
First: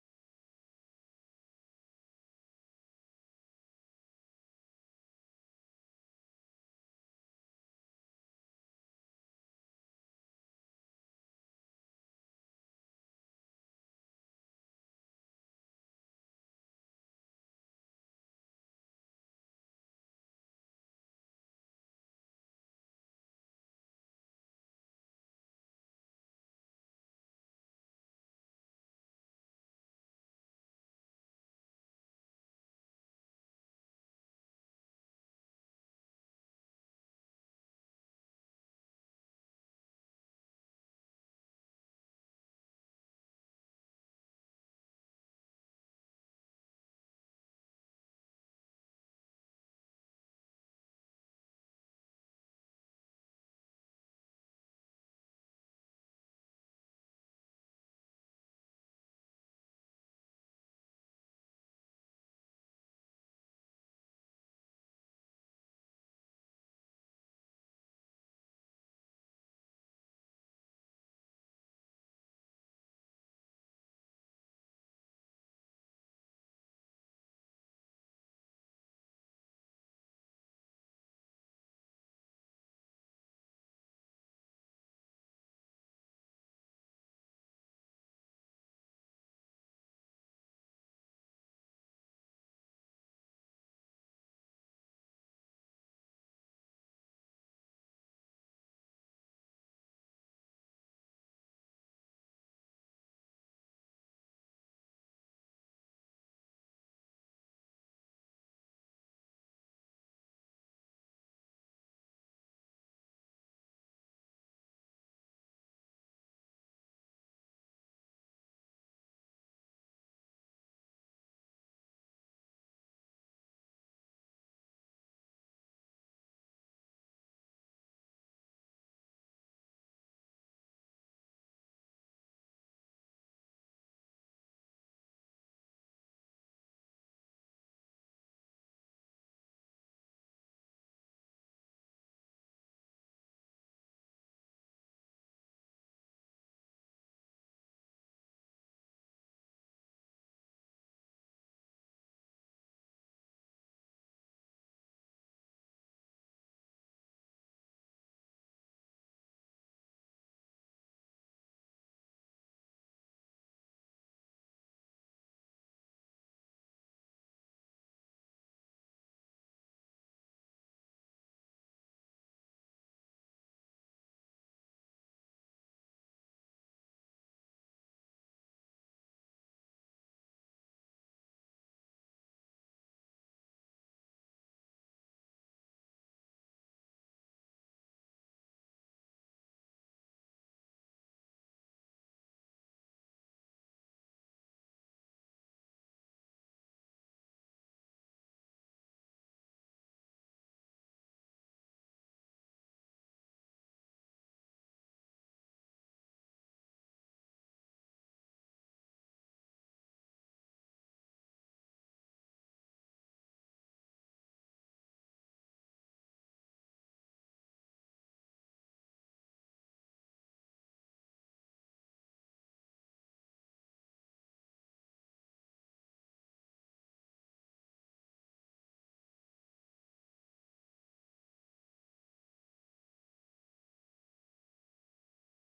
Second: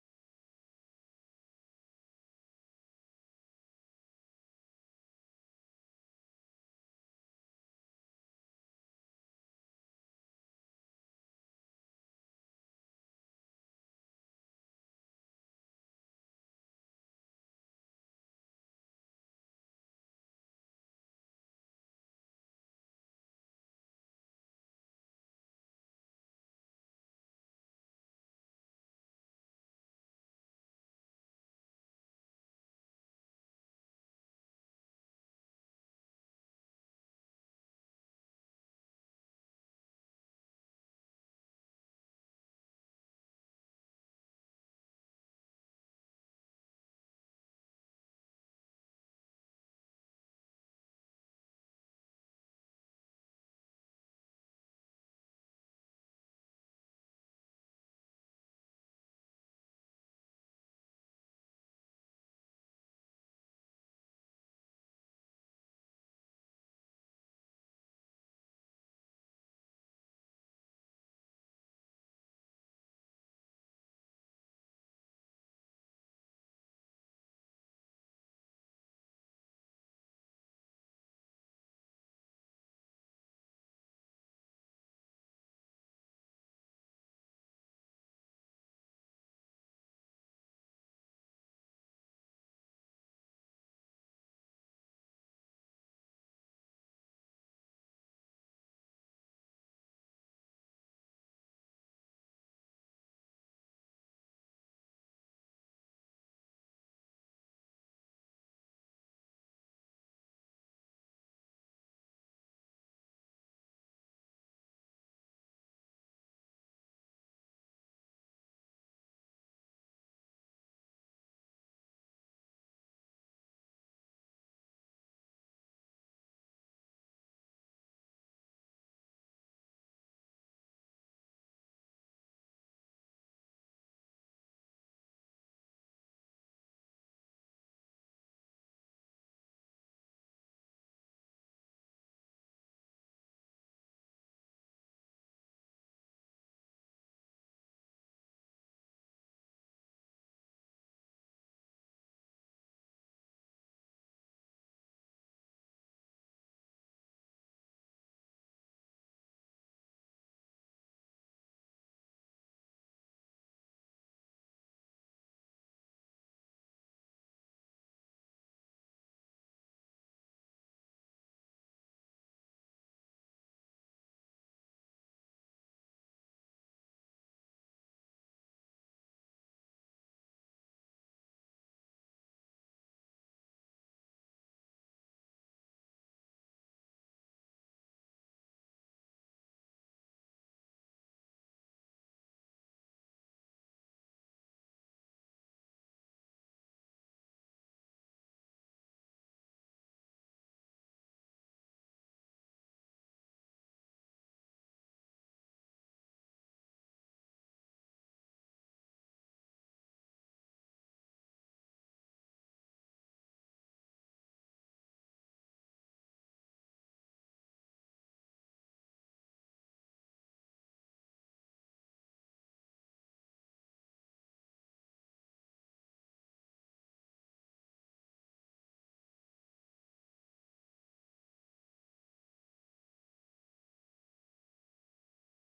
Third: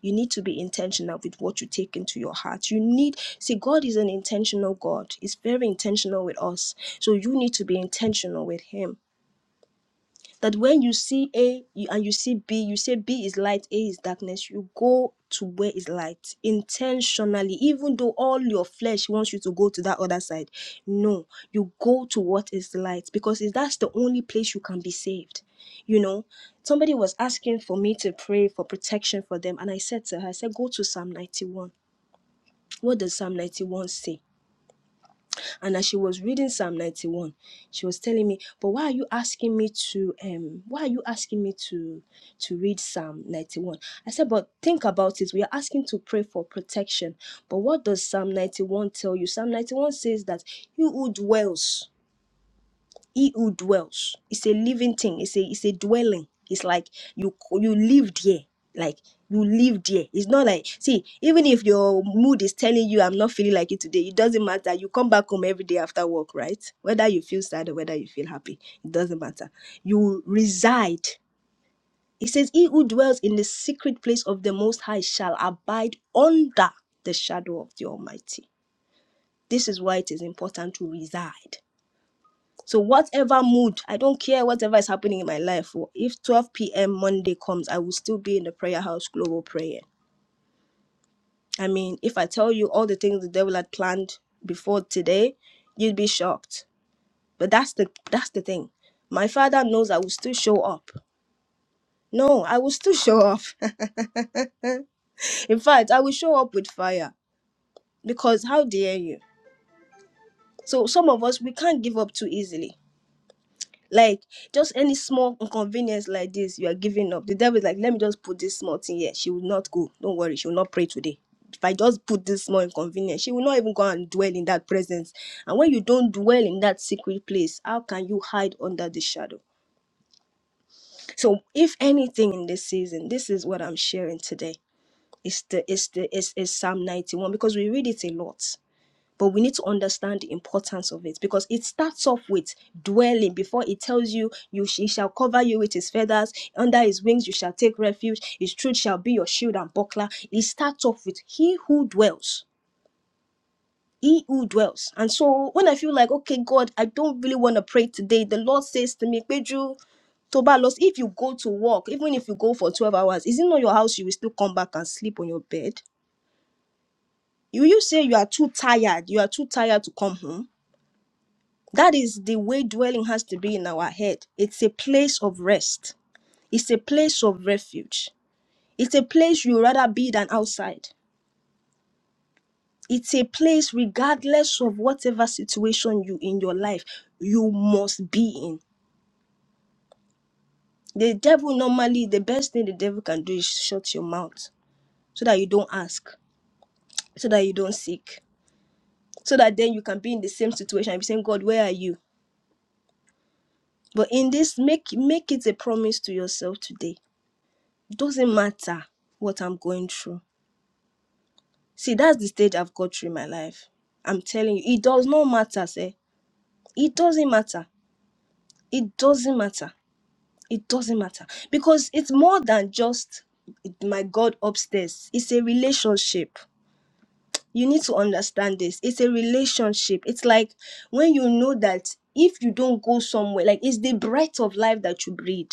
[SPEAKER 1] you need to be intentional with what you take into your heart. You need, see, God is an intentional God. He's very intentional with us. So you need to be intentional with Him that when you see A you, and you see B, you say B is light, A is darkness, you go to where is light intentionally, even though all your flesh wants you to go to that other side. No, you go to what is light because it- that's the only place you can be saved. You know, somebody was asking for me to pray for protection for them, and I said to her, I said, go to Psalm 91. What does Psalm 91 say? And as she was reading Psalm 91, she was telling me, but why are you asking me to um why are you asking me to to read Psalm 91? I said, but think about it. We are asking to pray for protection. But what does Psalm 91 tell you? Psalm 91 says that you who dwells he who dwells it's a living thing it's a it's a dwelling it's like you you live there like you live there it's not like see even if your mood is telling you i'm not feeling like it today it doesn't matter you come back home every day after work right whether you feel sad or whether you feel happy it doesn't matter you reside it says he who dwells in the secret place of the most high shall abide under the shadow of the almighty this is why it is important to reside so whatever mood, I don't care whatever is happening in my life. oh, If 12 p.m. Monday comes, I will still be in the prayer house global prayer. I mean, if I tell you all the things the devil had planned before today, you'd be shocked. But that's the that's the thing. My father knows I will still show up. No, I will still show up. in fact, I will show up with fire because how dare you? So some of us we can't give up too easily Like just any small inconvenience like this, you are giving up. The devil is like, let me just put this small thing here. She will not go. Don't worry, she will not pray today. If I just put this small inconvenience, she will not even go and dwell in that presence. And when you don't dwell in that secret place, how can you hide under the shadow? So, if anything in this season, this is what I'm sharing today. It's the it's the it's, it's Psalm 91 because we read it a lot but we need to understand the importance of it because it starts off with dwelling before it tells you you sh- he shall cover you with his feathers under his wings you shall take refuge his truth shall be your shield and buckler it starts off with he who dwells he who dwells and so when i feel like okay god i don't really want to pray today the lord says to me Pedro, Tobalos, if you go to work, even if you go for 12 hours, is it not your house you will still come back and sleep on your bed? Will you say you are too tired? You are too tired to come home? That is the way dwelling has to be in our head. It's a place of rest, it's a place of refuge, it's a place you rather be than outside. It's a place, regardless of whatever situation you in your life, you must be in. The devil normally, the best thing the devil can do is shut your mouth so that you don't ask, so that you don't seek, so that then you can be in the same situation and be saying, God, where are you? But in this, make make it a promise to yourself today doesn't matter what I'm going through. See, that's the stage I've got through in my life. I'm telling you, it does not matter, say. It doesn't matter. It doesn't matter. It doesn't matter. Because it's more than just my God upstairs. It's a relationship. you need to understand this it's a relationship it's like when you know that if you don't go somewhere like it's the breath of life that you breathe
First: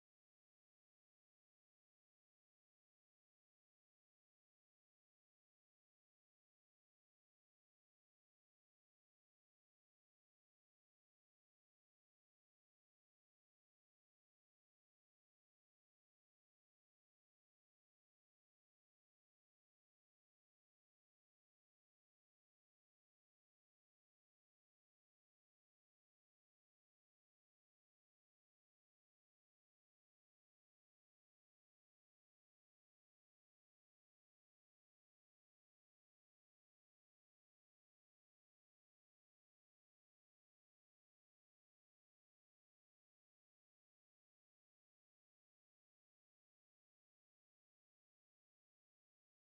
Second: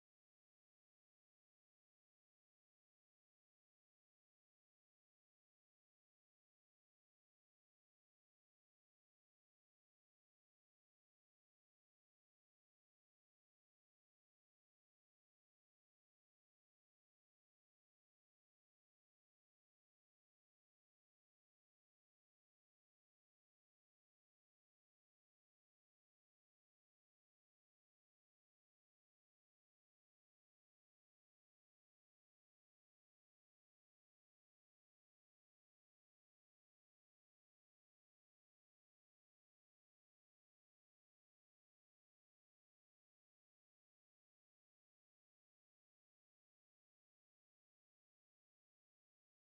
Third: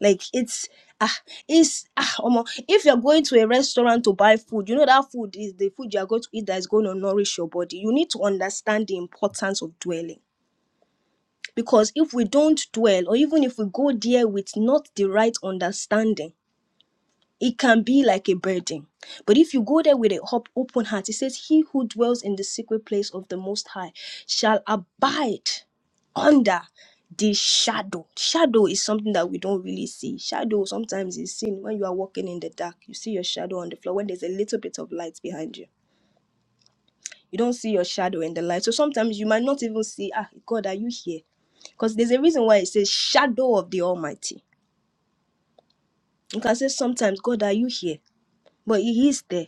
[SPEAKER 1] like it's ah it's ah omo if you're going to a restaurant to buy food you know that food is the food you are going to eat that is going to nourish your body you need to understand the importance of dwelling because if we don't dwell or even if we go there with not the right understanding it can be like a burden. But if you go there with a hop, open heart, it says, He who dwells in the secret place of the Most High shall abide under the shadow. Shadow is something that we don't really see. Shadow sometimes is seen when you are walking in the dark. You see your shadow on the floor when there's a little bit of light behind you. You don't see your shadow in the light. So sometimes you might not even see, Ah, God, are you here? Because there's a reason why it says shadow of the Almighty. You can say sometimes, God, are you here? But He is there.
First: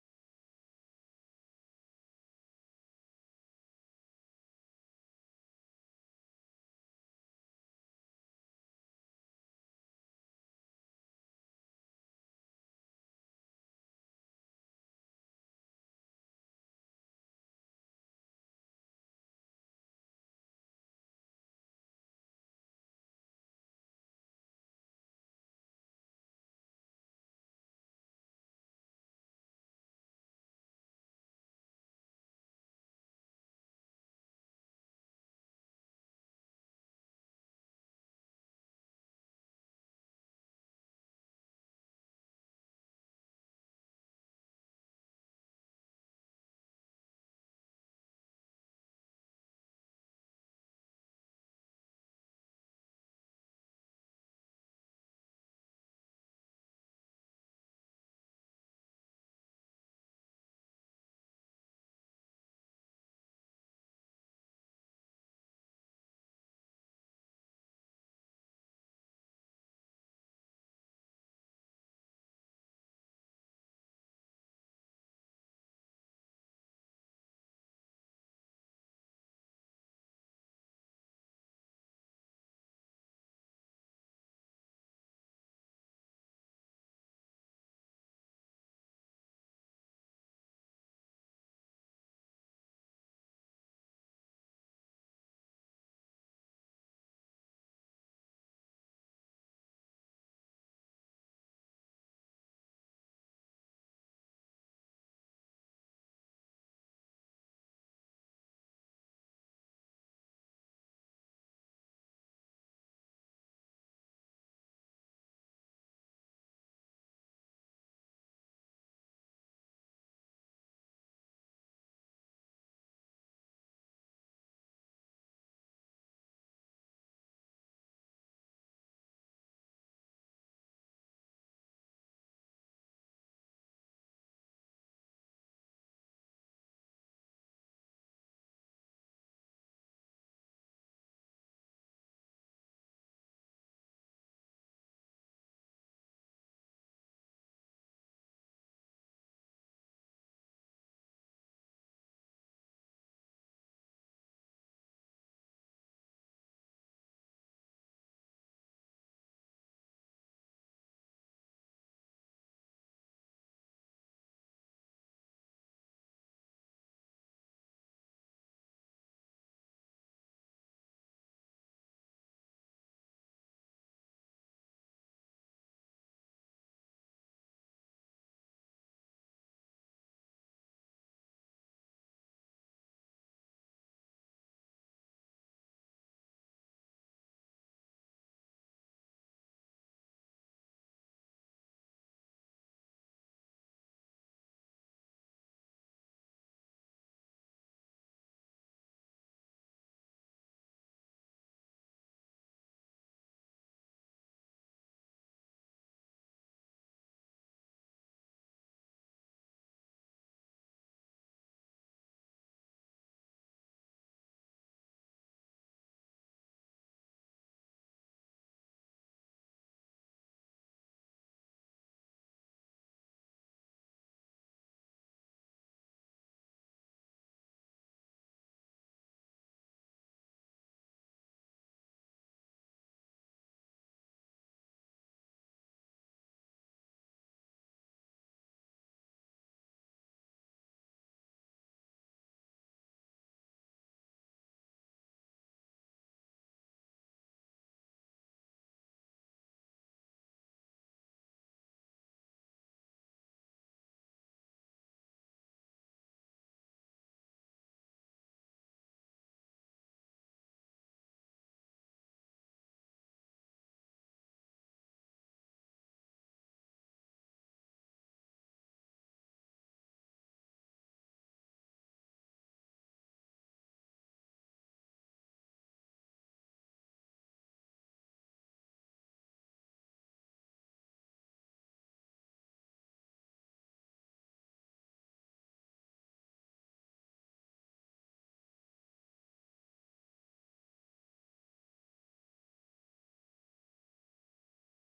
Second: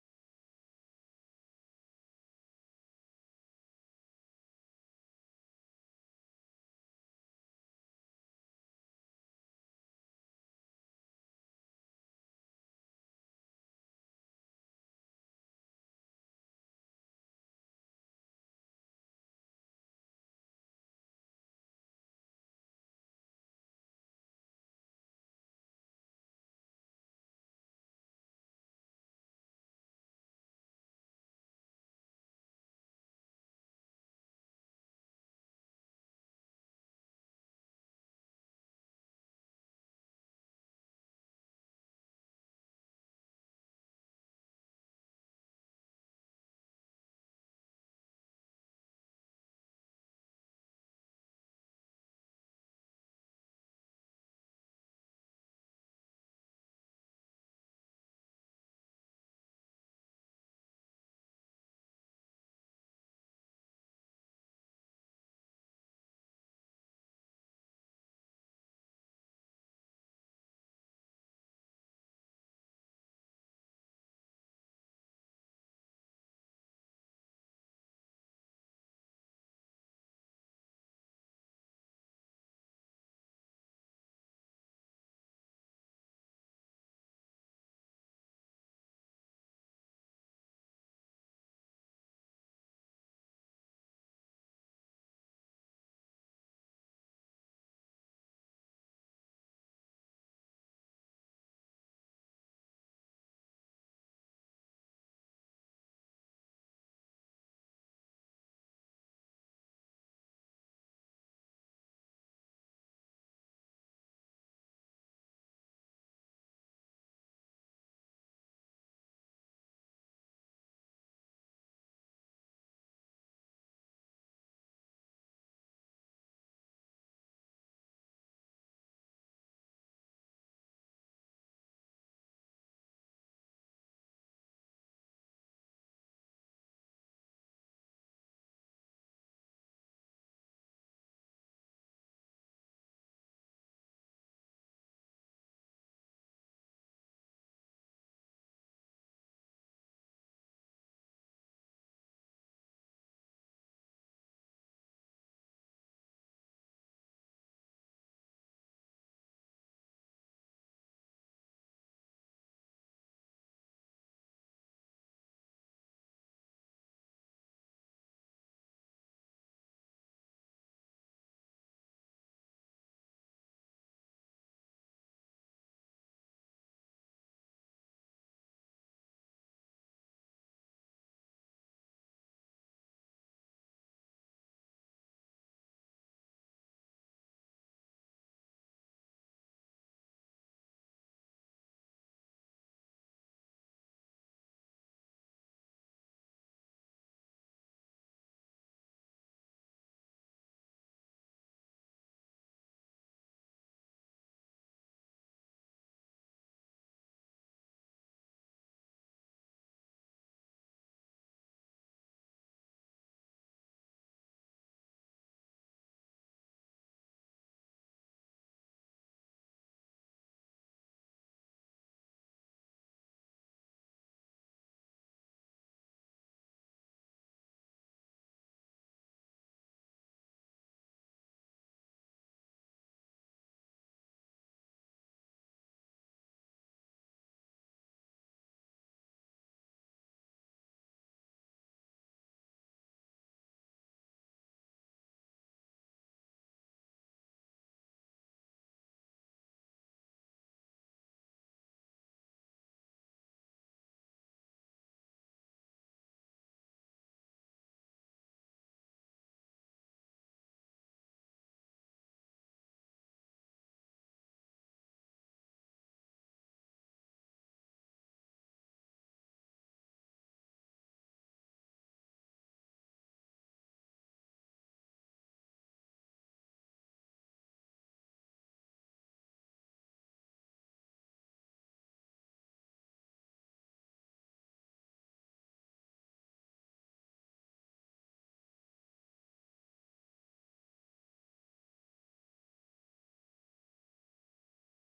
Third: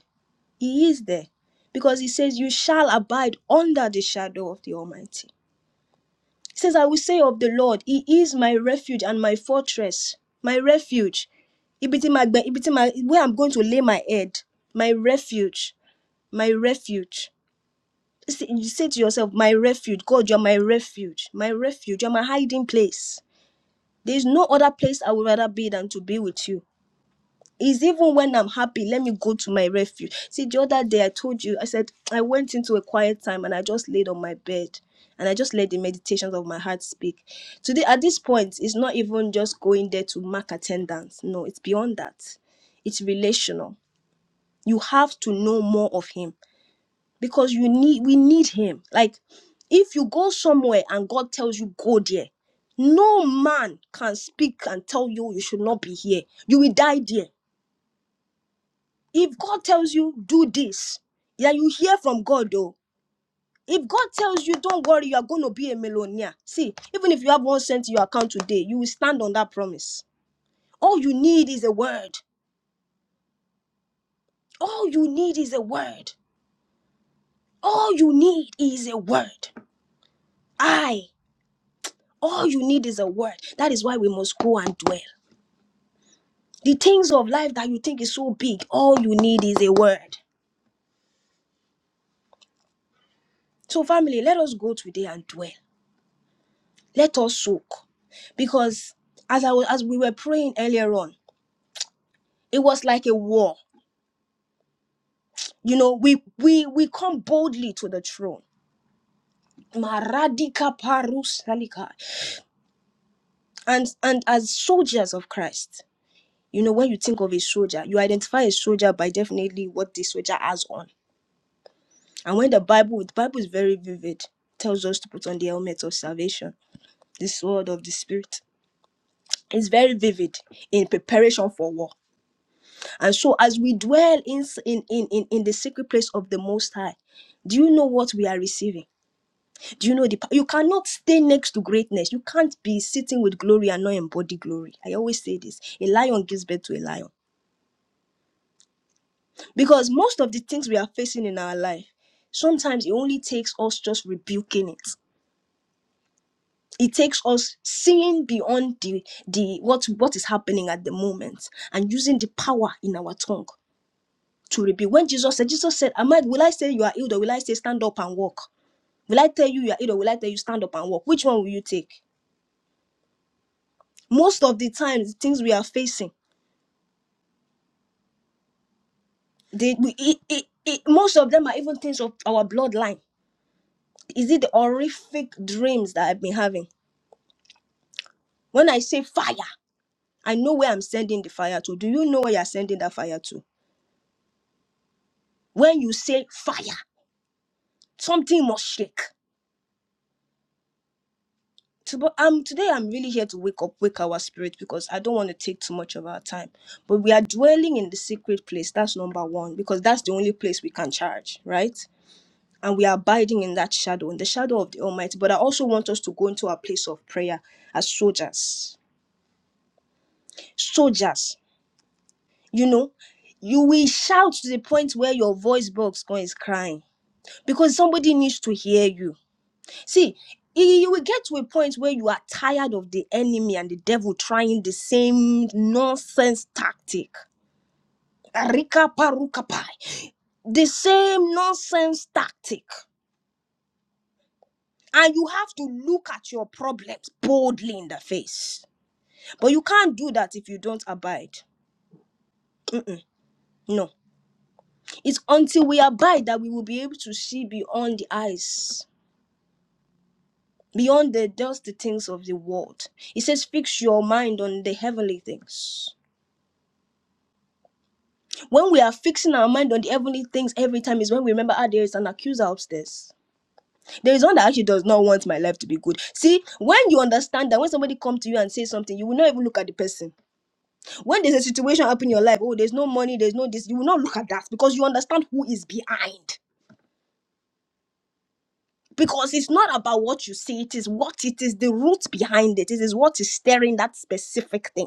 [SPEAKER 1] He is there because he says, You shall abide under the shadow of the Almighty. He says, I will say of the Lord, He is my refuge and my fortress, my refuge. Ibi tí màá gbẹ- ibi tí Where I'm going to lay my head, my refuge, my refuge. Say- You say to yourself, My refuge, God, you're my refuge, my refuge, you're my hiding place. There is no other place I would rather be than to be with you. Is even when I'm happy, let me go to my refuge. See, the other day I told you, I said, I went into a quiet time and I just laid on my bed and I just let the meditations of my heart speak. Today, at this point, it's not even just going there to mark attendance. No, it's beyond that. It's relational. You have to know more of Him because you need, we need Him. Like, if you go somewhere and God tells you, go there, no man can speak and tell you you should not be here. You will die there if God tells you do this, yeah, you hear from God though. If God tells you don't worry, you are going to be a millionaire. See, even if you have one cent in your account today, you will stand on that promise. All you need is a word. All you need is a word. All you need is a word. I. All you need is a word. That is why we must go and dwell. The things of life that you think is so big, all you need is a word. So, family, let us go today and dwell. Let us soak. Because as I was, as we were praying earlier on, it was like a war. You know, we we we come boldly to the throne. Maradika parusalika. And and as soldiers of Christ, you know, when you think of a soldier, you identify a soldier by definitely what the soldier has on. And when the Bible, the Bible is very vivid, tells us to put on the helmet of salvation, the sword of the spirit. It's very vivid in preparation for war. And so as we dwell in, in, in, in, in the secret place of the Most High, do you know what we are receiving? Do you know the, pa- you cannot stay next to greatness. You can't be sitting with glory and not embody glory. I always say this. A lion gives birth to a lion. Because most of the things we are facing in our life, sometimes it only takes us just rebuking it. It takes us seeing beyond the, the what what is happening at the moment and using the power in our tongue. to rebuild. When Jesus said, Jesus said, Am I, will I say you are healed or will I say stand up and walk? Will I tell you you are healed or will I tell you stand up and walk? Which one will you take? Most of the times, things we are facing, they, we, it, it, it, most of them are even things of our bloodline. Is it the horrific dreams that I've been having? When I say fire, I know where I'm sending the fire to. Do you know where you're sending that fire to? When you say fire, something must shake. to, but um, today I'm really here to wake up, wake our spirit because I don't want to take too much of our time. But we are dwelling in the secret place. That's number one because that's the only place we can charge, right? And we are abiding in that shadow, in the shadow of the Almighty. But I also want us to go into our place of prayer as soldiers. Soldiers, you know, you will shout to the point where your voice box is crying because somebody needs to hear you See, you you will get to a point where you are tired of the enemy and the devil trying the same nonsense tactic. Rika paruka pai. The same nonsense tactic. And you have to look at your problems boldly in the face. But you can't do that if you don't abide. Mm-mm, no. It's until we abide that we will be able to see beyond the eyes, beyond the dusty things of the world. It says, fix your mind on the heavenly things. When we are fixing our mind on the heavenly things every time is when we remember, ah, there is an accuser upstairs. There is one that actually does not want my life to be good. See, when you understand that when somebody comes to you and says something, you will not even look at the person. When there's a situation happen in your life, oh, there's no money, there's no this, you will not look at that because you understand who is behind. Because it's not about what you see, it is what it is, the root behind it. It is what is stirring that specific thing.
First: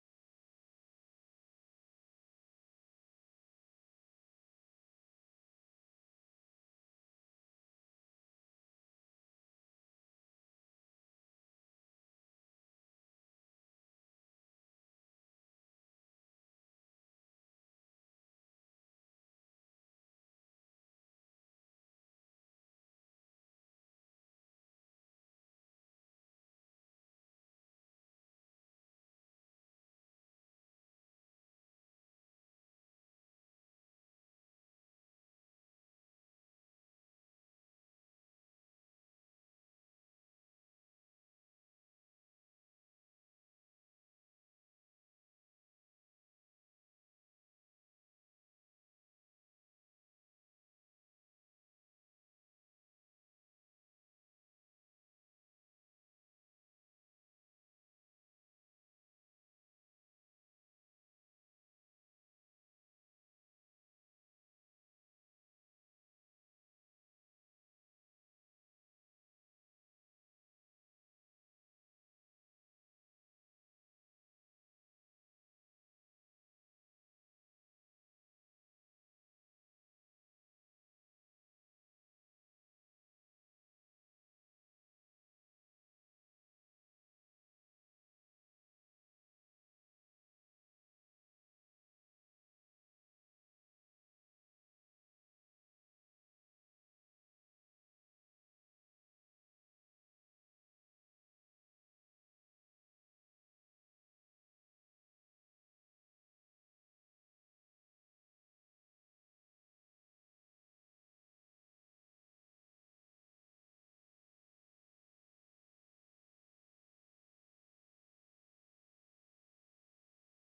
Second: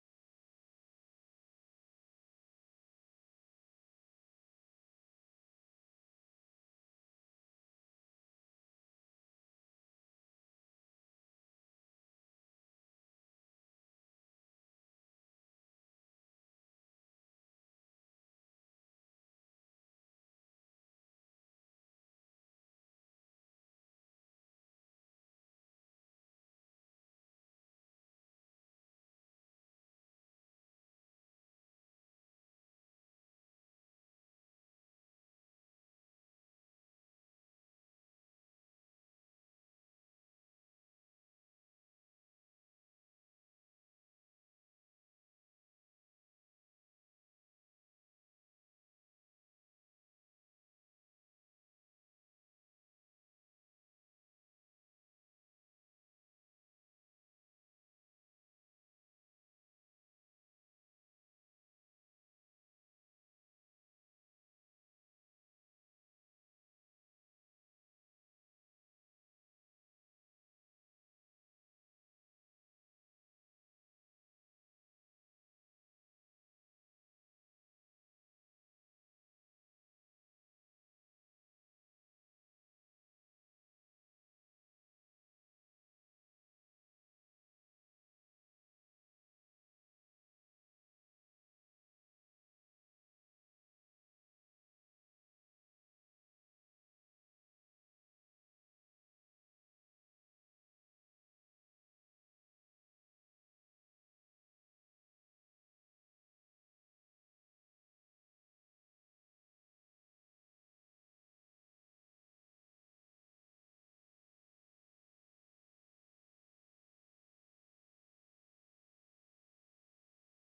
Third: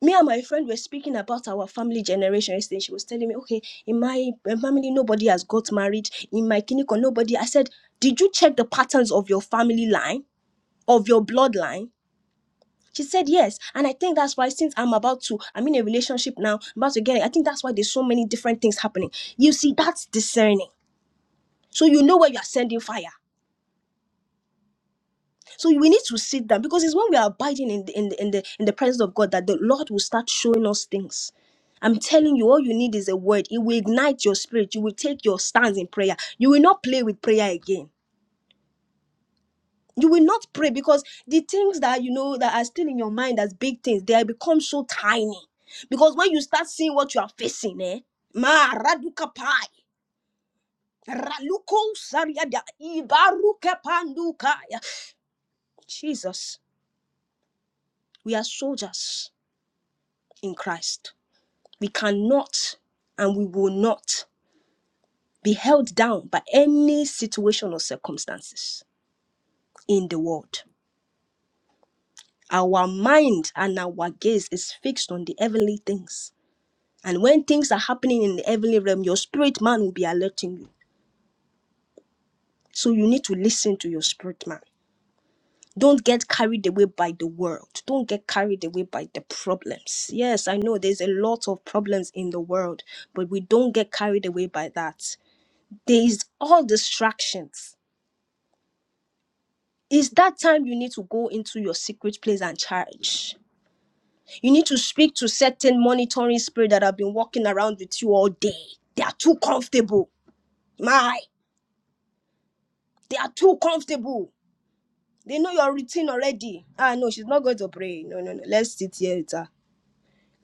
[SPEAKER 1] me and my friend were speaking about our family generation yesterday. She was telling me, okay, in my uh, family, nobody has got married. In my clinic, nobody. I said, did you check the patterns of your family line, of your bloodline? She said, yes. And I think that's why, since I'm about to, I'm in a relationship now, I'm about to get it. I think that's why there's so many different things happening. You see, that's discerning. So you know where you are sending fire. So we need to sit down because it's when we are abiding in the, in the, in the, in the presence of God that the Lord will start showing us things. I'm telling you, all you need is a word. It will ignite your spirit. You will take your stance in prayer. You will not play with prayer again. You will not pray because the things that you know that are still in your mind as big things, they have become so tiny. Because when you start seeing what you are facing, eh? Ma raduka pai. Raluko sariada ibaruka panduka. yeah. Jesus, we are soldiers in Christ. we cannot and we will not be held down by any situation or circumstances in the world. Our mind and our gaze is fixed on the heavenly things. And when things are happening in the heavenly realm, your spirit man will be alerting you. So you need to listen to your spirit man. Don't get carried away by the world. Don't get carried away by the problems. Yes, I know there's a lot of problems in the world, but we don't get carried away by that. There is all distractions It's that time you need to go into your secret place and charge. You need to speak to certain monitoring spirit that have been walking around with you all day. They are too comfortable. My, they are too comfortable. They know your routine already. Ah, no, she's not going to pray. No, no, no. Let's sit here with her.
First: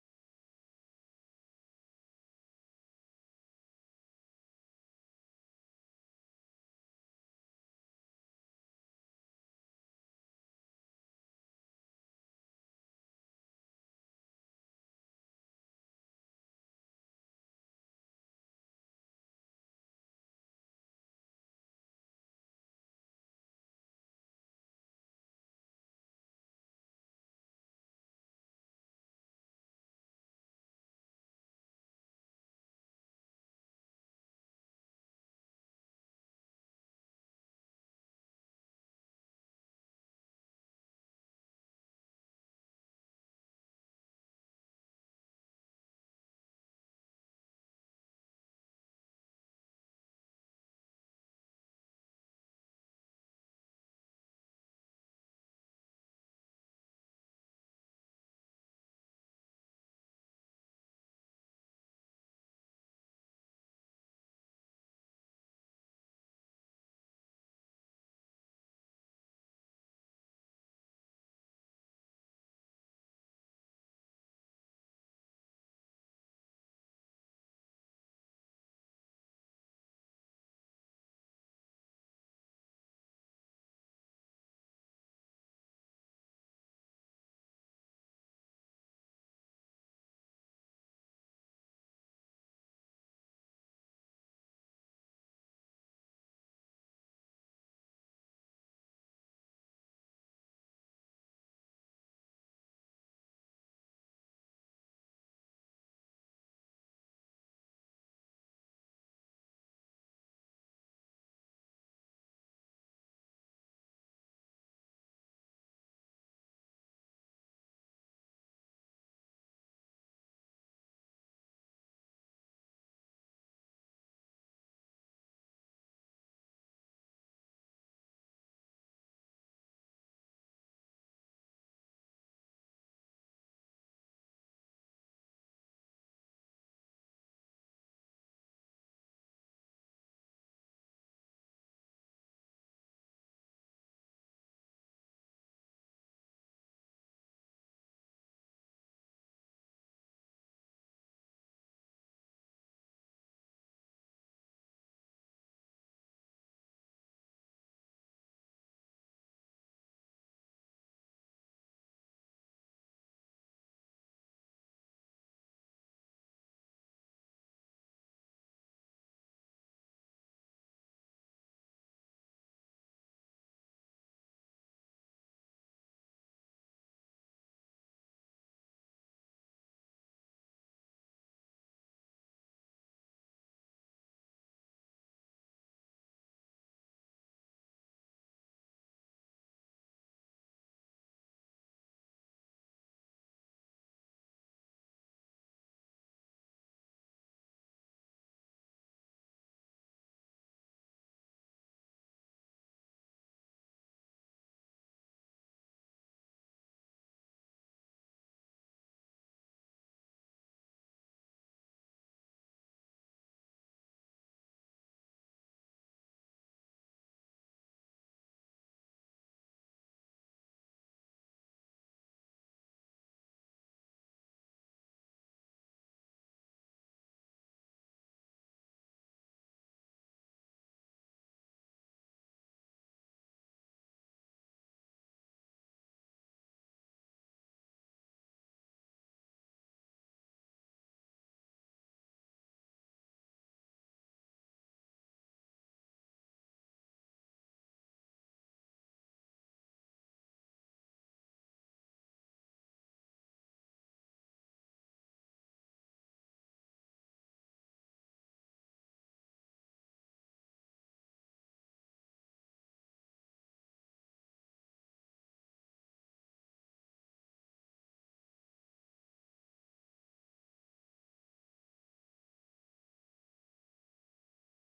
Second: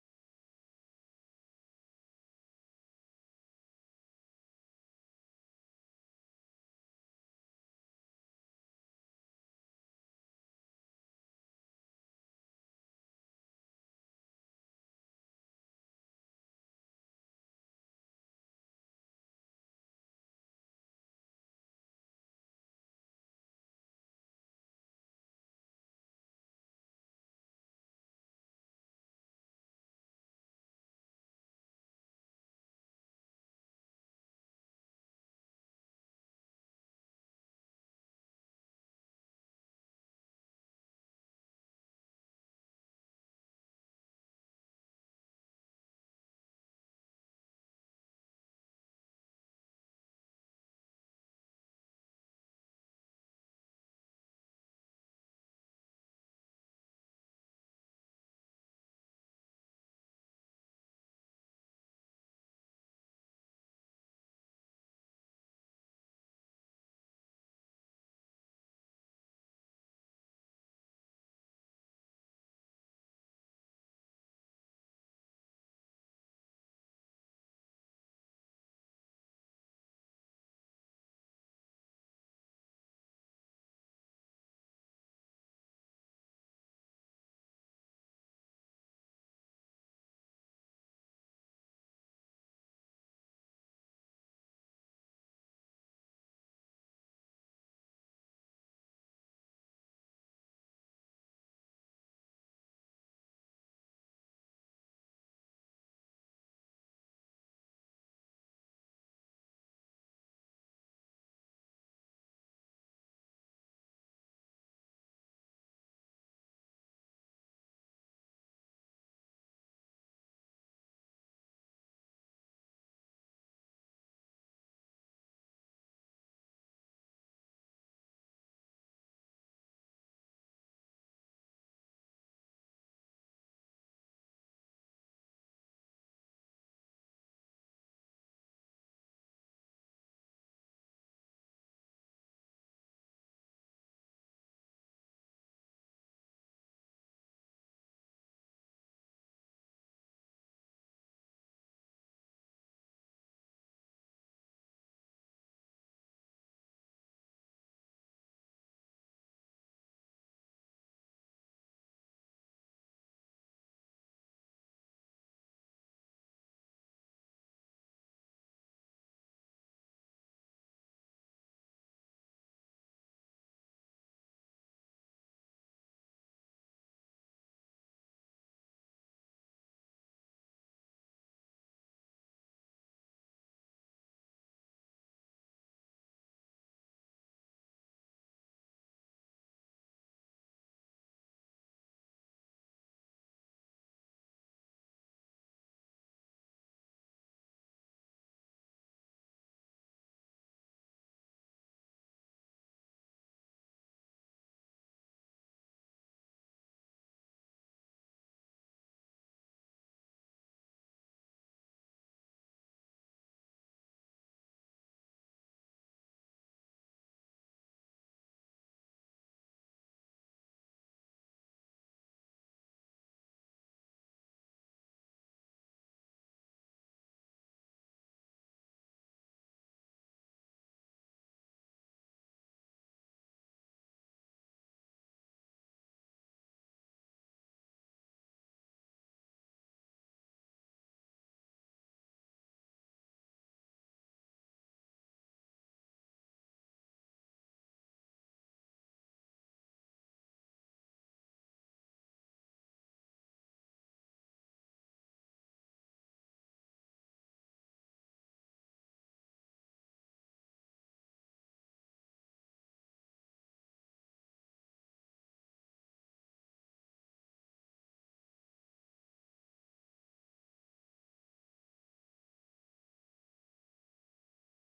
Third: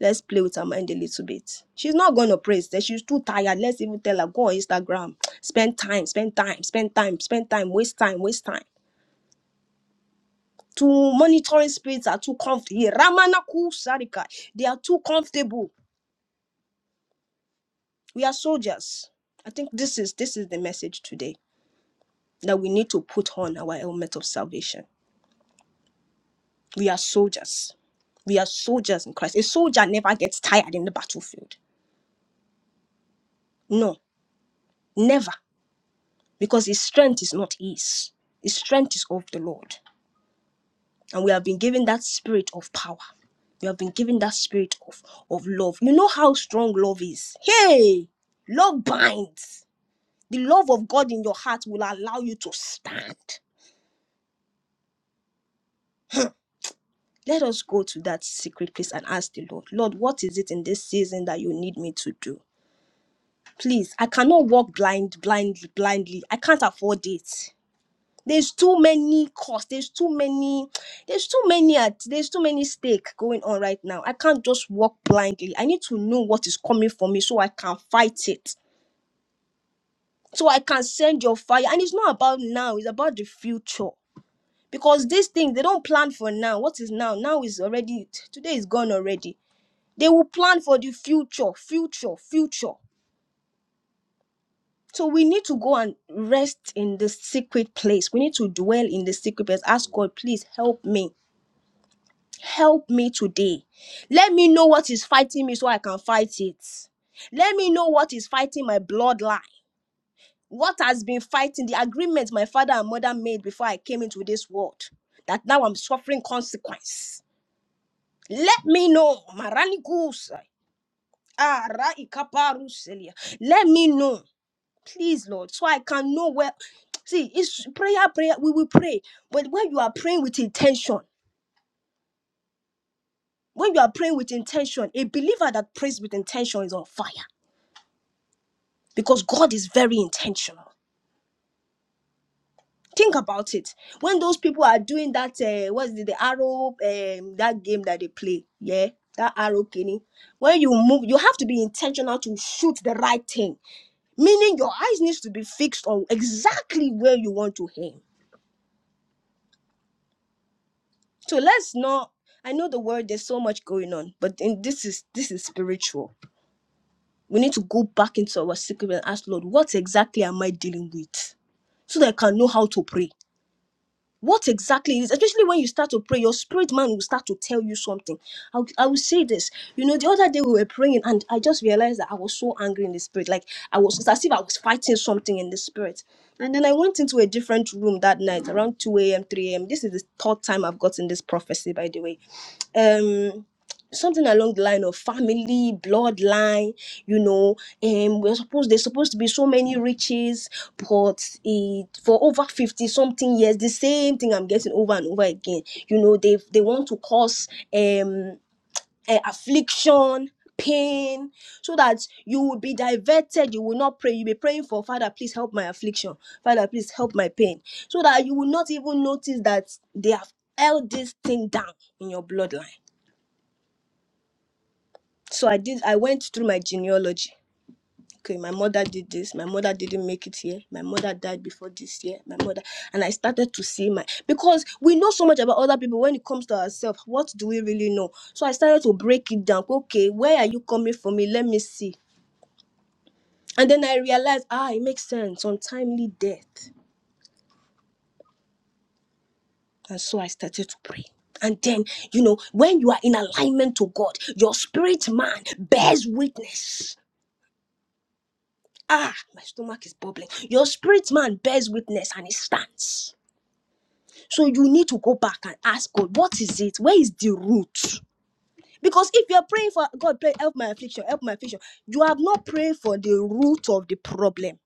[SPEAKER 1] Let's play with her mind a little bit. She's not going to pray. She- She's too tired. Let's even tell her, go on Instagram. Spend time, spend time, spend time, spend time, waste time, waste time. to monitoring spirits are too comfortable. Ramanaku Sarika, they are too comfortable. We are soldiers. I think this is this is the message today that we need to put on our helmet of salvation. We are soldiers. We are soldiers in Christ. A soldier never gets tired in the battlefield. No, never. Because his strength is not his. His strength is of the Lord. and we have been given that spirit of power we have been given that spirit of of love you know how strong love is hey love binds the love of god in your heart will allow you to stand let us go to that secret place and ask the lord lord what is it in this season that you need me to do please i cannot walk blind blind blindly i can't afford it There's too many costs. There's too many. There's too many at. There's too many stake going on right now. I can't just walk blindly. I need to know what is coming for me so I can fight it. So I can send your fire. And it's not about now. It's about the future. Because these things they don't plan for now. What is now? Now is already. Today is gone already. They will plan for the future, future, future. So we need to go and rest in the secret place. We need to dwell in the secret place. Ask God, please help me. Help me today. Let me know what is fighting me so I can fight it. Let me know what is fighting my bloodline. What has been fighting the agreement my father and mother made before I came into this world that now I'm suffering consequence. Let me know. Marani Kusa, Ara Ikaparu Celia. Let me know. Please, Lord, so I can know where. See, it's prayer, prayer. We will pray. But when you are praying with intention, When you are praying with intention, a believer that prays with intention is on fire because God is very intentional. Think about it. When those people are doing that, uh, what's the, the arrow, um, that game that they play, yeah, that arrow kenny. When you move, you have to be intentional to shoot the right thing. Meaning your eyes needs to be fixed on exactly where you want to aim. So let's not. I know the word. There's so much going on, but in, this is this is spiritual We need to go back into our secret and ask Lord, what exactly am I dealing with? So that I can know how to pray. What exactly is, especially when you start to pray, your spirit man will start to tell you something. I, will- I will say this. You know, the other day we were praying and I just realized that I was so angry in the spirit. Like I was, it's as if I was fighting something in the spirit. And then I went into a different room that night around 2 a.m., 3 a.m. This is the third time I've gotten this prophecy, by the way. Um, something along the line of family bloodline you know And we're supposed there's supposed to be so many riches but it for over 50 something years the same thing i'm getting over and over again you know they they want to cause um eh, affliction pain so that you will be diverted you will not pray you'll be praying for father please help my affliction father please help my pain so that you will not even notice that they have held this thing down in your bloodline so I did. I went through my genealogy. Okay, my mother did this. My mother didn't make it here. My mother died before this year. My mother and I started to see my because we know so much about other people. When it comes to ourselves, what do we really know? So I started to break it down. Okay, where are you coming from? Me, let me see. And then I realized, ah, it makes sense. Untimely death. And so I started to pray. And then, you know, when you are in alignment to God, your spirit man bears witness Ah, my stomach is bubbling. Your spirit man bears witness and it stands. So you need to go back and ask God, what is it? Where is the root? Because if you're praying for God, pray, help my affliction, help my affliction, you have not prayed for the root of the problem.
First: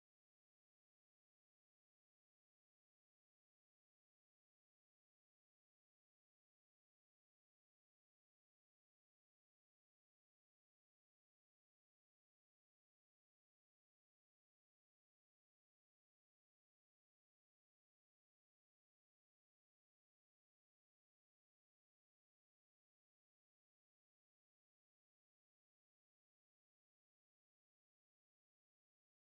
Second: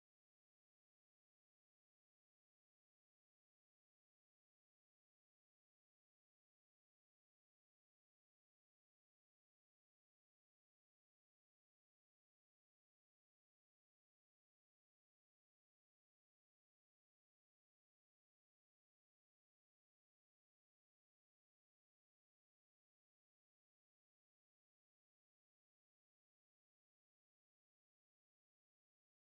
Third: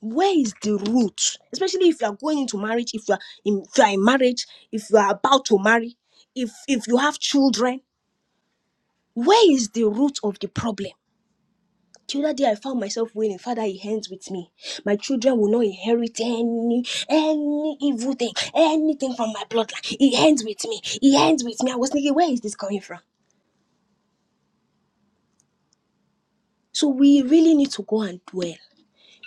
[SPEAKER 1] Where is the root? Especially if you are going into marriage, if you are in, if you are in marriage, if you are about to marry, if if you have children, where is the root of the problem? To that day, I found myself wailing, Father, it ends with me. My children will not inherit any any evil thing, anything from my bloodline. It ends with me. It ends with me. I was thinking, where is this coming from? So we really need to go and dwell.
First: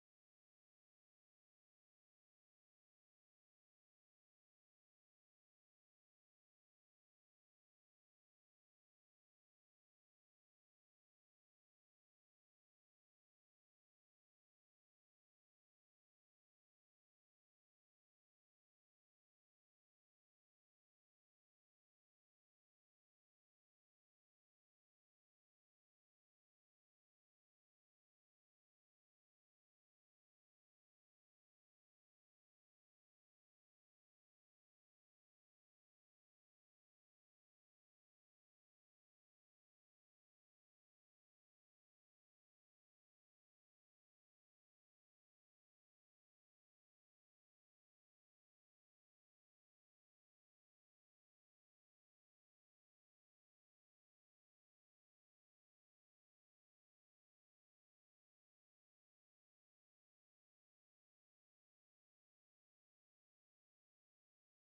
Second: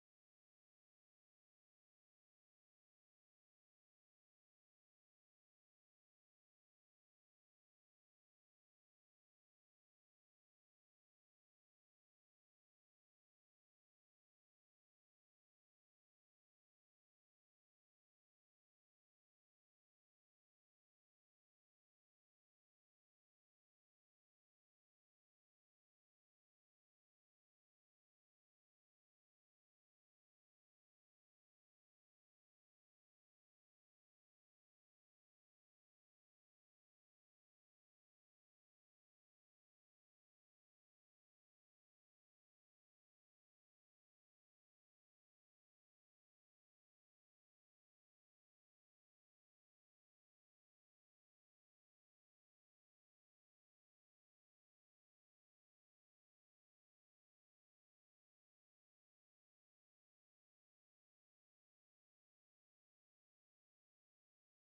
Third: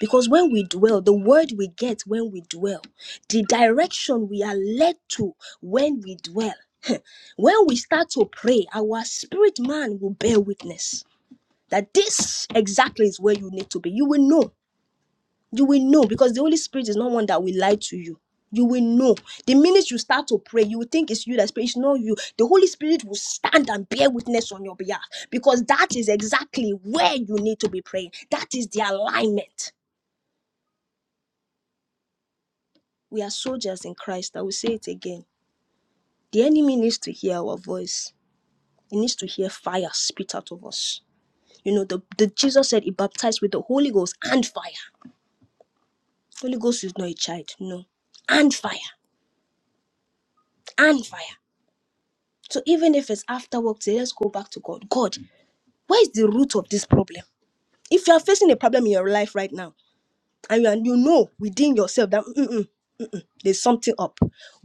[SPEAKER 1] Because when we dwell, the word we get when we dwell, the direction we are led to when we dwell. When we start to pray, our spirit man will bear witness that this exactly is where you need to be. You will know You will know because the Holy Spirit is not one that will lie to you. You will know. The minute you start to pray, you will think it's you that speaks, It's not you. The Holy Spirit will stand and bear witness on your behalf because that is exactly where you need to be praying. That is the alignment. We are soldiers in Christ. I will say it again. The enemy needs to hear our voice. He needs to hear fire spit out of us. You know, the, the Jesus said he baptized with the Holy Ghost and fire. Holy Ghost is not a child, no. And fire, and fire. So even if it's after work today, let's go back to God. God, where is the root of this problem? If you are facing a problem in your life right now, and you, and you know within yourself that "Mm-mm, there's something up,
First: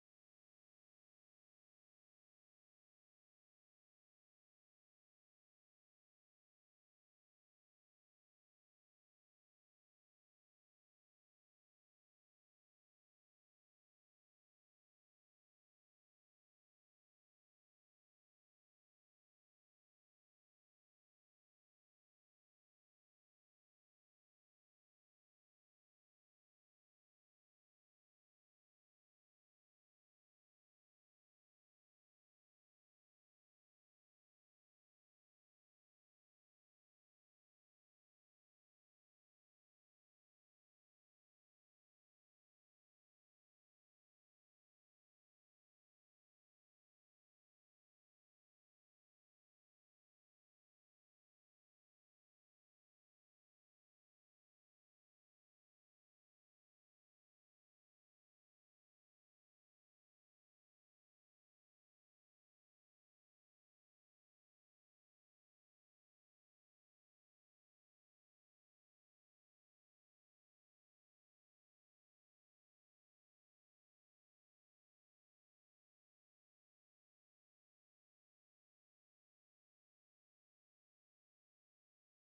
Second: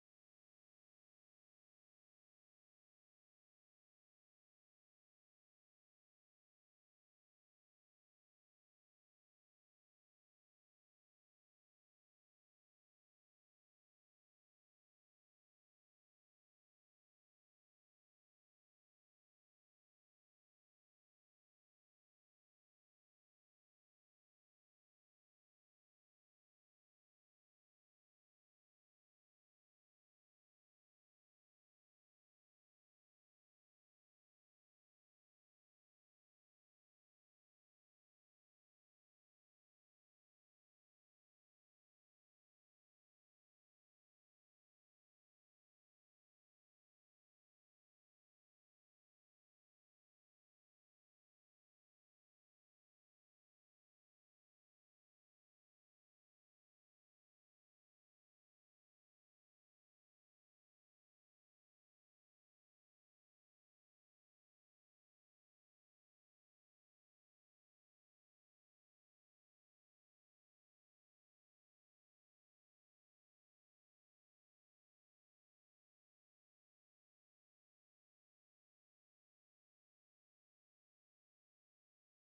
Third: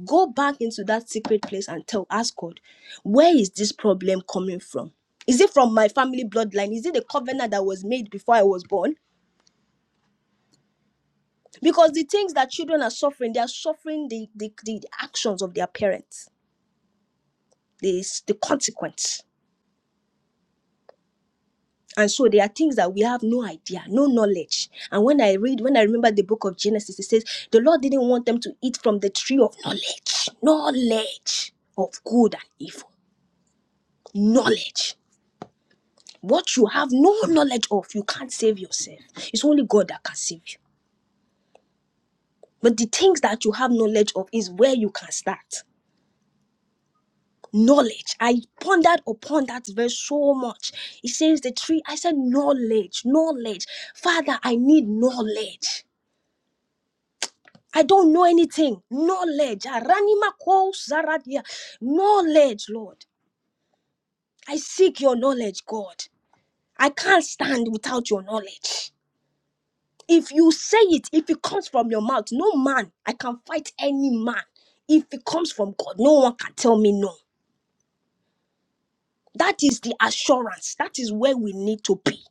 [SPEAKER 1] go back into that secret place and tell, ask God, where is this problem coming from? Is it from my family bloodline? Is it the covenant that was made before I was born? Because the things that children are suffering, they are suffering the, the, the actions of their parents, the, the consequence. And so there are things that we have no idea, no knowledge. And when I read, when I remember the book of Genesis, it says the Lord didn't want them to eat from the tree of knowledge, knowledge of good and evil, knowledge. What you have no knowledge of, you can't save yourself. It's only God that can save you. But the things that you have knowledge of is where you can start. Knowledge. I pondered upon that verse so much. It says the tree. I said, knowledge, knowledge. Father, I need knowledge. I don't know anything. Knowledge. Aranima ko zaradia. Knowledge, Lord. I seek your knowledge, God. I can't stand without your knowledge. If you say it, if it comes from your mouth, no man, I can fight any man. If it comes from God, no one can tell me no. That is the assurance. That is where we need to be.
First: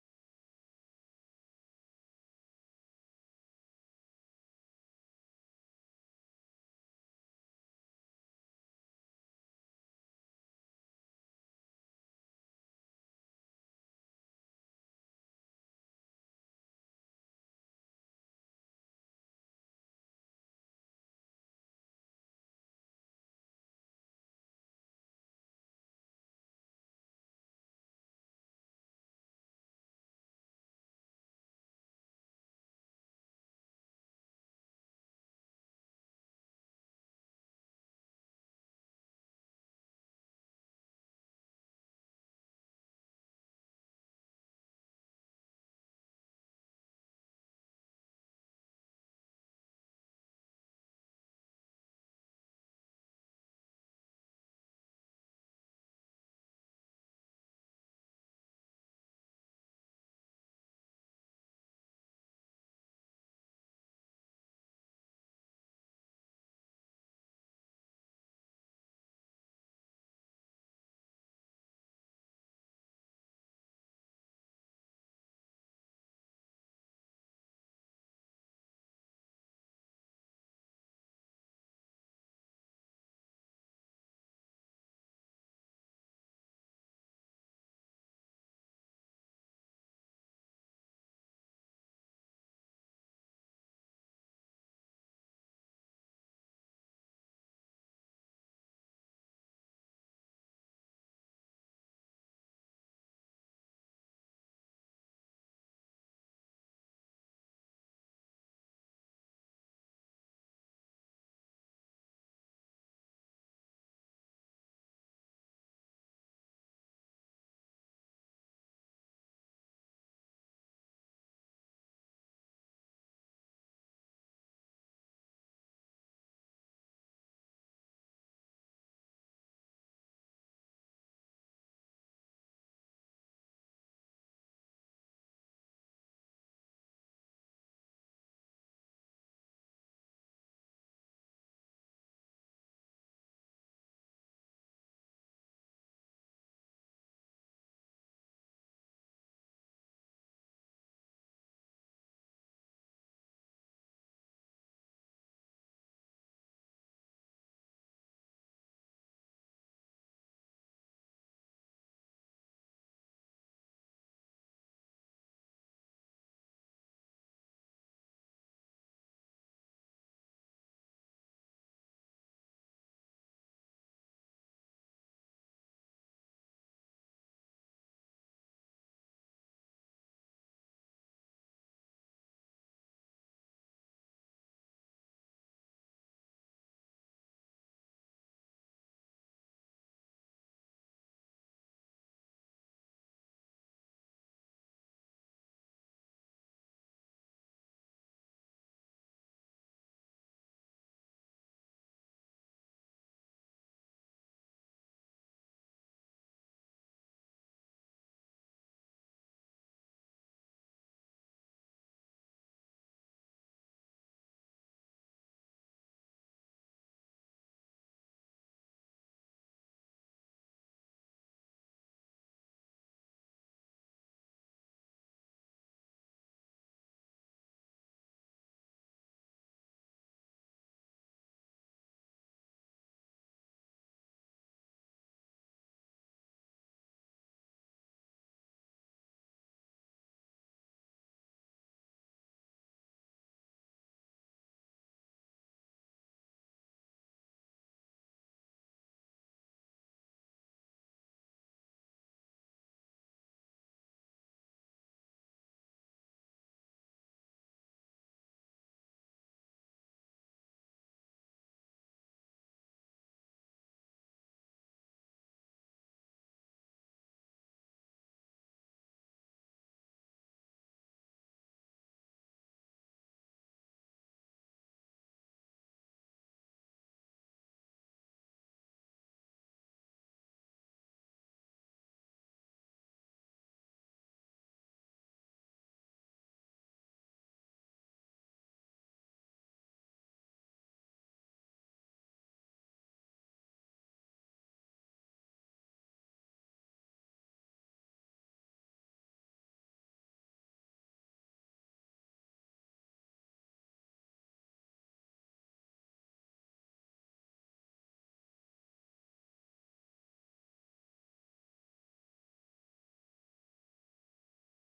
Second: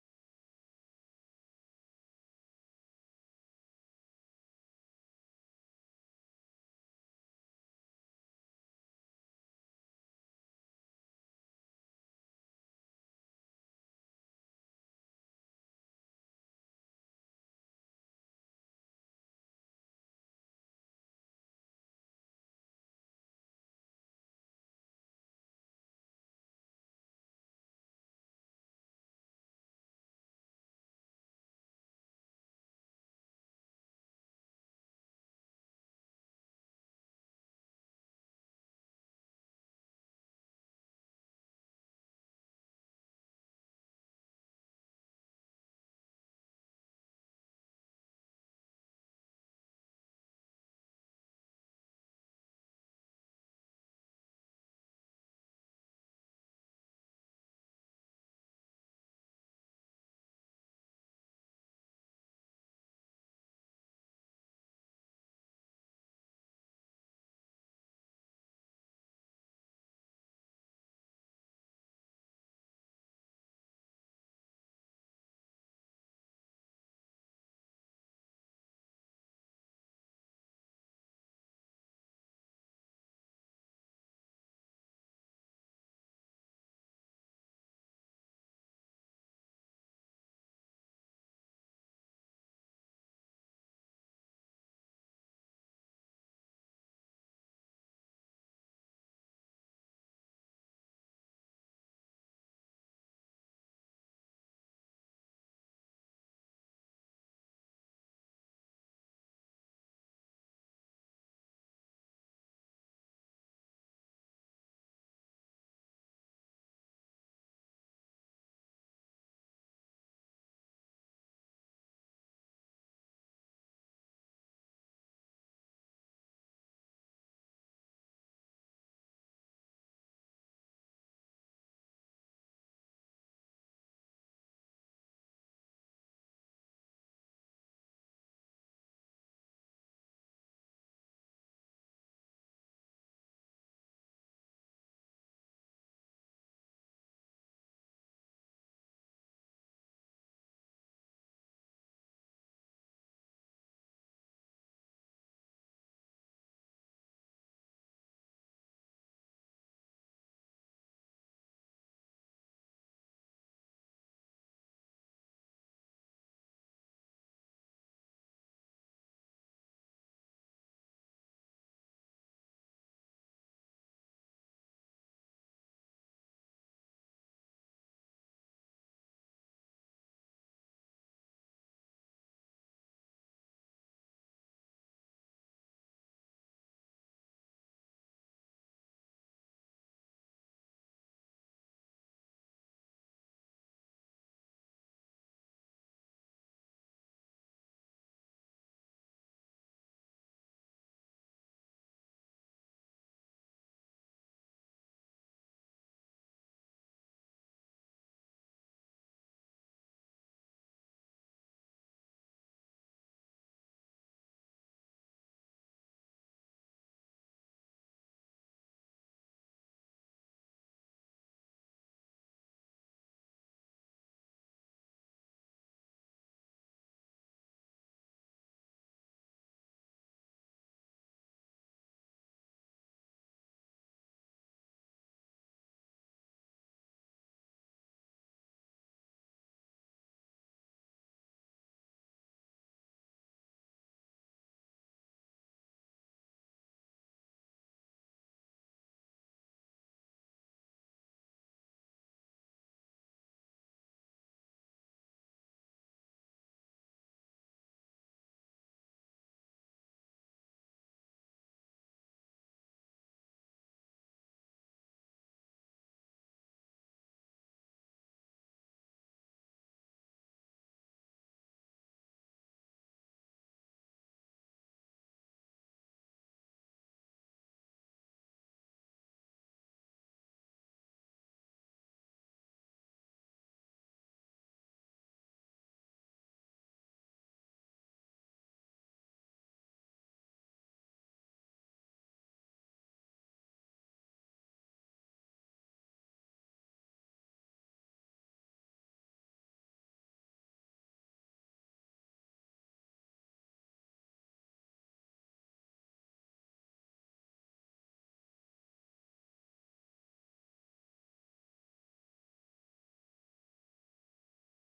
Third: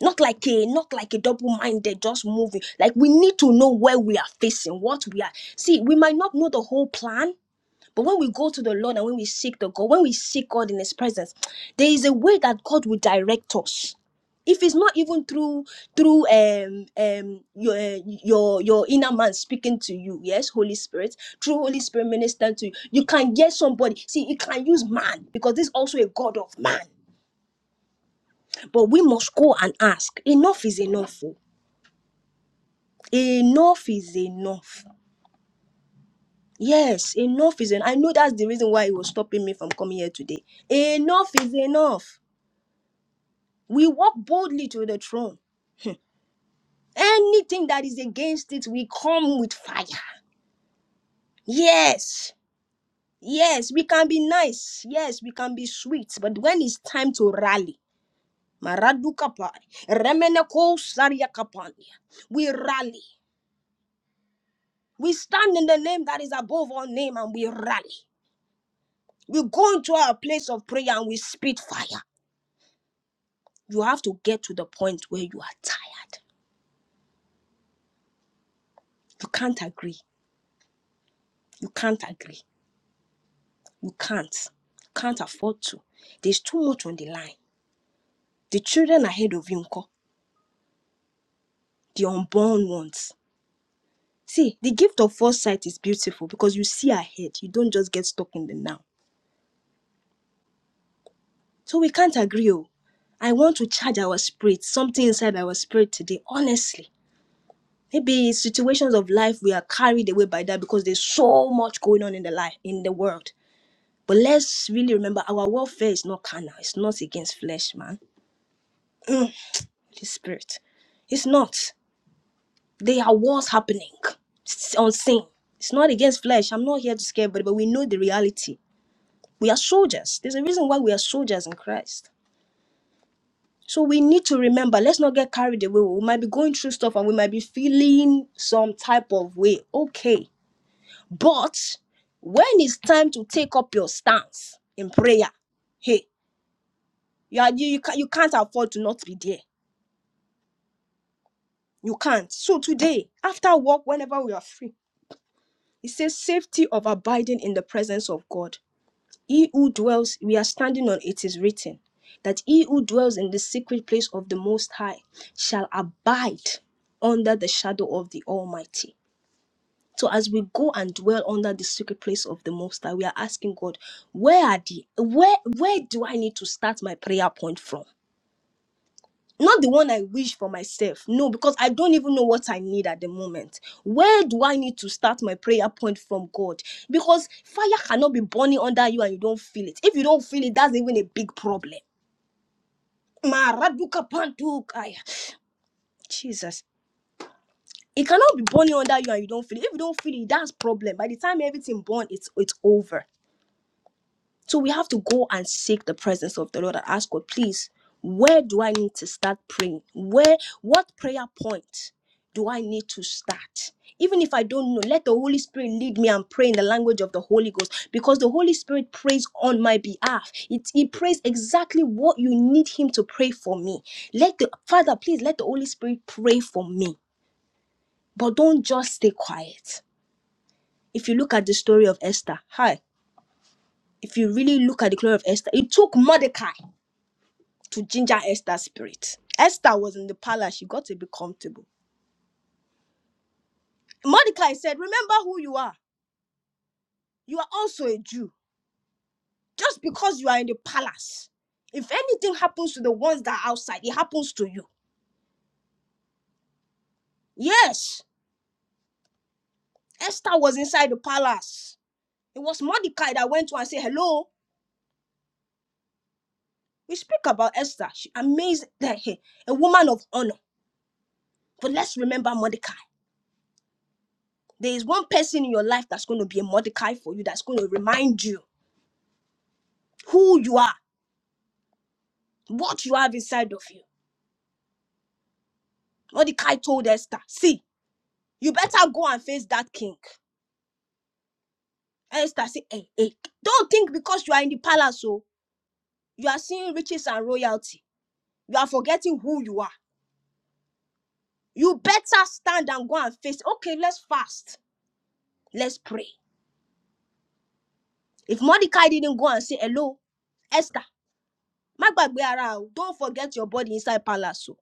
[SPEAKER 1] Not like a not like a double-minded, just moving. Like we need to know where we are facing, what we are. See, we might not know the whole plan, But when we go to the Lord and when we seek the God, when we seek God in His presence, there is a way that God will direct us. If it's not even through through um um your eh, your your inner man speaking to you, yes, Holy Spirit, through Holy Spirit minister to you, you can get somebody. See, you can use man because this is also a God of man. But we must go and ask. Enough is enough. oh. Enough is enough. Yes, enough is enough. I know that's the reason why it was stopping me from coming here today. Enough is enough. We walk boldly to the throne. Anything that is against it, we come with fire. Yes, yes, we can be nice. Yes, we can be sweet. But when it's time to rally, Maradukapai, Remeneko Sariakapania, we rally. We stand in the name that is above all name and we rally. We go into our place of prayer and we spit fire. You have to get to the point where you are tired. You can't agree. You can't agree. You can't. Can't afford to. There's too much on the line. The children ahead of you, nko, the unborn ones. See, the gift of foresight is beautiful because you see ahead. You don't just get stuck in the now. So we can't agree. Oh. I want to charge our spirit, something inside our spirit today, honestly. Maybe situations of life we are carried away by that because there's so much going on in the life in the world. But let's really remember our warfare is not carnal, it's not against flesh, man. It's spirit. It's not. There are wars happening s- unseen. It's not against flesh. I'm not here to scare everybody, but we know the reality. We are soldiers. There's a reason why we are soldiers in Christ. So we need to remember, let's not get carried away. We might be going through stuff and we might be feeling some type of way. Okay. But when it's time to take up your stance in prayer, hey, you, are, you, you, can, you can't afford to not be there. You can't. So today, after work, whenever we are free, it says safety of abiding in the presence of God. He who dwells, we are standing on it is written that he who dwells in the secret place of the Most High shall abide under the shadow of the Almighty. So as we go and dwell under the secret place of the Most High, we are asking God, where are the where where do I need to start my prayer point from? not the one I wish for myself. No, because I don't even know what I need at the moment. Where do I need to start my prayer point from God? Because fire cannot be burning under you and you don't feel it. If you don't feel it, that's even a big problem. Maraduka pantukaya. Jesus. It cannot be burning under you and you don't feel it. If you don't feel it, that's problem. By the time everything burn, it's it's over. So we have to go and seek the presence of the Lord and ask God, please, where do I need to start praying? Where, what prayer point do I need to start? Even if I don't know, let the Holy Spirit lead me and pray in the language of the Holy Ghost because the Holy Spirit prays on my behalf. It, he prays exactly what you need Him to pray for me. Let the Father, please, let the Holy Spirit pray for me, but don't just stay quiet. If you look at the story of Esther, hi, if you really look at the glory of Esther, it took Mordecai. to ginger Esther's spirit. Esther was in the palace. She got to be comfortable. Mordecai said, Remember who you are. You are also a Jew. Just because you are in the palace, if anything happens to the ones that are outside, it happens to you. Yes, Esther was inside the palace. It was Mordecai that went to her and said, Hello. We speak about Esther. She amazed that hey, a woman of honor. But let's remember Mordecai. There is one person in your life that's going to be a Mordecai for you, that's going to remind you who you are What you have inside of you. Mordecai told Esther, see, you better go and face that king. Esther said, hey, hey, don't think because you are in the palace, oh, you are seeing riches and royalty. You are forgetting who you are. You better stand and go and face. Okay, let's fast. Let's pray. If Mordecai didn't go and say hello, Esther, my don't forget your body inside palace. oh."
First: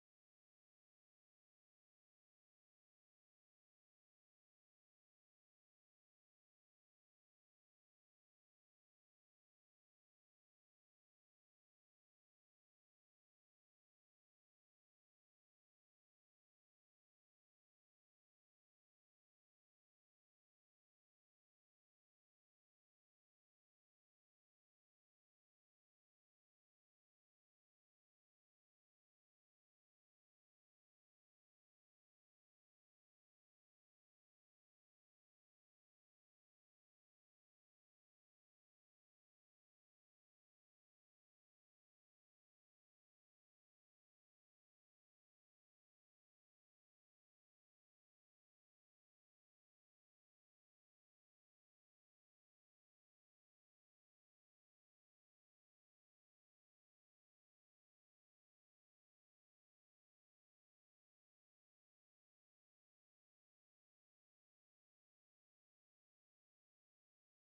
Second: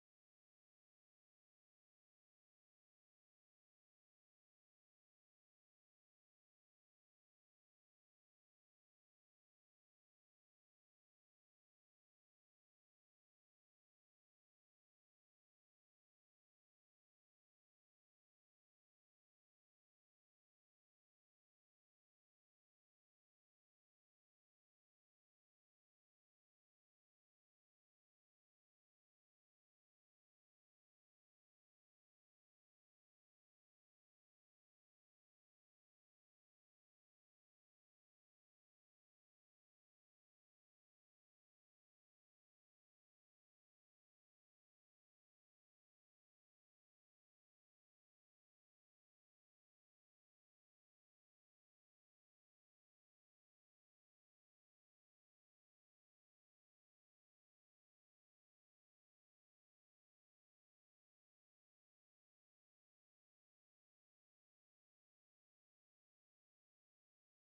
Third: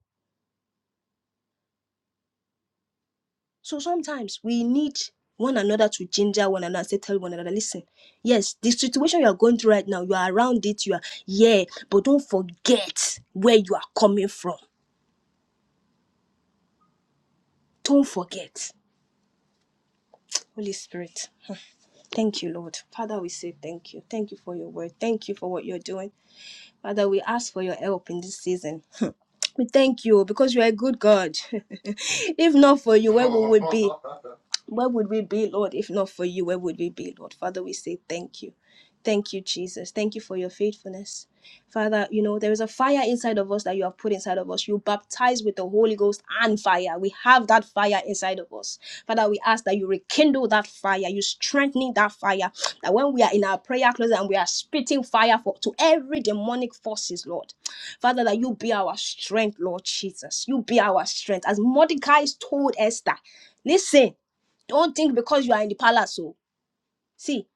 [SPEAKER 1] So sometimes we need one another to ginger one another, say tell one another, listen, yes, the situation you are going through right now, you are around it, you are yeah, but don't forget where you are coming from. Don't forget. Holy Spirit. Thank you, Lord. Father, we say thank you. Thank you for your word. Thank you for what you're doing. Father, we ask for your help in this season. We thank you because you are a good God. if not for you, where we would be? Where would we be, Lord, if not for you? Where would we be, Lord? Father, we say thank you. Thank you, Jesus. Thank you for your faithfulness. Father, you know, there is a fire inside of us that you have put inside of us. You baptize with the Holy Ghost and fire. We have that fire inside of us. Father, we ask that you rekindle that fire, you strengthening that fire. That when we are in our prayer closet and we are spitting fire for to every demonic forces, Lord. Father, that you be our strength, Lord Jesus. You be our strength. As Mordecai told Esther, listen. Don't think because you are in the palace. Oh, see,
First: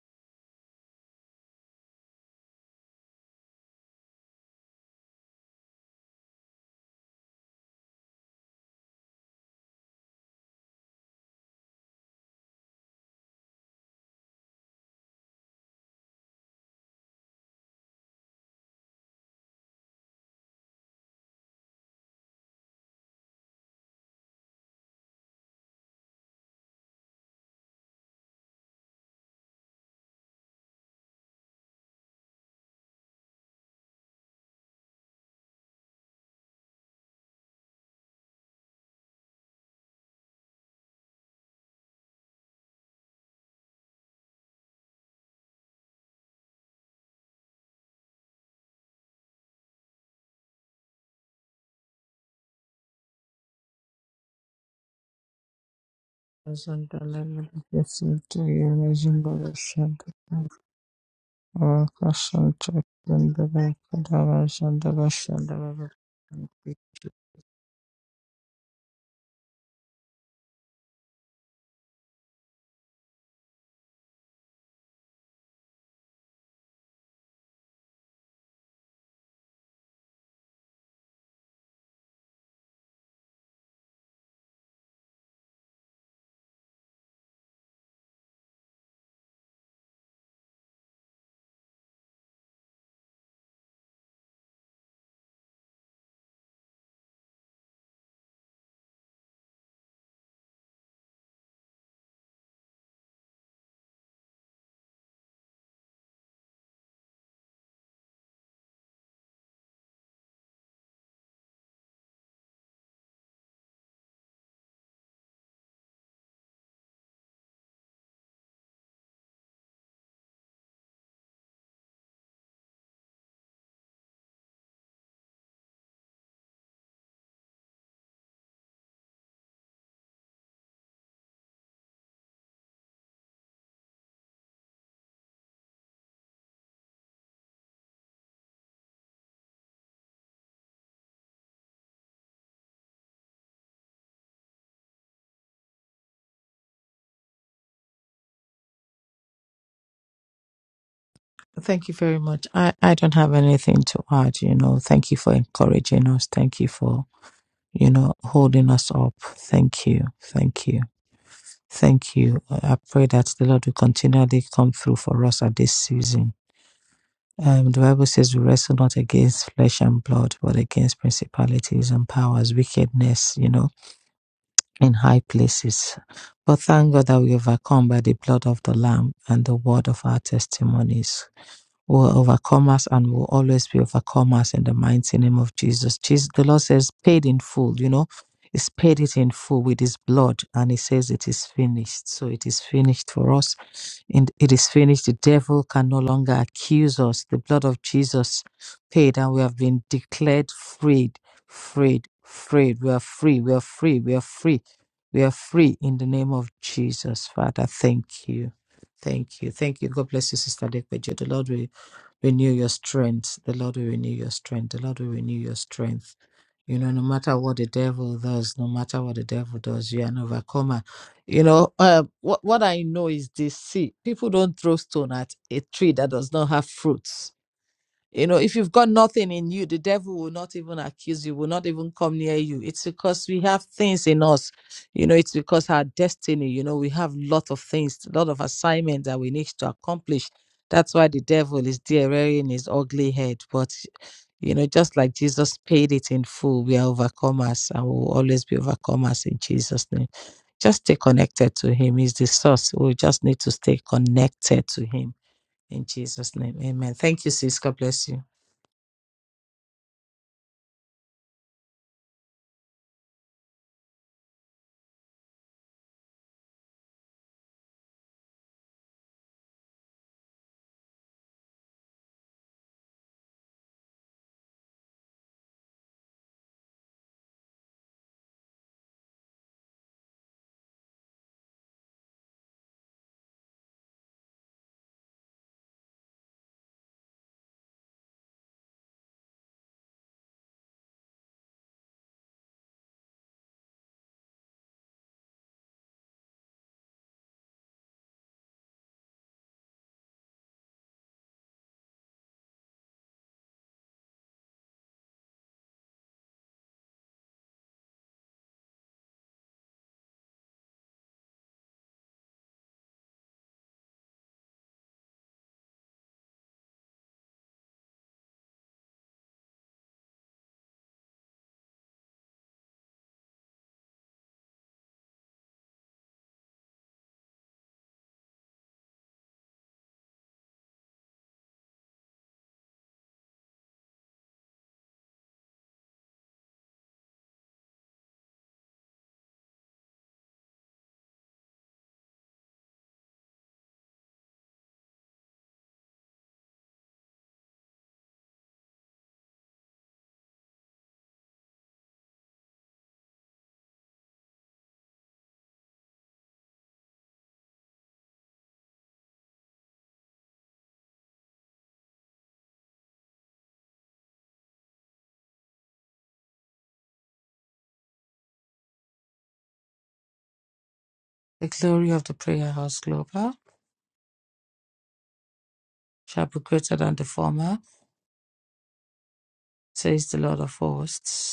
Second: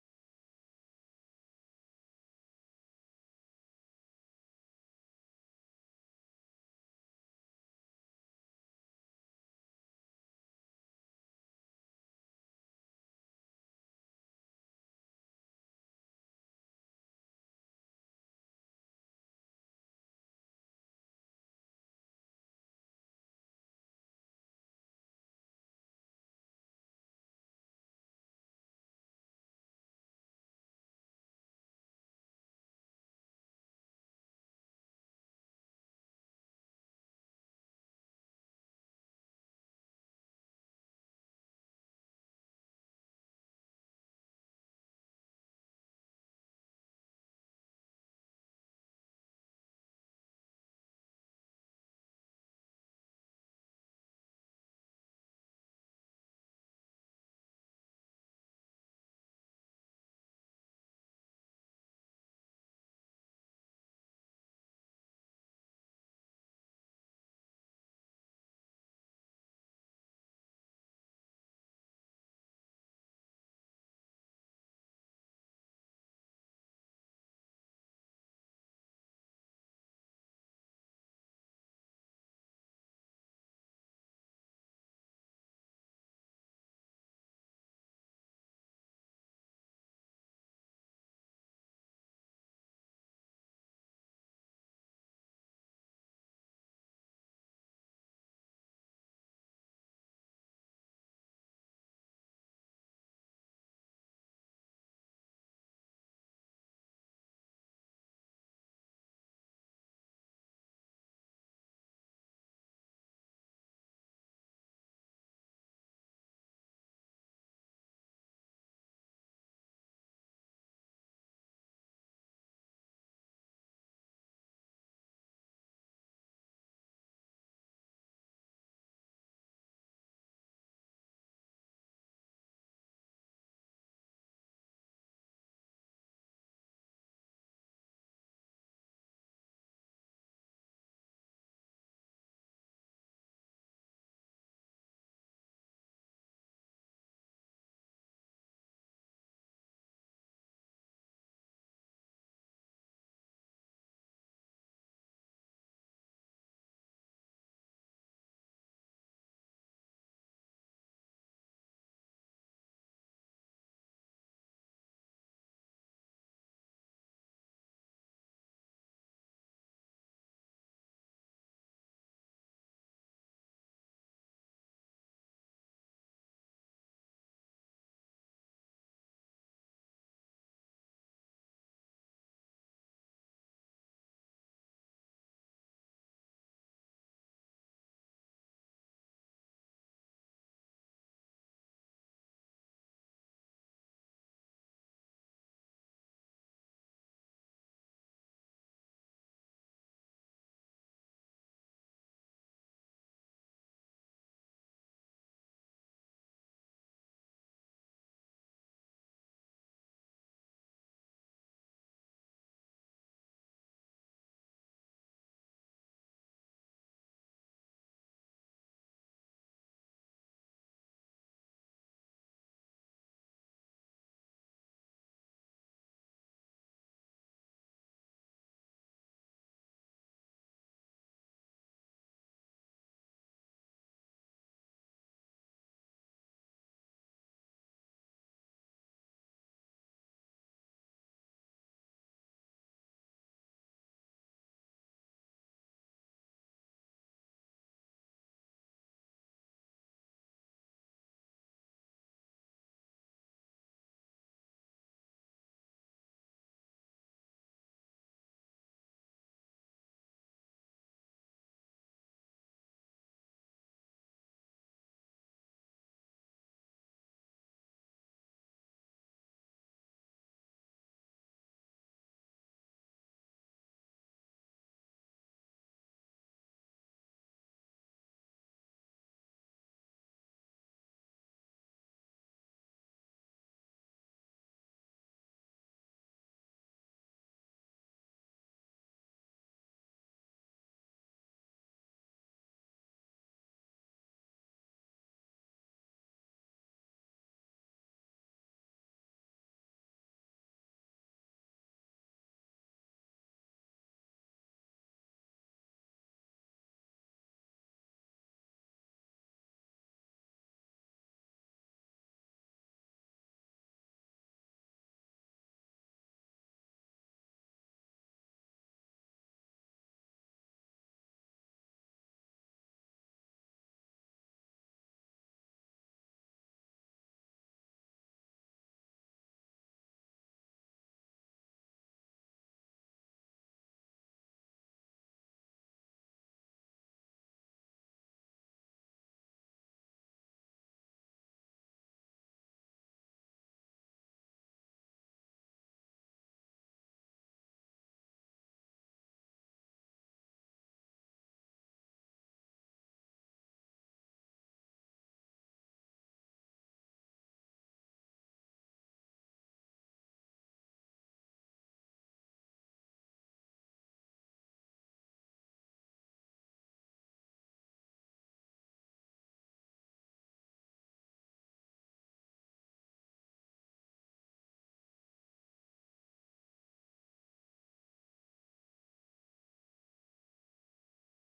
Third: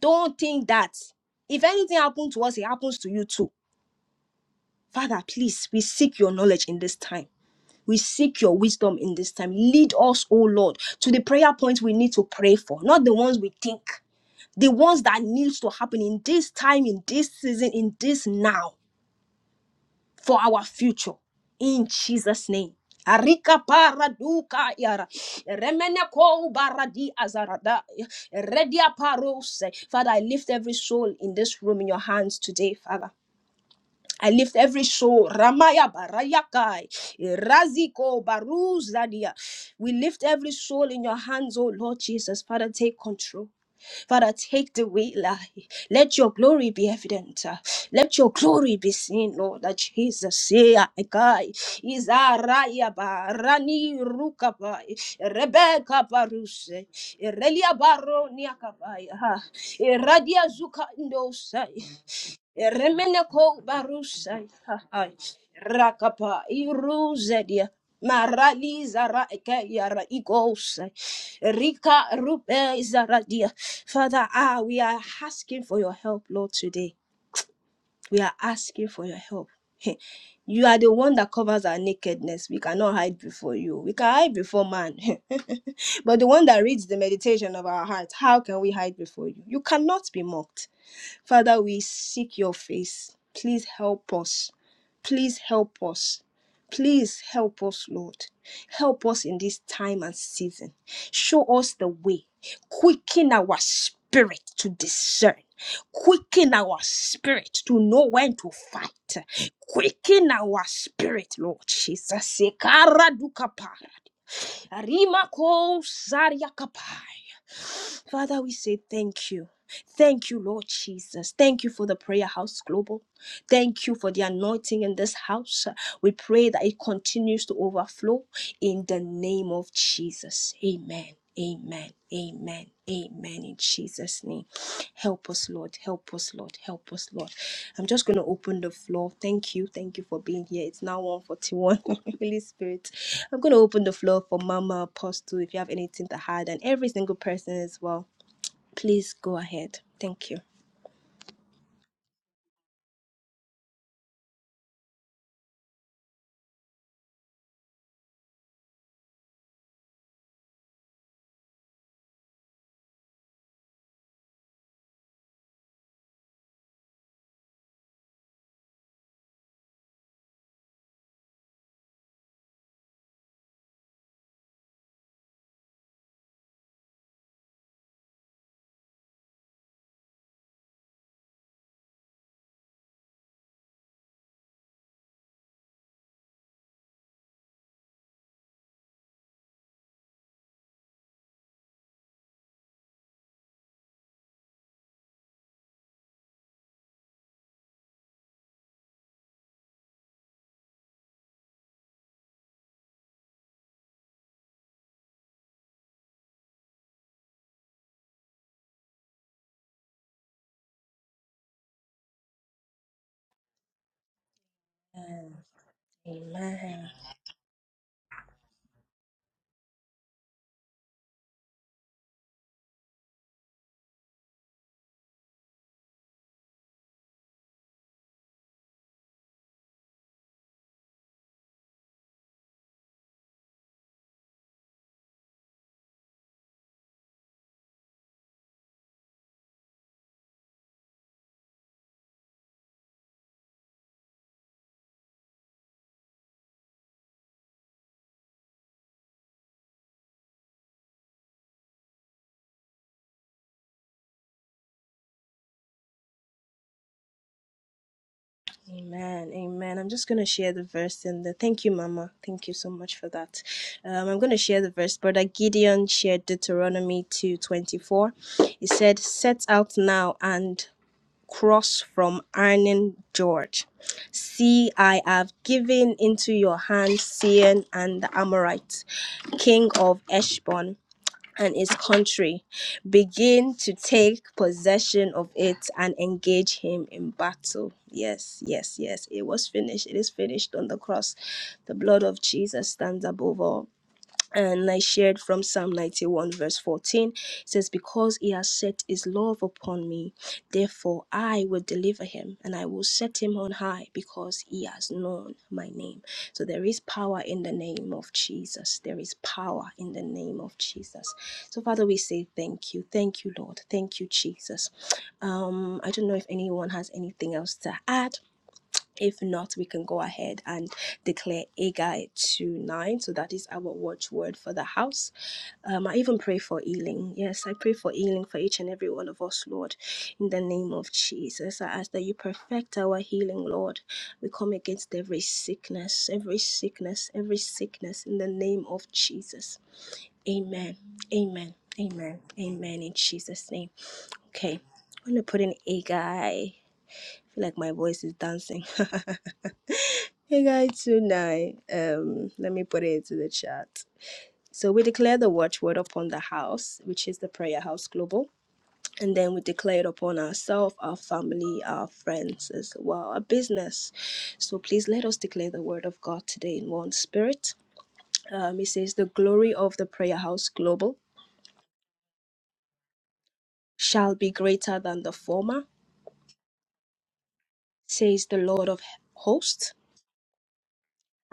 [SPEAKER 1] don't think that. If anything happens to us, it happens to you too. Father, please, we seek your knowledge in this time. We seek your wisdom in this time. Lead us, oh Lord, to the prayer points we need to pray for, not the ones we think, the ones that needs to happen in this time, in this season, in this now. for our future. In Jesus' name. Arika paraduka yara. Remene ko baradi azarada. Redia parose. Father, I lift every soul in this room in your hands today, Father. I lift every soul. Ramaya barayakai. Raziko baruzadia. We lift every soul in your hands, oh Lord Jesus. Father, take control. Father, take the weight, lie. Let your glory be evident. uh, Let your glory be seen, Lord. uh, Jesus, yeah, I guy. Izaraya ba rani ruka ba Rebecca baruse
[SPEAKER 2] Azandalele
[SPEAKER 1] Irelia baro
[SPEAKER 2] yesimtiye
[SPEAKER 1] niaka ba
[SPEAKER 2] mezimbarashanda
[SPEAKER 1] Iradia zuka indosai. Remeneko
[SPEAKER 2] wakashantakendele
[SPEAKER 1] barusha hai
[SPEAKER 2] kadarashandarashandara.
[SPEAKER 1] rakapa iruzedia marali zara eke yara igosai rika rupe zaradia. Father, ah, we are asking for your help, Lord, today. We are asking for your help. You are the one that covers our nakedness. We cannot hide before you. We can hide before man. but the one that reads the meditation of our hearts how can we hide before you? You cannot be mocked. Father, we seek your face. Please help us. Please help us. Please help us, Lord. Help us in this time and season. Show us the way. Quicken our spirit to discern. Quicken our spirit to know when to fight. Quicken our spirit, Lord Jesus. Sekara dukapa. Rima ko saria kapa. Father, we say thank you. Thank you, Lord Jesus. Thank you for the Prayer House Global. Thank you for the anointing in this house. We pray that it continues to overflow in the name of Jesus. Amen. Amen. Amen. Amen. In Jesus' name. Help us, Lord. Help us, Lord. Help us, Lord. I'm just going to open the floor. Thank you. Thank you for being here. It's now 141. Holy Spirit. I'm going to open the floor for Mama Apostle if you have anything to hide and every single person as well Please go ahead. Thank you.
[SPEAKER 2] Thank you very much. I, I don't have anything to add, you know. Thank you for encouraging us. Thank you for you know, holding us up. Thank you. Thank you. Thank you. I pray that the Lord will continually come through for us at this season. Um, the Bible says we wrestle not against flesh and blood, but against principalities and powers, wickedness, you know, in high places. But thank God that we overcome by the blood of the Lamb and the word of our testimonies. We're overcomers and we'll always be overcomers in the mighty name of Jesus. Jesus. The Lord says, paid in full, you know, He's paid it in full with His blood, and He says, it is finished. So it is finished for us. And it is finished. The devil can no longer accuse us. The blood of Jesus paid, and we have been declared freed, freed, freed. We are free, we are free, we are free. We are free in the name of Jesus. Father, thank you. Thank you. Thank you. God bless you, Sister Dekpejo. The Lord will Renew your strength. The Lord will renew your strength. The Lord will renew your strength. You know, no matter what the devil does, no matter what the devil does, you are an overcomer. You know, uh, what what I know is this: see, people don't throw stone at a tree that does not have fruits you know, if you've got nothing in you, the devil will not even accuse you, will not even come near you. It's because we have things in us. You know, it's because our destiny, you know, we have a lot of things, a lot of assignments that we need to accomplish. That's why the devil is there wearing his ugly head. But, you know, just like Jesus paid it in full, we are overcomers and we'll always be overcomers in Jesus' name. Just stay connected to him. He's the source. We just need to stay connected to him in Jesus' name. Amen. Thank you, sis. God bless you.
[SPEAKER 1] Amen. Amen. I'm just going to share the verse in the. Thank you, Mama. Thank you so much for that. Um, I'm going to share the verse. Brother Gideon shared Deuteronomy 2:24. He said, "Set out now and cross from Arnon George. See, I have given into your hand Sihon and the Amorites, king of Eshbon. and his country. Begin to take possession of it and engage him in battle. Yes, yes, yes. It was finished. It is finished on the cross. The blood of Jesus stands above all and I shared from Psalm 91, verse 14. It says, Because he has set his love upon me, therefore I will deliver him, and I will set him on high, because he has known my name. So there is power in the name of Jesus. There is power in the name of Jesus. So, Father, we say thank you. Thank you, Lord. Thank you, Jesus. Um, I don't know if anyone has anything else to add if not, we can go ahead and declare Agai to nine. So that is our watchword for the house. Um, I even pray for healing. Yes, I pray for healing for each and every one of us, Lord, in the name of Jesus. I ask that you perfect our healing, Lord. We come against every sickness, every sickness, every sickness in the name of Jesus. Amen. Amen. Amen. Amen. In Jesus' name. Okay. I'm gonna put in Agai. I feel like my voice is dancing. Hey guys, tonight, um, let me put it into the chat. So we declare the watchword upon the house, which is the Prayer House Global, and then we declare it upon ourselves, our family, our friends as well, our business. So please let us declare the word of God today in one spirit. Um, it says, "The glory of the Prayer House Global
[SPEAKER 2] The glory of the Prayer House Global
[SPEAKER 1] shall be greater than the former,"
[SPEAKER 2] shall be greater than the former,
[SPEAKER 1] says the Lord of Hosts.
[SPEAKER 2] says the Lord of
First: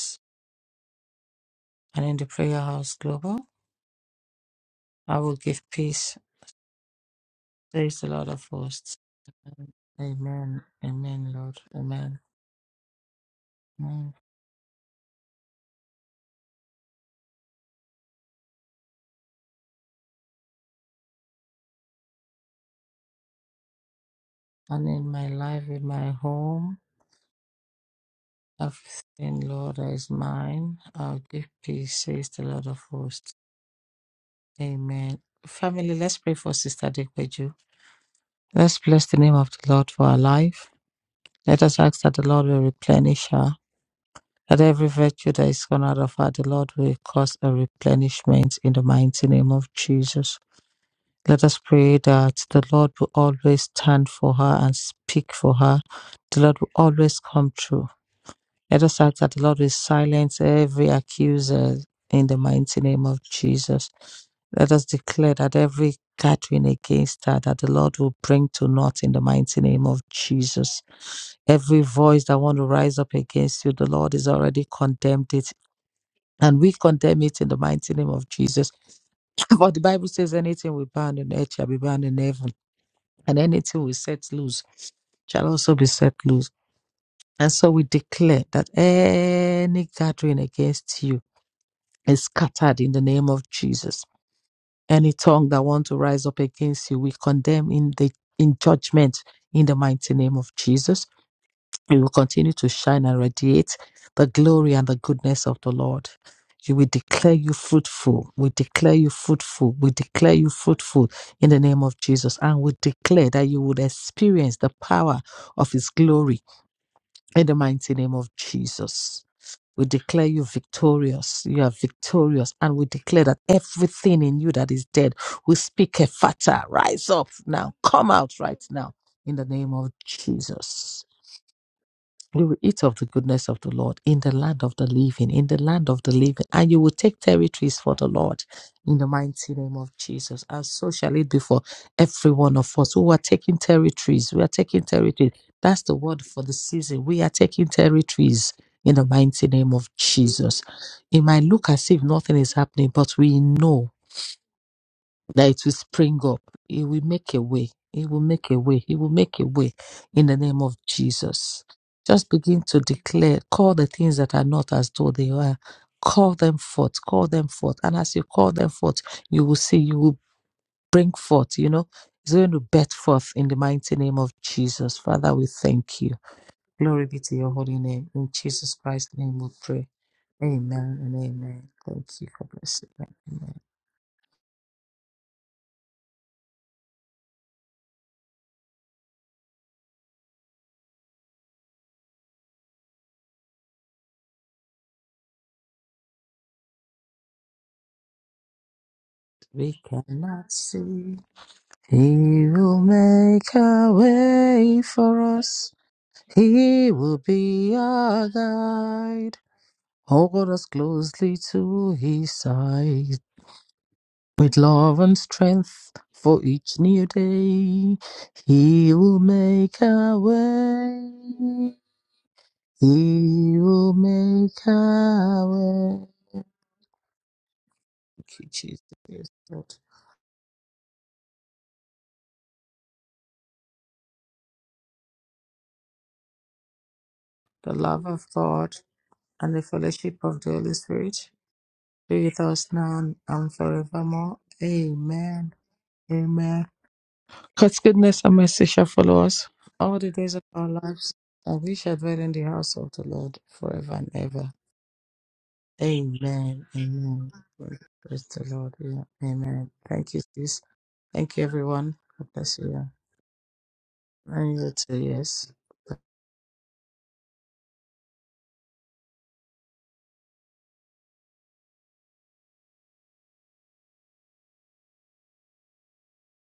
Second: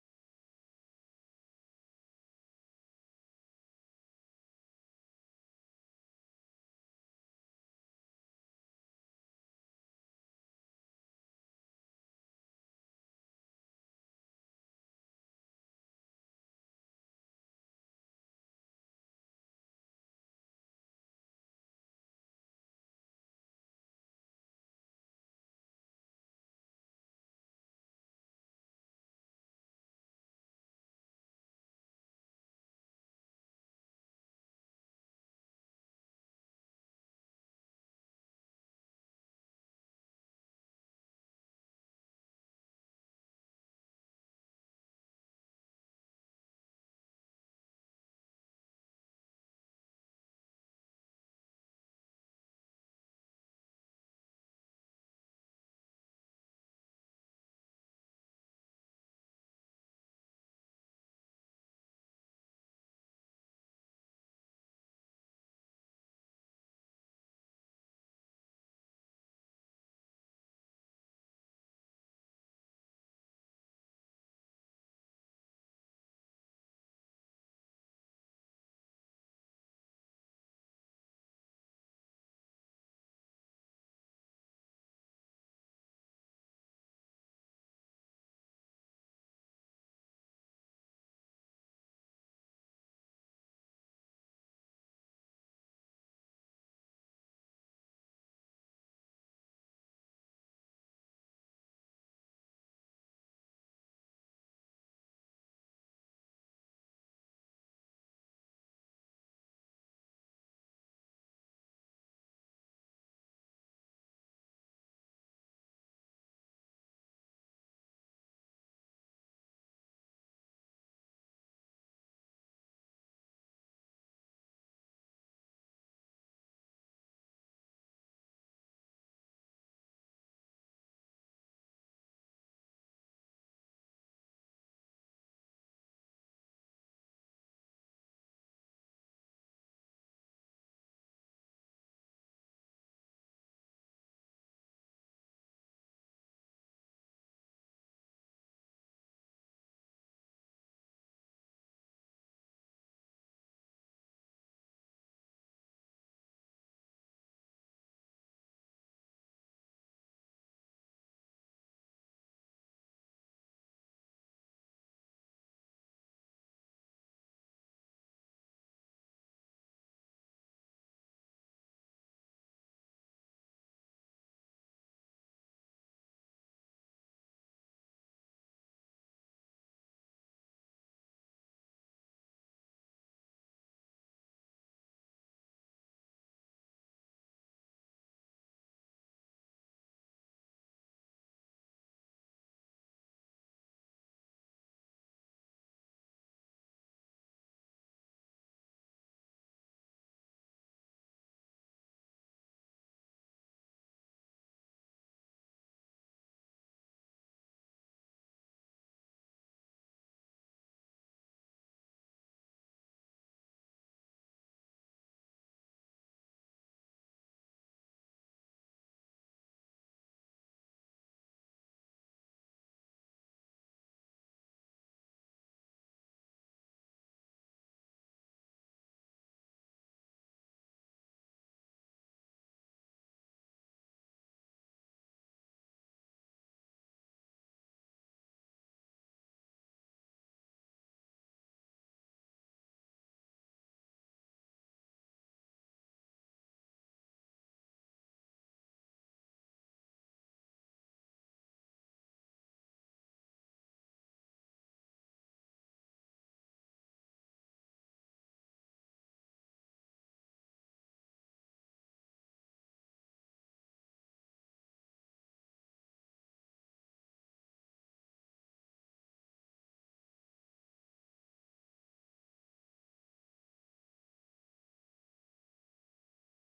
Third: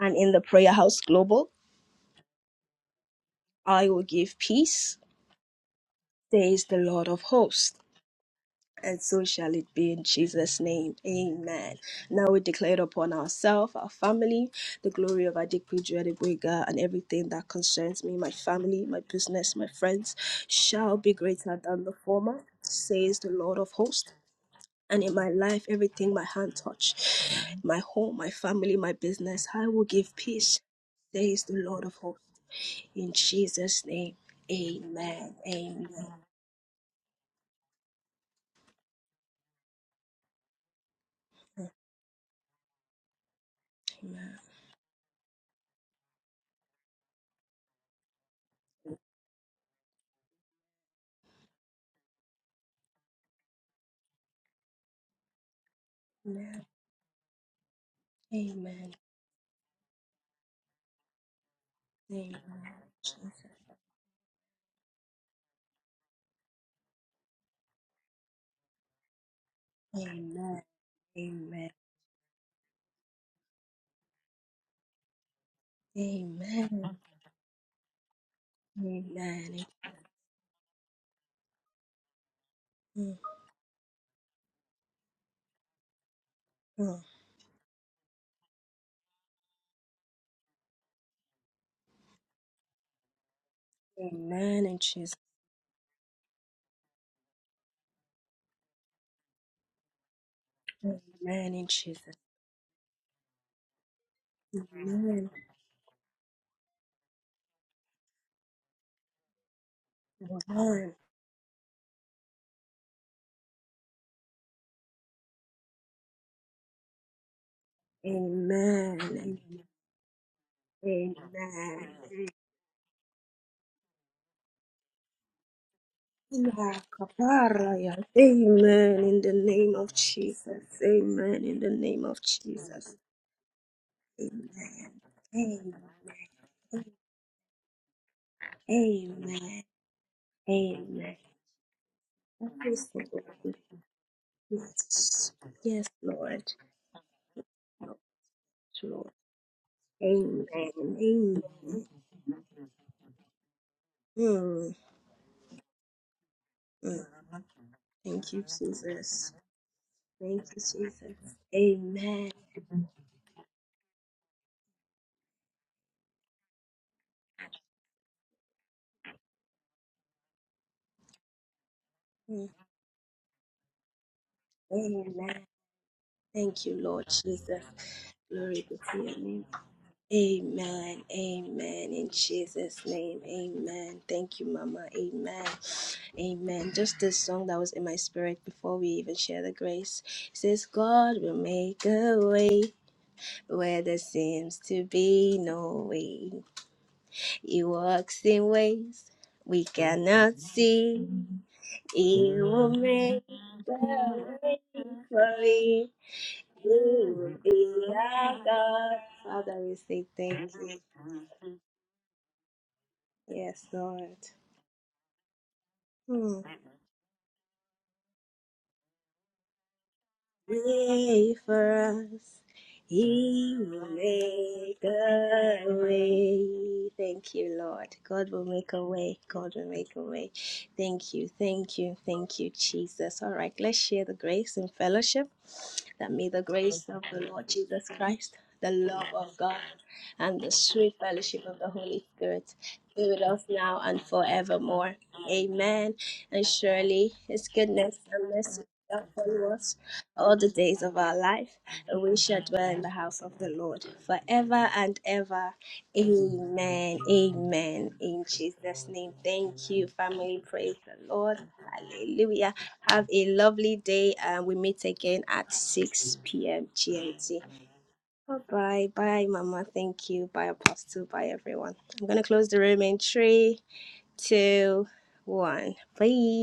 [SPEAKER 1] And in the Prayer House Global,
[SPEAKER 2] And in the Prayer House Global,
[SPEAKER 1] I will give peace,
[SPEAKER 2] I will give peace,
[SPEAKER 1] says the Lord of Hosts.
[SPEAKER 2] says the Lord of hosts.
[SPEAKER 1] and so shall it be in Jesus'
[SPEAKER 2] Amen.
[SPEAKER 1] name.
[SPEAKER 2] Amen, Lord.
[SPEAKER 1] Amen.
[SPEAKER 2] Amen.
[SPEAKER 1] Now we declare it upon ourselves, our
[SPEAKER 2] amen.
[SPEAKER 1] family, the glory of Adikwi Juadibwega, and everything that concerns me, my family, my business, my friends, shall be greater than the former, says the Lord of hosts.
[SPEAKER 2] And
[SPEAKER 1] And
[SPEAKER 2] in
[SPEAKER 1] in
[SPEAKER 2] my
[SPEAKER 1] my life,
[SPEAKER 2] life, in my
[SPEAKER 1] everything my hand
[SPEAKER 2] home,
[SPEAKER 1] touch, my home, my family, my
[SPEAKER 2] everything,
[SPEAKER 1] business, I
[SPEAKER 2] Lord,
[SPEAKER 1] will
[SPEAKER 2] that is
[SPEAKER 1] give peace,
[SPEAKER 2] mine, I'll
[SPEAKER 1] says
[SPEAKER 2] give
[SPEAKER 1] the Lord of
[SPEAKER 2] peace,
[SPEAKER 1] hosts.
[SPEAKER 2] says the Lord of
[SPEAKER 1] In
[SPEAKER 2] hosts.
[SPEAKER 1] Jesus' name,
[SPEAKER 2] Amen.
[SPEAKER 1] amen. Amen.
[SPEAKER 2] Family, let's pray for Sister Dekweju. Let's bless the name of the Lord for her life. Let us ask that the Lord will replenish her
[SPEAKER 1] Amen.
[SPEAKER 2] that every virtue that is honored of our, the Lord will cause a replenishment in the mighty name of Jesus. Let us pray that the Lord will always stand for her and speak for her. The Lord
[SPEAKER 1] Amen.
[SPEAKER 2] will always come true. Let
[SPEAKER 1] Amen.
[SPEAKER 2] us ask that the Lord will silence every accuser in the
[SPEAKER 1] Amen.
[SPEAKER 2] mighty name of
[SPEAKER 1] Jesus.
[SPEAKER 2] Jesus. Let us declare that every gathering against her, that the Lord will bring to naught in the mighty name of
[SPEAKER 1] Amen.
[SPEAKER 2] Jesus
[SPEAKER 1] Amen.
[SPEAKER 2] every voice that want to rise up against you the lord is already condemned it and we
[SPEAKER 1] Amen.
[SPEAKER 2] condemn it in the mighty name of Jesus.
[SPEAKER 1] Amen.
[SPEAKER 2] For the Bible says, anything we bind on earth shall be bound in heaven,
[SPEAKER 1] Mm,
[SPEAKER 2] and anything we set loose shall also be set loose.
[SPEAKER 1] mm.
[SPEAKER 2] And so we declare that any gathering against you is scattered in the name of Jesus.
[SPEAKER 1] Amen in
[SPEAKER 2] Any
[SPEAKER 1] Jesus.
[SPEAKER 2] tongue that want to rise up against you, we condemn in the in judgment in the mighty name of Jesus
[SPEAKER 1] Amen in
[SPEAKER 2] You will
[SPEAKER 1] Jesus.
[SPEAKER 2] continue to shine and radiate the glory and the
[SPEAKER 1] Amen.
[SPEAKER 2] goodness of the Lord. You will declare you fruitful. We declare you fruitful. We declare you
[SPEAKER 1] Amen.
[SPEAKER 2] fruitful in the name of Jesus. And we declare that you would experience the power of his glory in the mighty name of Jesus.
[SPEAKER 1] Amen.
[SPEAKER 2] We declare you victorious. You are
[SPEAKER 1] Amen.
[SPEAKER 2] victorious. And we declare that everything in you that is dead, we speak a fata.
[SPEAKER 1] Yeah,
[SPEAKER 2] Rise up now.
[SPEAKER 1] kapara, yeah.
[SPEAKER 2] Come out right now
[SPEAKER 1] Amen. In the
[SPEAKER 2] in the name
[SPEAKER 1] name
[SPEAKER 2] of
[SPEAKER 1] of Jesus.
[SPEAKER 2] Jesus.
[SPEAKER 1] Amen. In the name of
[SPEAKER 2] You will eat of
[SPEAKER 1] Jesus.
[SPEAKER 2] the goodness of the Lord in the land of the
[SPEAKER 1] Amen.
[SPEAKER 2] living, in the
[SPEAKER 1] Amen.
[SPEAKER 2] land of the living, and you will take territories for the Lord in the mighty
[SPEAKER 1] Amen.
[SPEAKER 2] name of Jesus. And so shall
[SPEAKER 1] Amen.
[SPEAKER 2] it be for every one of
[SPEAKER 1] Yes,
[SPEAKER 2] us who are
[SPEAKER 1] Lord.
[SPEAKER 2] taking territories. We are
[SPEAKER 1] Yes,
[SPEAKER 2] taking territories. That's
[SPEAKER 1] Yes,
[SPEAKER 2] the word for the
[SPEAKER 1] Lord.
[SPEAKER 2] season. We are taking territories in the
[SPEAKER 1] Lord.
[SPEAKER 2] mighty name of
[SPEAKER 1] Amen.
[SPEAKER 2] Jesus. It might
[SPEAKER 1] Amen.
[SPEAKER 2] look as if nothing is happening, but we know
[SPEAKER 1] Mm.
[SPEAKER 2] that it will spring up. It will
[SPEAKER 1] Mm.
[SPEAKER 2] make a way. It will
[SPEAKER 1] Thank you,
[SPEAKER 2] make a way. It will
[SPEAKER 1] Jesus.
[SPEAKER 2] make a way in the
[SPEAKER 1] Thank you,
[SPEAKER 2] name of
[SPEAKER 1] Jesus.
[SPEAKER 2] Jesus. Just
[SPEAKER 1] Amen.
[SPEAKER 2] begin to declare, call the things that are not as though they are. Call them forth, call them forth. And as you call them forth, you will see, you will bring forth, you know, it's
[SPEAKER 1] Mm.
[SPEAKER 2] going to bet forth in the mighty name of Jesus. Father,
[SPEAKER 1] Amen.
[SPEAKER 2] we thank you.
[SPEAKER 1] Thank you, Lord
[SPEAKER 2] Glory be to your
[SPEAKER 1] Jesus.
[SPEAKER 2] holy name. In
[SPEAKER 1] Glory
[SPEAKER 2] Jesus
[SPEAKER 1] be to
[SPEAKER 2] Christ's
[SPEAKER 1] your
[SPEAKER 2] name
[SPEAKER 1] name.
[SPEAKER 2] we pray. Amen
[SPEAKER 1] Amen.
[SPEAKER 2] and amen.
[SPEAKER 1] Amen.
[SPEAKER 2] Thank
[SPEAKER 1] In
[SPEAKER 2] you for
[SPEAKER 1] Jesus'
[SPEAKER 2] blessing.
[SPEAKER 1] name.
[SPEAKER 2] Amen.
[SPEAKER 1] Amen. Thank you, Mama. Amen. Amen. Just this song that was in my spirit before we even share the grace. It says, God will make a way where there seems to be no way. He works in ways we
[SPEAKER 2] We
[SPEAKER 1] cannot
[SPEAKER 2] cannot see.
[SPEAKER 1] see. He
[SPEAKER 2] He
[SPEAKER 1] will
[SPEAKER 2] will
[SPEAKER 1] make
[SPEAKER 2] make a
[SPEAKER 1] the
[SPEAKER 2] way
[SPEAKER 1] way
[SPEAKER 2] for
[SPEAKER 1] for
[SPEAKER 2] us.
[SPEAKER 1] me. He
[SPEAKER 2] He will
[SPEAKER 1] will
[SPEAKER 2] be
[SPEAKER 1] be
[SPEAKER 2] our
[SPEAKER 1] our God.
[SPEAKER 2] guide.
[SPEAKER 1] Father, we say
[SPEAKER 2] Hold
[SPEAKER 1] thank
[SPEAKER 2] us
[SPEAKER 1] you.
[SPEAKER 2] closely to his side.
[SPEAKER 1] Yes, Lord.
[SPEAKER 2] With love and strength
[SPEAKER 1] Hmm.
[SPEAKER 2] for each new day. He will make a way.
[SPEAKER 1] Pray for us.
[SPEAKER 2] He
[SPEAKER 1] He will
[SPEAKER 2] will make
[SPEAKER 1] make
[SPEAKER 2] a
[SPEAKER 1] a
[SPEAKER 2] way.
[SPEAKER 1] way. Thank you, Lord. God
[SPEAKER 2] Thank
[SPEAKER 1] will
[SPEAKER 2] you,
[SPEAKER 1] make a way.
[SPEAKER 2] Jesus.
[SPEAKER 1] God will
[SPEAKER 2] Lord.
[SPEAKER 1] make a way. Thank you, thank you, thank you, Jesus. All right, let's share the grace and fellowship. That may the grace of the Lord
[SPEAKER 2] The
[SPEAKER 1] Jesus
[SPEAKER 2] love of
[SPEAKER 1] Christ, the
[SPEAKER 2] God
[SPEAKER 1] love of
[SPEAKER 2] and
[SPEAKER 1] God,
[SPEAKER 2] the fellowship of
[SPEAKER 1] and the
[SPEAKER 2] the Holy
[SPEAKER 1] sweet
[SPEAKER 2] Spirit
[SPEAKER 1] fellowship of the Holy
[SPEAKER 2] be with
[SPEAKER 1] Spirit
[SPEAKER 2] us now
[SPEAKER 1] be
[SPEAKER 2] and
[SPEAKER 1] with us now and
[SPEAKER 2] forevermore.
[SPEAKER 1] forevermore.
[SPEAKER 2] Amen.
[SPEAKER 1] Amen. And
[SPEAKER 2] Amen.
[SPEAKER 1] surely his
[SPEAKER 2] God's
[SPEAKER 1] goodness
[SPEAKER 2] goodness
[SPEAKER 1] and
[SPEAKER 2] and
[SPEAKER 1] mercy
[SPEAKER 2] mercy shall
[SPEAKER 1] shall
[SPEAKER 2] follow us
[SPEAKER 1] follow us
[SPEAKER 2] all the days
[SPEAKER 1] all
[SPEAKER 2] of
[SPEAKER 1] the
[SPEAKER 2] our
[SPEAKER 1] days of
[SPEAKER 2] lives,
[SPEAKER 1] our life,
[SPEAKER 2] and we shall
[SPEAKER 1] and we
[SPEAKER 2] dwell in
[SPEAKER 1] shall
[SPEAKER 2] the
[SPEAKER 1] dwell
[SPEAKER 2] house
[SPEAKER 1] in the
[SPEAKER 2] of the
[SPEAKER 1] house
[SPEAKER 2] Lord
[SPEAKER 1] of the Lord
[SPEAKER 2] forever and ever.
[SPEAKER 1] forever and ever.
[SPEAKER 2] Amen.
[SPEAKER 1] Amen.
[SPEAKER 2] Amen.
[SPEAKER 1] Amen. In
[SPEAKER 2] Praise the Lord.
[SPEAKER 1] Jesus'
[SPEAKER 2] Yeah.
[SPEAKER 1] name. Thank
[SPEAKER 2] Amen.
[SPEAKER 1] you,
[SPEAKER 2] Thank you,
[SPEAKER 1] family.
[SPEAKER 2] sis.
[SPEAKER 1] Praise the
[SPEAKER 2] Thank
[SPEAKER 1] Lord.
[SPEAKER 2] you, everyone. God
[SPEAKER 1] Hallelujah.
[SPEAKER 2] bless you.
[SPEAKER 1] Have a lovely day, and
[SPEAKER 2] And
[SPEAKER 1] we
[SPEAKER 2] you
[SPEAKER 1] meet
[SPEAKER 2] too,
[SPEAKER 1] again
[SPEAKER 2] yes.
[SPEAKER 1] at 6 p.m. GMT. Bye bye. Bye, Mama. Thank you. Bye, Apostle. Bye, everyone. I'm going to close the room in three, two, one. Bye.